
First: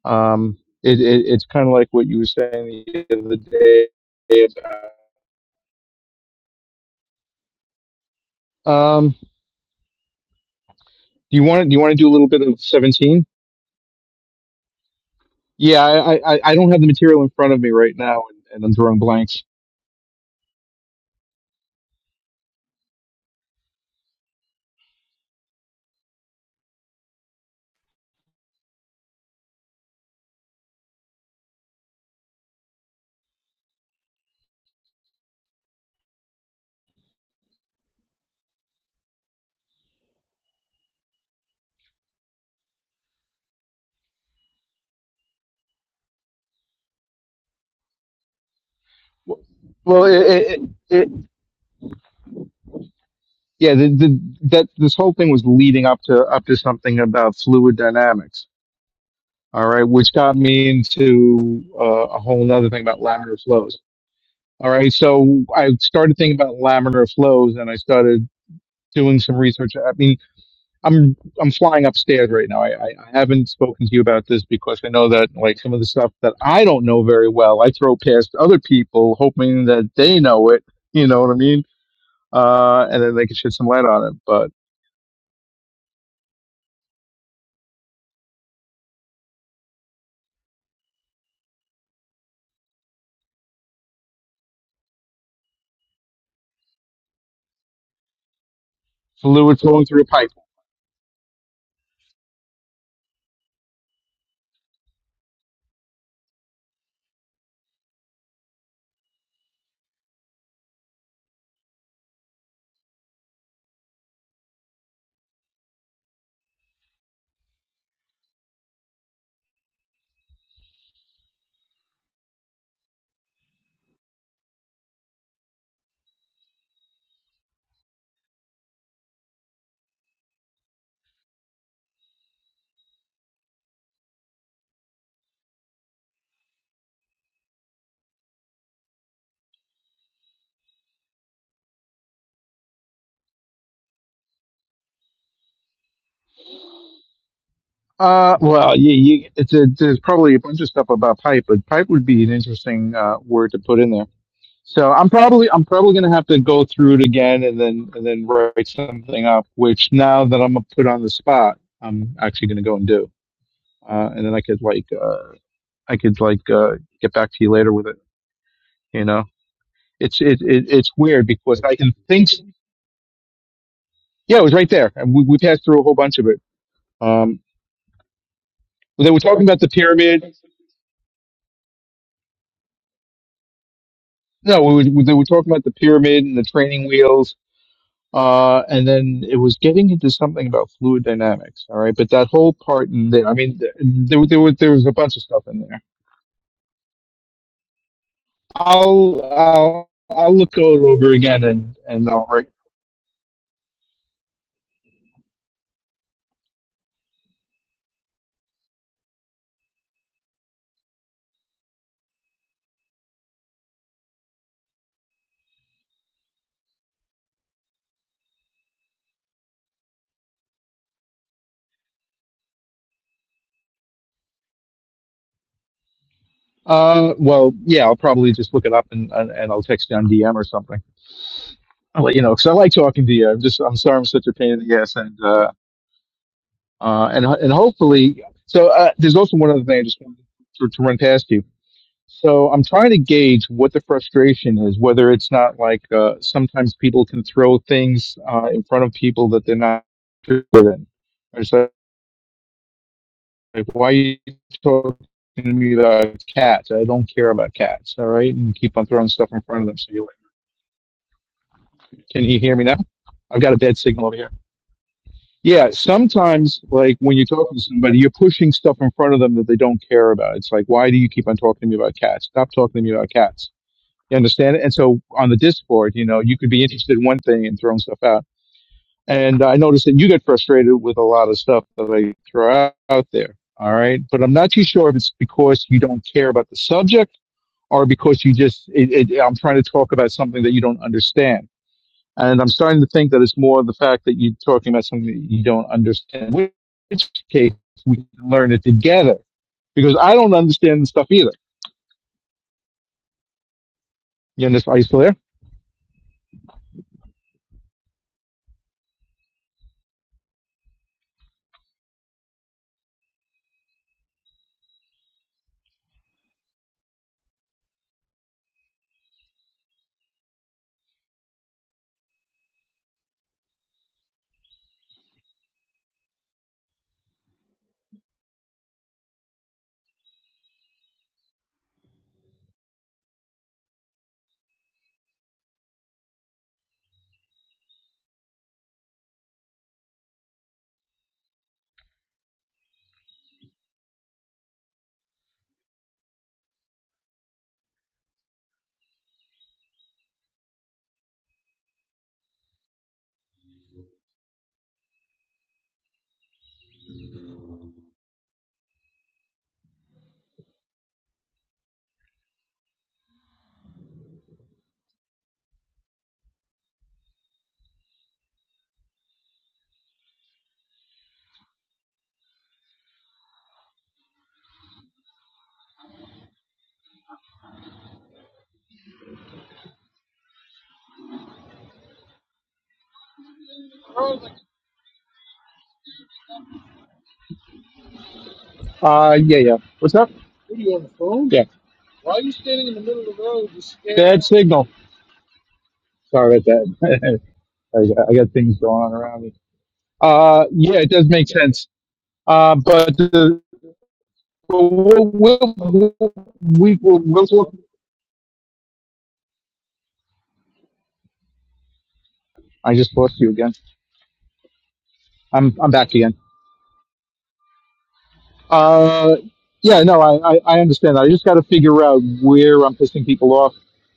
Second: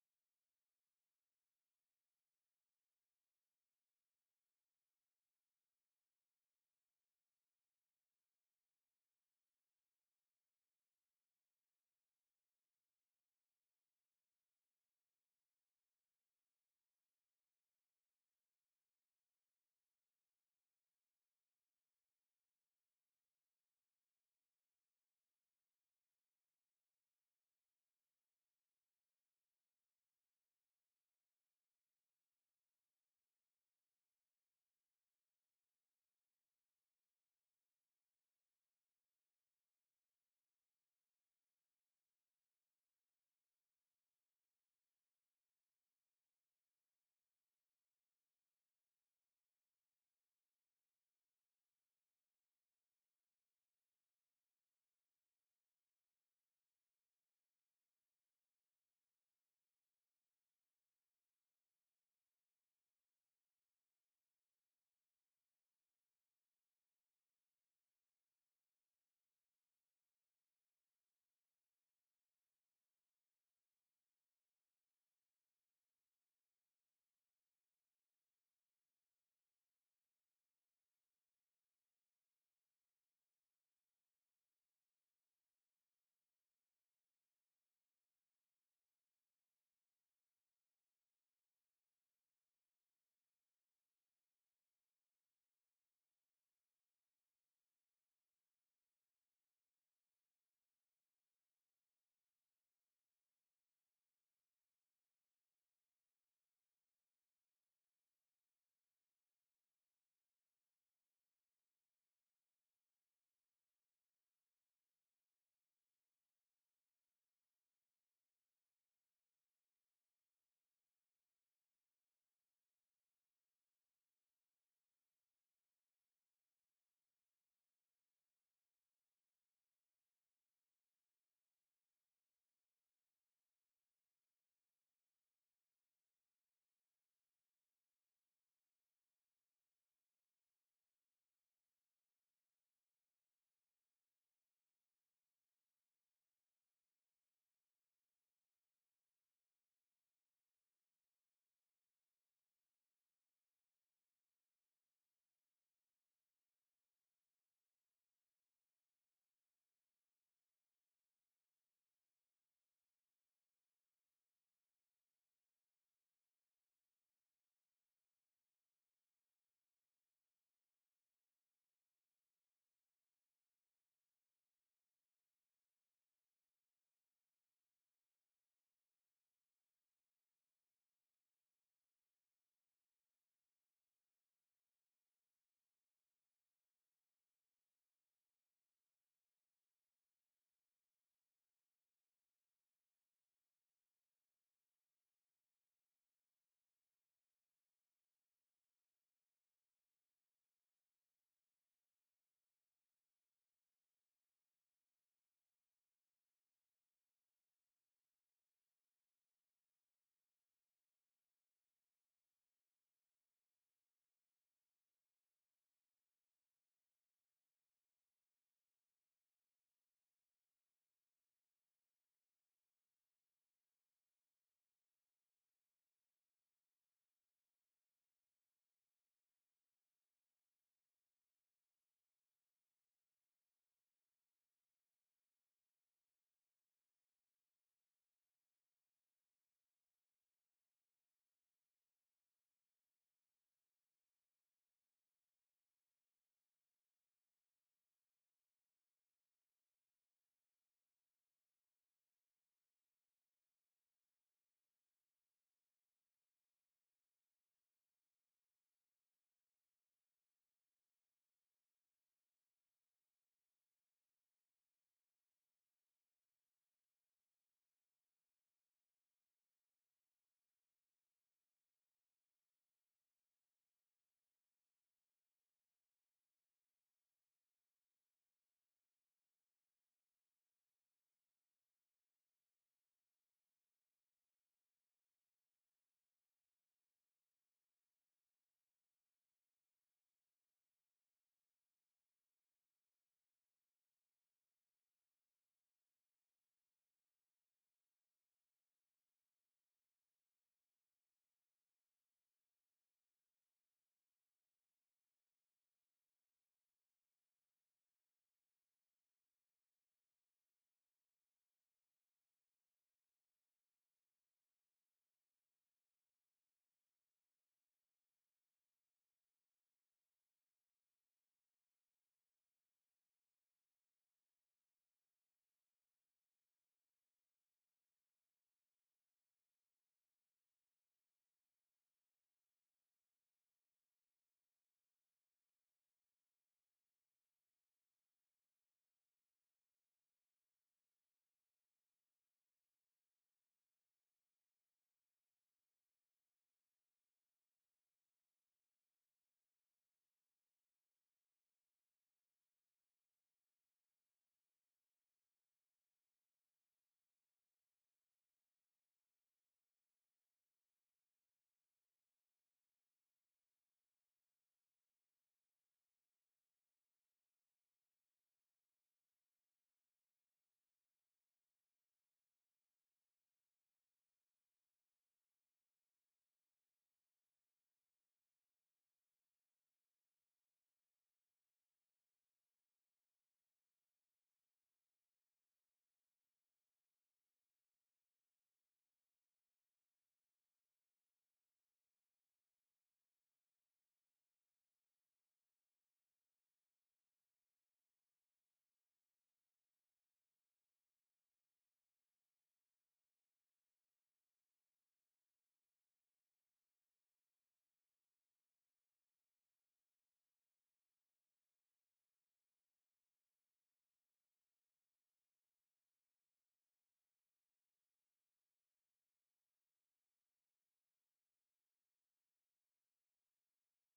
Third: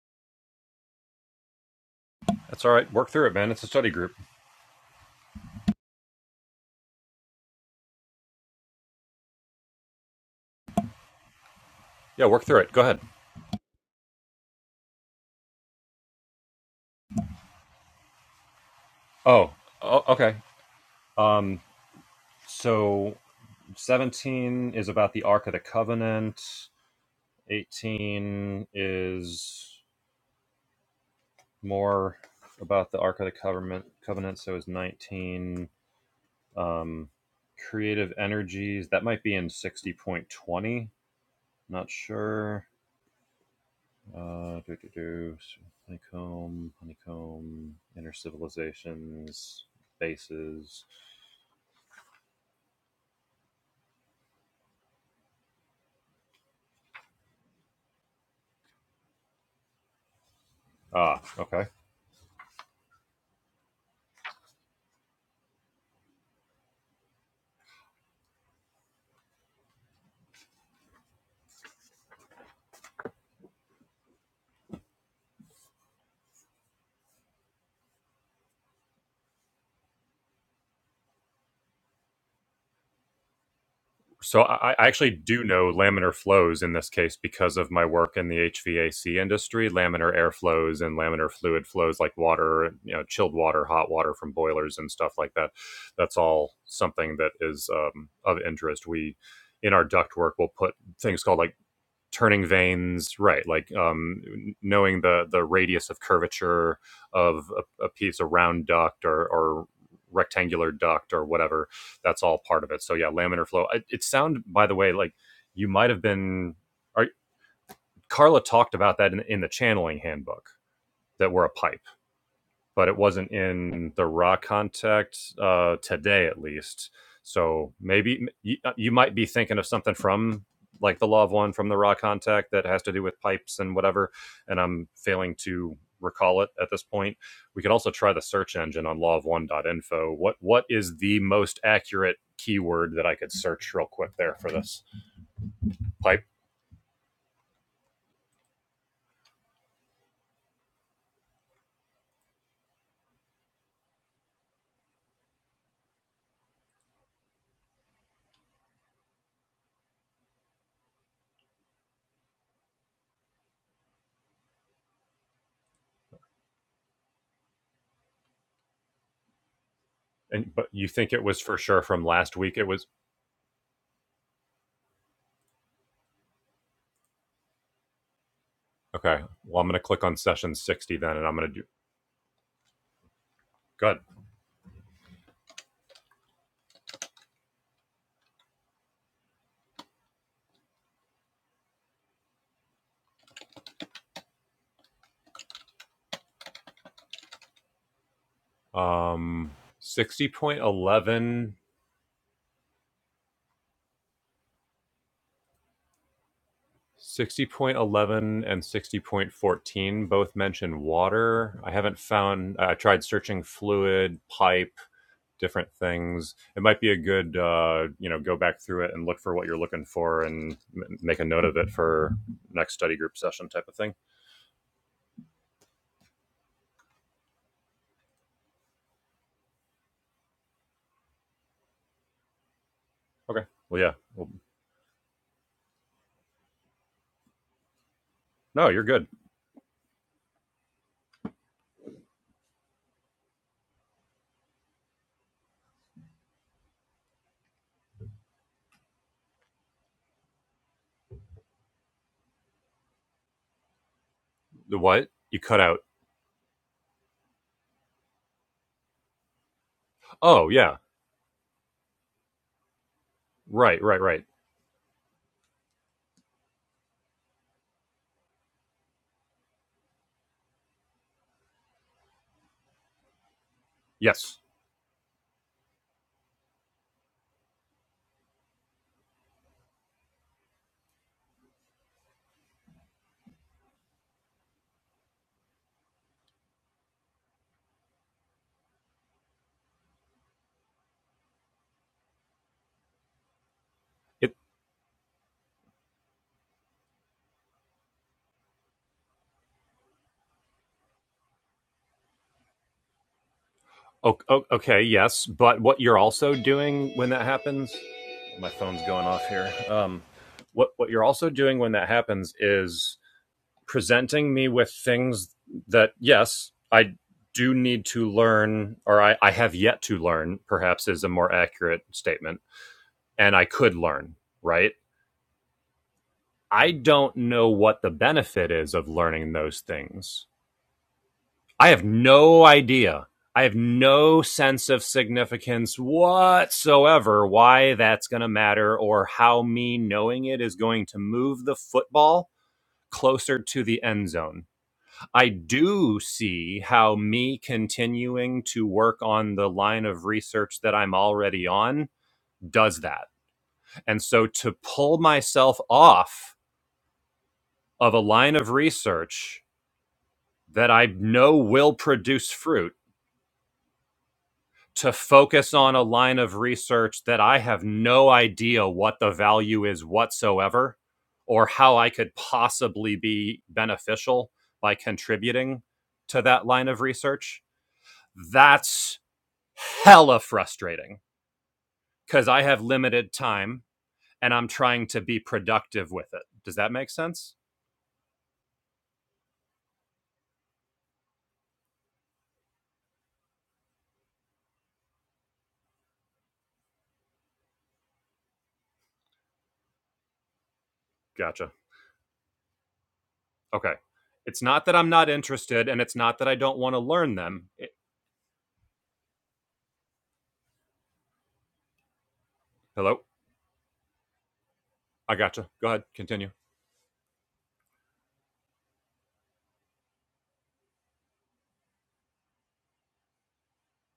Speaker 3: Um, it, it, it's kind of like what you were
Speaker 2: That's all
Speaker 3: saying
Speaker 2: right.
Speaker 3: the
Speaker 2: Work through it,
Speaker 3: other
Speaker 2: man. It's a
Speaker 3: day.
Speaker 2: study group.
Speaker 3: About, um, do you want to do you want to do a
Speaker 2: Yeah,
Speaker 3: little bit
Speaker 2: work
Speaker 3: of
Speaker 2: through it. Go ahead.
Speaker 3: seventeen? Yeah, I, I, I don't have the material in front of me right now, and, and I'm drawing blanks.
Speaker 2: Oh, oh okay. Um, so 17 is about the Ark of the Covenant. 18 is more about the Ark of the Covenant. Covenant. So is 19. Um, creative energies. That might be in 60.20. Not sure. Uh, do, do, do. Honeycomb, honeycomb, inner civilizations,
Speaker 3: Well, it, it, it,
Speaker 2: bases.
Speaker 3: it- yeah, the, the, that this whole thing was leading up to up to something about fluid dynamics. All right, which got me
Speaker 2: Ah,
Speaker 3: into
Speaker 2: okay.
Speaker 3: uh, a whole other thing about laminar flows. All right, so I started thinking about laminar flows, and I started doing some research. I mean, I'm I'm flying upstairs right now. I, I, I haven't spoken to you about this because I know that like some of the stuff that I don't know very well, I throw past other people, hoping that they know it. You know what I mean? Uh, and then they can shed some light on it.
Speaker 2: So
Speaker 3: But
Speaker 2: I, I actually do know laminar flows in this case because of my work in the HVAC industry, laminar air flows and laminar fluid flows like water, you know, chilled water, hot water from boilers and stuff like that. That's all something that is um, of interest. We
Speaker 3: fluid
Speaker 2: in our
Speaker 3: flowing through a
Speaker 2: duct
Speaker 3: pipe.
Speaker 2: work, we'll put things called like turning vanes, right like um knowing the the radius of curvature of a, a piece a round duct or or rectangular duct or whatever that's all part of it so yeah laminar flow it, it sound by the way like you might have been are, carla talked about that in, in the channeling handbook that we're a pipe but it wasn't in the raw context uh, today, at least. So maybe you, you might be thinking of something from like the law of one from the raw contact that has to do with pipes and whatever, and I'm failing to recall it at this point. We could also try the search engine on law of one.info. What what is the most accurate keyword that I could search real quick there for this pipe?
Speaker 3: Uh, well, yeah, you, it's a, there's probably a bunch of stuff about pipe, but pipe would be an interesting uh, word to put in there. So I'm probably I'm probably gonna have to go through it again and then and then write something up. Which now that I'm put on the spot, I'm actually gonna go and do. uh, and then I could like uh, I could like uh, get back to you later with it. You know, it's it,
Speaker 2: And
Speaker 3: it
Speaker 2: but you
Speaker 3: it's
Speaker 2: think it
Speaker 3: weird
Speaker 2: was for
Speaker 3: because I
Speaker 2: sure
Speaker 3: can
Speaker 2: from
Speaker 3: think.
Speaker 2: last week? It was
Speaker 3: Yeah, it was right there, and we, we passed through a whole bunch of it. Um, they
Speaker 2: okay.
Speaker 3: were talking about
Speaker 2: Well, I'm
Speaker 3: the
Speaker 2: going to click on
Speaker 3: pyramid.
Speaker 2: session 60 then, and I'm going to do good.
Speaker 3: No, we were, they were talking about the pyramid and the training wheels, uh, and then it was getting into something about fluid dynamics. All right, but that whole part in there. I mean, th- there there was there was a bunch of stuff in there. I'll
Speaker 2: um
Speaker 3: I'll
Speaker 2: sixty
Speaker 3: I'll look it
Speaker 2: point
Speaker 3: over again
Speaker 2: eleven,
Speaker 3: and and I'll
Speaker 2: sixty point eleven, and 60.14 both mention water i haven't found i tried searching fluid pipe different things it might be a good uh you know go back through it and look for what you're looking for and m- make a note of it for next study group session type of thing
Speaker 3: Uh, well, yeah, I'll probably just look it up and and, and I'll text you on DM or something. I'll let you know because I like talking to you. I'm
Speaker 2: okay
Speaker 3: just I'm
Speaker 2: well yeah
Speaker 3: sorry I'm such
Speaker 2: well,
Speaker 3: a pain in the ass and uh, uh and and hopefully so
Speaker 2: no you're
Speaker 3: uh,
Speaker 2: good
Speaker 3: there's also one other thing I just wanted to, to run past you. So I'm trying to gauge what the frustration is, whether it's not like uh, sometimes people can throw things uh, in front of people that they're not interested in. It's like, like, why are you
Speaker 2: the
Speaker 3: talking
Speaker 2: what you
Speaker 3: to
Speaker 2: cut
Speaker 3: me
Speaker 2: out
Speaker 3: about cats? I don't care about cats, all right? And keep on throwing stuff in front of them. So you
Speaker 2: oh yeah
Speaker 3: Can you hear me now? I've got a bad
Speaker 2: right right
Speaker 3: signal over
Speaker 2: right
Speaker 3: here. Yeah, sometimes, like when you're talking to somebody, you're pushing stuff in front of them that they don't care about. It's like, why do you keep on talking to me about cats? Stop talking to me about cats. You
Speaker 2: yes
Speaker 3: understand it? And so on the Discord, you know, you could be interested in one thing and throwing stuff out. And I noticed that you get frustrated with a lot of stuff that I throw out there. All right. But I'm not too sure if it's because you don't care about the subject or because you just, it, it, I'm trying to talk about something that you don't understand and I'm starting to think that it's more the fact that you're talking about something that you don't understand, which case we can learn it together because I don't understand the stuff either. You understand? Are
Speaker 2: Okay,
Speaker 3: you still there?
Speaker 2: yes, but what you're also doing when that happens, my phone's going off here. Um, what what you're also doing when that happens is presenting me with things that yes, I do need to learn, or I, I have yet to learn. Perhaps is a more accurate statement, and I could learn. Right? I don't know what the benefit is of learning those things. I have no idea. I have no sense of significance whatsoever why that's going to matter or how me knowing it is going to move the football closer to the end zone. I do see how me continuing to work on the line of research that I'm already on does that. And so to pull myself off of a line of research that I know will produce fruit to focus on a line of research that I have no idea what the value is whatsoever or how I could possibly be beneficial by contributing to that line of research. That's hella frustrating because I have limited time and I'm trying to be productive with it. Does that make sense?
Speaker 3: Uh, yeah, yeah. What's up? What Are you on the phone? Yeah. Why are you standing in the middle of the road? You scared Bad signal. Sorry about that. I, got- I got things going on around me. Uh, yeah, it does make
Speaker 2: Gotcha.
Speaker 3: sense. Uh, but uh,
Speaker 2: Okay. It's not that I'm
Speaker 3: we'll,
Speaker 2: not
Speaker 3: we'll,
Speaker 2: interested and it's
Speaker 3: we'll,
Speaker 2: not that I don't want
Speaker 3: we-
Speaker 2: to
Speaker 3: we'll,
Speaker 2: learn
Speaker 3: we'll
Speaker 2: them.
Speaker 3: talk.
Speaker 2: It-
Speaker 3: I just
Speaker 2: Hello?
Speaker 3: lost you again.
Speaker 2: I gotcha.
Speaker 3: I'm,
Speaker 2: Go
Speaker 3: I'm
Speaker 2: ahead.
Speaker 3: back again.
Speaker 2: Continue.
Speaker 3: Uh, yeah, no, I, I, I understand that. I just got to figure out where I'm pissing people off.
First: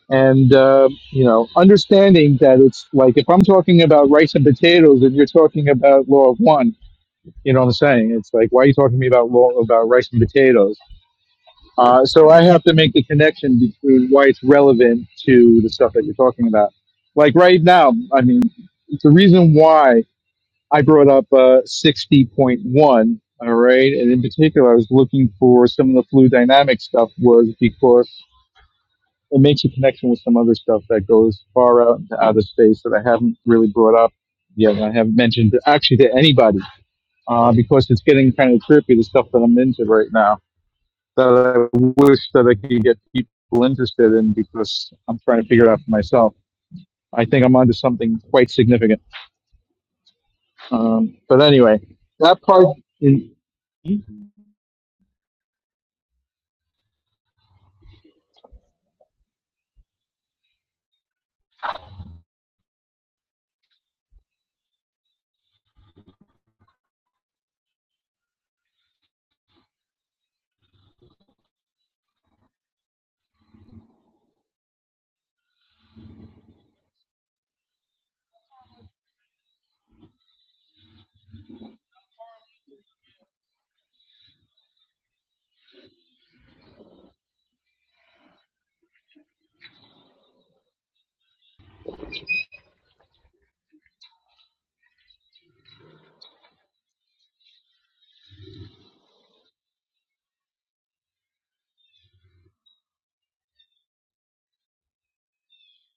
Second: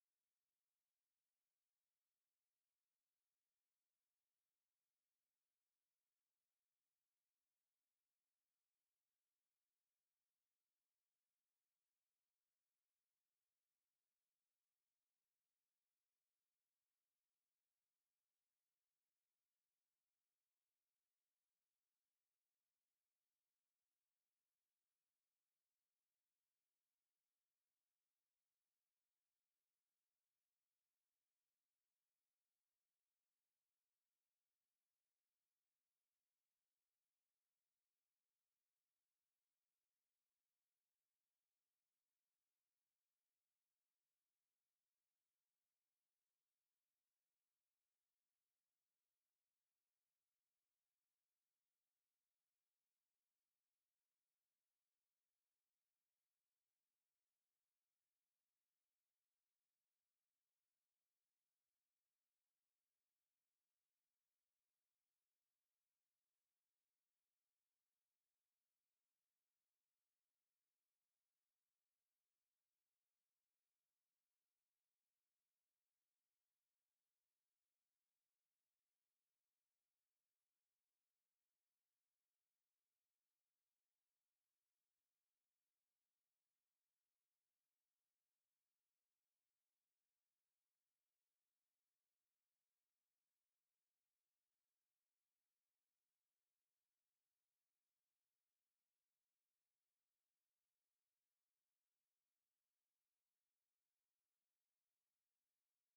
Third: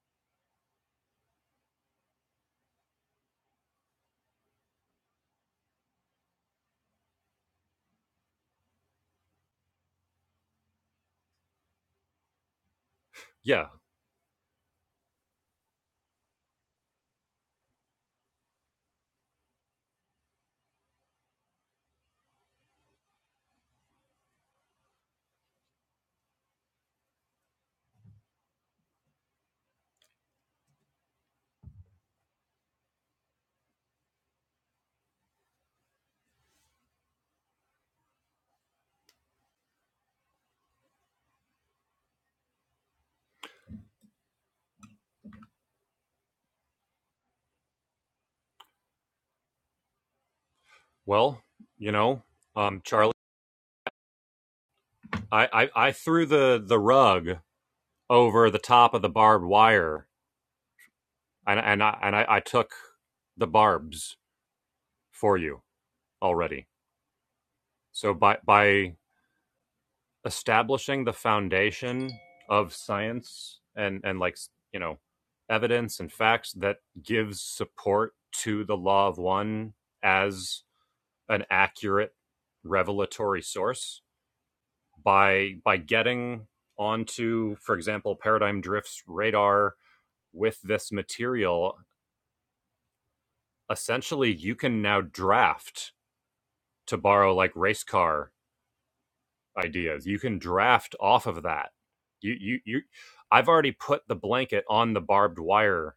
Speaker 3: And, uh, you know, understanding that it's like if I'm talking about rice and potatoes and you're talking about law of one, you know what I'm saying? It's like, why are you talking to me about law about rice and potatoes? Uh, so I have to make the connection
Speaker 2: Yeah.
Speaker 3: between why it's relevant to the stuff that you're talking about. Like right now, I mean, it's the reason why. I brought up uh, 60.1, all right? And in particular, I was looking for some of the fluid dynamic stuff was because it makes a connection with some other stuff that goes far out into outer space that I haven't really brought up yet. and I haven't mentioned to- actually to anybody uh, because it's getting kind of trippy, the stuff that I'm into right now that I wish that I could get people interested in because I'm trying to figure it out for myself. I think I'm onto something quite significant. Um, but
Speaker 2: Well,
Speaker 3: anyway,
Speaker 2: you know,
Speaker 3: that part
Speaker 2: um, Charlie,
Speaker 3: in.
Speaker 2: I, I, I threw the, the rug over the top of the barbed wire, and and I, and I, I took the barbs for you already. So by by establishing the foundation of science and and like you know evidence and facts that gives support to the law of one as an accurate revelatory source by by getting onto, for example, Paradigm Drift's radar with this material, essentially you can now draft to borrow like race car ideas. You can draft off of that. You you you I've already put the blanket on the barbed wire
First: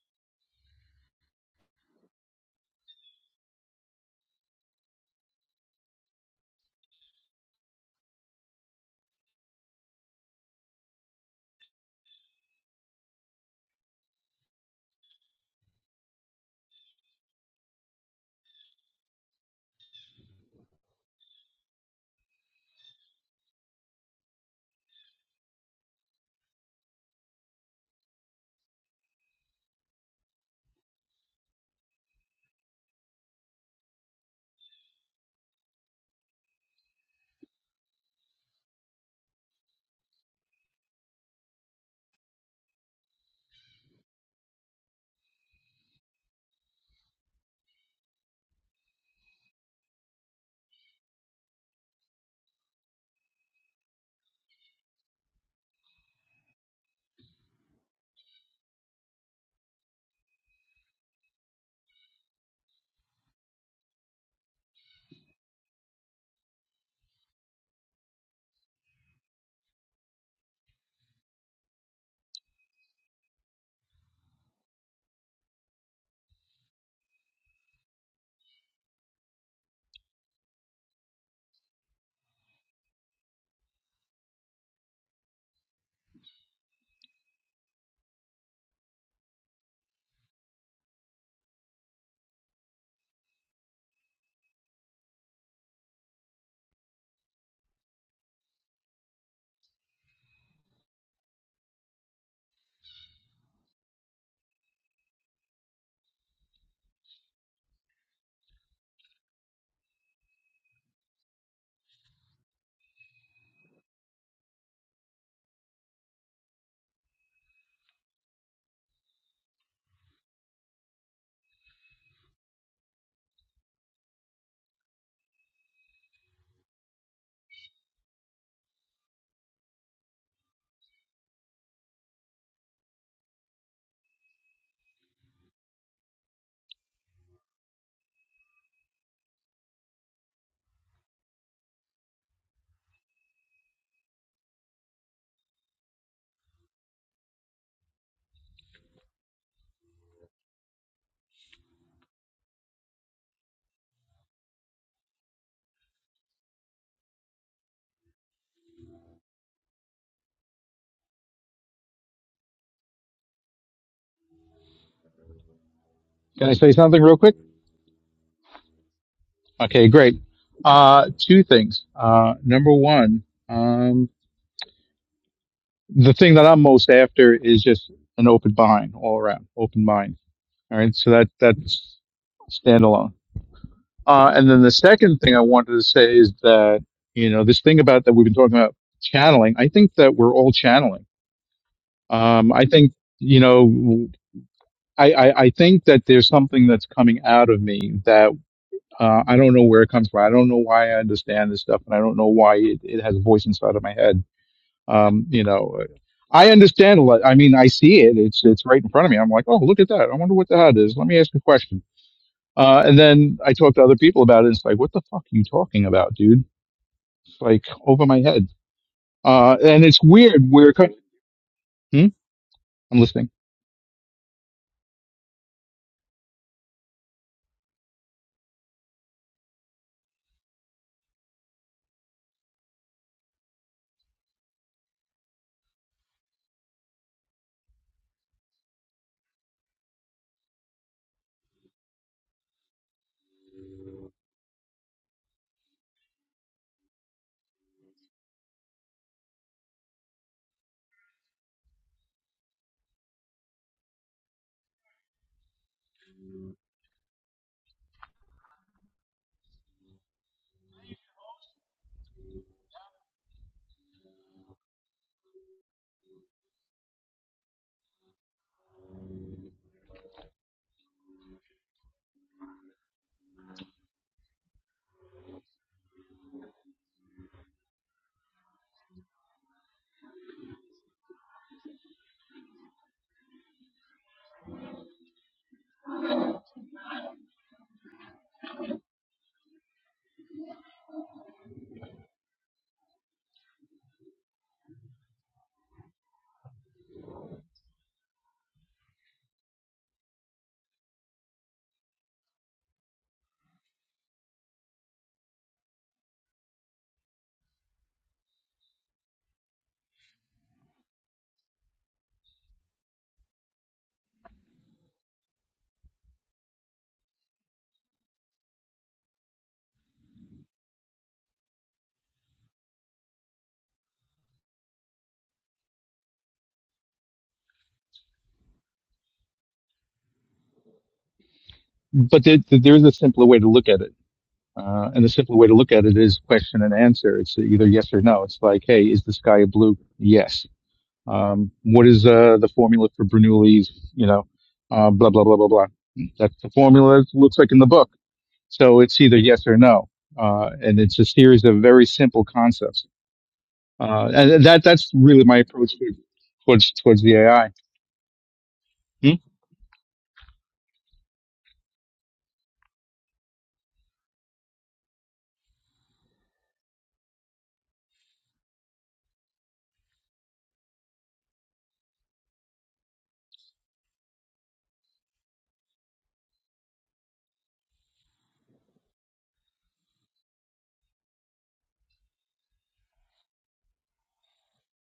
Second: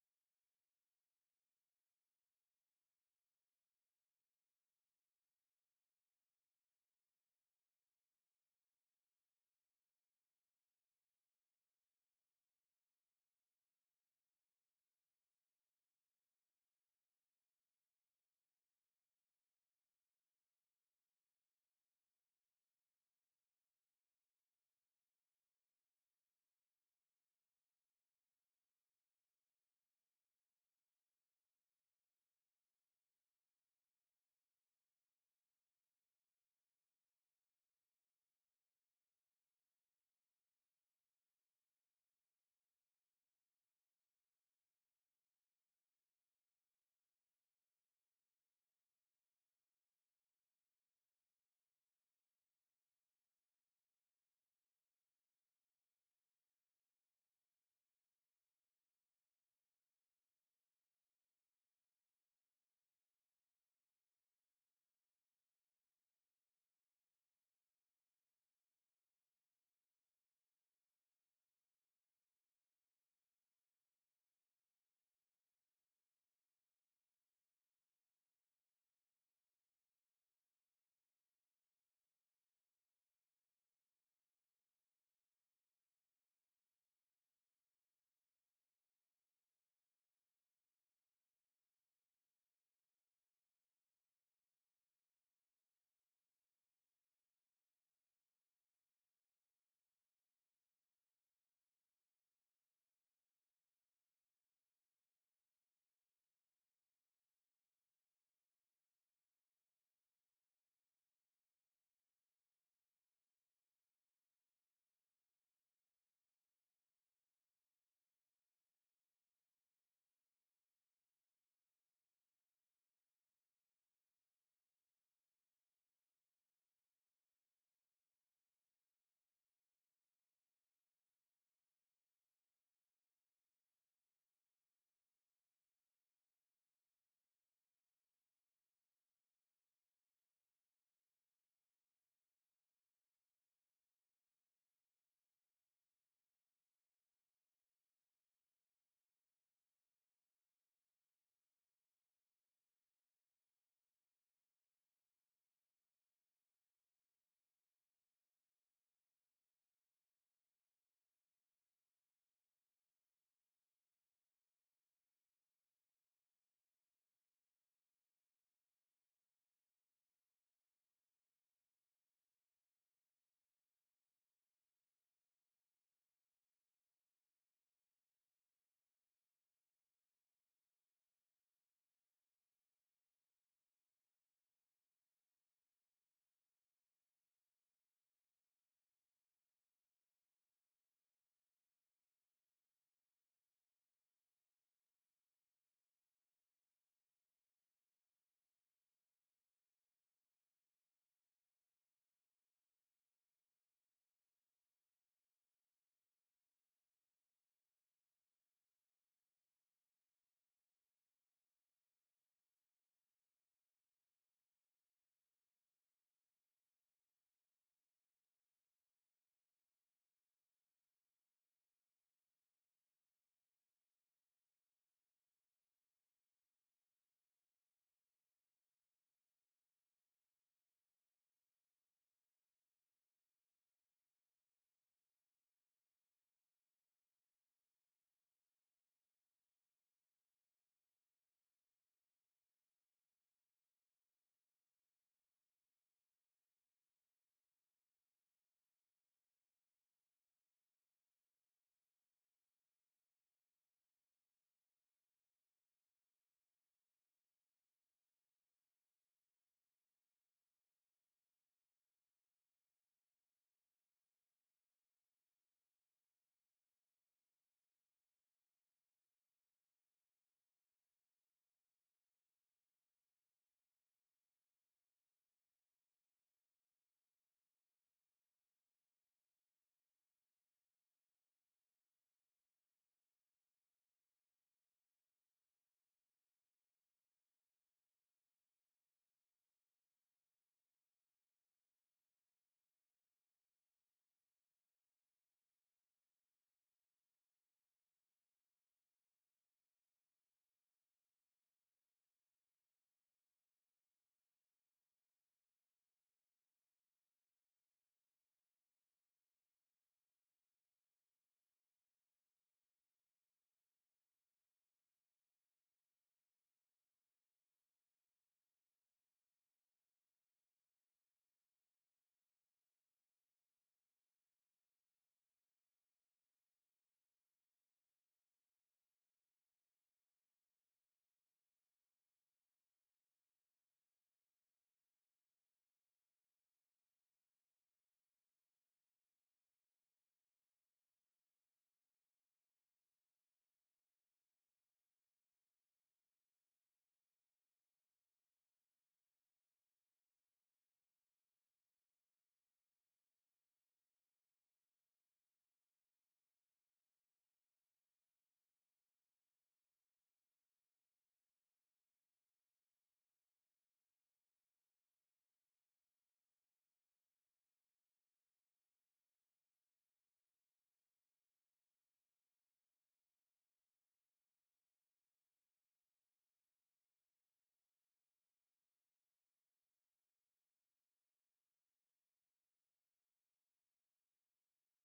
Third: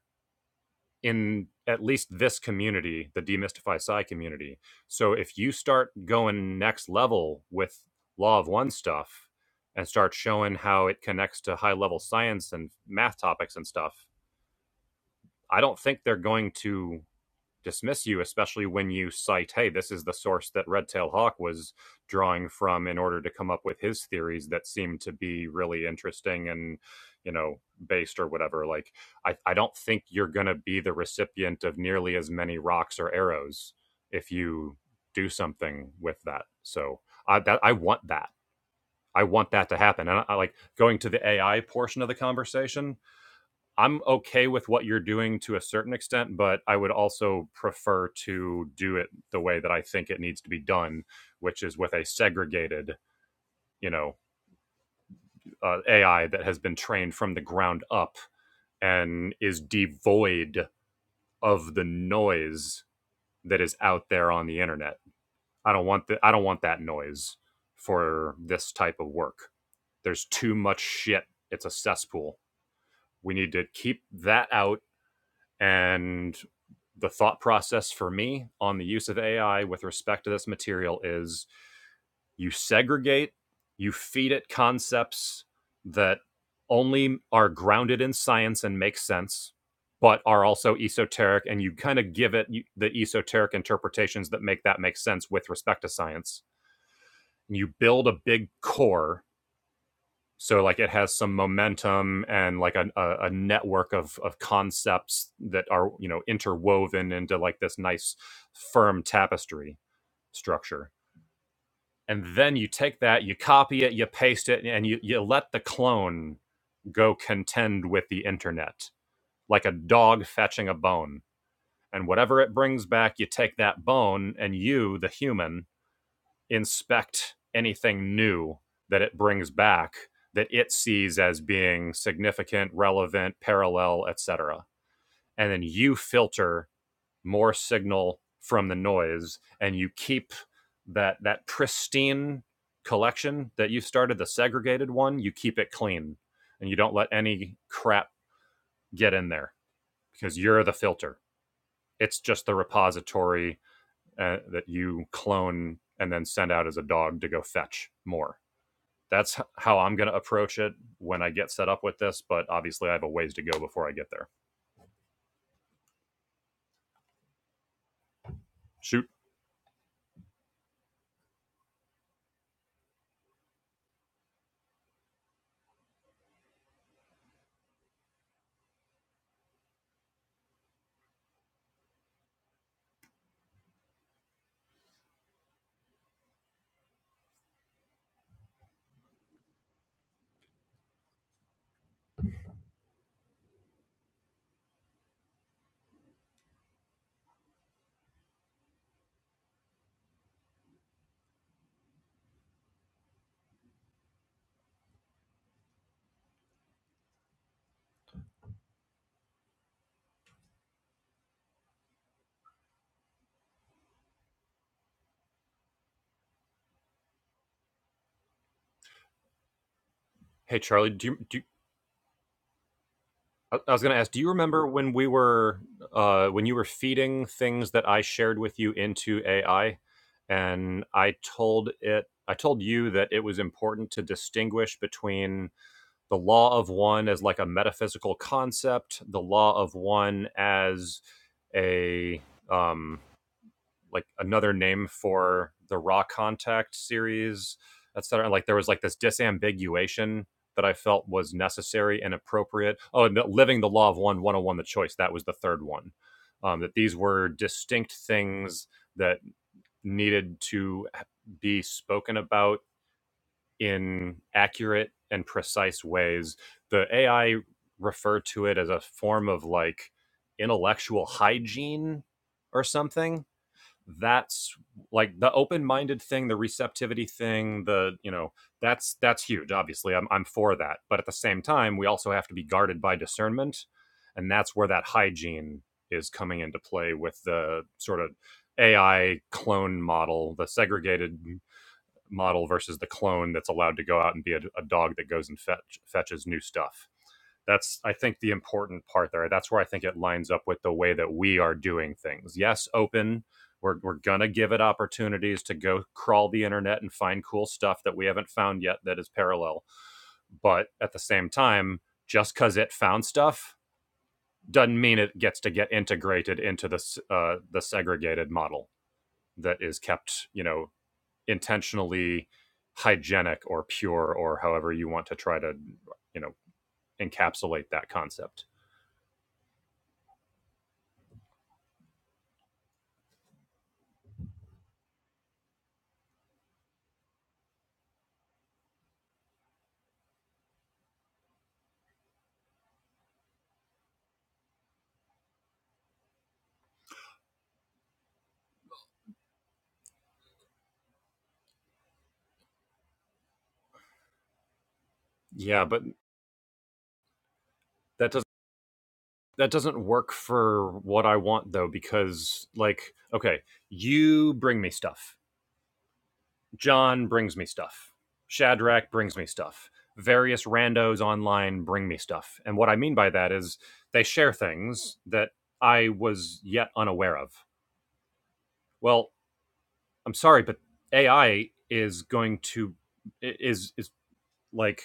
Speaker 2: in at least this community, the demystify psi community. So if you start going next level with law of one stuff and start showing how it connects to high level science and math topics and stuff, I don't think they're going to dismiss you, especially when you cite, hey, this is the source that Red Tail Hawk was drawing from in order to come up with his theories that seem to be really interesting and, you know, based or whatever. Like, I, I don't think you're going to be the recipient of nearly as many rocks or arrows if you do something with that. So I, that, I want that. I want that to happen. And I, I like going to the AI portion of the conversation I'm okay with what you're doing to a certain extent, but I would also prefer to do it the way that I think it needs to be done, which is with a segregated, you know, uh, AI that has been trained from the ground up and is devoid of the noise that is out there on the internet. I don't want the, I don't want that noise for this type of work. There's too much shit. It's a cesspool. We need to keep that out And the thought process for me on the use of AI with respect to this material is you segregate, you feed it concepts that only are grounded in science and make sense, but are also esoteric, and you kind of give it the esoteric interpretations that make that make sense with respect to science. And you build a big core so like it has some momentum and like a, a, a network of, of concepts that are you know interwoven into like this nice firm tapestry structure and then you take that you copy it you paste it and you, you let the clone go contend with the internet like a dog fetching a bone and whatever it brings back you take that bone and you the human inspect anything new that it brings back that it sees as being significant, relevant, parallel, etc. And then you filter more signal from the noise and you keep that that pristine collection that you started the segregated one, you keep it clean and you don't let any crap get in there because you're the filter. It's just the repository uh, that you clone and then send out as a dog to go fetch more. that's how I'm going to approach it when I get set up with this. But obviously, I have a ways to go before I get there.
Speaker 3: Can I say something real quick?
Speaker 2: Shoot.
Speaker 3: Okay, great. Uh, two things. Uh, number one, um, the thing that I'm most after is just an open mind all around, open mind. All right, so that that's standalone. Uh, and then the second thing I wanted to say is that you know this thing about that we've been talking about channeling. I think that we're all channeling. Um, I think you know. I, I, I think that there's something that's coming out of me that. Uh, I don't know where it comes from. I don't know why I understand this stuff, and I don't know why it, it has a voice inside of my head. Um, you know, uh, I understand a lot. I mean, I see it. It's it's right in front of me. I'm like, oh, look at that. I wonder what the hell it is. Let me ask a question. Uh, and then I talk to other people about it. And it's like, what the fuck are you talking about, dude? It's like over my head. Uh, and it's weird.
Speaker 2: Hey,
Speaker 3: We're
Speaker 2: Charlie,
Speaker 3: kind
Speaker 2: do you, do you,
Speaker 3: hmm? I'm listening,
Speaker 2: I I was going to ask, do you remember when we were, uh, when you were feeding things that I shared with you into AI and I told it, I told you that it was important to distinguish between the law of one as like a metaphysical concept, the law of one as a, um, like another name for the Raw Contact series, etc. Like there was like this disambiguation that I felt was necessary and appropriate. Oh, and the, living the law of one, 101 the choice. That was the third one. Um, that these were distinct things that needed to be spoken about in accurate and precise ways. The AI referred to it as a form of like intellectual hygiene or something that's like the open-minded thing the receptivity thing the you know that's that's huge obviously I'm, I'm for that but at the same time we also have to be guarded by discernment and that's where that hygiene is coming into play with the sort of ai clone model the segregated model versus the clone that's allowed to go out and be a, a dog that goes and fetch, fetches new stuff. That's, I think, the important part there. That's where I think it lines up with the way that we are doing things. Yes, open. We're, we're going to give it opportunities to go crawl the internet and find cool stuff that we haven't found yet that is parallel. But at the same time, just because it found stuff doesn't mean it gets to get integrated into the, uh, the segregated model that is kept, you know, intentionally hygienic or pure or however you want to try to you know encapsulate that concept
Speaker 3: but there, there is a simpler way to look at it. Uh, and the simpler way to look at it is question and answer. It's either yes or no. It's like, hey, is the sky blue? Yes Um, what is uh, the formula for Bernoulli's, you know, uh, blah, blah, blah, blah, blah. That's the formula it looks like in the book. So it's either yes or no. Uh, and it's a series of very simple concepts. Uh, and that that's really my
Speaker 2: yeah
Speaker 3: approach
Speaker 2: but
Speaker 3: to, towards towards the AI.
Speaker 2: that doesn't
Speaker 3: Hmm?
Speaker 2: that doesn't work for what i want though because like okay you bring me stuff John brings me stuff. Shadrach brings me stuff. Various randos online bring me stuff. And what I mean by that is they share things that I was yet unaware of. Well, I'm sorry, but AI is going to is is like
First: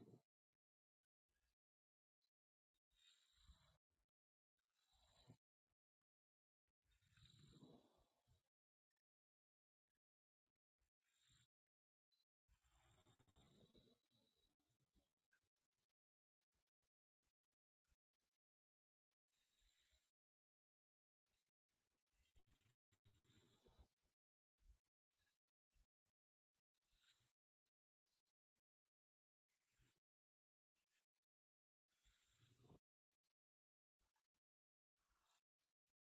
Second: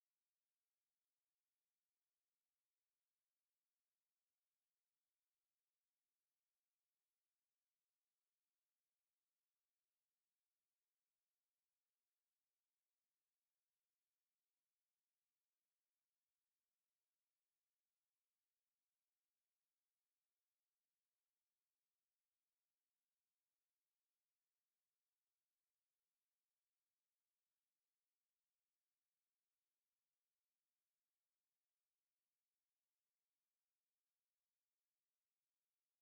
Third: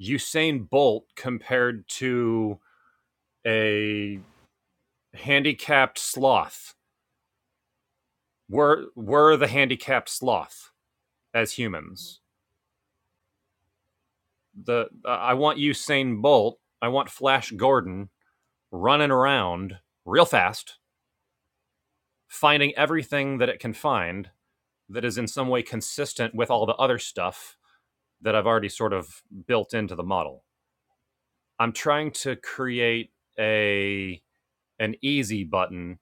Speaker 2: Usain Bolt compared to a handicapped sloth. We're we're the handicapped sloth as humans. The uh, I want Usain Bolt, I want Flash Gordon running around real fast, finding everything that it can find that is in some way consistent with all the other stuff that I've already sort of built into the model. I'm trying to create a an easy button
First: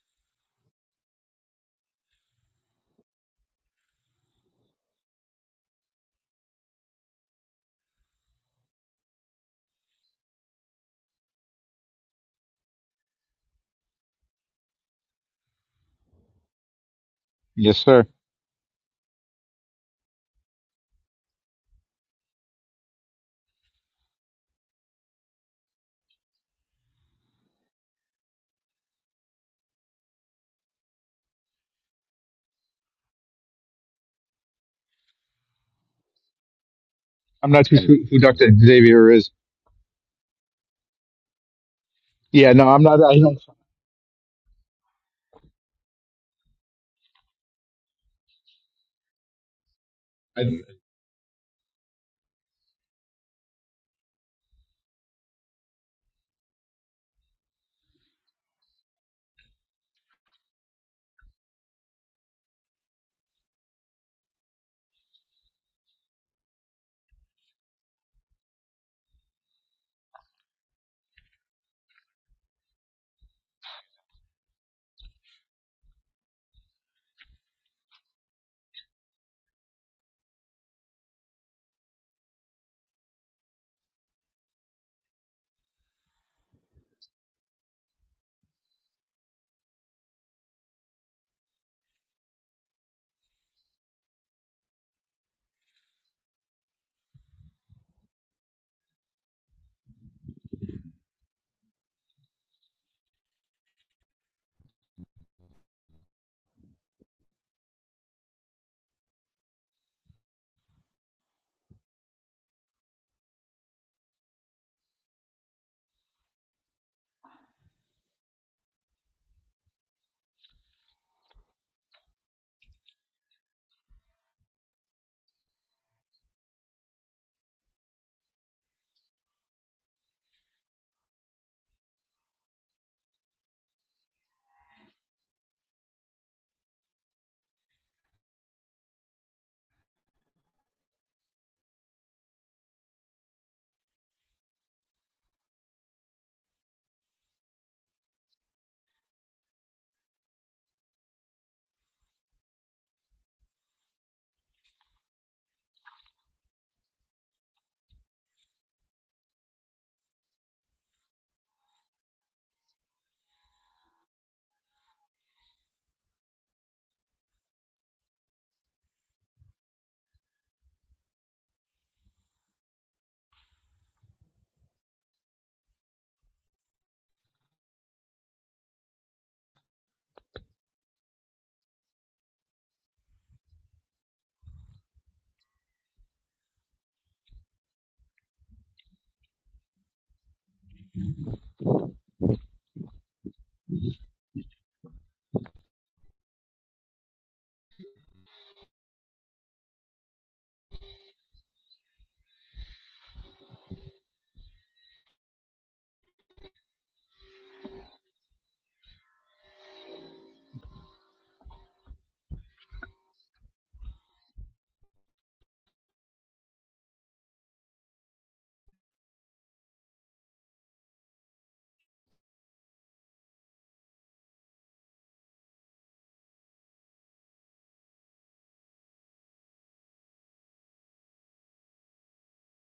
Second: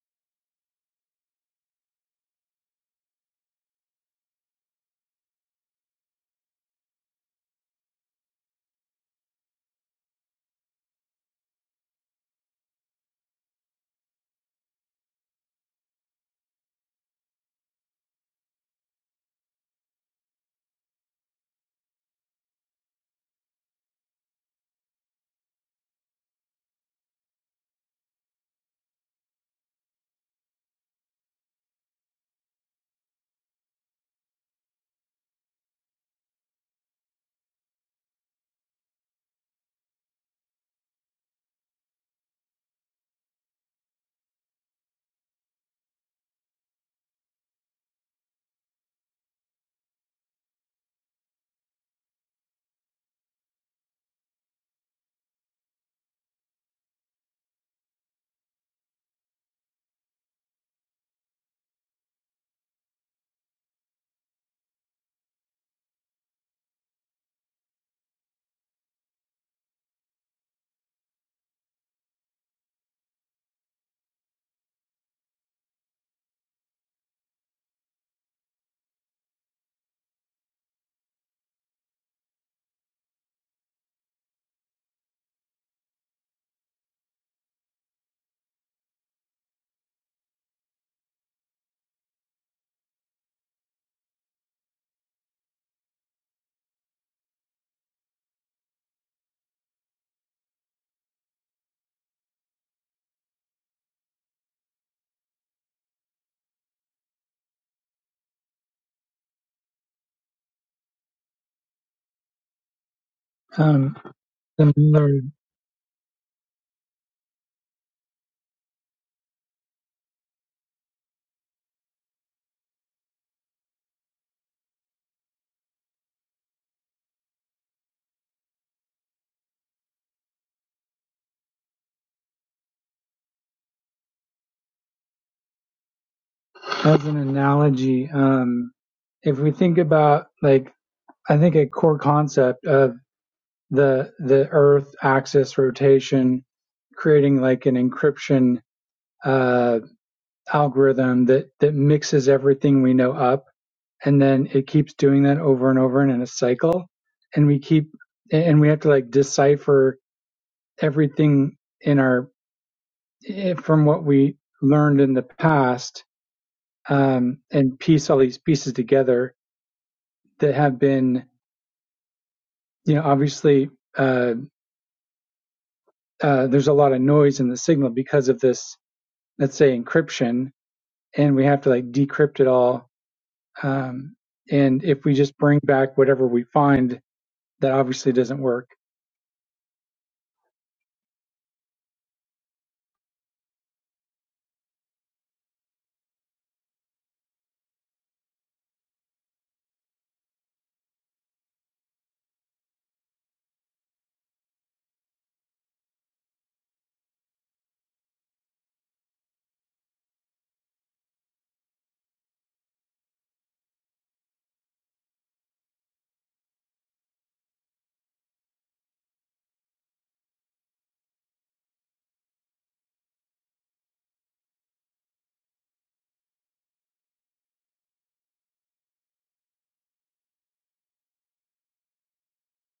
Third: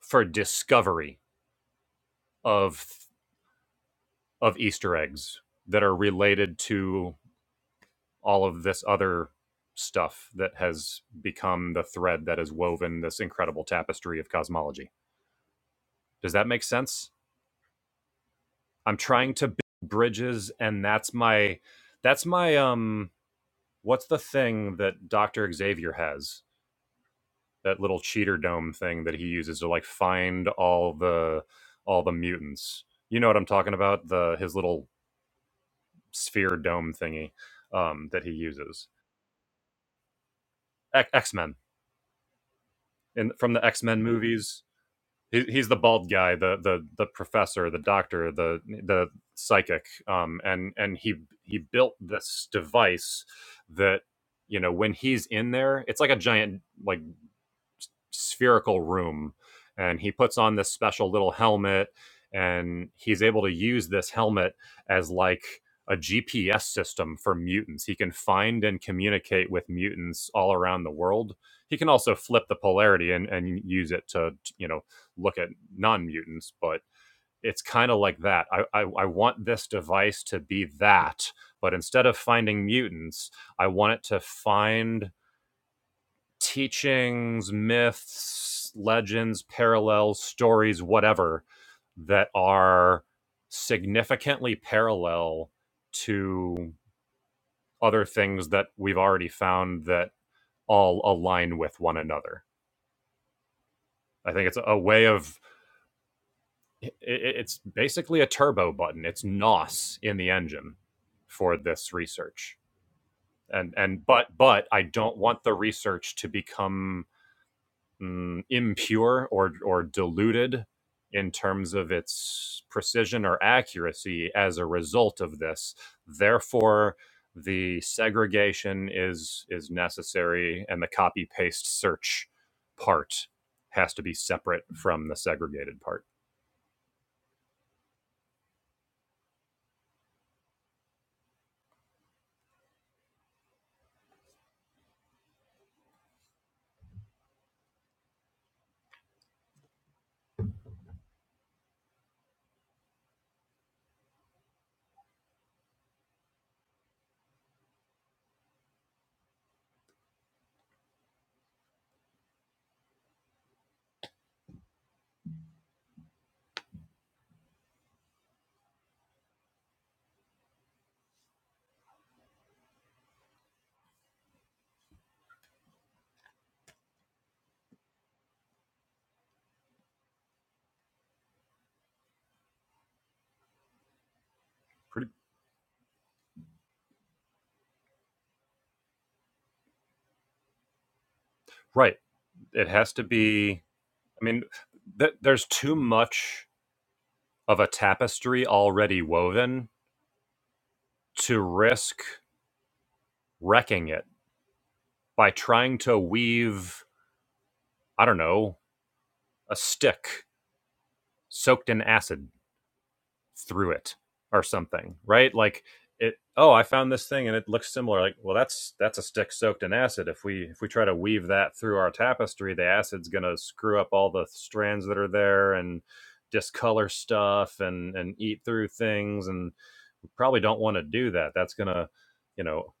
Speaker 2: for discovery of of Easter eggs that are related to all of this other stuff that has become the thread that has woven this incredible tapestry of cosmology. Does that make sense?
Speaker 3: Yes, sir.
Speaker 2: I'm trying to build bridges, and that's my that's my um what's the thing that Doctor Xavier has that little cheater dome thing that he uses to like find all the all the mutants. You know what I'm talking about? The his little sphere dome thingy
Speaker 3: I'm not too sure
Speaker 2: um,
Speaker 3: who
Speaker 2: that he
Speaker 3: Dr.
Speaker 2: uses.
Speaker 3: Xavier is.
Speaker 2: X Men
Speaker 3: Yeah, no, I'm not. I
Speaker 2: in
Speaker 3: don't.
Speaker 2: from the X Men movies. he, he's the bald guy, the the the professor, the doctor, the the psychic, um,
Speaker 3: I-
Speaker 2: and and he he built this device that you know when he's in there, it's like a giant like spherical room and he puts on this special little helmet and he's able to use this helmet as like a GPS system for mutants. He can find and communicate with mutants all around the world. He can also flip the polarity and, and use it to, you know, look at non mutants, but it's kind of like that. I, I, I want this device to be that, but instead of finding mutants, I want it to find teachings, myths, legends, parallels, stories, whatever, that are significantly parallel to other things that we've already found that all align with one another. I think it's a way of it's basically a turbo button. It's NOS in the engine for this research. And
Speaker 1: Um,
Speaker 2: and but but I
Speaker 1: similar
Speaker 2: don't want the research to become mm, impure or or diluted in terms of its precision or accuracy as a result of this. Therefore, the segregation is is necessary, and the copy paste search part has to be separate from the segregated part.
Speaker 1: as an analogy, um, if we think about like I think a core concept of the the Earth axis rotation, creating like an encryption uh, algorithm that that mixes everything we know up, and then it keeps doing that over and over and in a cycle, and we keep and we have to like decipher everything in our eh, from what we learned in the past um, and piece all these pieces together that have been, you know, obviously uh, uh, there's a lot of noise in the signal because of this, let's say, encryption, and we have to like decrypt it all. Um, and if
Speaker 2: Pretty,
Speaker 1: we just bring back whatever we find, that obviously doesn't work.
Speaker 2: right. It has to be. I mean, th- there's too much of a tapestry already woven to risk wrecking it by trying to weave I don't know, a stick soaked in acid through it or something, right? Like it oh, I found this thing and it looks similar. Like, well that's that's a stick soaked in acid. If we if we try to weave that through our tapestry, the acid's gonna screw up all the strands that are there and discolor stuff and and eat through things and probably don't want to do that. That's going to, you know,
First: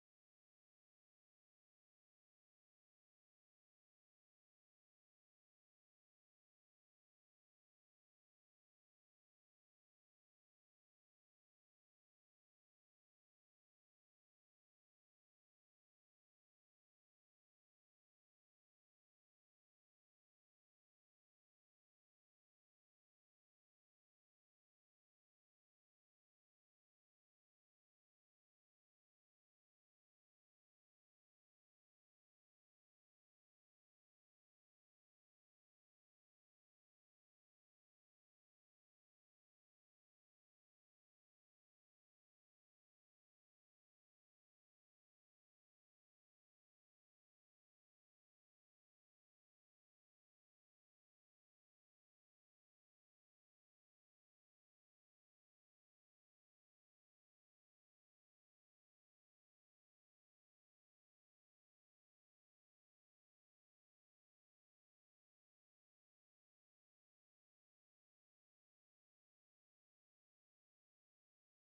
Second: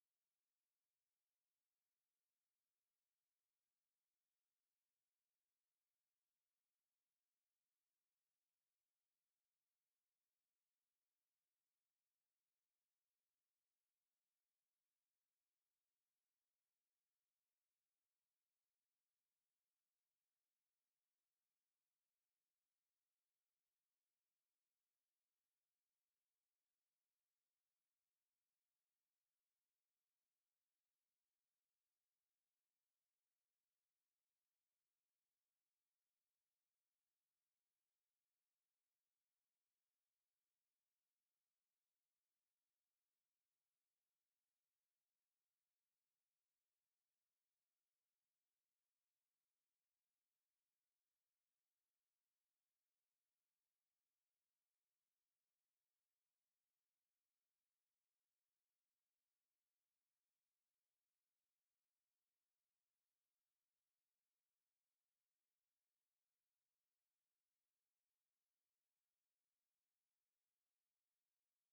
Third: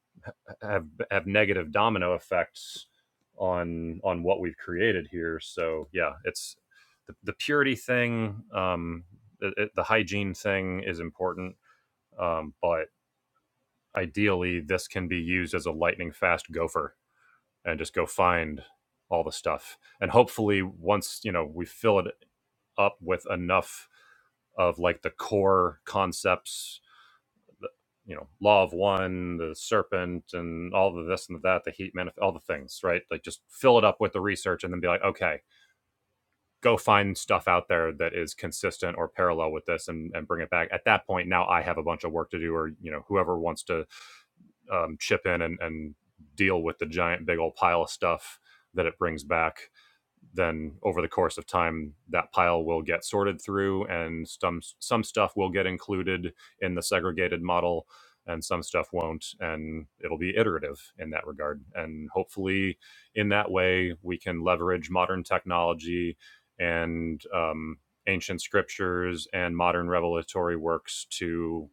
Speaker 2: have have negative domino effects on on what we've created here. So yeah, it's the, the purity thing, um, the, the hygiene thing is important, um, but ideally this can be used as a lightning fast gopher and just go find all the stuff. And hopefully once, you know, we fill it up with enough of like the core concepts the you know law of one the serpent and all the this and that the heat manif- all the things right like just fill it up with the research and then be like okay go find stuff out there that is consistent or parallel with this and, and bring it back at that point now i have a bunch of work to do or you know whoever wants to um, chip in and, and deal with the giant big old pile of stuff that it brings back then over the course of time that pile will get sorted through and some some stuff will get included in the segregated model and some stuff won't and it'll be iterative in that regard and hopefully in that way we can leverage modern technology and um, ancient scriptures and modern revelatory works to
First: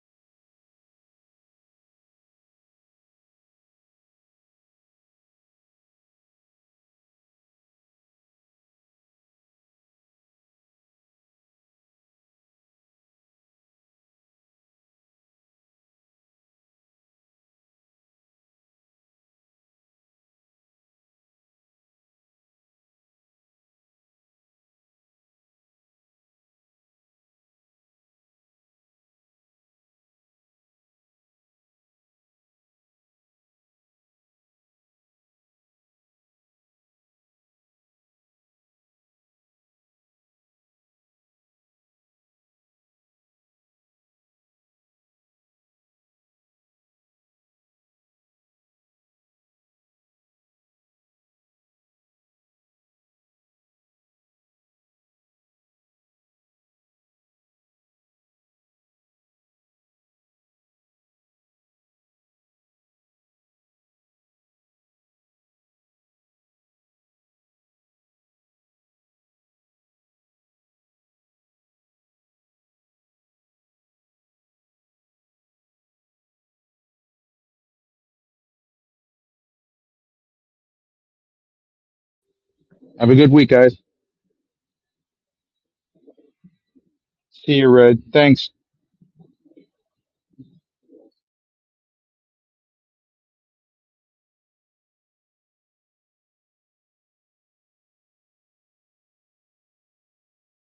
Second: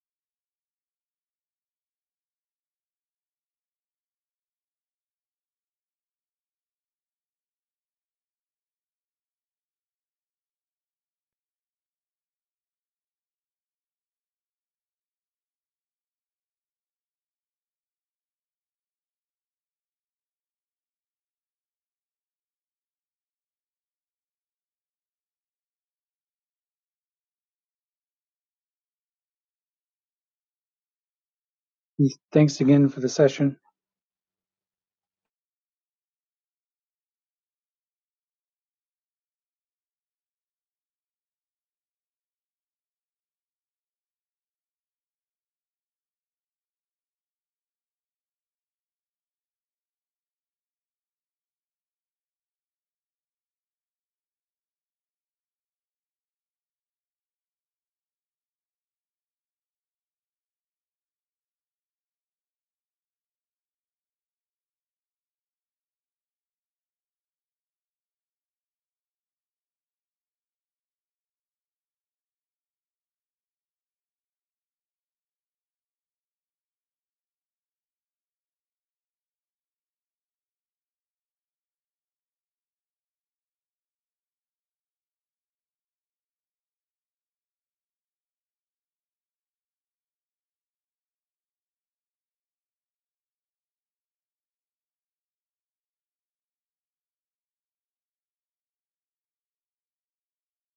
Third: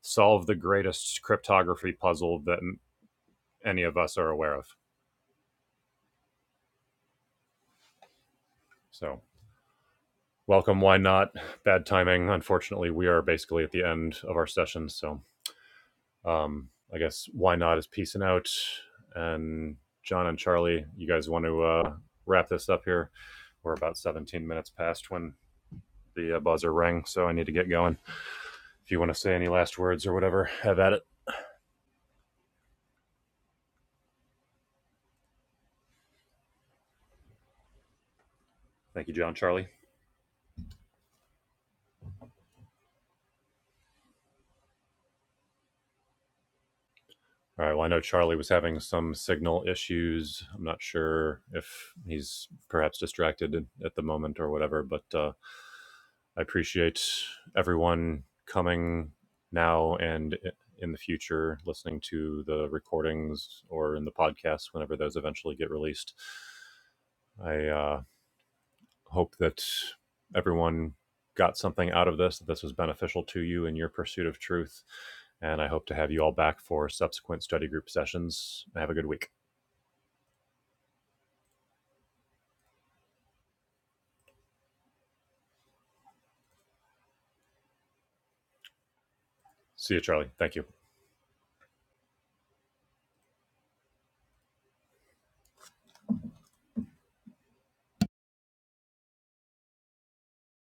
Speaker 2: solve the greatest cryptography puzzle that any of us are aware of so welcome why not bad timing unfortunately we are basically at the end of our session so um i guess why not is peacing out and john and charlie you guys want to uh wrap this up here we're about 17 minutes past when the uh, buzzer rang so i need to get going if you want to say any last words or whatever have at it
Speaker 1: Thanks again for the session.
Speaker 2: thank you john charlie all right well i know charlie was having some signal issues i'm not sure if he's perhaps distracted at the moment or whatever but uh I appreciate everyone coming now and in the future, listening to the recordings or in the podcast whenever those eventually get released. I uh, hope that everyone got something out of this, that this was beneficial to you in your pursuit of truth. And I hope to have you all back for subsequent study group sessions. Have a good week.
Speaker 3: Have a good week, guys. See you, Red. Thanks.
Speaker 2: See you, Charlie. Thank you.